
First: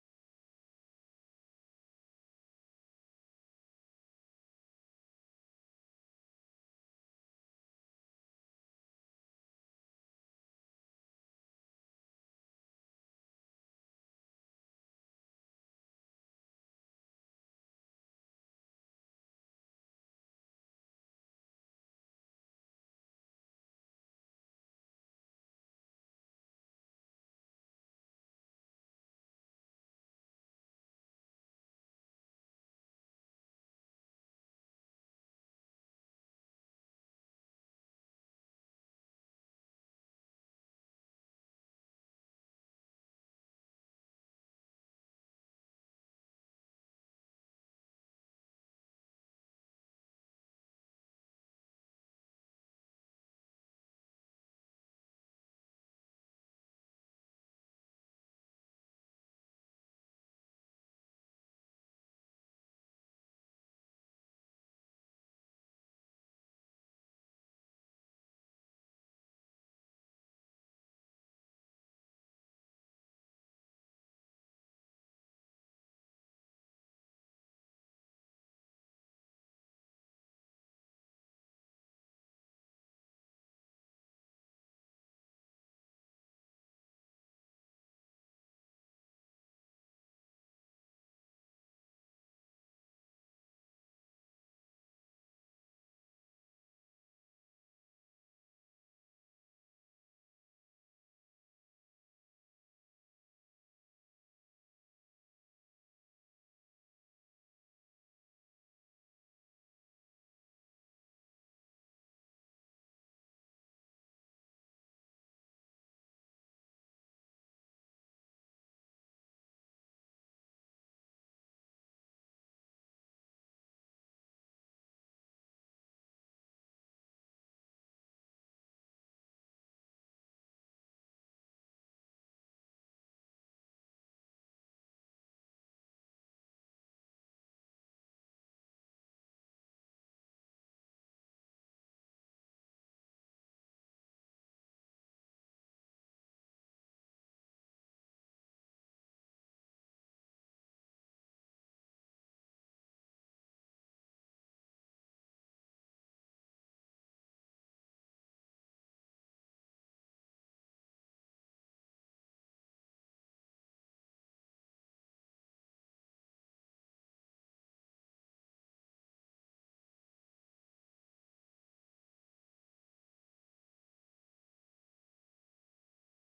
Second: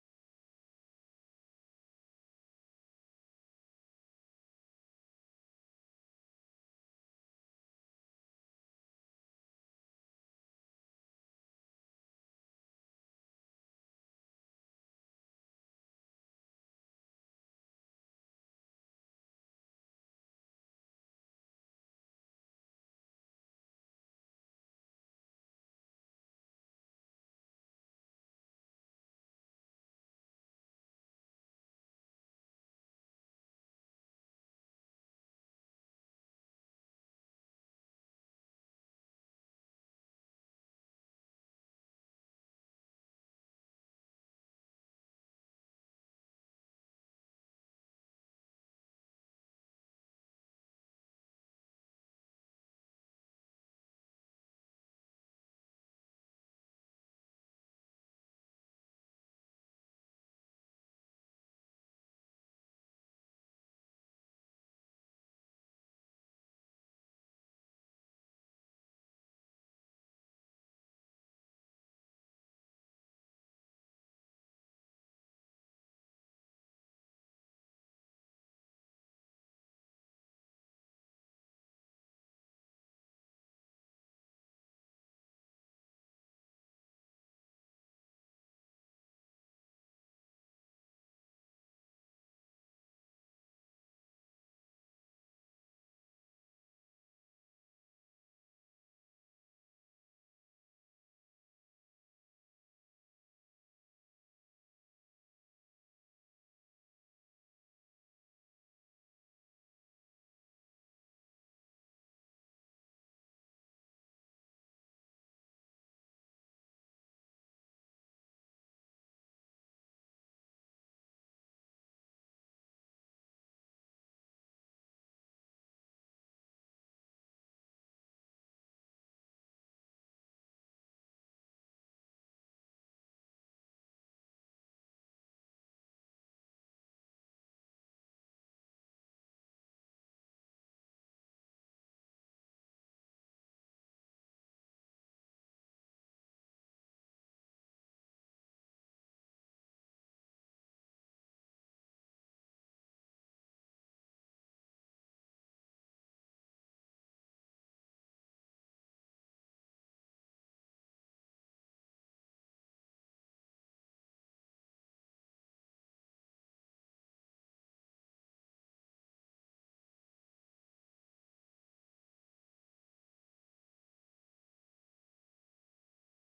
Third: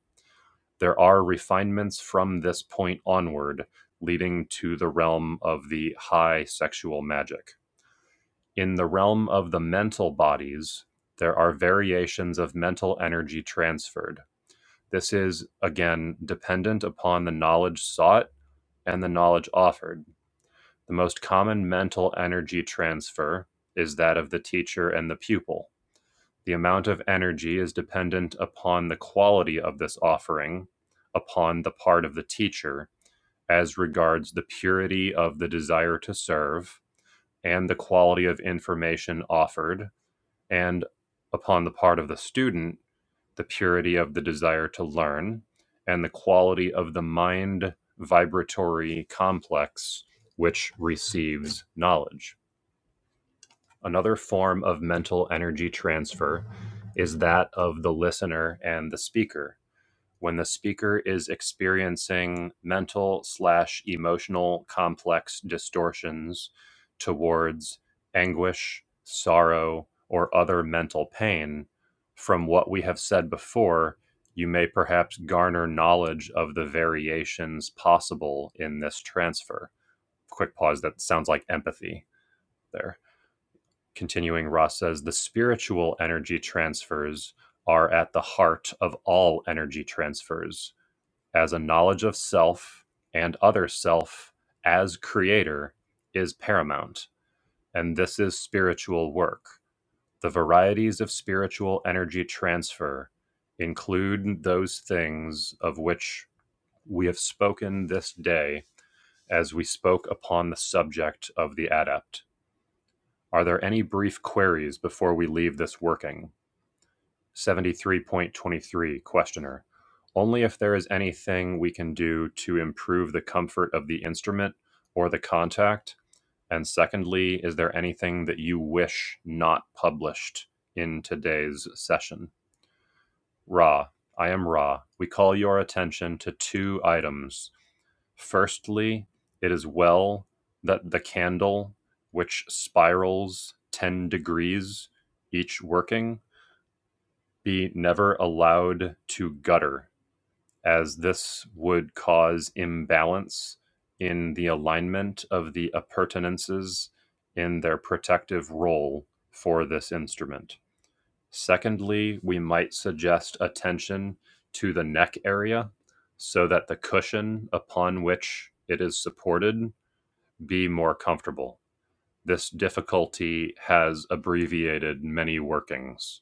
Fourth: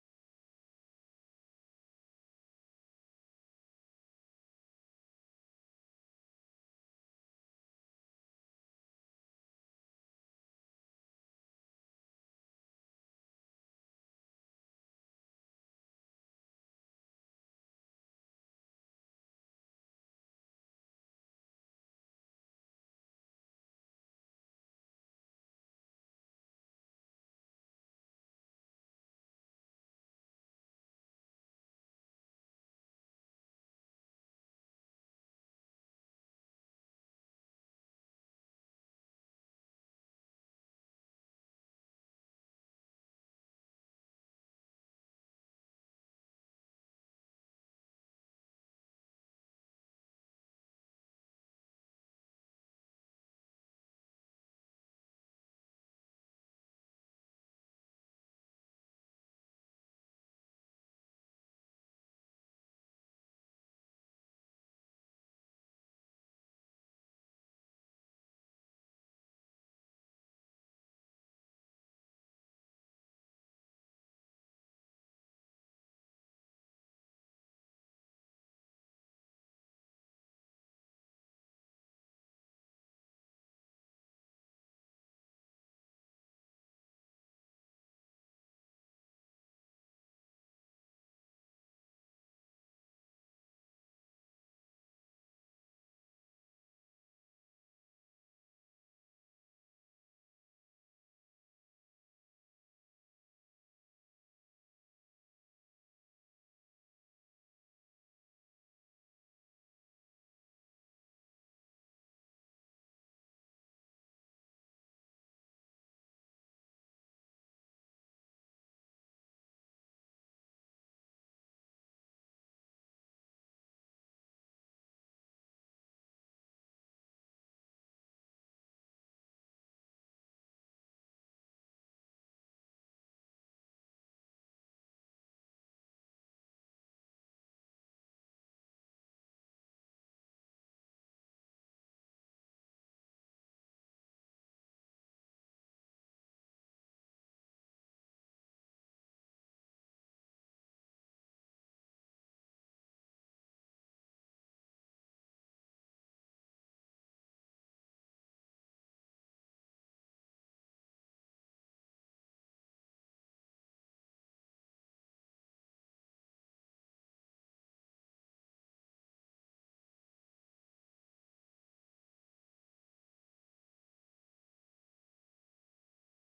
Speaker 1: There are refinements from this point onward, leading to the realm of the high sexual magic. In the realm of the mental bodies, there are variations of mental energy transferred. This is, again, dependent upon the knowledge sought and the knowledge offered. The most common mental energy transfer is that of the teacher and the pupil. The amount of energy is dependent upon the quality of this offering upon the part of the teacher as regards the purity of the desire to serve and the quality of information offered, and upon the part of the student, the purity of the desire to learn and the quality of the mind vibratory complex which receives knowledge. Another form of mental energy transfer is that of the listener and the speaker. When the speaker is experiencing mental slash emotional complex distortions towards anguish, sorrow, or other mental pain, from what we have said before, you may perhaps garner knowledge of the variations possible in this transfer. Quick pause, that sounds like empathy there continuing, Ross says the spiritual energy transfers are at the heart of all energy transfers, as a knowledge of self and other self as creator is paramount. And this is spiritual work. The varieties of spiritual energy transfer include those things of which we have spoken this day as we spoke upon the subject of the adept. Are there any brief queries before we leave this working? 73.23 Questioner. Only if there is anything we can do to improve the comfort of the instrument or the contact. And secondly, is there anything that you wish not published in today's session? Ra, I am Ra. We call your attention to two items. Firstly, it is well that the candle, which spirals 10 degrees each working, be never allowed to gutter, as this would cause imbalance in the alignment of the appurtenances in their protective role for this instrument. Secondly, we might suggest attention to the neck area so that the cushion upon which it is supported be more comfortable. This difficulty has abbreviated many workings.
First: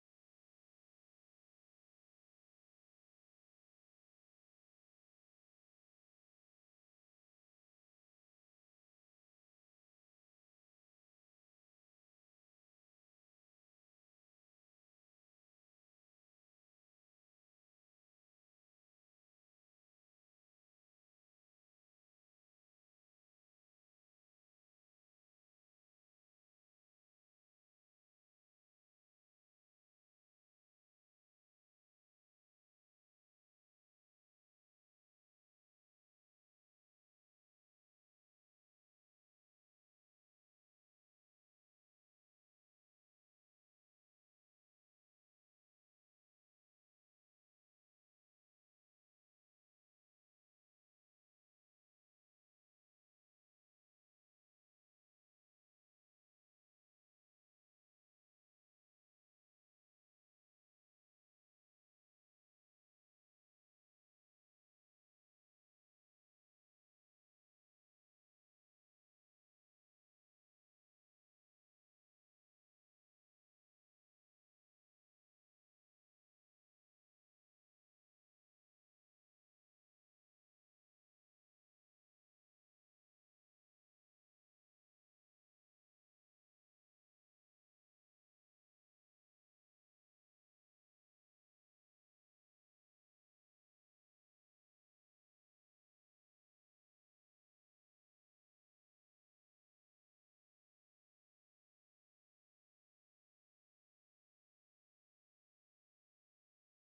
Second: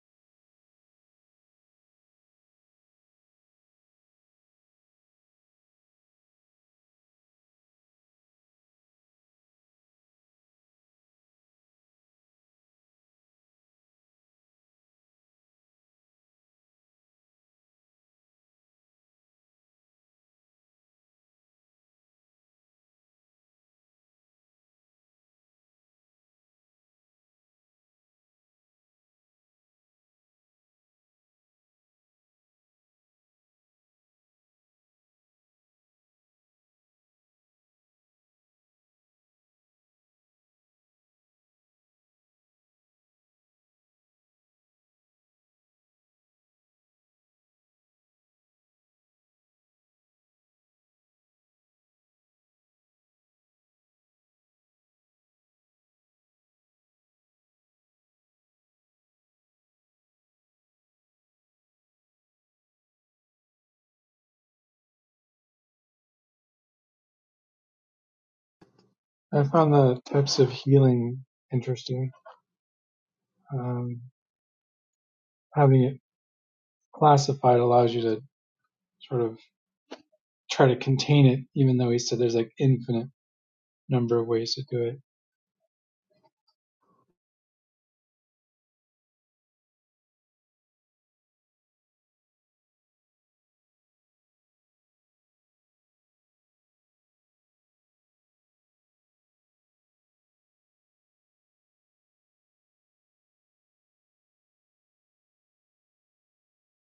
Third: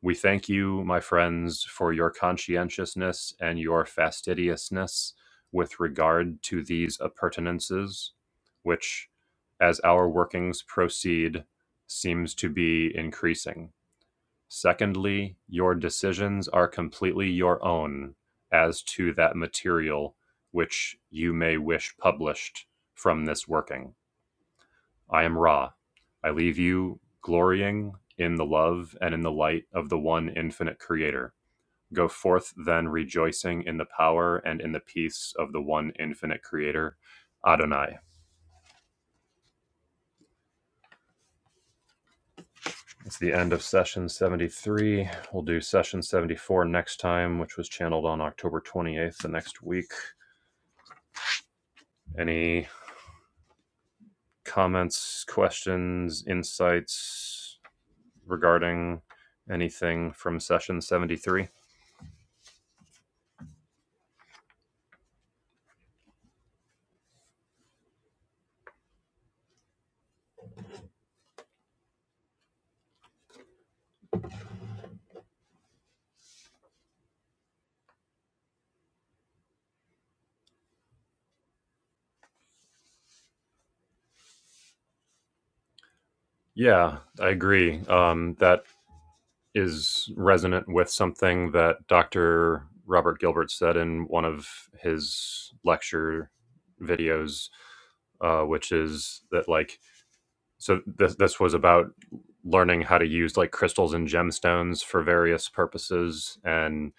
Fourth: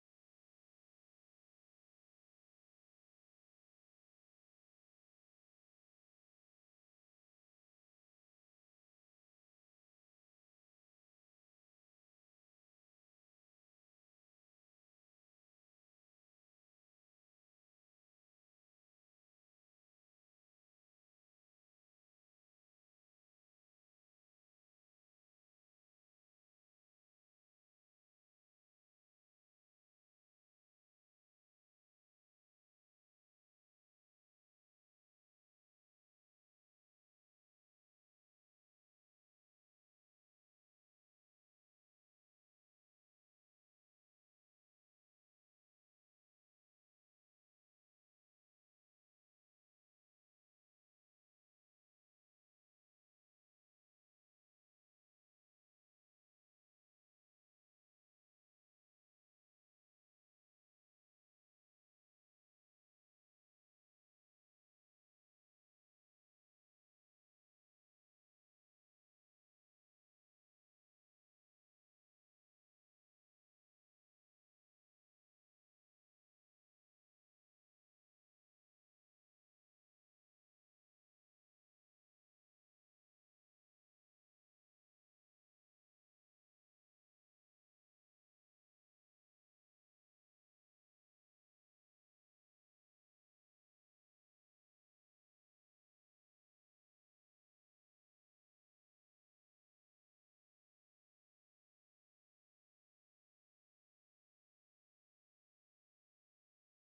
Speaker 1: We thank you, my friends, for your conscientiousness and your fastidiousness with regard to these appurtenances, which, as our workings proceed, seems to be increasing. Secondly, your decisions are completely your own as to that material which you may wish published from this working I am Ra. I leave you glorying in the love and in the light of the one infinite creator. Go forth then rejoicing in the power and in the peace of the one infinite creator, Adonai. It's the end of session 73. We'll do session 74 next time, which was channeled on October 28th, the next week. Any comments, questions, insights regarding anything from session 73?
Speaker 4: i found the types of healing interesting um, having it classified allows you to sort of try to contain it, even though he said there's like infinite number of ways to do it.
Speaker 1: Yeah, I agree. Um, that is resonant with something that Dr. Robert Gilbert said in one of his lecture videos, uh, which is that like so this this was about learning how to use like crystals and gemstones for various purposes and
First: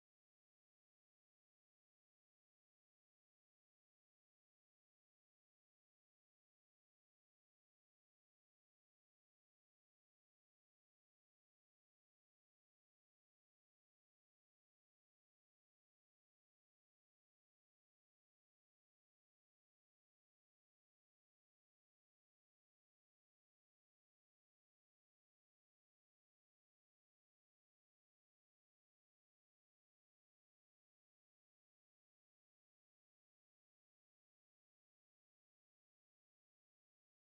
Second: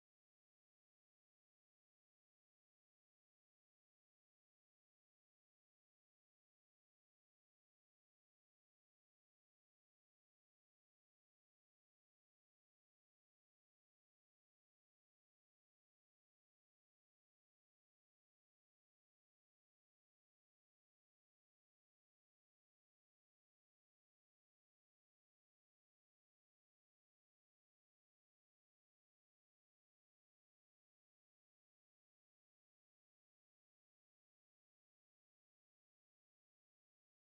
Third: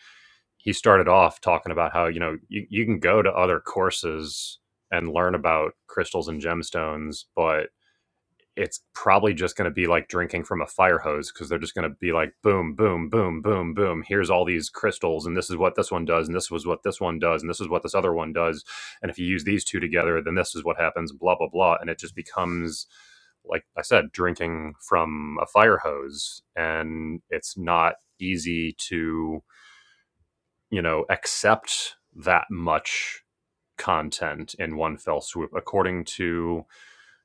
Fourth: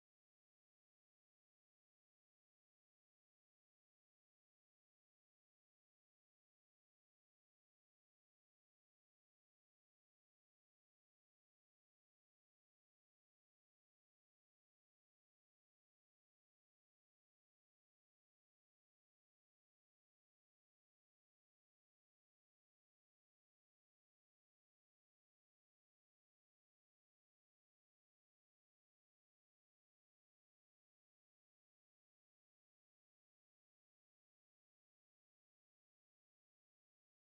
Speaker 1: he started off talking about how you know you, you can go to other courses and learn about crystals and gemstones but it's probably just going to be like drinking from a fire hose because they're just going to be like boom boom boom boom boom here's all these crystals and this is what this one does and this was what this one does and this is what this other one does and if you use these two together then this is what happens blah blah blah and it just becomes like i said drinking from a fire hose and it's not easy to you know accept that much content in one fell swoop according to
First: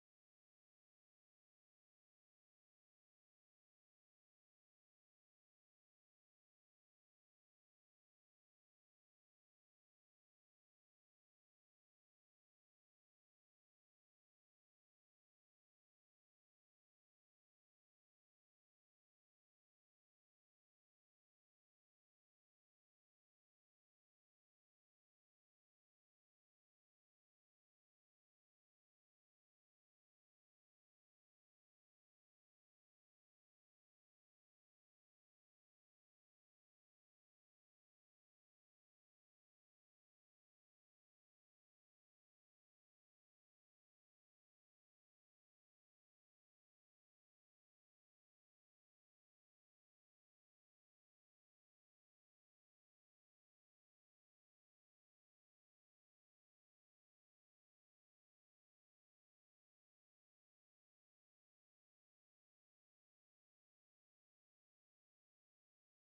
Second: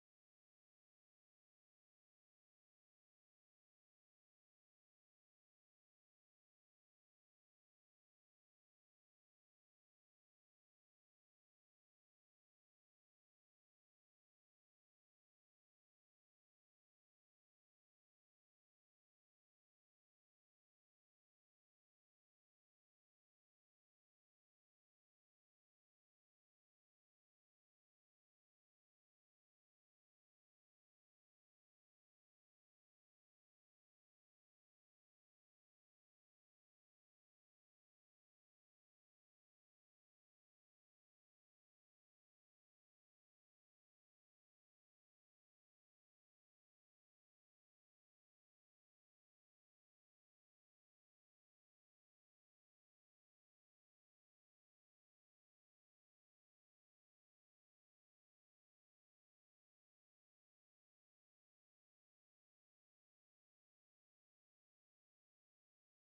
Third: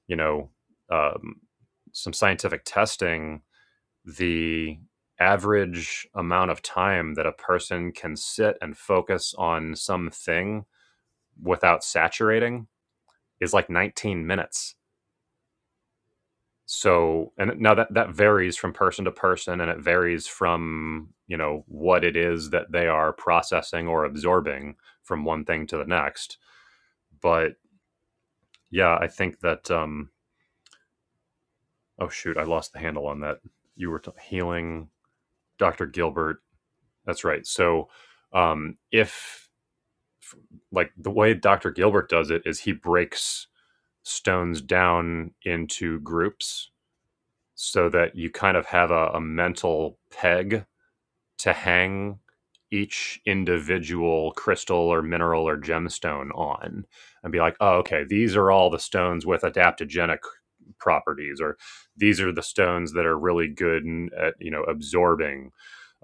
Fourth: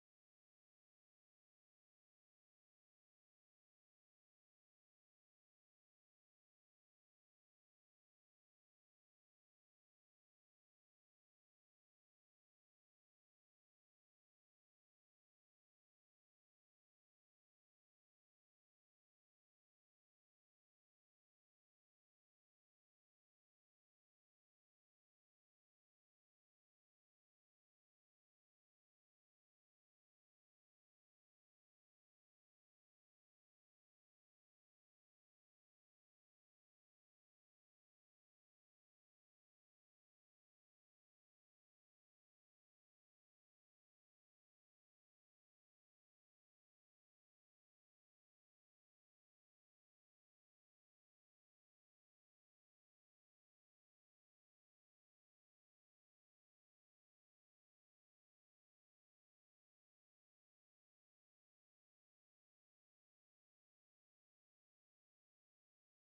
Speaker 1: you know um, some scientific testing, the average amount of time that a person can sit and focus on something without saturating is like 19 minutes. So, and now that that varies from person to person and it varies from, you know, what it is that they are processing or absorbing from one thing to the next. But yeah, I think that um oh shoot, I lost the handle on that. You were t- healing Dr. Gilbert. That's right. So, um, if like the way Dr. Gilbert does it is he breaks stones down into groups so that you kind of have a, a mental peg to hang each individual crystal or mineral or gemstone on and be like, oh, okay, these are all the stones with adaptogenic properties, or these are the stones that are really good at, you know, absorbing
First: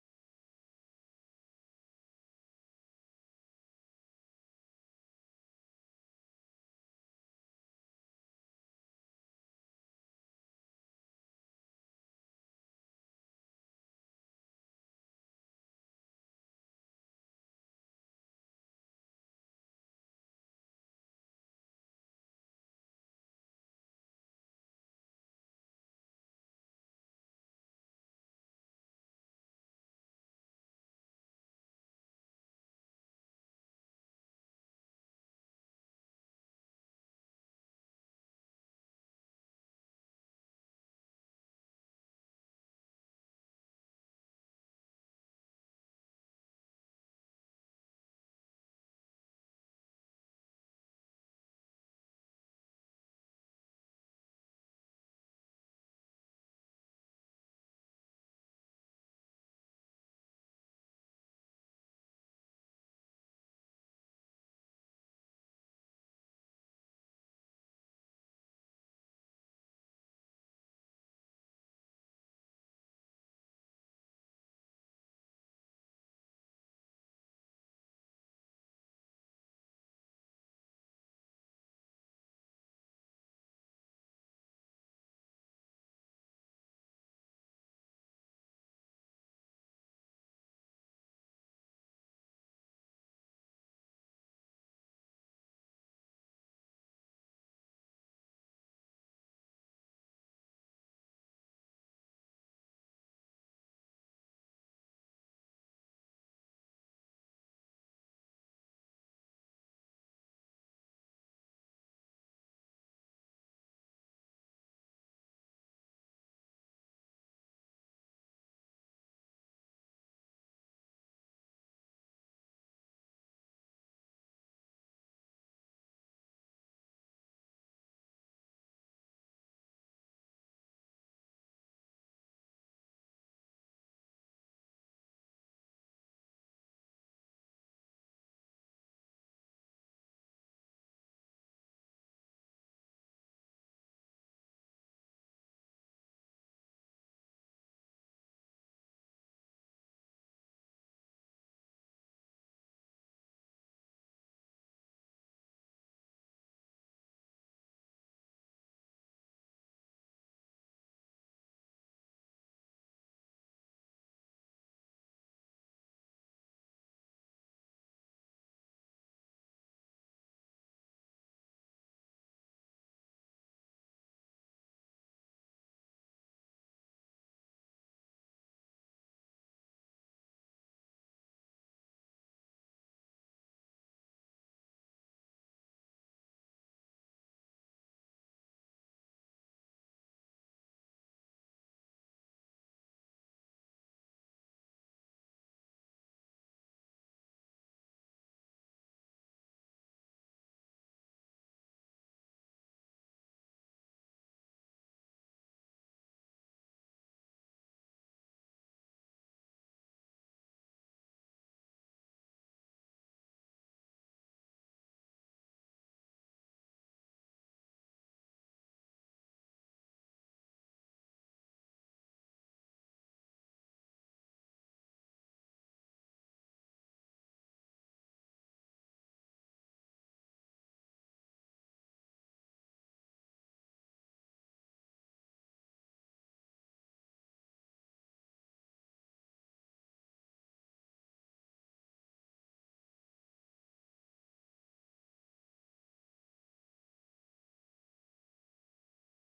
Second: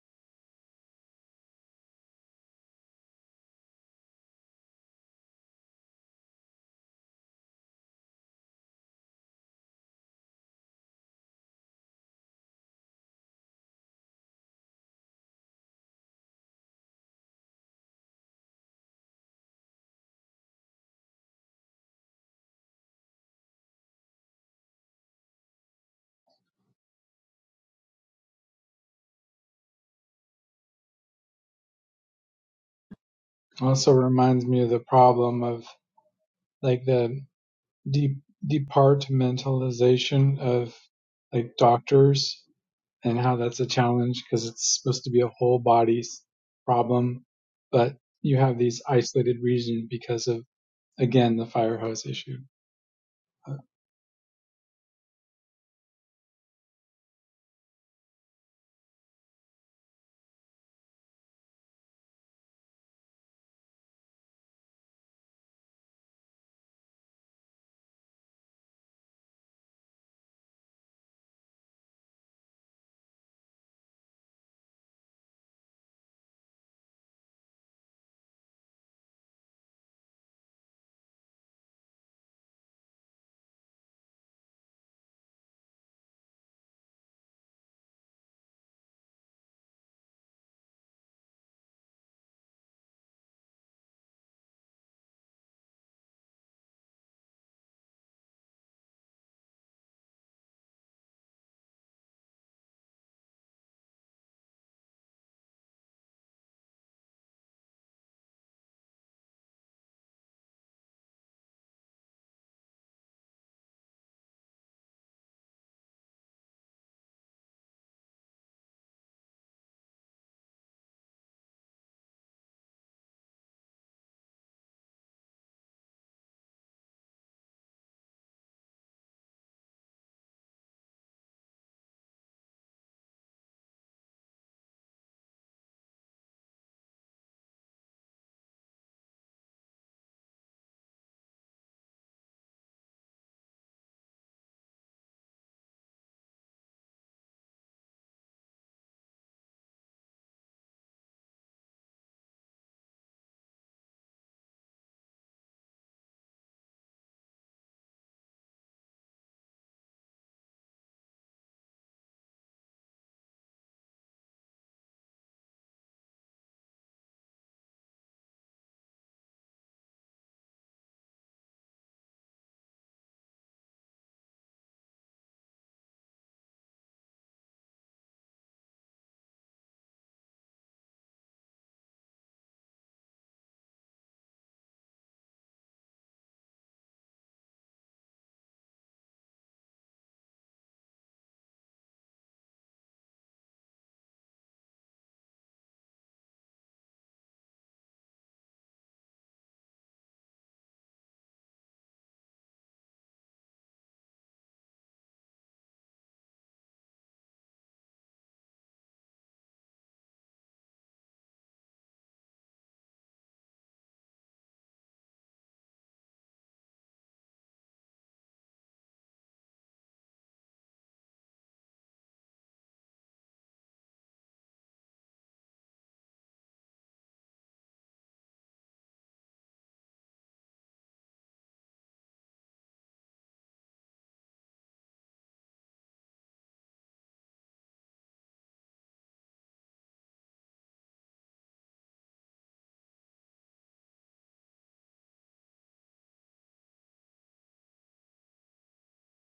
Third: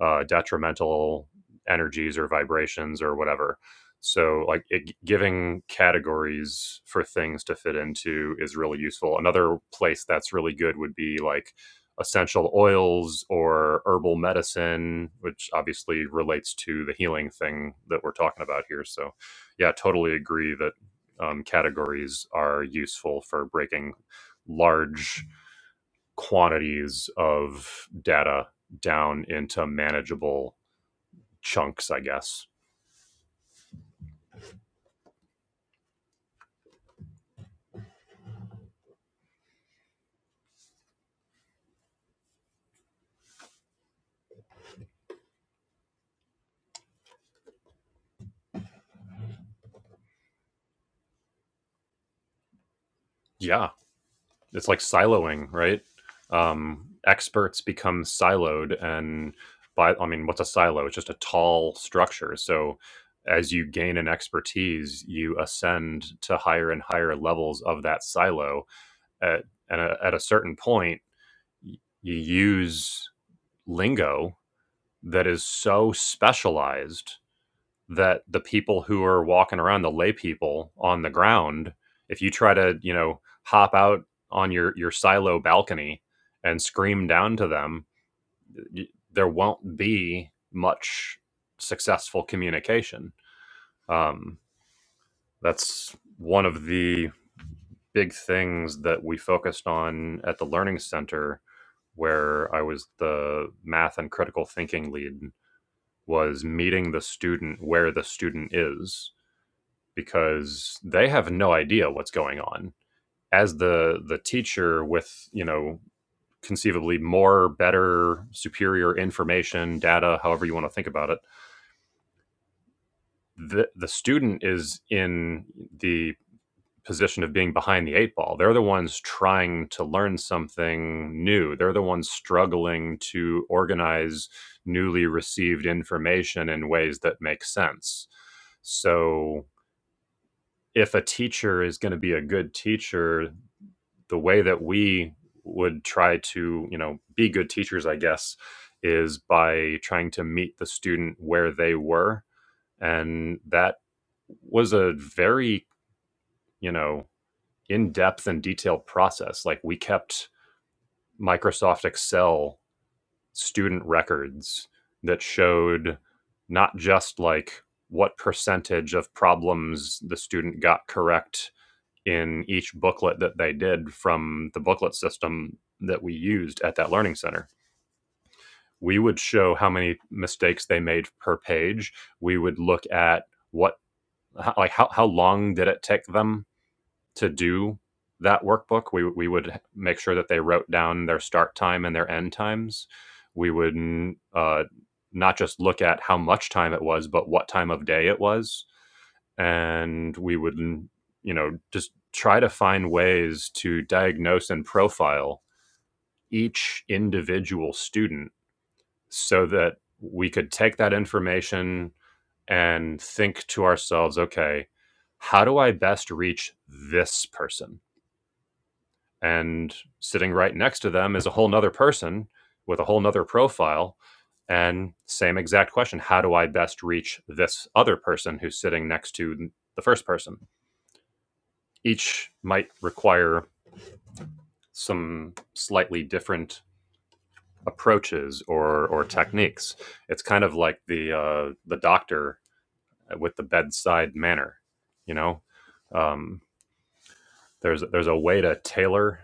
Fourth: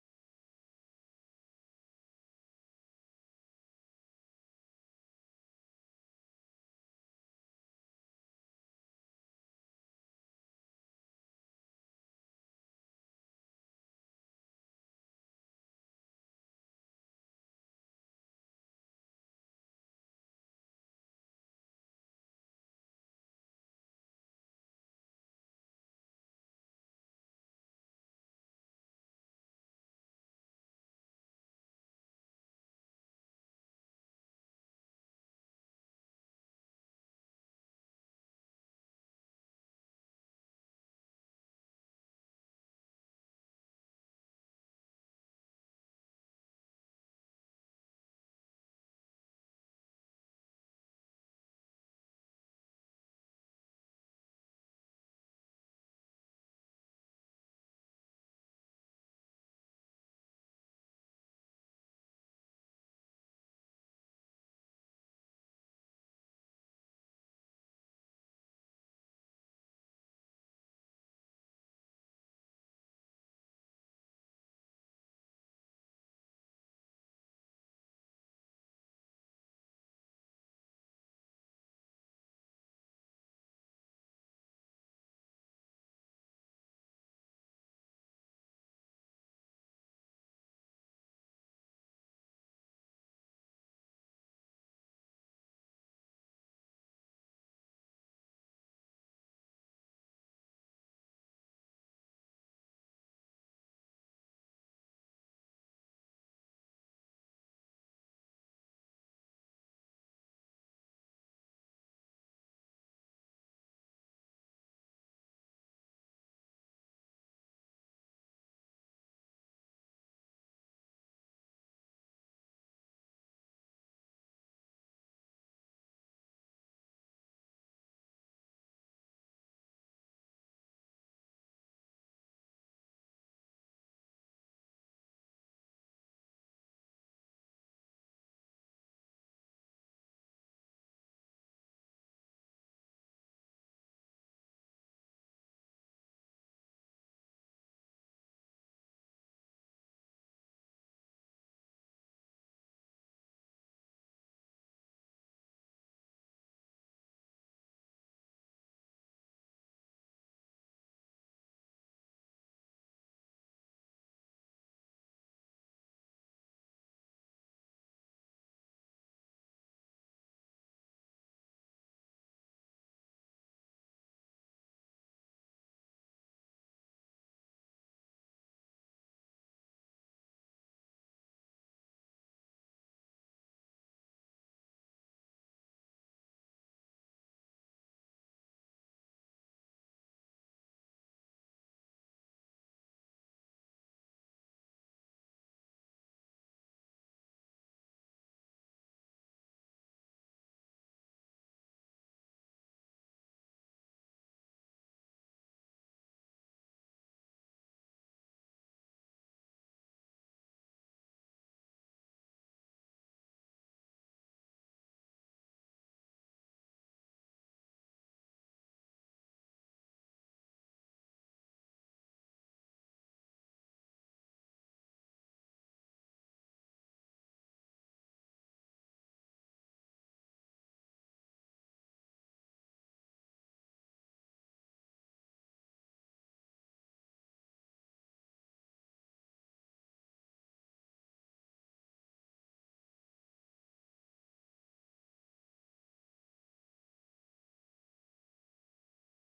Speaker 1: uh, detrimental energies or vibrations or whatever. So, like it, giving categories for things to fit into is really useful. Another place that's really good would be like essential oils or herbal medicine, which obviously relates to the healing thing that we're talking about here. So, yeah, totally agree that um, categories are useful for breaking large quantities of data down into manageable chunks, I guess.
Speaker 4: Also reminds me of the problem of like the de- departmentalization of like doctors and how that's a challenge because it's supposed to be a whole body's problem, but you have these isolated regions because of again the fire hose issue. Uh,
Speaker 1: Yeah. it's like siloing, right? Um, experts become siloed, and by I mean, what's a silo? It's just a tall structure. So as you gain an expertise, you ascend to higher and higher levels of that silo. At, and a, at a certain point, you use lingo that is so specialized that the people who are walking around the lay people on the ground if you try to you know hop out on your your silo balcony and scream down to them there won't be much successful communication um, that's one of the big things that we focused on at the learning center where i was the math and critical thinking lead was meeting the student where the student is because they have no idea what's going on as the the teacher with you know conceivably more better superior information data however you want to think about it the the student is in the position of being behind the eight ball they're the ones trying to learn something new they're the ones struggling to organize newly received information in ways that make sense so if a teacher is going to be a good teacher the way that we would try to you know be good teachers i guess is by trying to meet the student where they were and that was a very you know in-depth and detailed process like we kept microsoft excel student records that showed not just like what percentage of problems the student got correct in each booklet that they did from the booklet system that we used at that learning center. We would show how many mistakes they made per page. We would look at what, how, like, how, how long did it take them to do that workbook? We, we would make sure that they wrote down their start time and their end times. We would uh, not just look at how much time it was, but what time of day it was and we would you know just try to find ways to diagnose and profile each individual student so that we could take that information and think to ourselves okay how do i best reach this person and sitting right next to them is a whole nother person with a whole nother profile and same exact question how do i best reach this other person who's sitting next to the first person each might require some slightly different approaches or or techniques. It's kind of like the uh, the doctor with the bedside manner. You know, um, there's there's a way to tailor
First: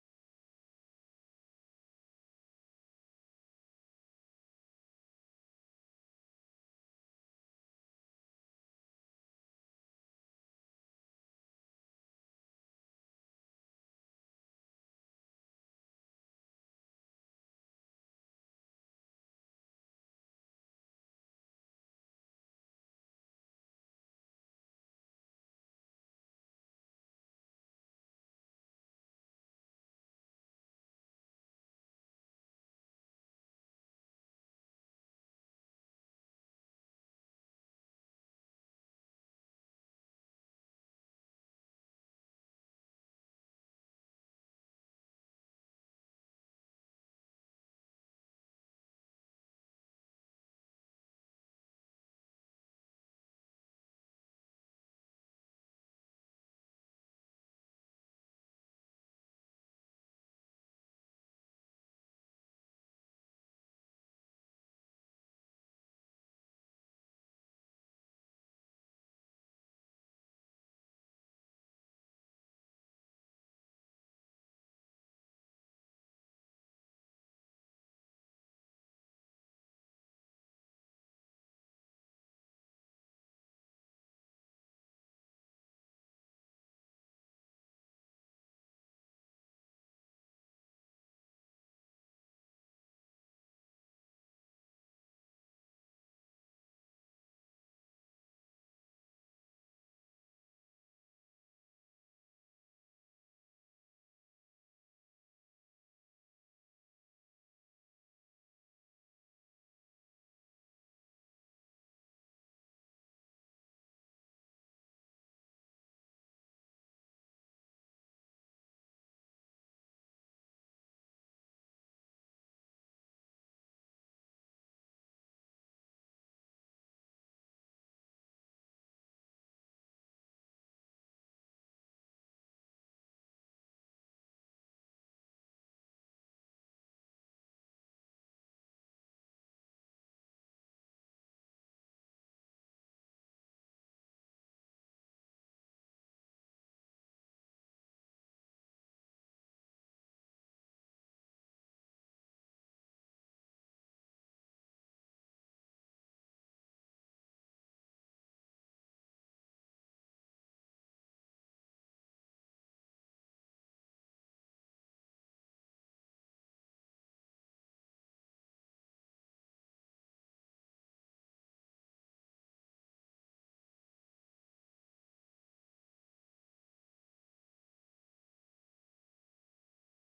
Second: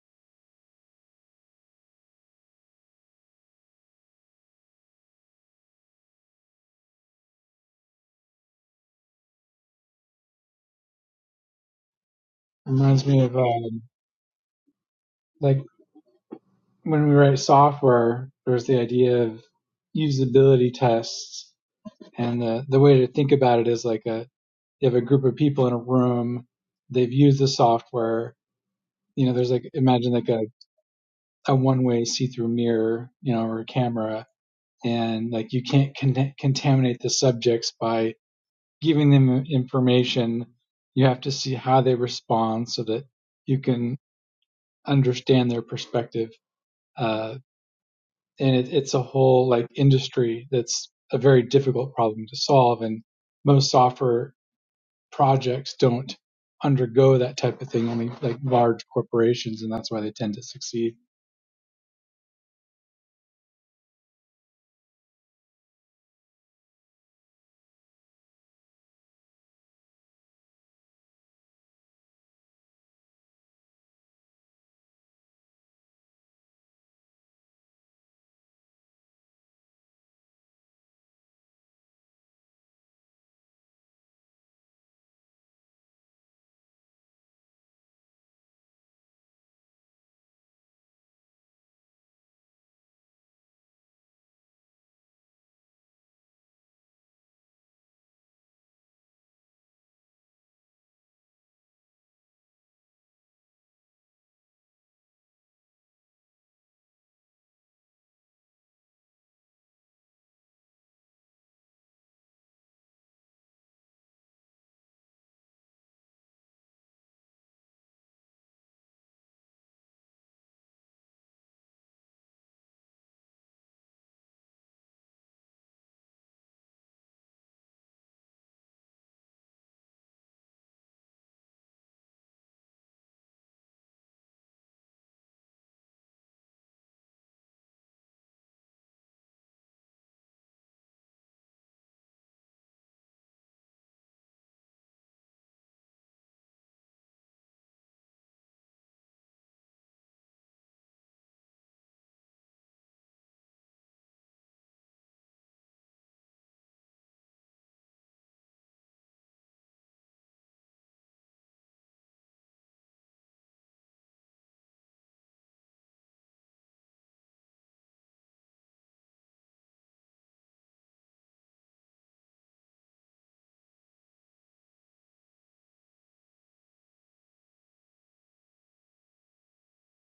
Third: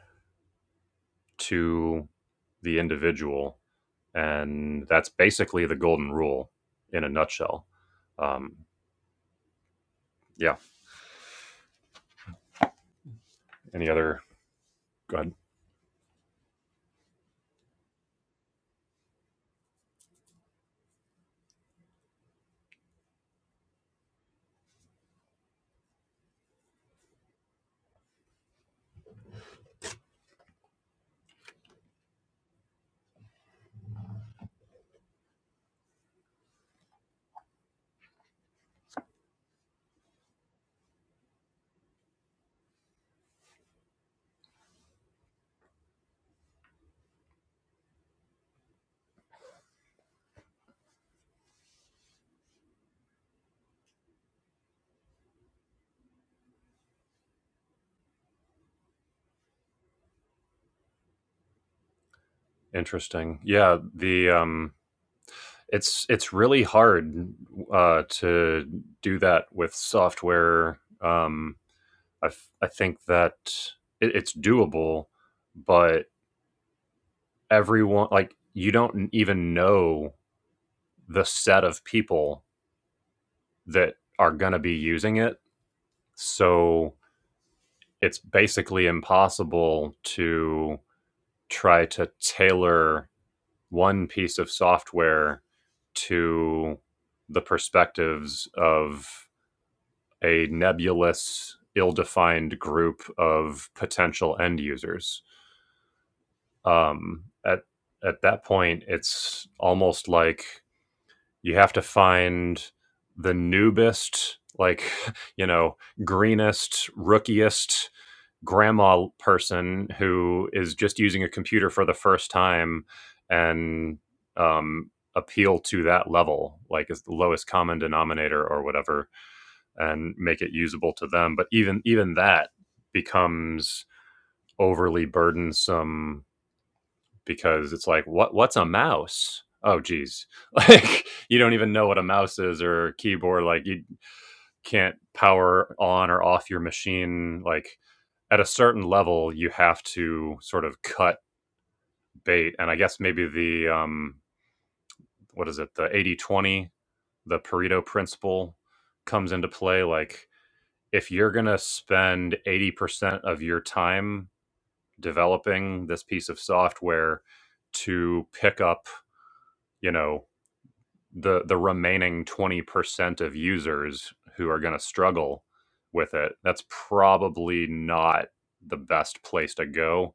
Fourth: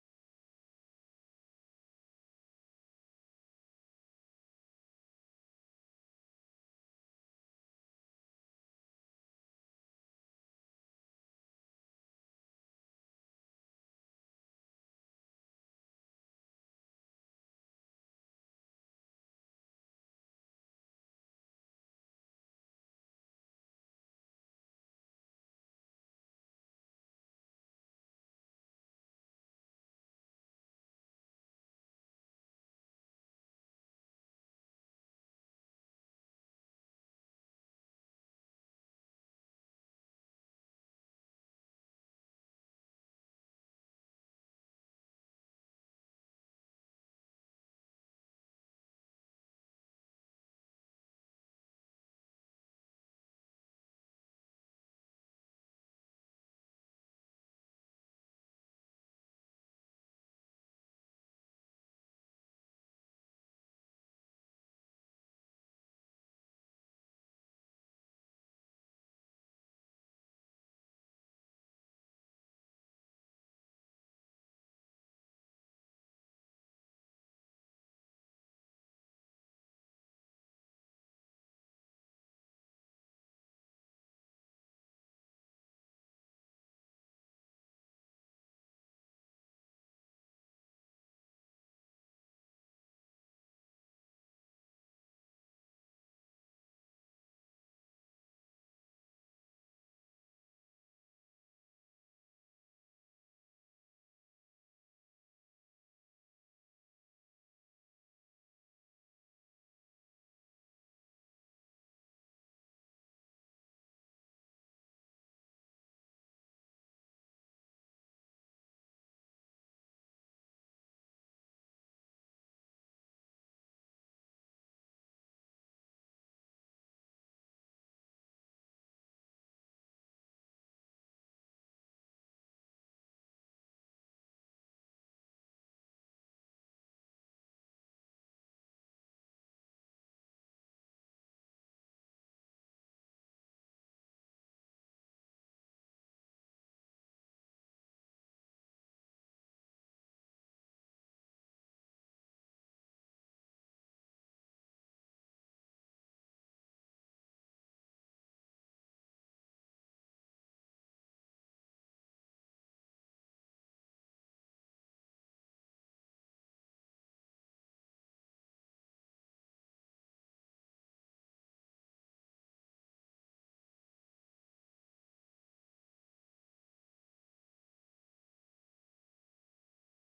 Speaker 1: to the individual, and that's basically the golden rule in a nutshell. Um, yeah.
Speaker 4: reminds me of uh,
Speaker 1: Any other Go ahead.
Speaker 4: like when we write software, there's the idea of usability tests. And the, the way to think about it is like a, you have a group of people in a room, they've used the software. You know, there's like, imagine like a, a one way see through mirror, you know, or a camera. And like you can't con- contaminate the subjects by giving them information. You have to see how they respond so that you can understand their perspective. Uh, and it, it's a whole like industry that's a very difficult problem to solve and most software projects don't undergo that type of thing only like large corporations and that's why they tend to succeed
Speaker 1: interesting? Yeah. The um, it's it's really hard uh, to do that with software. Um, I I think that it, it's doable, but everyone like you don't even know the set of people that are going to be using it, so it's basically impossible to try to tailor one piece of software to the perspectives of a nebulous, ill defined group of potential end users. Um, at, at that point, it's almost like you have to find the newbest, like, you know, greenest, rookiest grandma person who is just using a computer for the first time and um, appeal to that level, like is the lowest common denominator or whatever and make it usable to them. But even even that becomes overly burdensome because it's like what what's a mouse? Oh geez. Like you don't even know what a mouse is or a keyboard. Like you can't power on or off your machine. Like at a certain level you have to sort of cut bait. And I guess maybe the um what is it, the eighty twenty the Pareto principle comes into play. Like if you're going to spend 80% of your time developing this piece of software to pick up, you know, the the remaining 20% of users who are going to struggle with it, that's probably not the best place to go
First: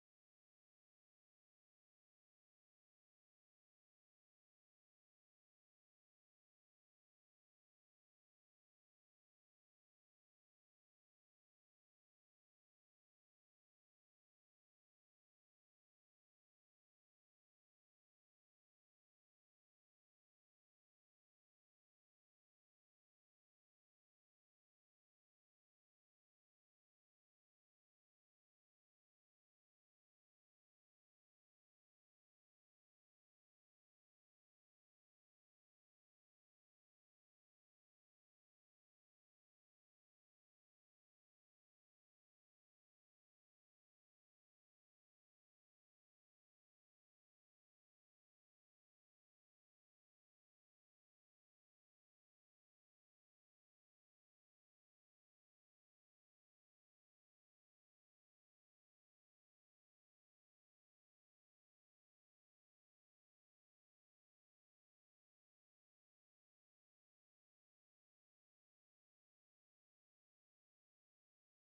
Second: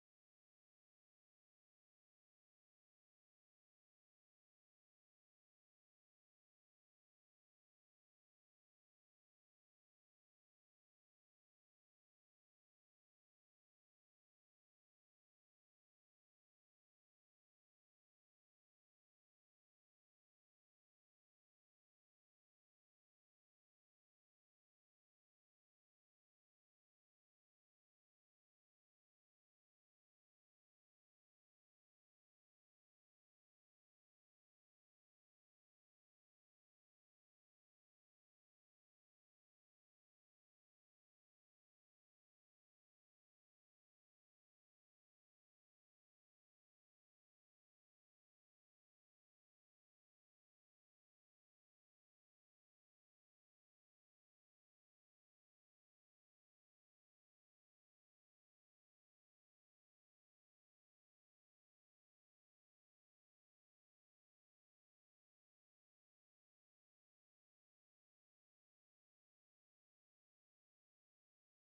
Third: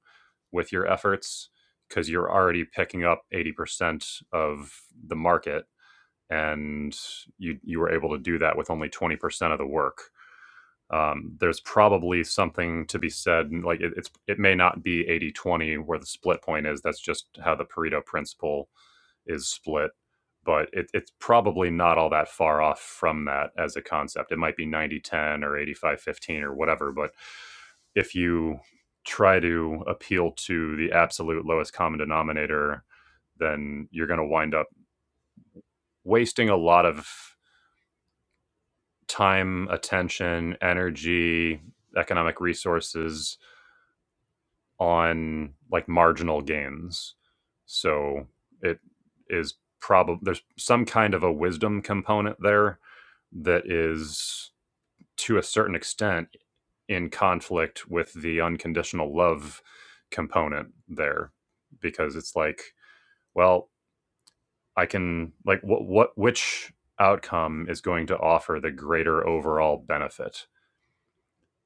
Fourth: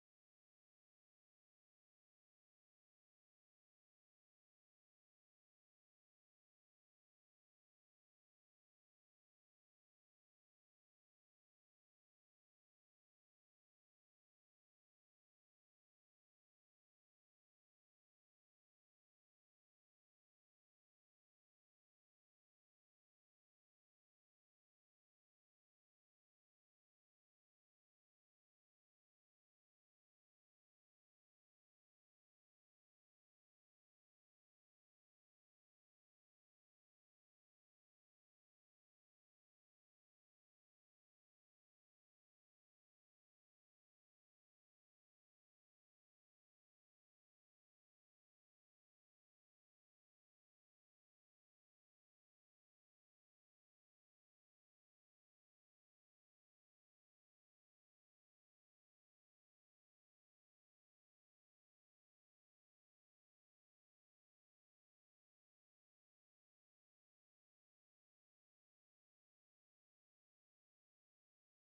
Speaker 1: with your efforts because you're already picking up 80% of the market and you you were able to do that with only 20% of the work um, there's probably something to be said like it, it's it may not be eighty twenty where the split point is that's just how the pareto principle is split but it, it's probably not all that far off from that as a concept it might be ninety ten or eighty five fifteen or whatever but if you try to appeal to the absolute lowest common denominator then you're going to wind up wasting a lot of time attention energy economic resources on like marginal gains. So it is probably there's some kind of a wisdom component there that is to a certain extent in conflict with the unconditional love component there because it's like well i can like what what which outcome is going to offer the greater overall benefit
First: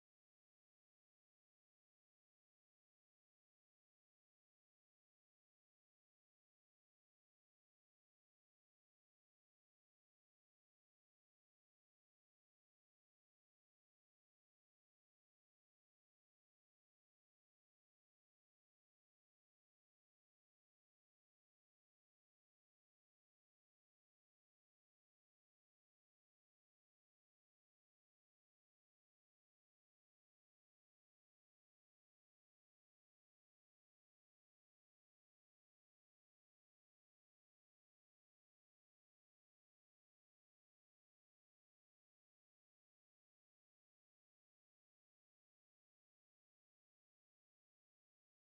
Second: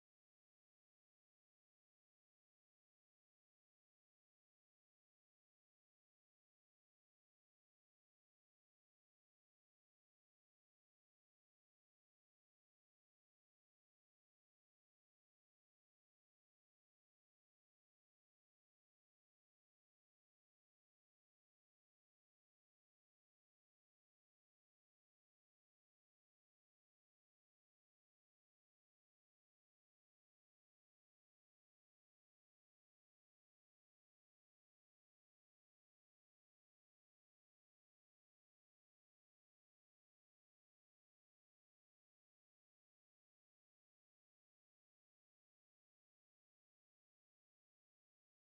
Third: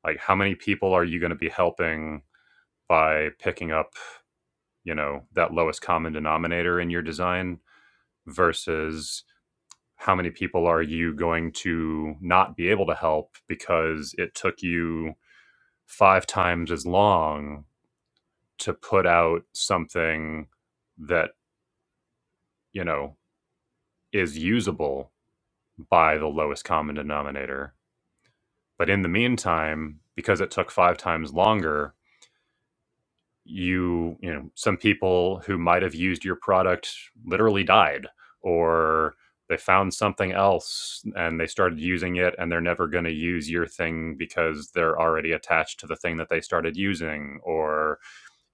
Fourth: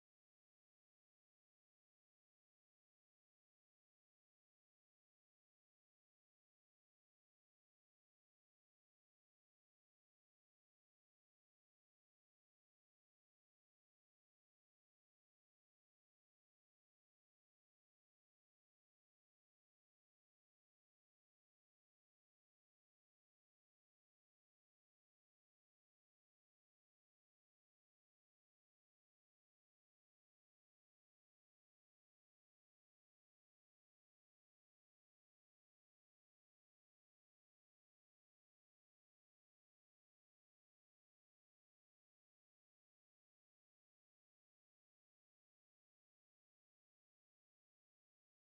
Speaker 1: like how many people are you going to be helping by picking up you know that lowest common denominator in your design versus how many people are you going to not be able to help because it took you five times as long to put out something that you know is usable by the lowest common denominator but in the meantime because it took five times longer you you know some people who might have used your product literally died or they found something else and they started using it and they're never going to use your thing because they're already attached to the thing that they started using or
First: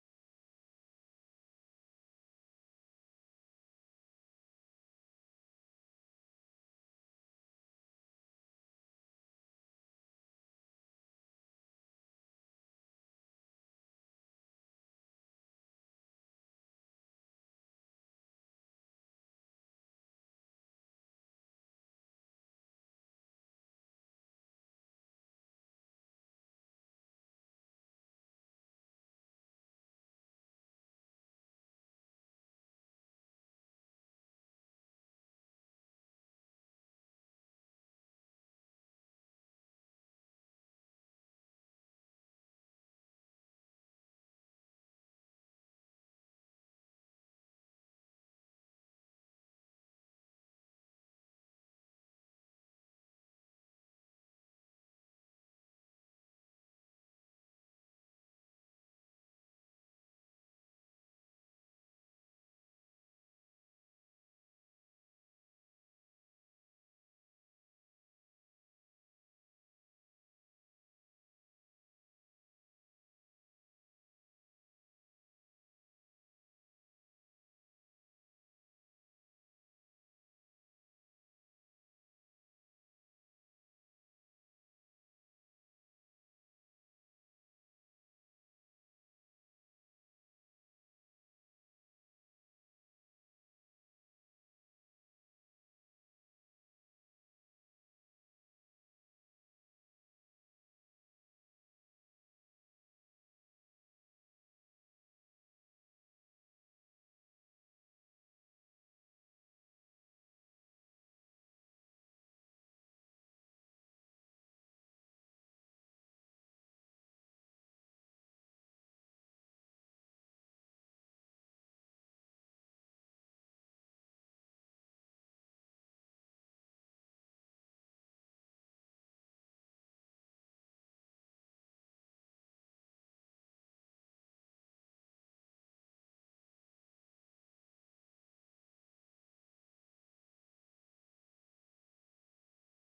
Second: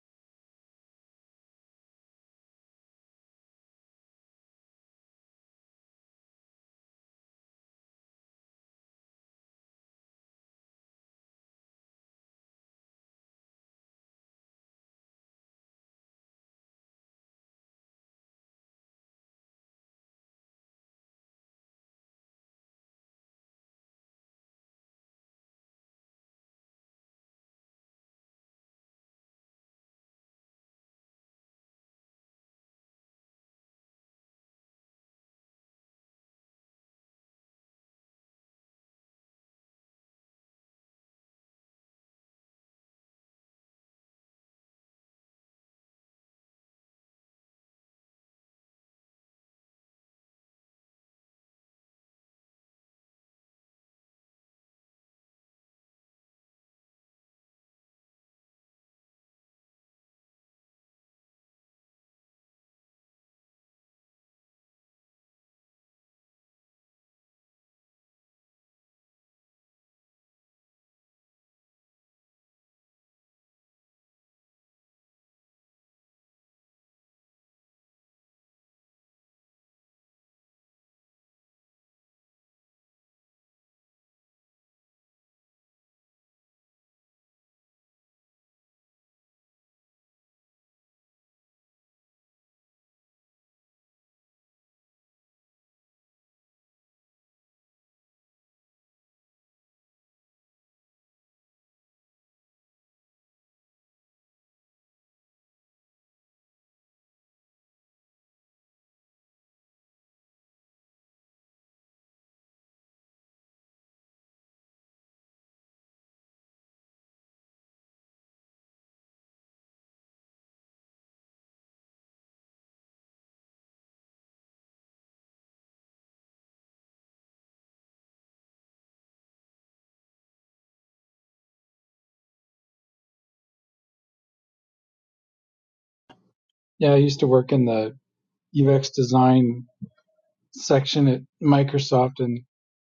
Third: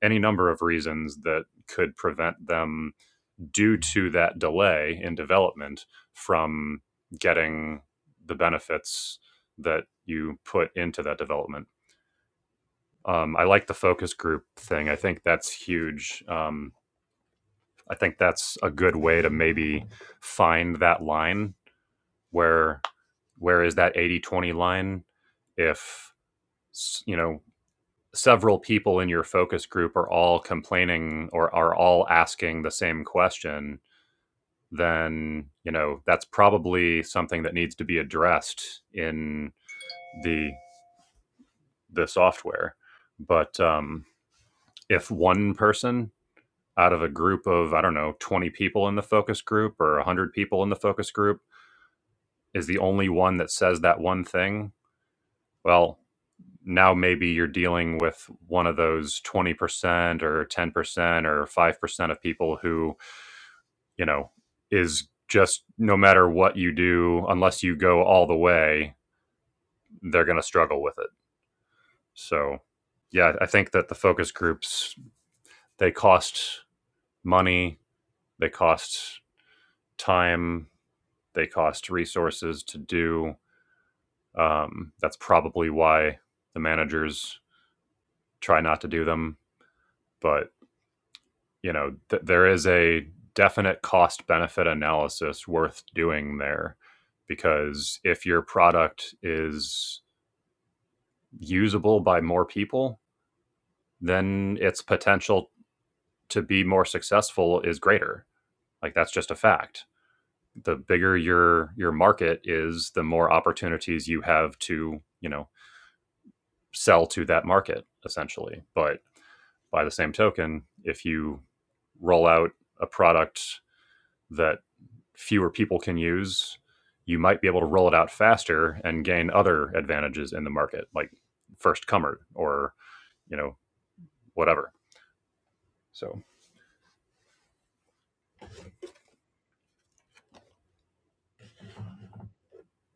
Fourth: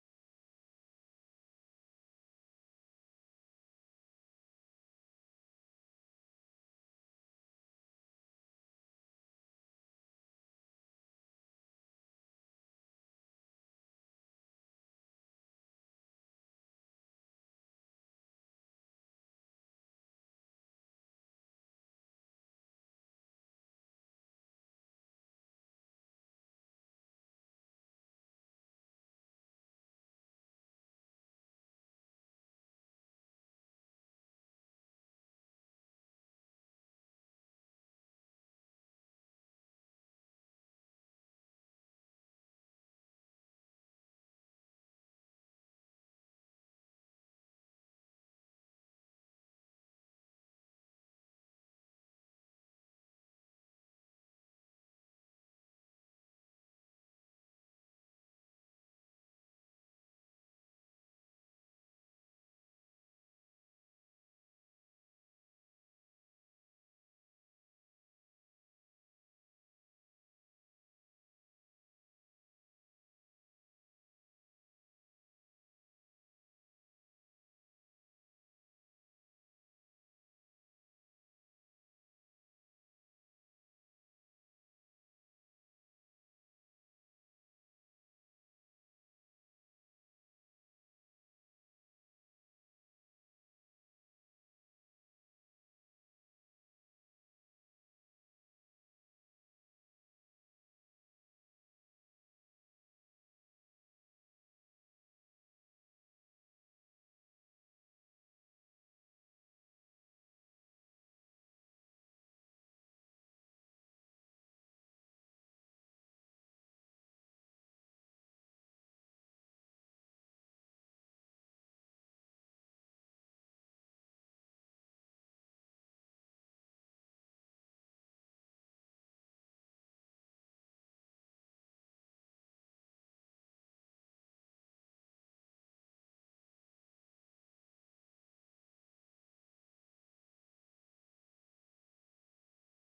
Speaker 1: any number of reasons that could prevent them due to that delay in development from getting the benefits that you put into that development um, I like the focus group thing. I think that's huge. Um, I think that's a good way to maybe find that line where where is that eighty twenty line if you know several people in your focus group are all complaining or are all asking the same question then you know that's probably something that needs to be addressed in the the software but um if one person out of a group of, I don't know, 20 people in the focus group or 100 people in the focus group is the only one that says that one thing, well, now maybe you're dealing with one of those 20% or 10% or 5% of people who, you know, is just no matter what you do, unless you go all the way, they're going to struggle with it. So, yeah, I think that the focus groups, they cost money, they cost time, They cost resources to do. Um, that's probably why the managers try not to do them. But you know, th- there is a definite cost benefit analysis worth doing there, because if your product is usable by more people, then its potential to be more successful is greater. Like that's just a fact. The bigger your your market is, the more opportunities you have to, you know, sell to that market essentially. But by the same token, if you roll out a product that fewer people can use, you might be able to roll it out faster and gain other advantages in the market, like first comer or you know whatever. So
Speaker 4: yeah i used to work in the ux design section at microsoft and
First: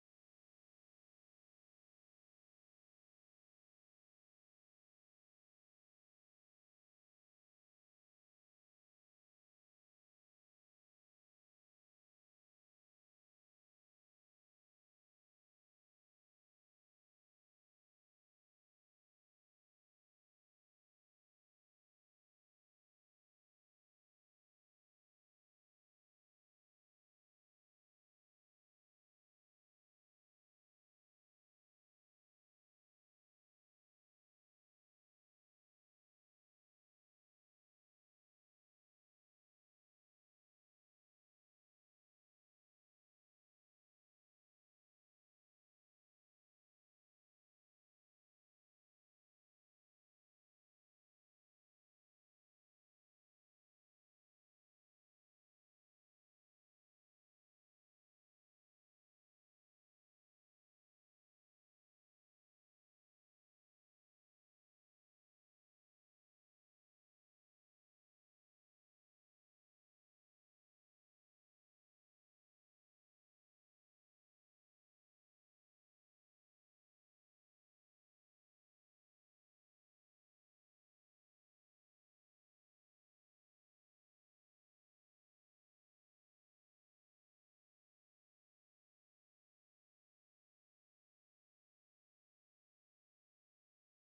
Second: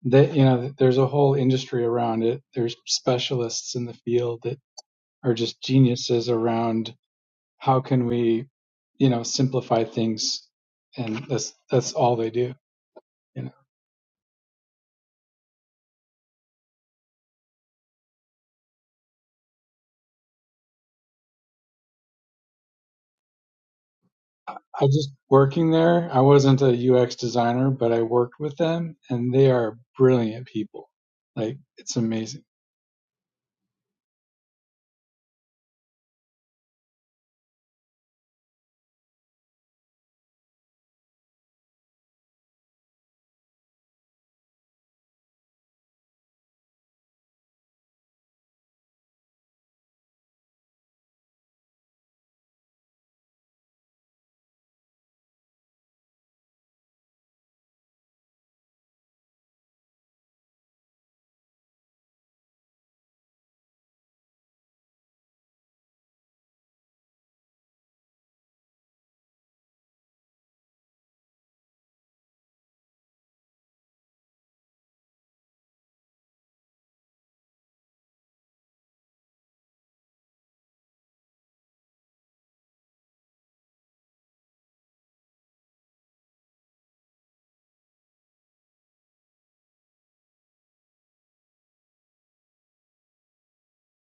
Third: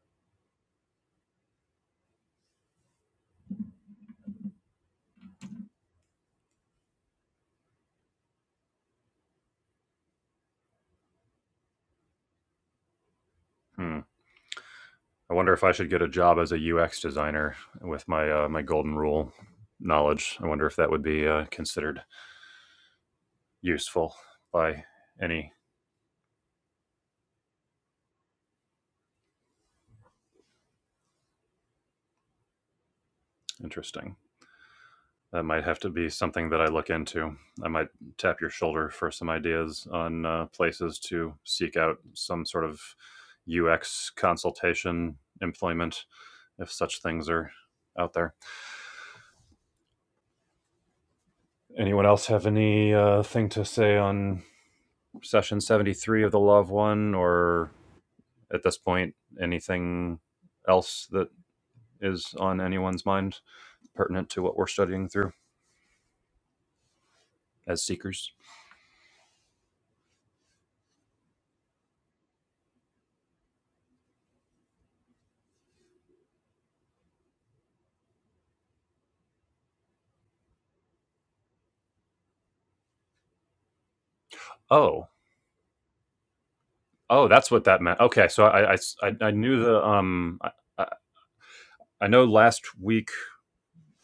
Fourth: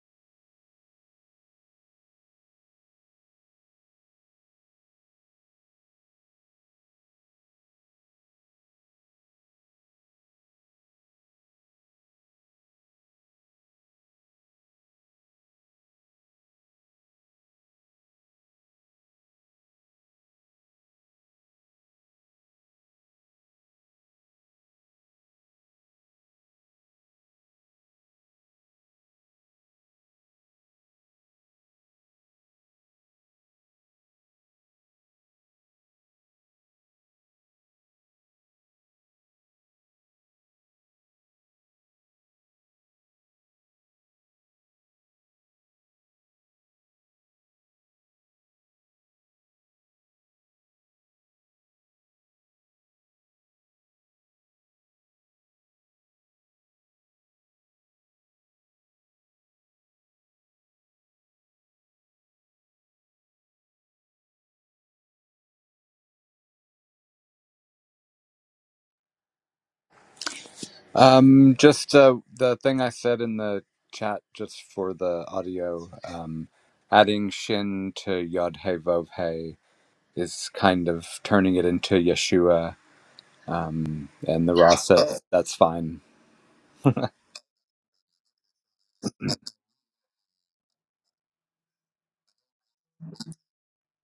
Speaker 4: that you know there's a whole industry around it there's specialists in the field that are just geniuses around how can we you know simplify things and that's that's all they do you know
Speaker 1: hmm, I wonder if I should get a job as a UX designer with my uh, my golden rule knowledge. I wonder if that would be uh, considered useful by
Speaker 4: I just
Speaker 1: any.
Speaker 4: working there. I wasn't a UX designer, but I worked with them and they are brilliant people. Like it's amazing.
Speaker 1: Interesting. That might have to be something that I look into. I might tap your shoulder for some ideas on uh, places to seek out some sort of UX consultation employment if such things are out there. Anyone else have any uh, thing to say on session 73 of the Love One or at this point anything else that is on anyone's mind pertinent to what we're studying through as seekers?
Speaker 2: Um, just uh, the thing I said in the chat, just for the audio, um, adding shin to yod hey vov hey is kind of turning it into Yeshua. Um, and the Rasa.
Speaker 1: Oh.
Speaker 2: that's fine.
Speaker 1: Oh, that's what that meant. Okay, so I I I I knew the um I, I I know last week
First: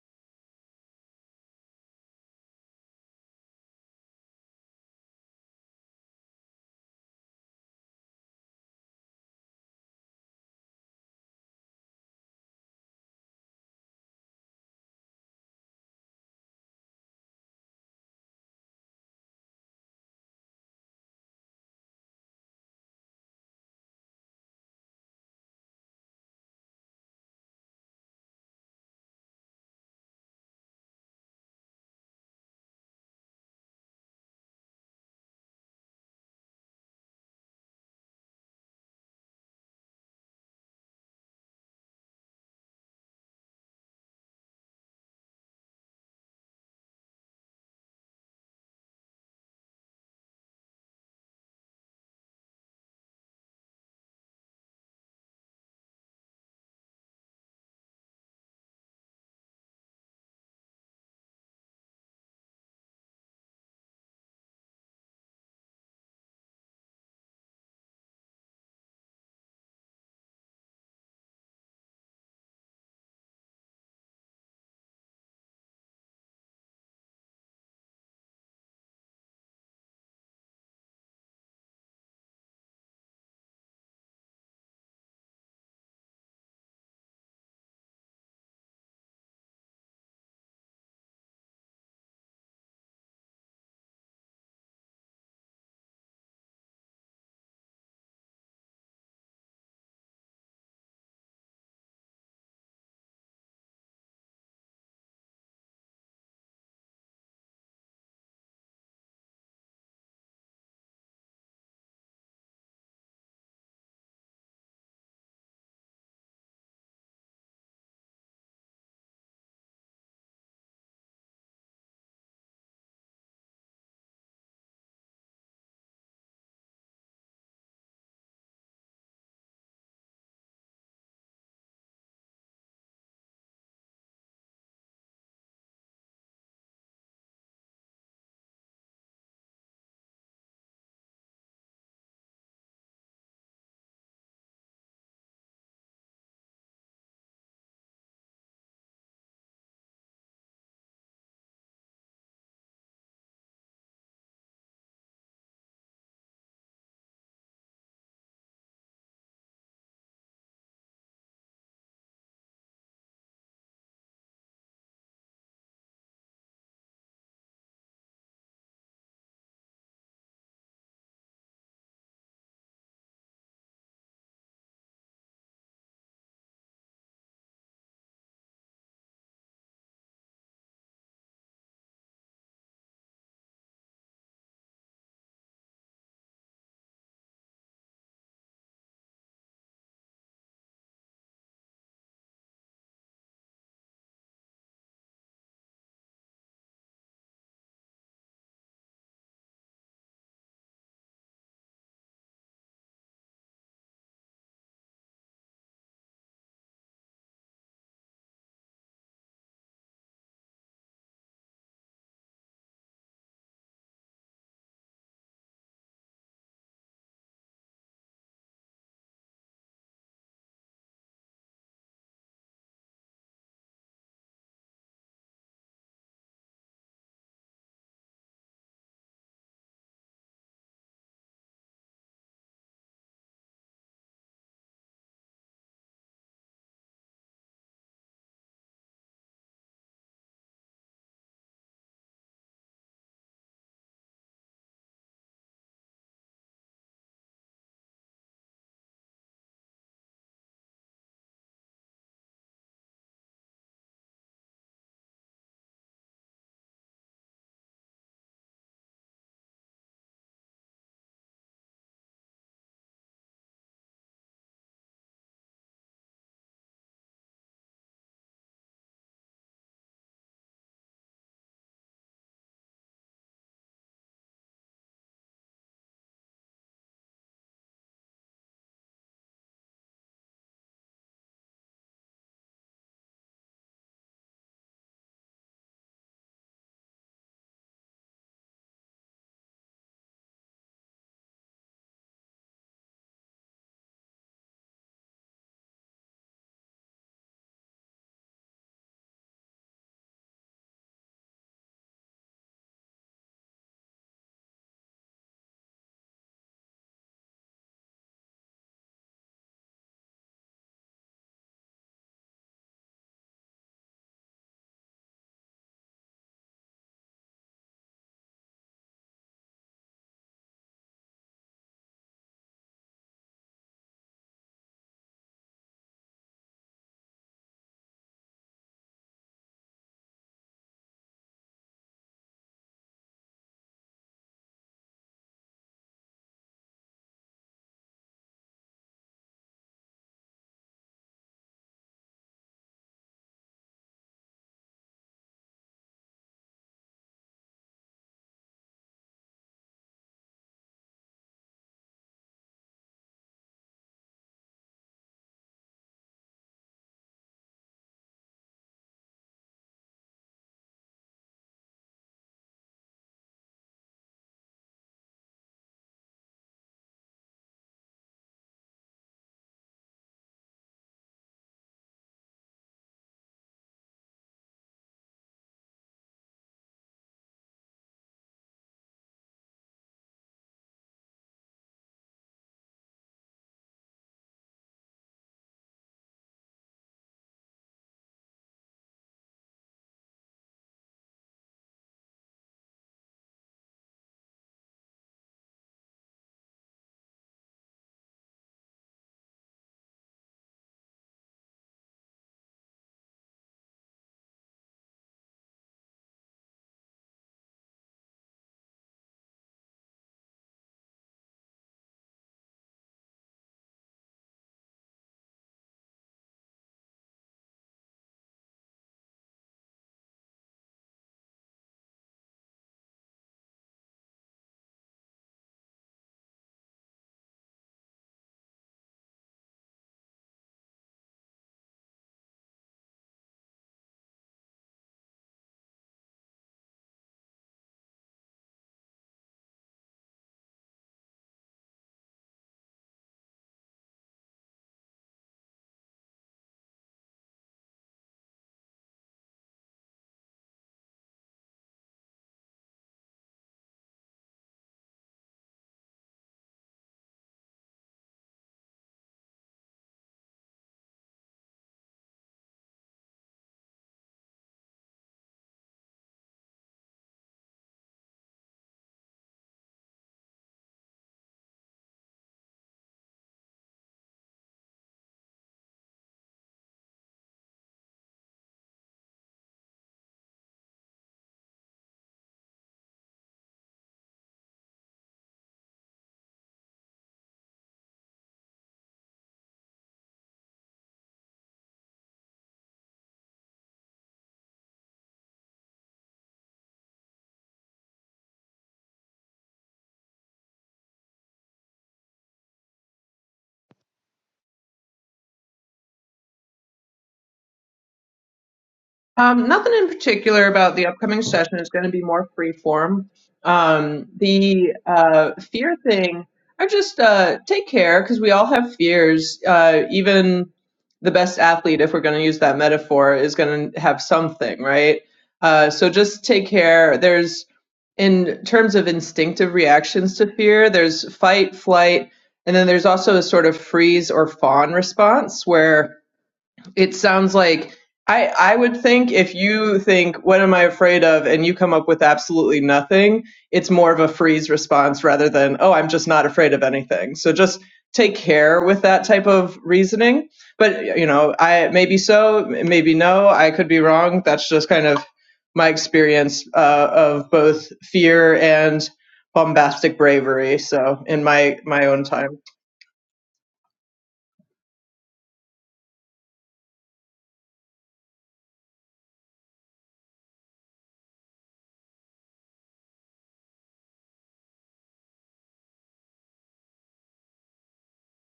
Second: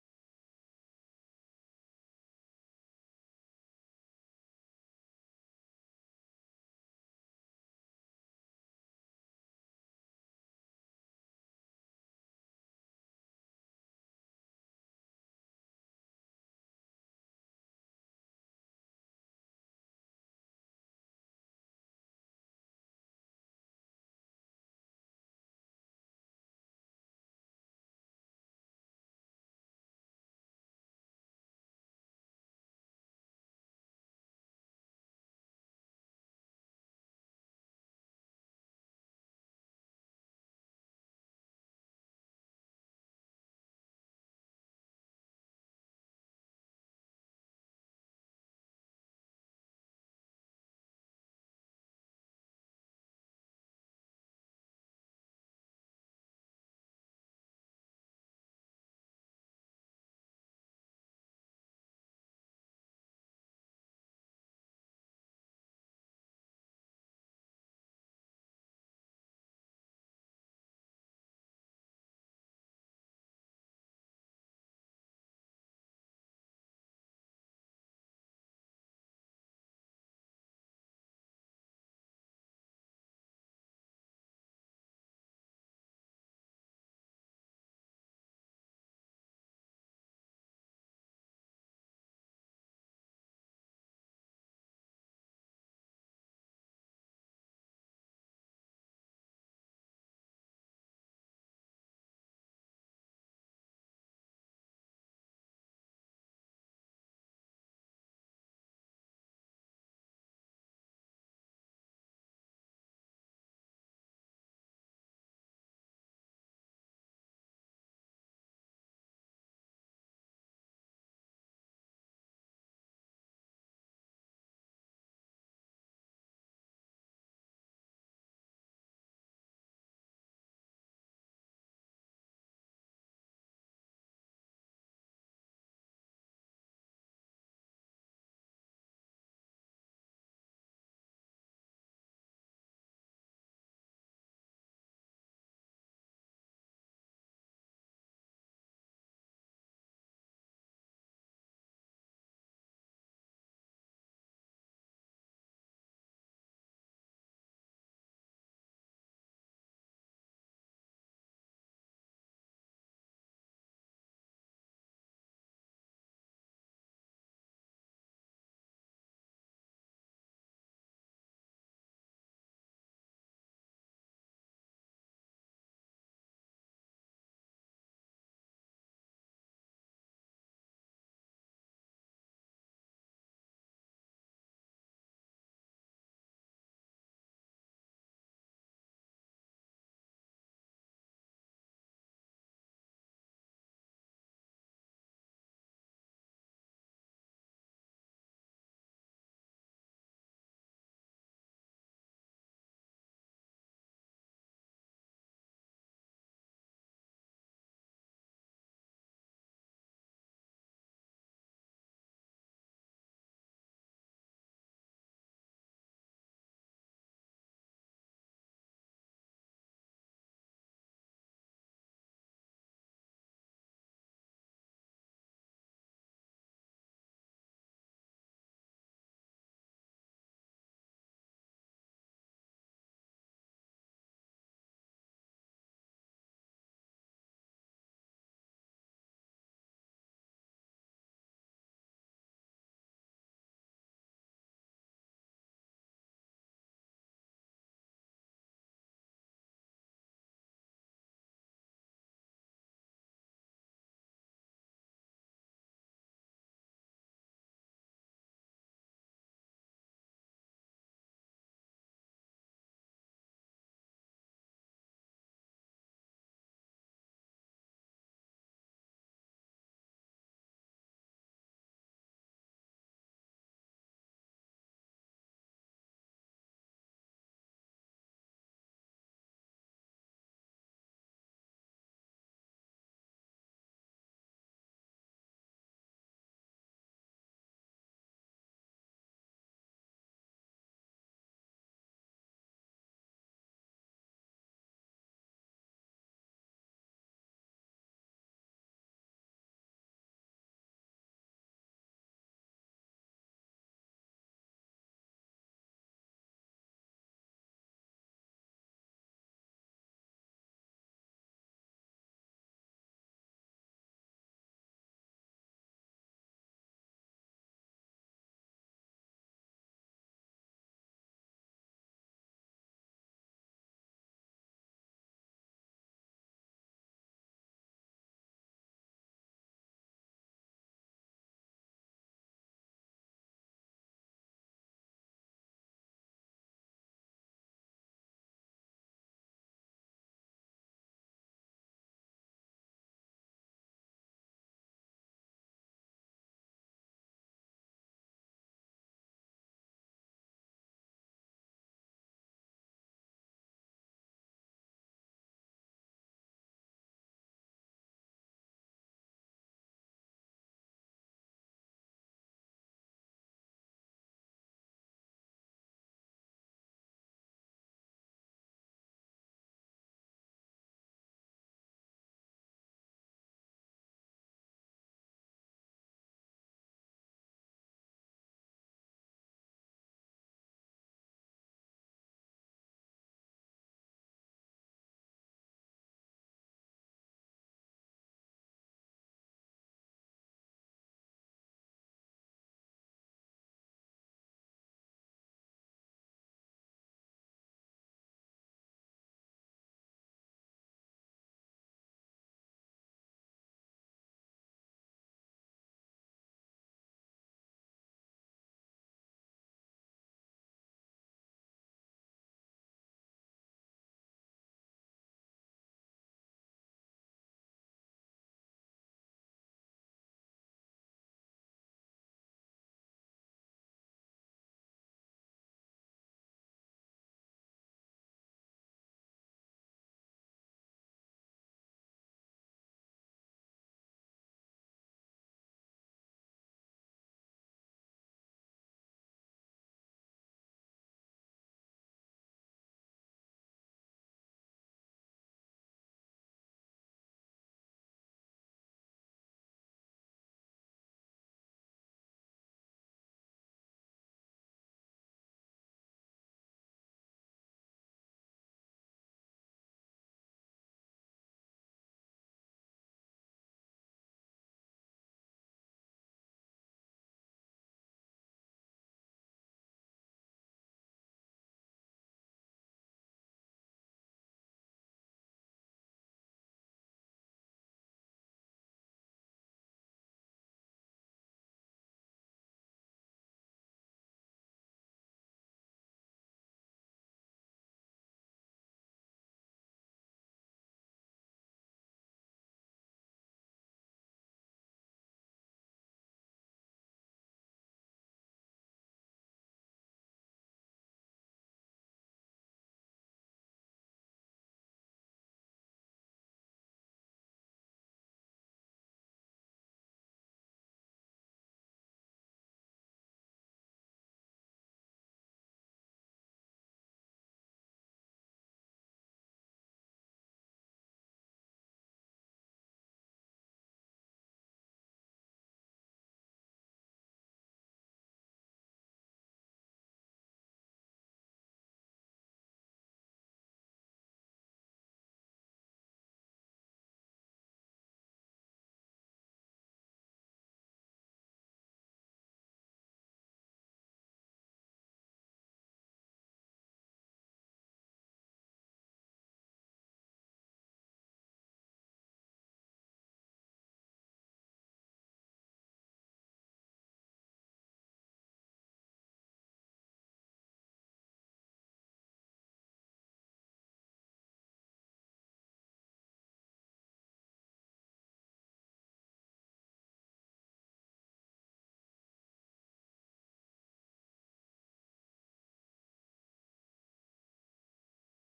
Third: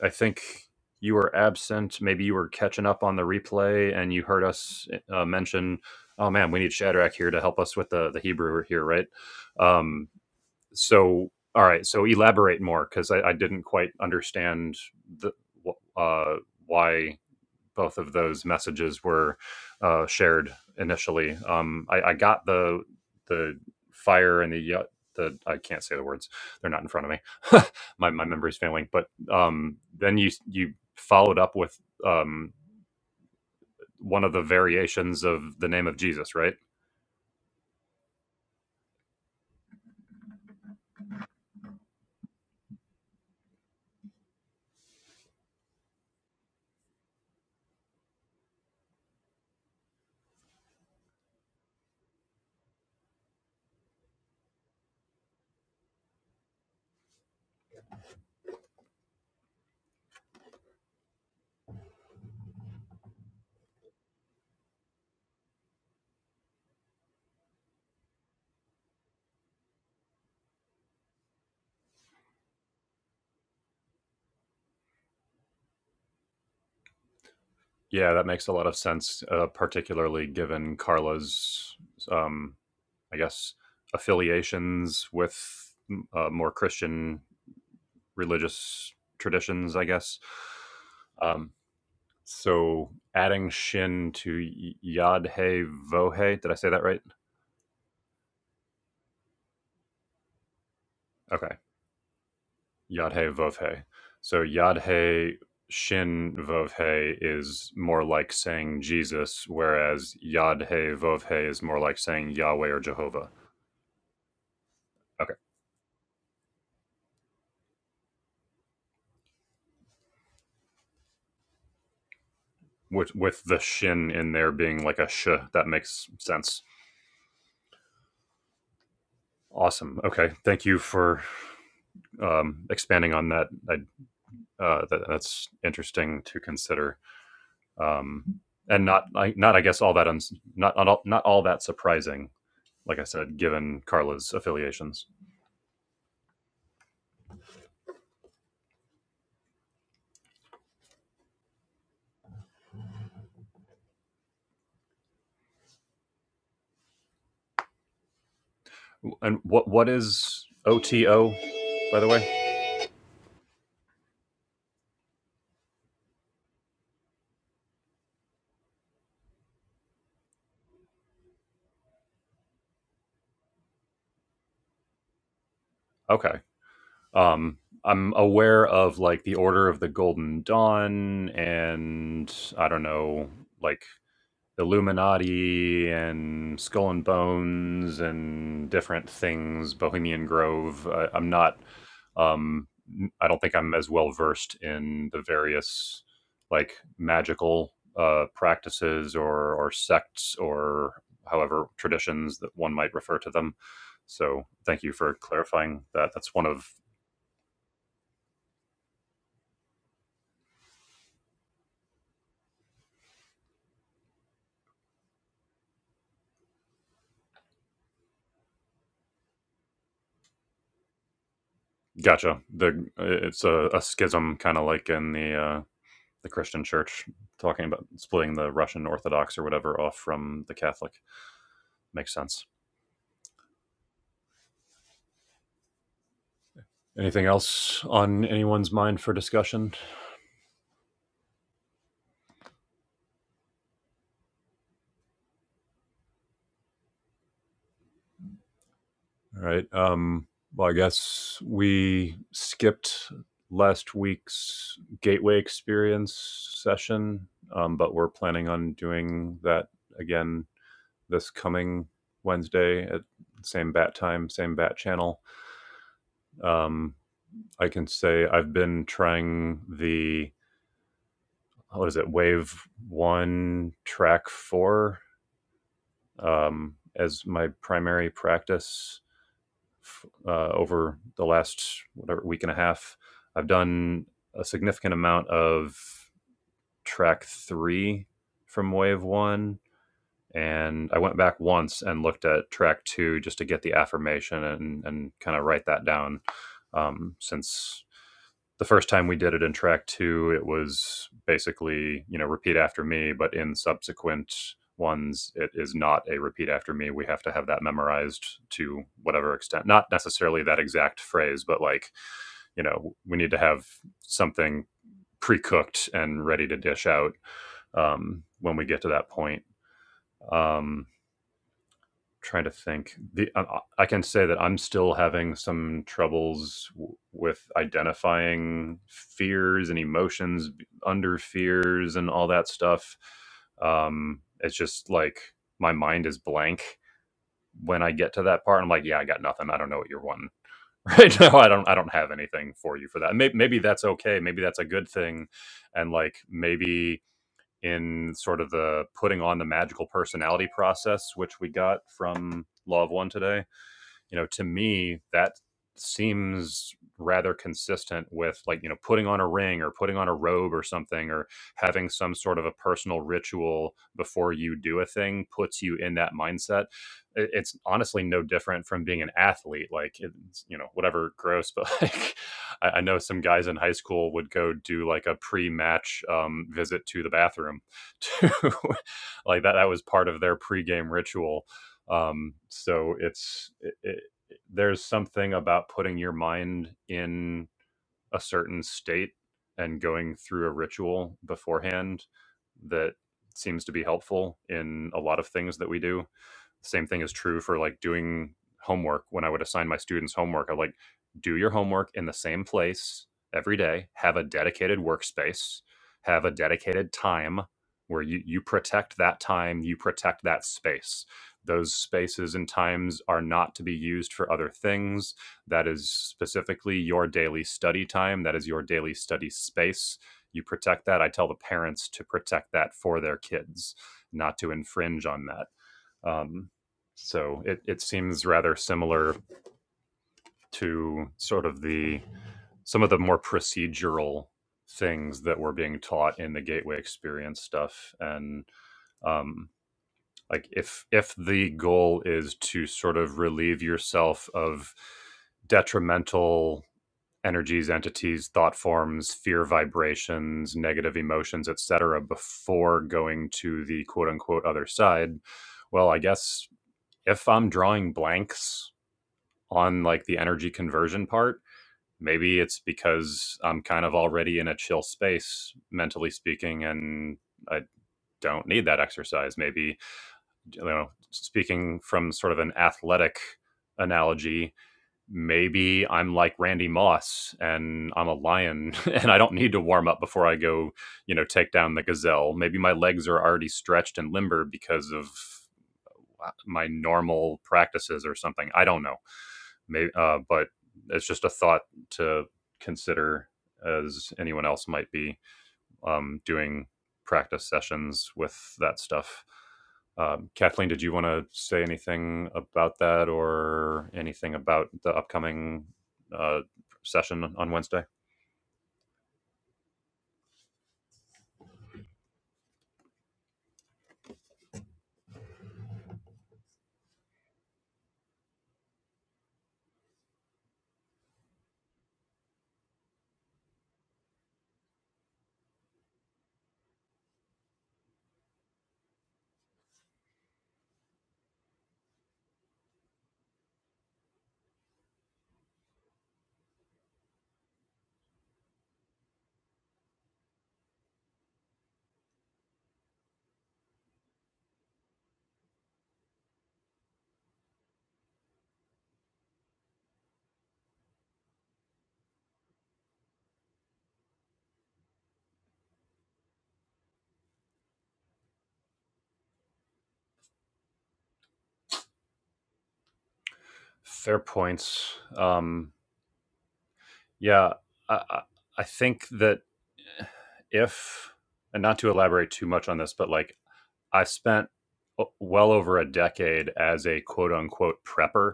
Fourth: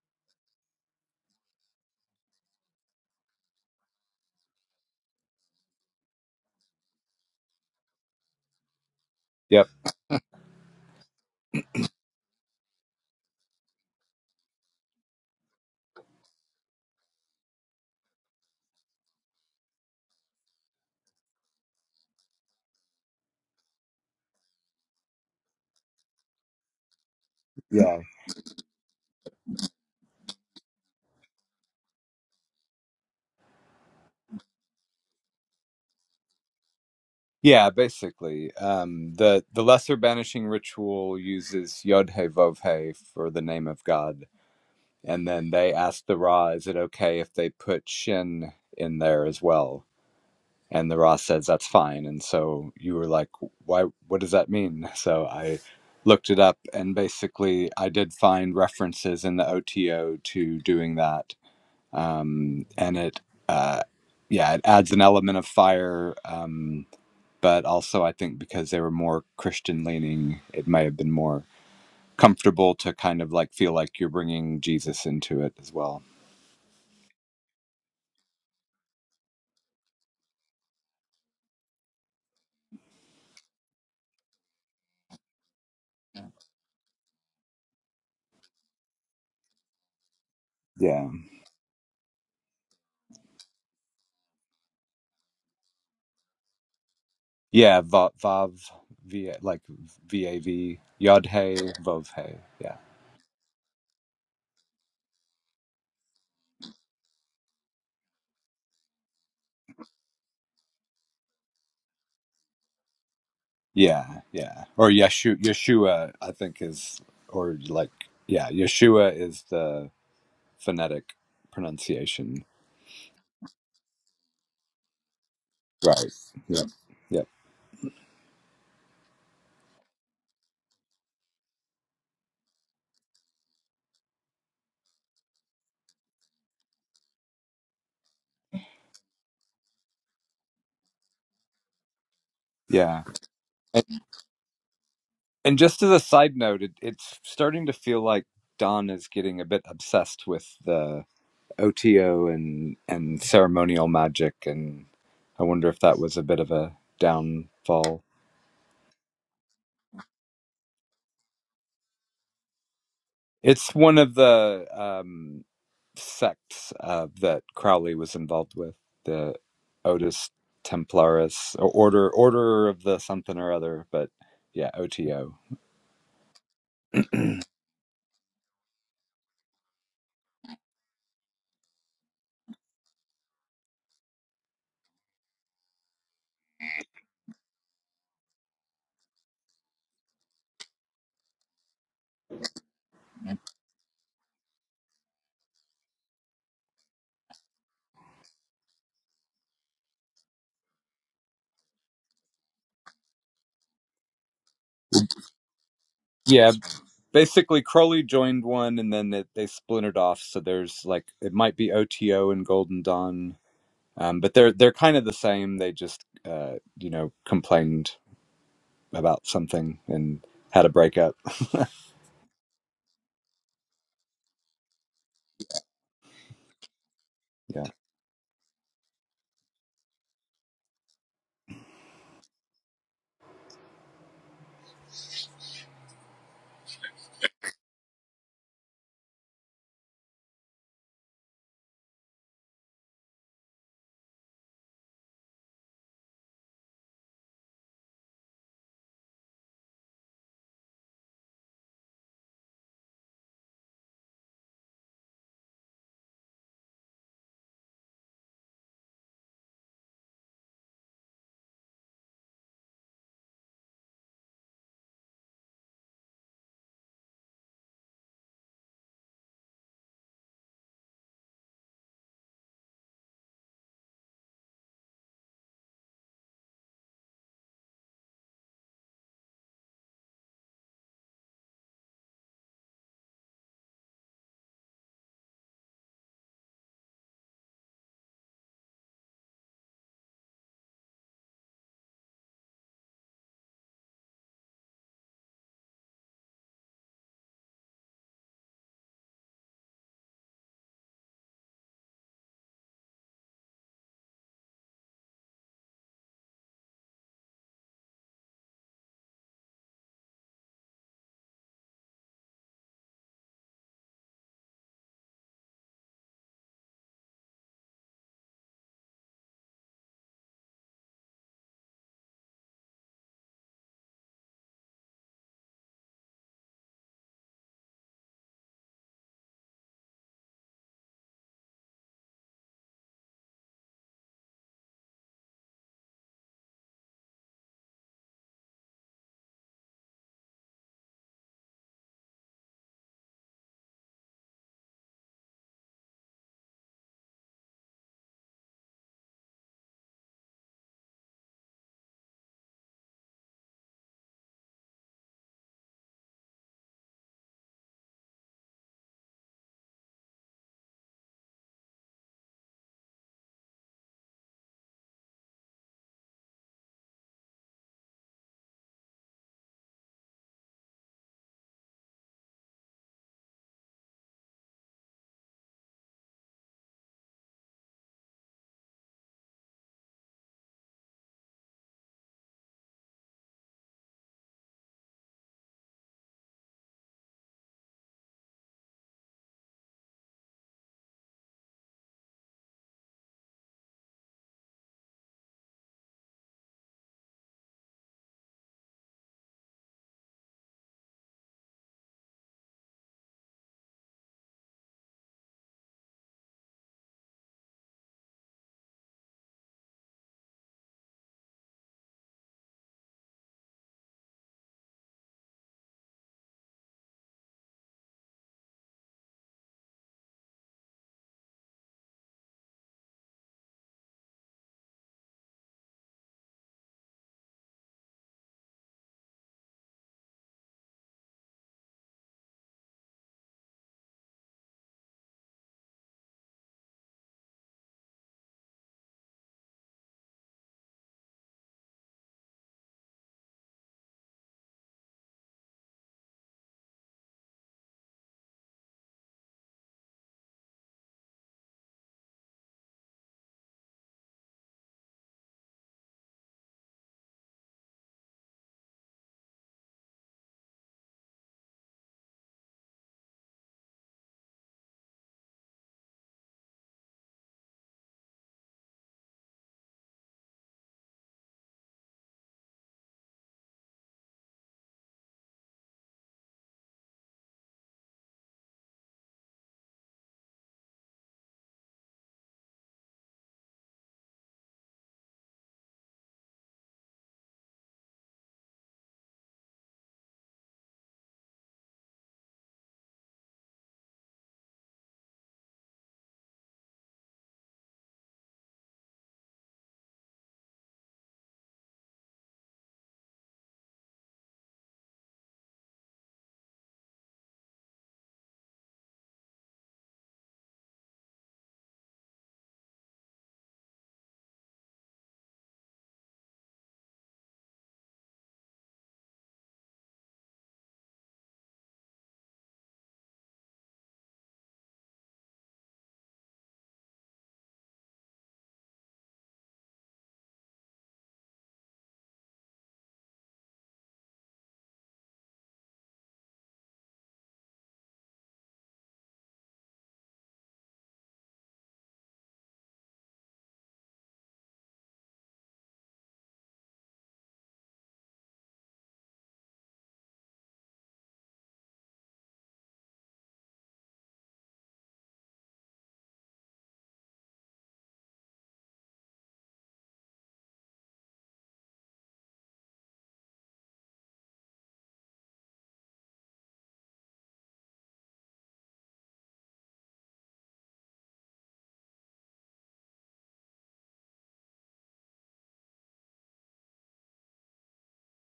Speaker 1: I think you were absent. Maybe you were catching up on the replay and you heard us uh, mention, "Oh man, we need Shadrach here to help us with the the Hebrew here, right?"
Speaker 2: Yep.
Speaker 1: Um, so all right, so elaborate more because I, I didn't quite understand the wh- uh why both of those messages were uh, shared initially. Um, I, I got the the fire and the the I can't say the words; they're not in front of me.
Speaker 2: Yeah.
Speaker 1: my my memory's failing. But um, then you you followed up with um, one of the variations of the name of Jesus, right?
Speaker 2: Yeah. Basically, um, the the lesser banishing ritual uses yod hey vov hey for the name of God, and then they ask the Ra, "Is it okay if they put shin in there as well?" And the Ross says, That's fine. And so you were like, Why? What does that mean? So I looked it up, and basically, I did find references in the OTO to doing that. Um, and it, uh, yeah, it adds an element of fire. Um, but also, I think because they were more Christian leaning, it may have been more comfortable to kind of like feel like you're bringing Jesus into it as well.
Speaker 1: Yeah, that makes a lot of sense, uh, particularly given Carla's, um, I guess, affiliations with mm, uh, more Christian religious traditions, I guess.
Speaker 2: Yeah.
Speaker 1: Um, so adding shin to y- yad he vo Did I say that right?
Speaker 2: Yeah, va- vav, v like v a v yod
Speaker 1: Okay.
Speaker 2: hey vov hey. Yeah,
Speaker 1: Yad he vov he. So yad he shin vov he is more like saying Jesus, whereas yad he vov he is more like saying Yahweh or Jehovah.
Speaker 2: yeah, yeah. Or
Speaker 1: Okay.
Speaker 2: Yeshu Yeshua, I think is or like yeah, Yeshua is the phonetic pronunciation.
Speaker 1: With, with the shin in there being like a sh, that makes
Speaker 2: Right.
Speaker 1: sense.
Speaker 2: Yep. Yep.
Speaker 1: Awesome. Okay. Thank you for um, expanding on that I uh, that, that's interesting to consider, um, and not like not I guess all that uns not not all, not all that surprising. Like
Speaker 2: Yeah.
Speaker 1: I said, given
Speaker 2: And,
Speaker 1: Carla's affiliations,
Speaker 2: and just as a side note, it, it's starting to feel like Don is getting a bit obsessed with the OTO and and ceremonial magic, and I wonder if that was a bit of a downfall
Speaker 1: and what what is OTO, by the way?
Speaker 2: It's one of the um, sects uh, that Crowley was involved with, the Otis Templaris or order order of the something or other, but yeah, OTO.
Speaker 1: Okay, um, I'm aware of like the Order of the Golden Dawn, and I don't know like Illuminati and Skull and Bones and different things, Bohemian Grove. I, I'm not. Um, I don't think I'm as well versed in the various like magical uh, practices or or sects or however traditions that one might refer to them. So thank you for clarifying that. That's one
Speaker 2: Yeah,
Speaker 1: of
Speaker 2: basically Crowley joined one, and then it, they splintered off. So there's like it might be OTO and Golden Dawn, um, but they're they're kind of the same. They just uh, you know complained about something and had a breakup.
Speaker 1: gotcha. The it's a, a schism kind of like in the uh, the Christian church
Speaker 2: Yeah,
Speaker 1: talking about splitting the Russian Orthodox or whatever off from the Catholic. Makes sense. Anything else on anyone's mind for discussion? All right. Um, well, I guess we skipped last week's Gateway Experience session, um, but we're planning on doing that again this coming Wednesday at same bat time, same bat channel. Um, I can say I've been trying the what is it wave one track four um, as my primary practice uh, over the last whatever week and a half i've done a significant amount of track three from wave one and i went back once and looked at track two just to get the affirmation and, and kind of write that down um, since the first time we did it in track two, it was basically, you know, repeat after me, but in subsequent ones, it is not a repeat after me. We have to have that memorized to whatever extent, not necessarily that exact phrase, but like, you know, we need to have something pre cooked and ready to dish out um, when we get to that point. Um, trying to think. The I I can say that I'm still having some troubles w- with identifying fears and emotions under fears and all that stuff. Um, it's just like my mind is blank when I get to that part. I'm like, yeah, I got nothing. I don't know what you're wanting right now. I don't. I don't have anything for you for that. Maybe, maybe that's okay. Maybe that's a good thing, and like maybe in sort of the putting on the magical personality process, which we got from Law of One today you know to me that seems rather consistent with like you know putting on a ring or putting on a robe or something or having some sort of a personal ritual before you do a thing puts you in that mindset It- it's honestly no different from being an athlete like it's you know whatever gross but like i, I know some guys in high school would go do like a pre-match um, visit to the bathroom to like that that was part of their pre-game ritual um, so it's it, it, there's something about putting your mind in a certain state and going through a ritual beforehand that seems to be helpful in a lot of things that we do same thing is true for like doing homework. When I would assign my students homework, I like do your homework in the same place every day, have a dedicated workspace, have a dedicated time where you, you protect that time, you protect that space. Those spaces and times are not to be used for other things. That is specifically your daily study time. That is your daily study space. You protect that. I tell the parents to protect that for their kids, not to infringe on that um, so it, it seems rather similar to sort of the some of the more procedural things that were being taught in the gateway experience stuff and um, like if if the goal is to sort of relieve yourself of detrimental energies entities thought forms fear vibrations negative emotions etc before going to the quote unquote other side well i guess if I'm drawing blanks on like the energy conversion part, maybe it's because I'm kind of already in a chill space, mentally speaking, and I don't need that exercise. Maybe, you know, speaking from sort of an athletic analogy, maybe I'm like Randy Moss and I'm a lion and I don't need to warm up before I go, you know, take down the gazelle. Maybe my legs are already stretched and limber because of uh, my normal practices or something. I don't know. Maybe, uh, but it's just a thought to consider as anyone else might be um, doing practice sessions with that stuff. Um, Kathleen, did you want to say anything about that or anything about the upcoming uh, session on Wednesday?
Speaker 3: Um, nothing in particular about the upcoming session is going to be more free form. Um, the uh, fear thing, I just uh, take care because we all have fears. Uh, even the best athlete, if we're going to use that metaphor, is going to have something, right? Uh, so just take care. There's, in terms of instinctive reactions to fear, there's fight, flight, and then there's also a sort of freeze or fawn response where it sounds like I I would think if you think what am I afraid of and you come up with absolutely nothing, it's more of a freeze response rather than oh I'm just not afraid of anything. So just take care with that type of reasoning. But you know, I maybe so, maybe no, I could be wrong. That's just kind of my experience uh, of both fear and bombastic bravery. So in my my own time.
Speaker 1: Fair points. Um, yeah, I, I- I think that if, and not to elaborate too much on this, but like I spent uh, well over a decade as a quote unquote prepper.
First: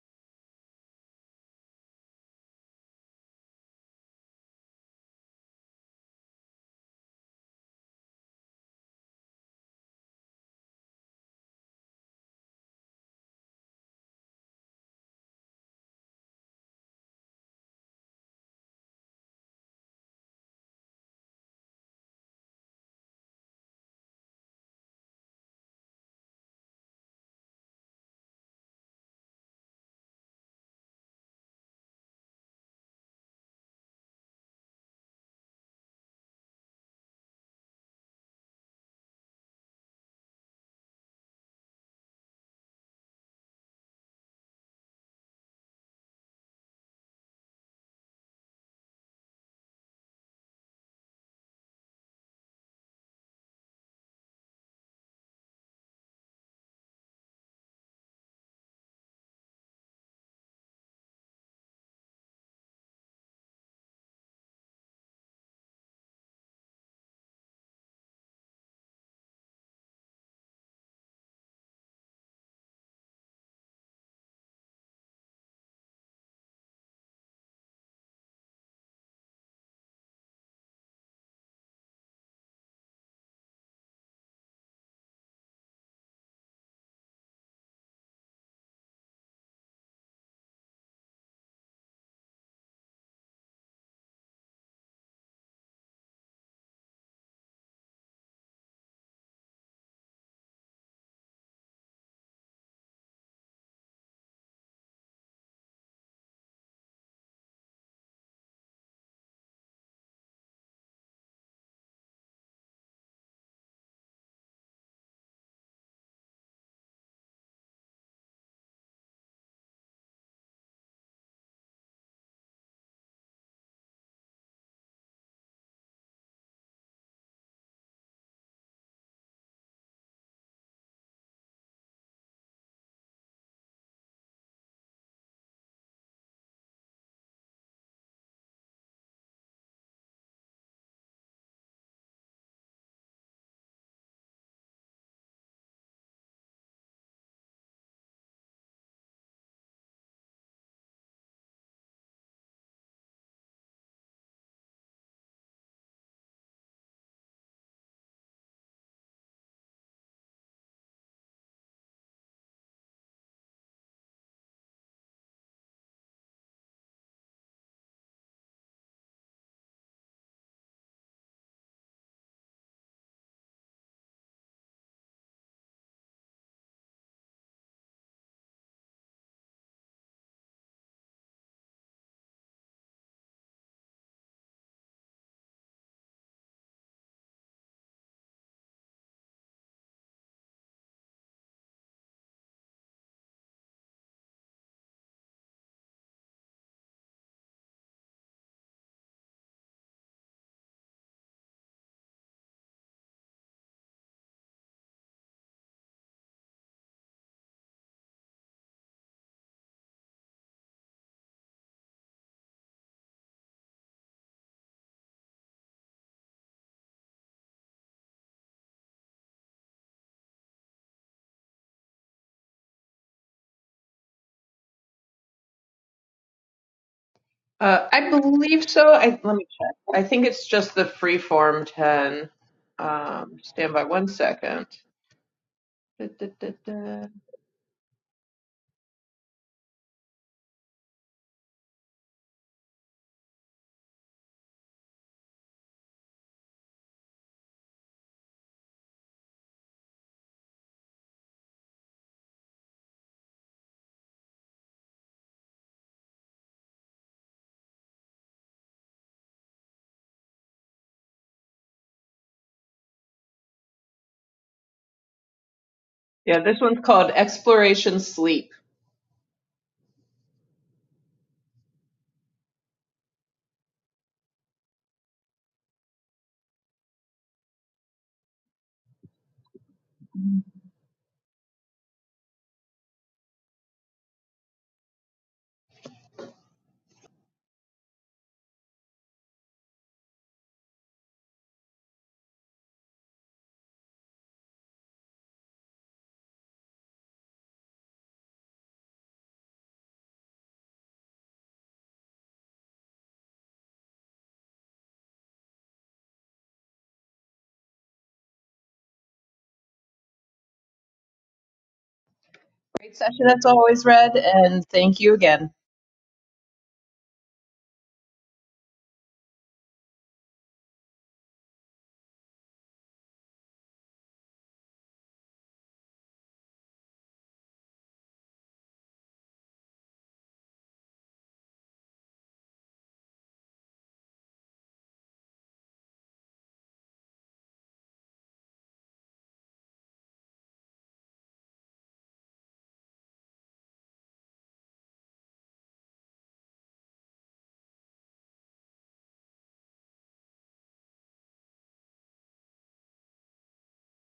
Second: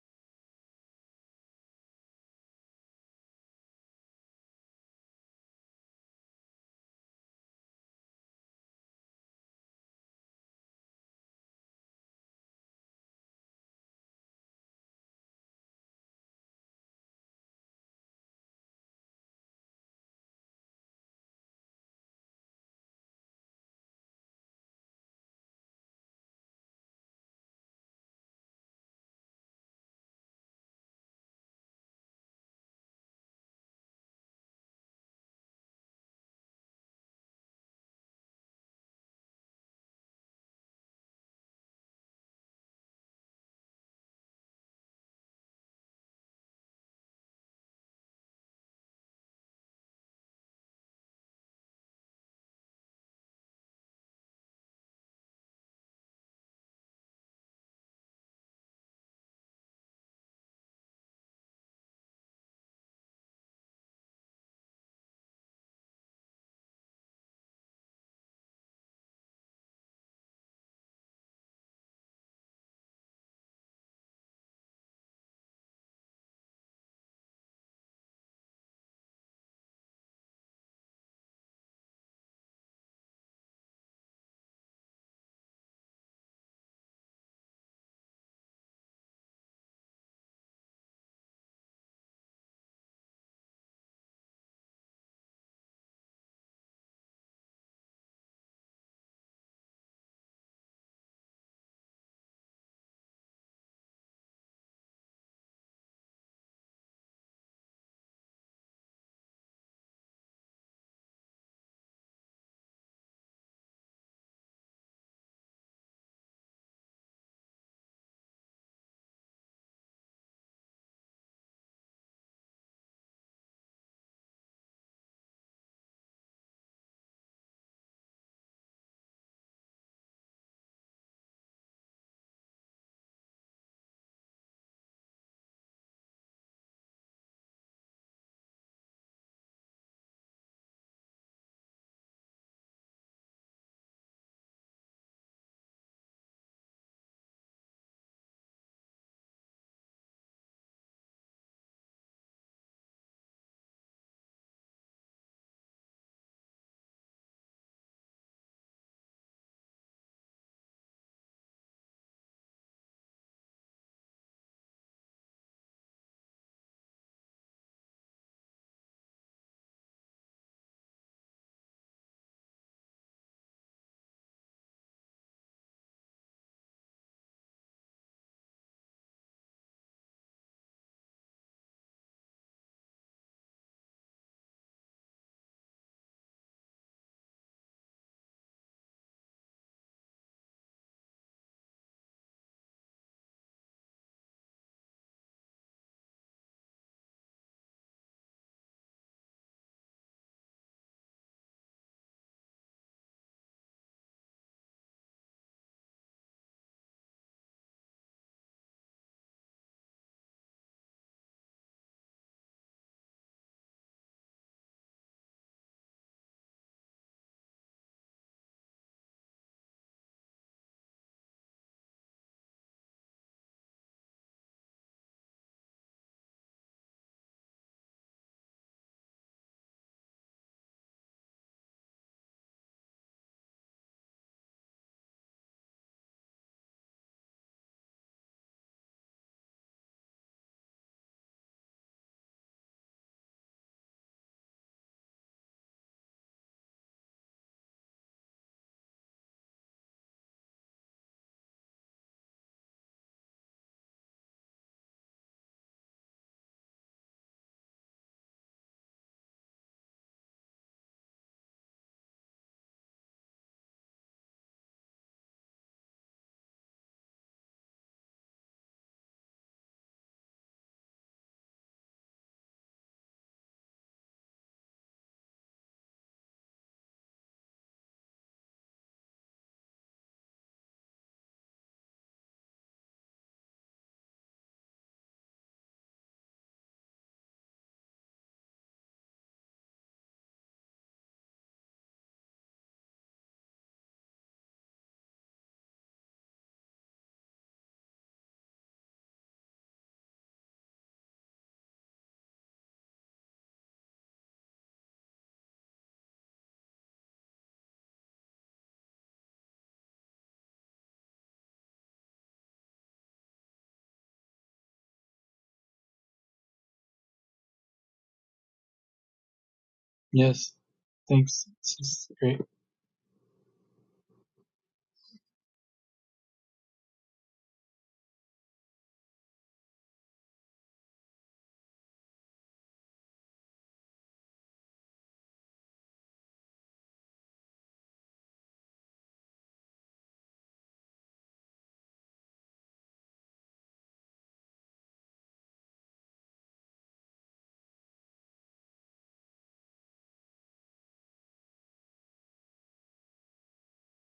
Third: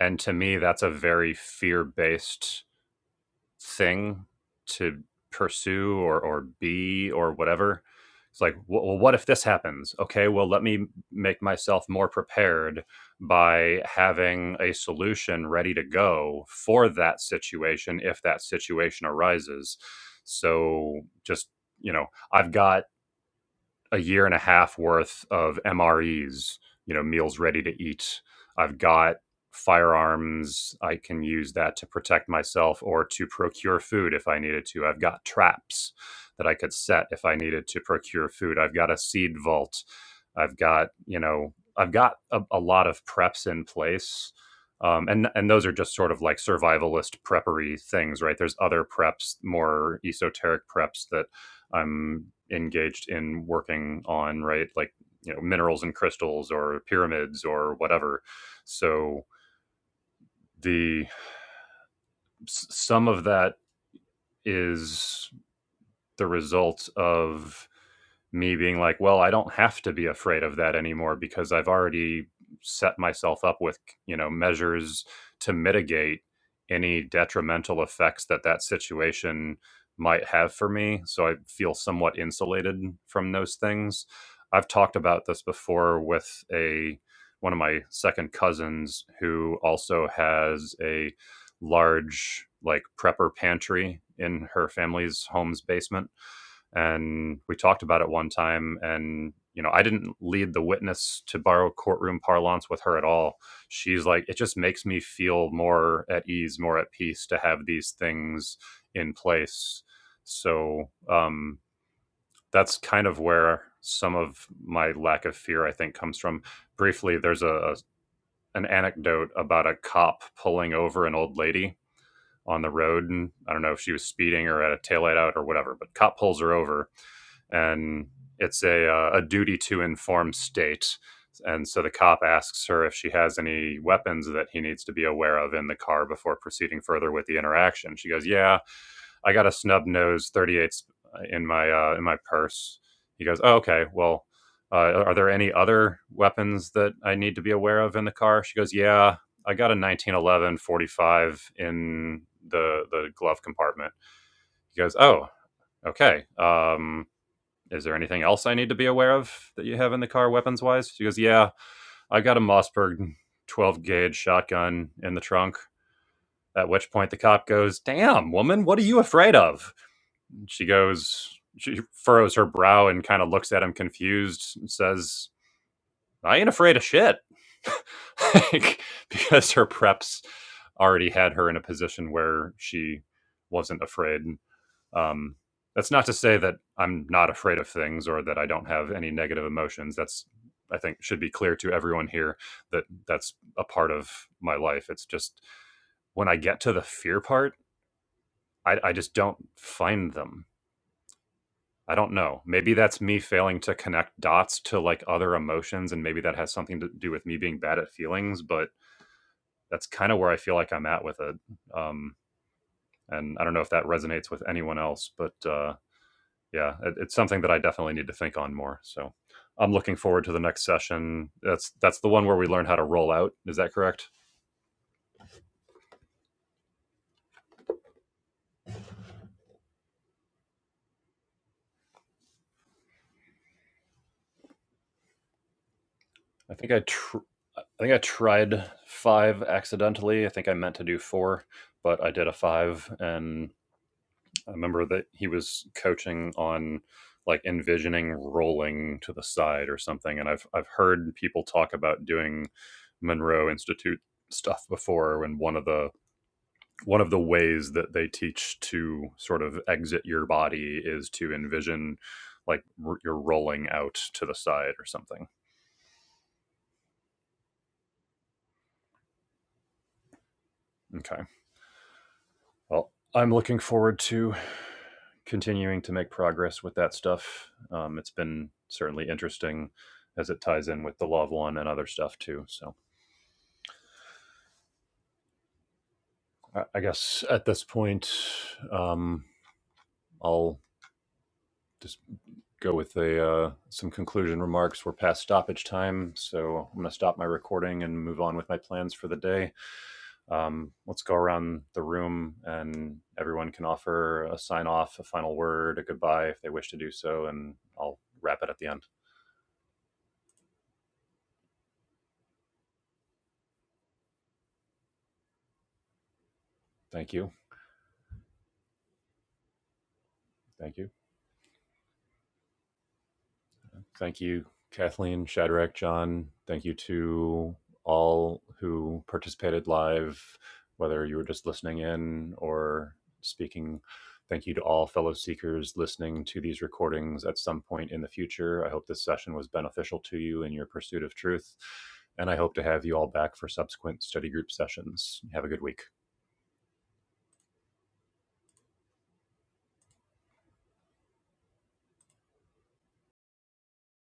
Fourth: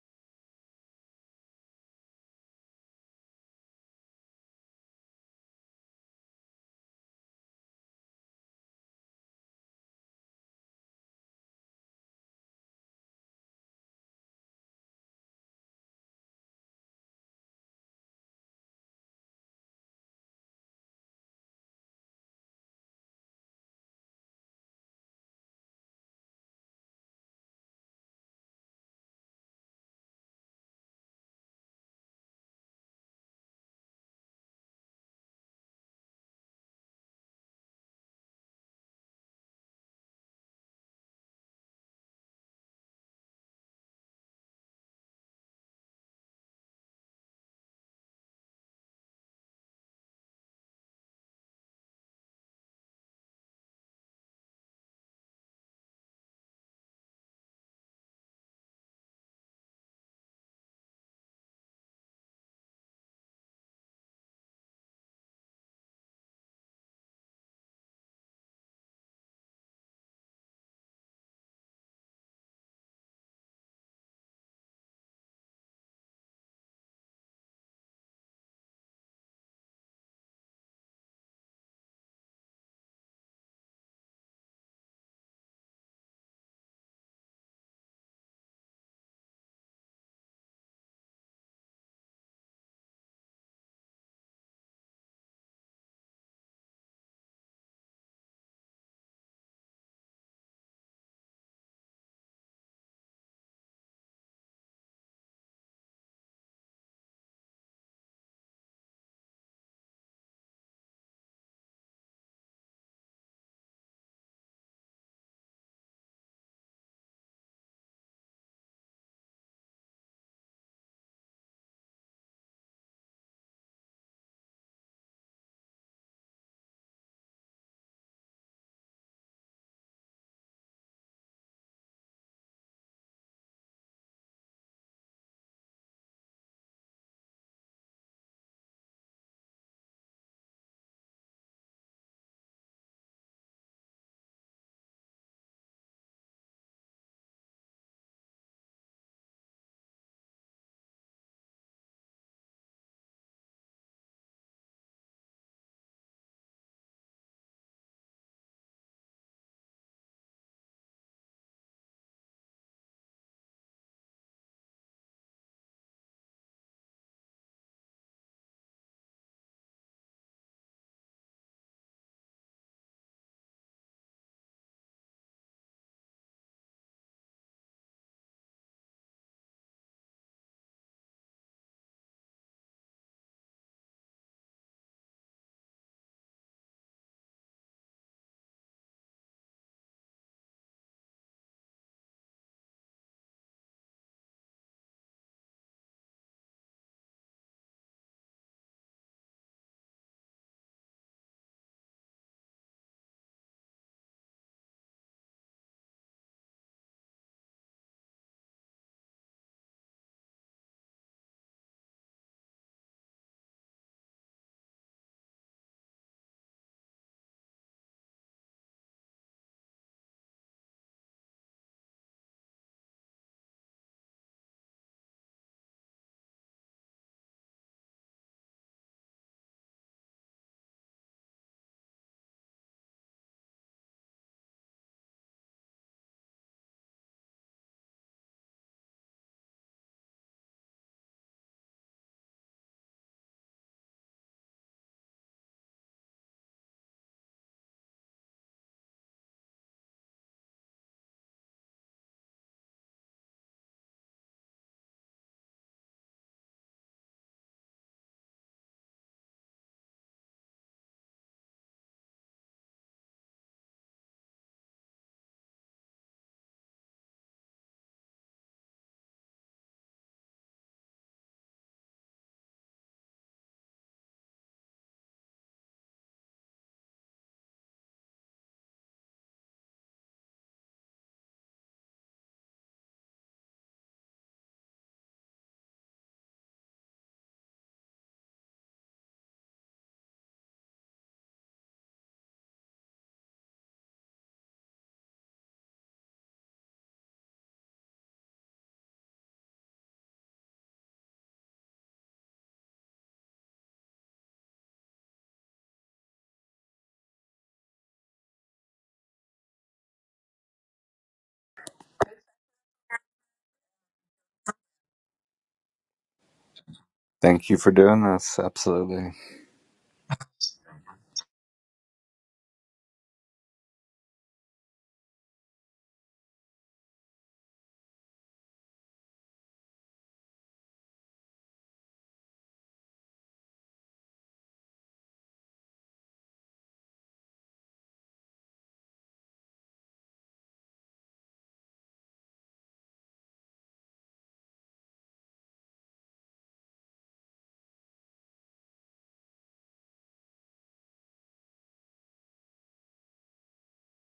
Speaker 1: And to me, that's a very fear based thing to pursue or, or be or whatever. It's like, well, what if this happens? Okay, well, let me make myself more prepared by having a solution ready to go for that situation if that situation arises. So just, you know, I've got a year and a half worth of MREs, you know, meals ready to eat. I've got firearms. I can use that to protect myself or to procure food if I needed to. I've got traps that I could set if I needed to procure food. I've got a seed vault. I've got, you know, I've got a, a lot of preps in place. Um, and and those are just sort of like survivalist preppery things, right? There's other preps, more esoteric preps that I'm engaged in working on, right? Like, you know, minerals and crystals or pyramids or whatever. So the some of that is the result of me being like, well, I don't have to be afraid of that anymore because I've already set myself up with, you know, measures to mitigate any detrimental effects that that situation might have for me. So I feel somewhat insulated from those things. I've talked about this before with a one of my second cousins who also has a large like prepper pantry in her family's home's basement and we talked about it one time and you know i didn't lead the witness to borrow courtroom parlance with her at all she's like it just makes me feel more at ease more at peace to have these things in place so um that's kind of where some of my lack of fear i think comes from briefly there's a a an anecdote about a cop pulling over an old lady on the road and i don't know if she was speeding or had a taillight out or whatever but cop pulls her over and it's a uh, a duty to inform state. And so the cop asks her if she has any weapons that he needs to be aware of in the car before proceeding further with the interaction. She goes, "Yeah, I got a snub nose 38 in my uh, in my purse." He goes, "Oh, okay. Well, uh, are there any other weapons that I need to be aware of in the car?" She goes, "Yeah, I got a 1911 45 in the the glove compartment." He goes, "Oh, okay. Um, is there anything else I need to be aware of that you have in the car weapons wise? She goes, Yeah, I got a Mossberg 12 gauge shotgun in the trunk. At which point the cop goes, Damn, woman, what are you afraid of? She goes, She furrows her brow and kind of looks at him confused and says, I ain't afraid of shit. like, because her preps already had her in a position where she wasn't afraid um, that's not to say that I'm not afraid of things or that I don't have any negative emotions. That's I think should be clear to everyone here that that's a part of my life. It's just when I get to the fear part, I, I just don't find them. I don't know. Maybe that's me failing to connect dots to like other emotions, and maybe that has something to do with me being bad at feelings. But that's kind of where I feel like I'm at with it. Um, and I don't know if that resonates with anyone else, but uh, yeah it, it's something that i definitely need to think on more so i'm looking forward to the next session that's that's the one where we learn how to roll out is that correct
Speaker 3: Uh, I believe so. I, let me check. I think it's just the freeform 10. Um, stand by one second. Da, da, da,
Speaker 1: i think i
Speaker 3: da.
Speaker 1: tr- i think i tried five accidentally i think i meant to do four but i did a five and i remember that he was coaching on like envisioning rolling to the side or something and i've i've heard people talk about doing monroe institute stuff before when one of the one of the ways that they teach to sort of exit your body is to envision like r- you're rolling out to the side or something.
Speaker 3: Yeah, this one's called Exploration Sleep.
Speaker 1: Okay. Well, I'm looking forward to continuing to make progress with that stuff. Um, it's been certainly interesting as it ties in with the Love One and other stuff too. So I, I guess at this point, um, I'll just go with a uh, some conclusion remarks. We're past stoppage time, so I'm going to stop my recording and move on with my plans for the day. Um, let's go around the room, and everyone can offer a sign off, a final word, a goodbye if they wish to do so, and I'll wrap it at the end.
Speaker 3: Great session as always, Red, and thank you again.
Speaker 1: Thank you.
Speaker 2: thank you for doing this. Absolutely.
Speaker 4: Yes.
Speaker 1: Thank you.
Speaker 4: Thanks. This is great.
Speaker 1: Thank you, Kathleen, Shadrach, John. Thank you to all who participated live, whether you were just listening in or speaking. Thank you to all fellow seekers listening to these recordings at some point in the future. I hope this session was beneficial to you in your pursuit of truth, and I hope to have you all back for subsequent study group sessions. Have a good week.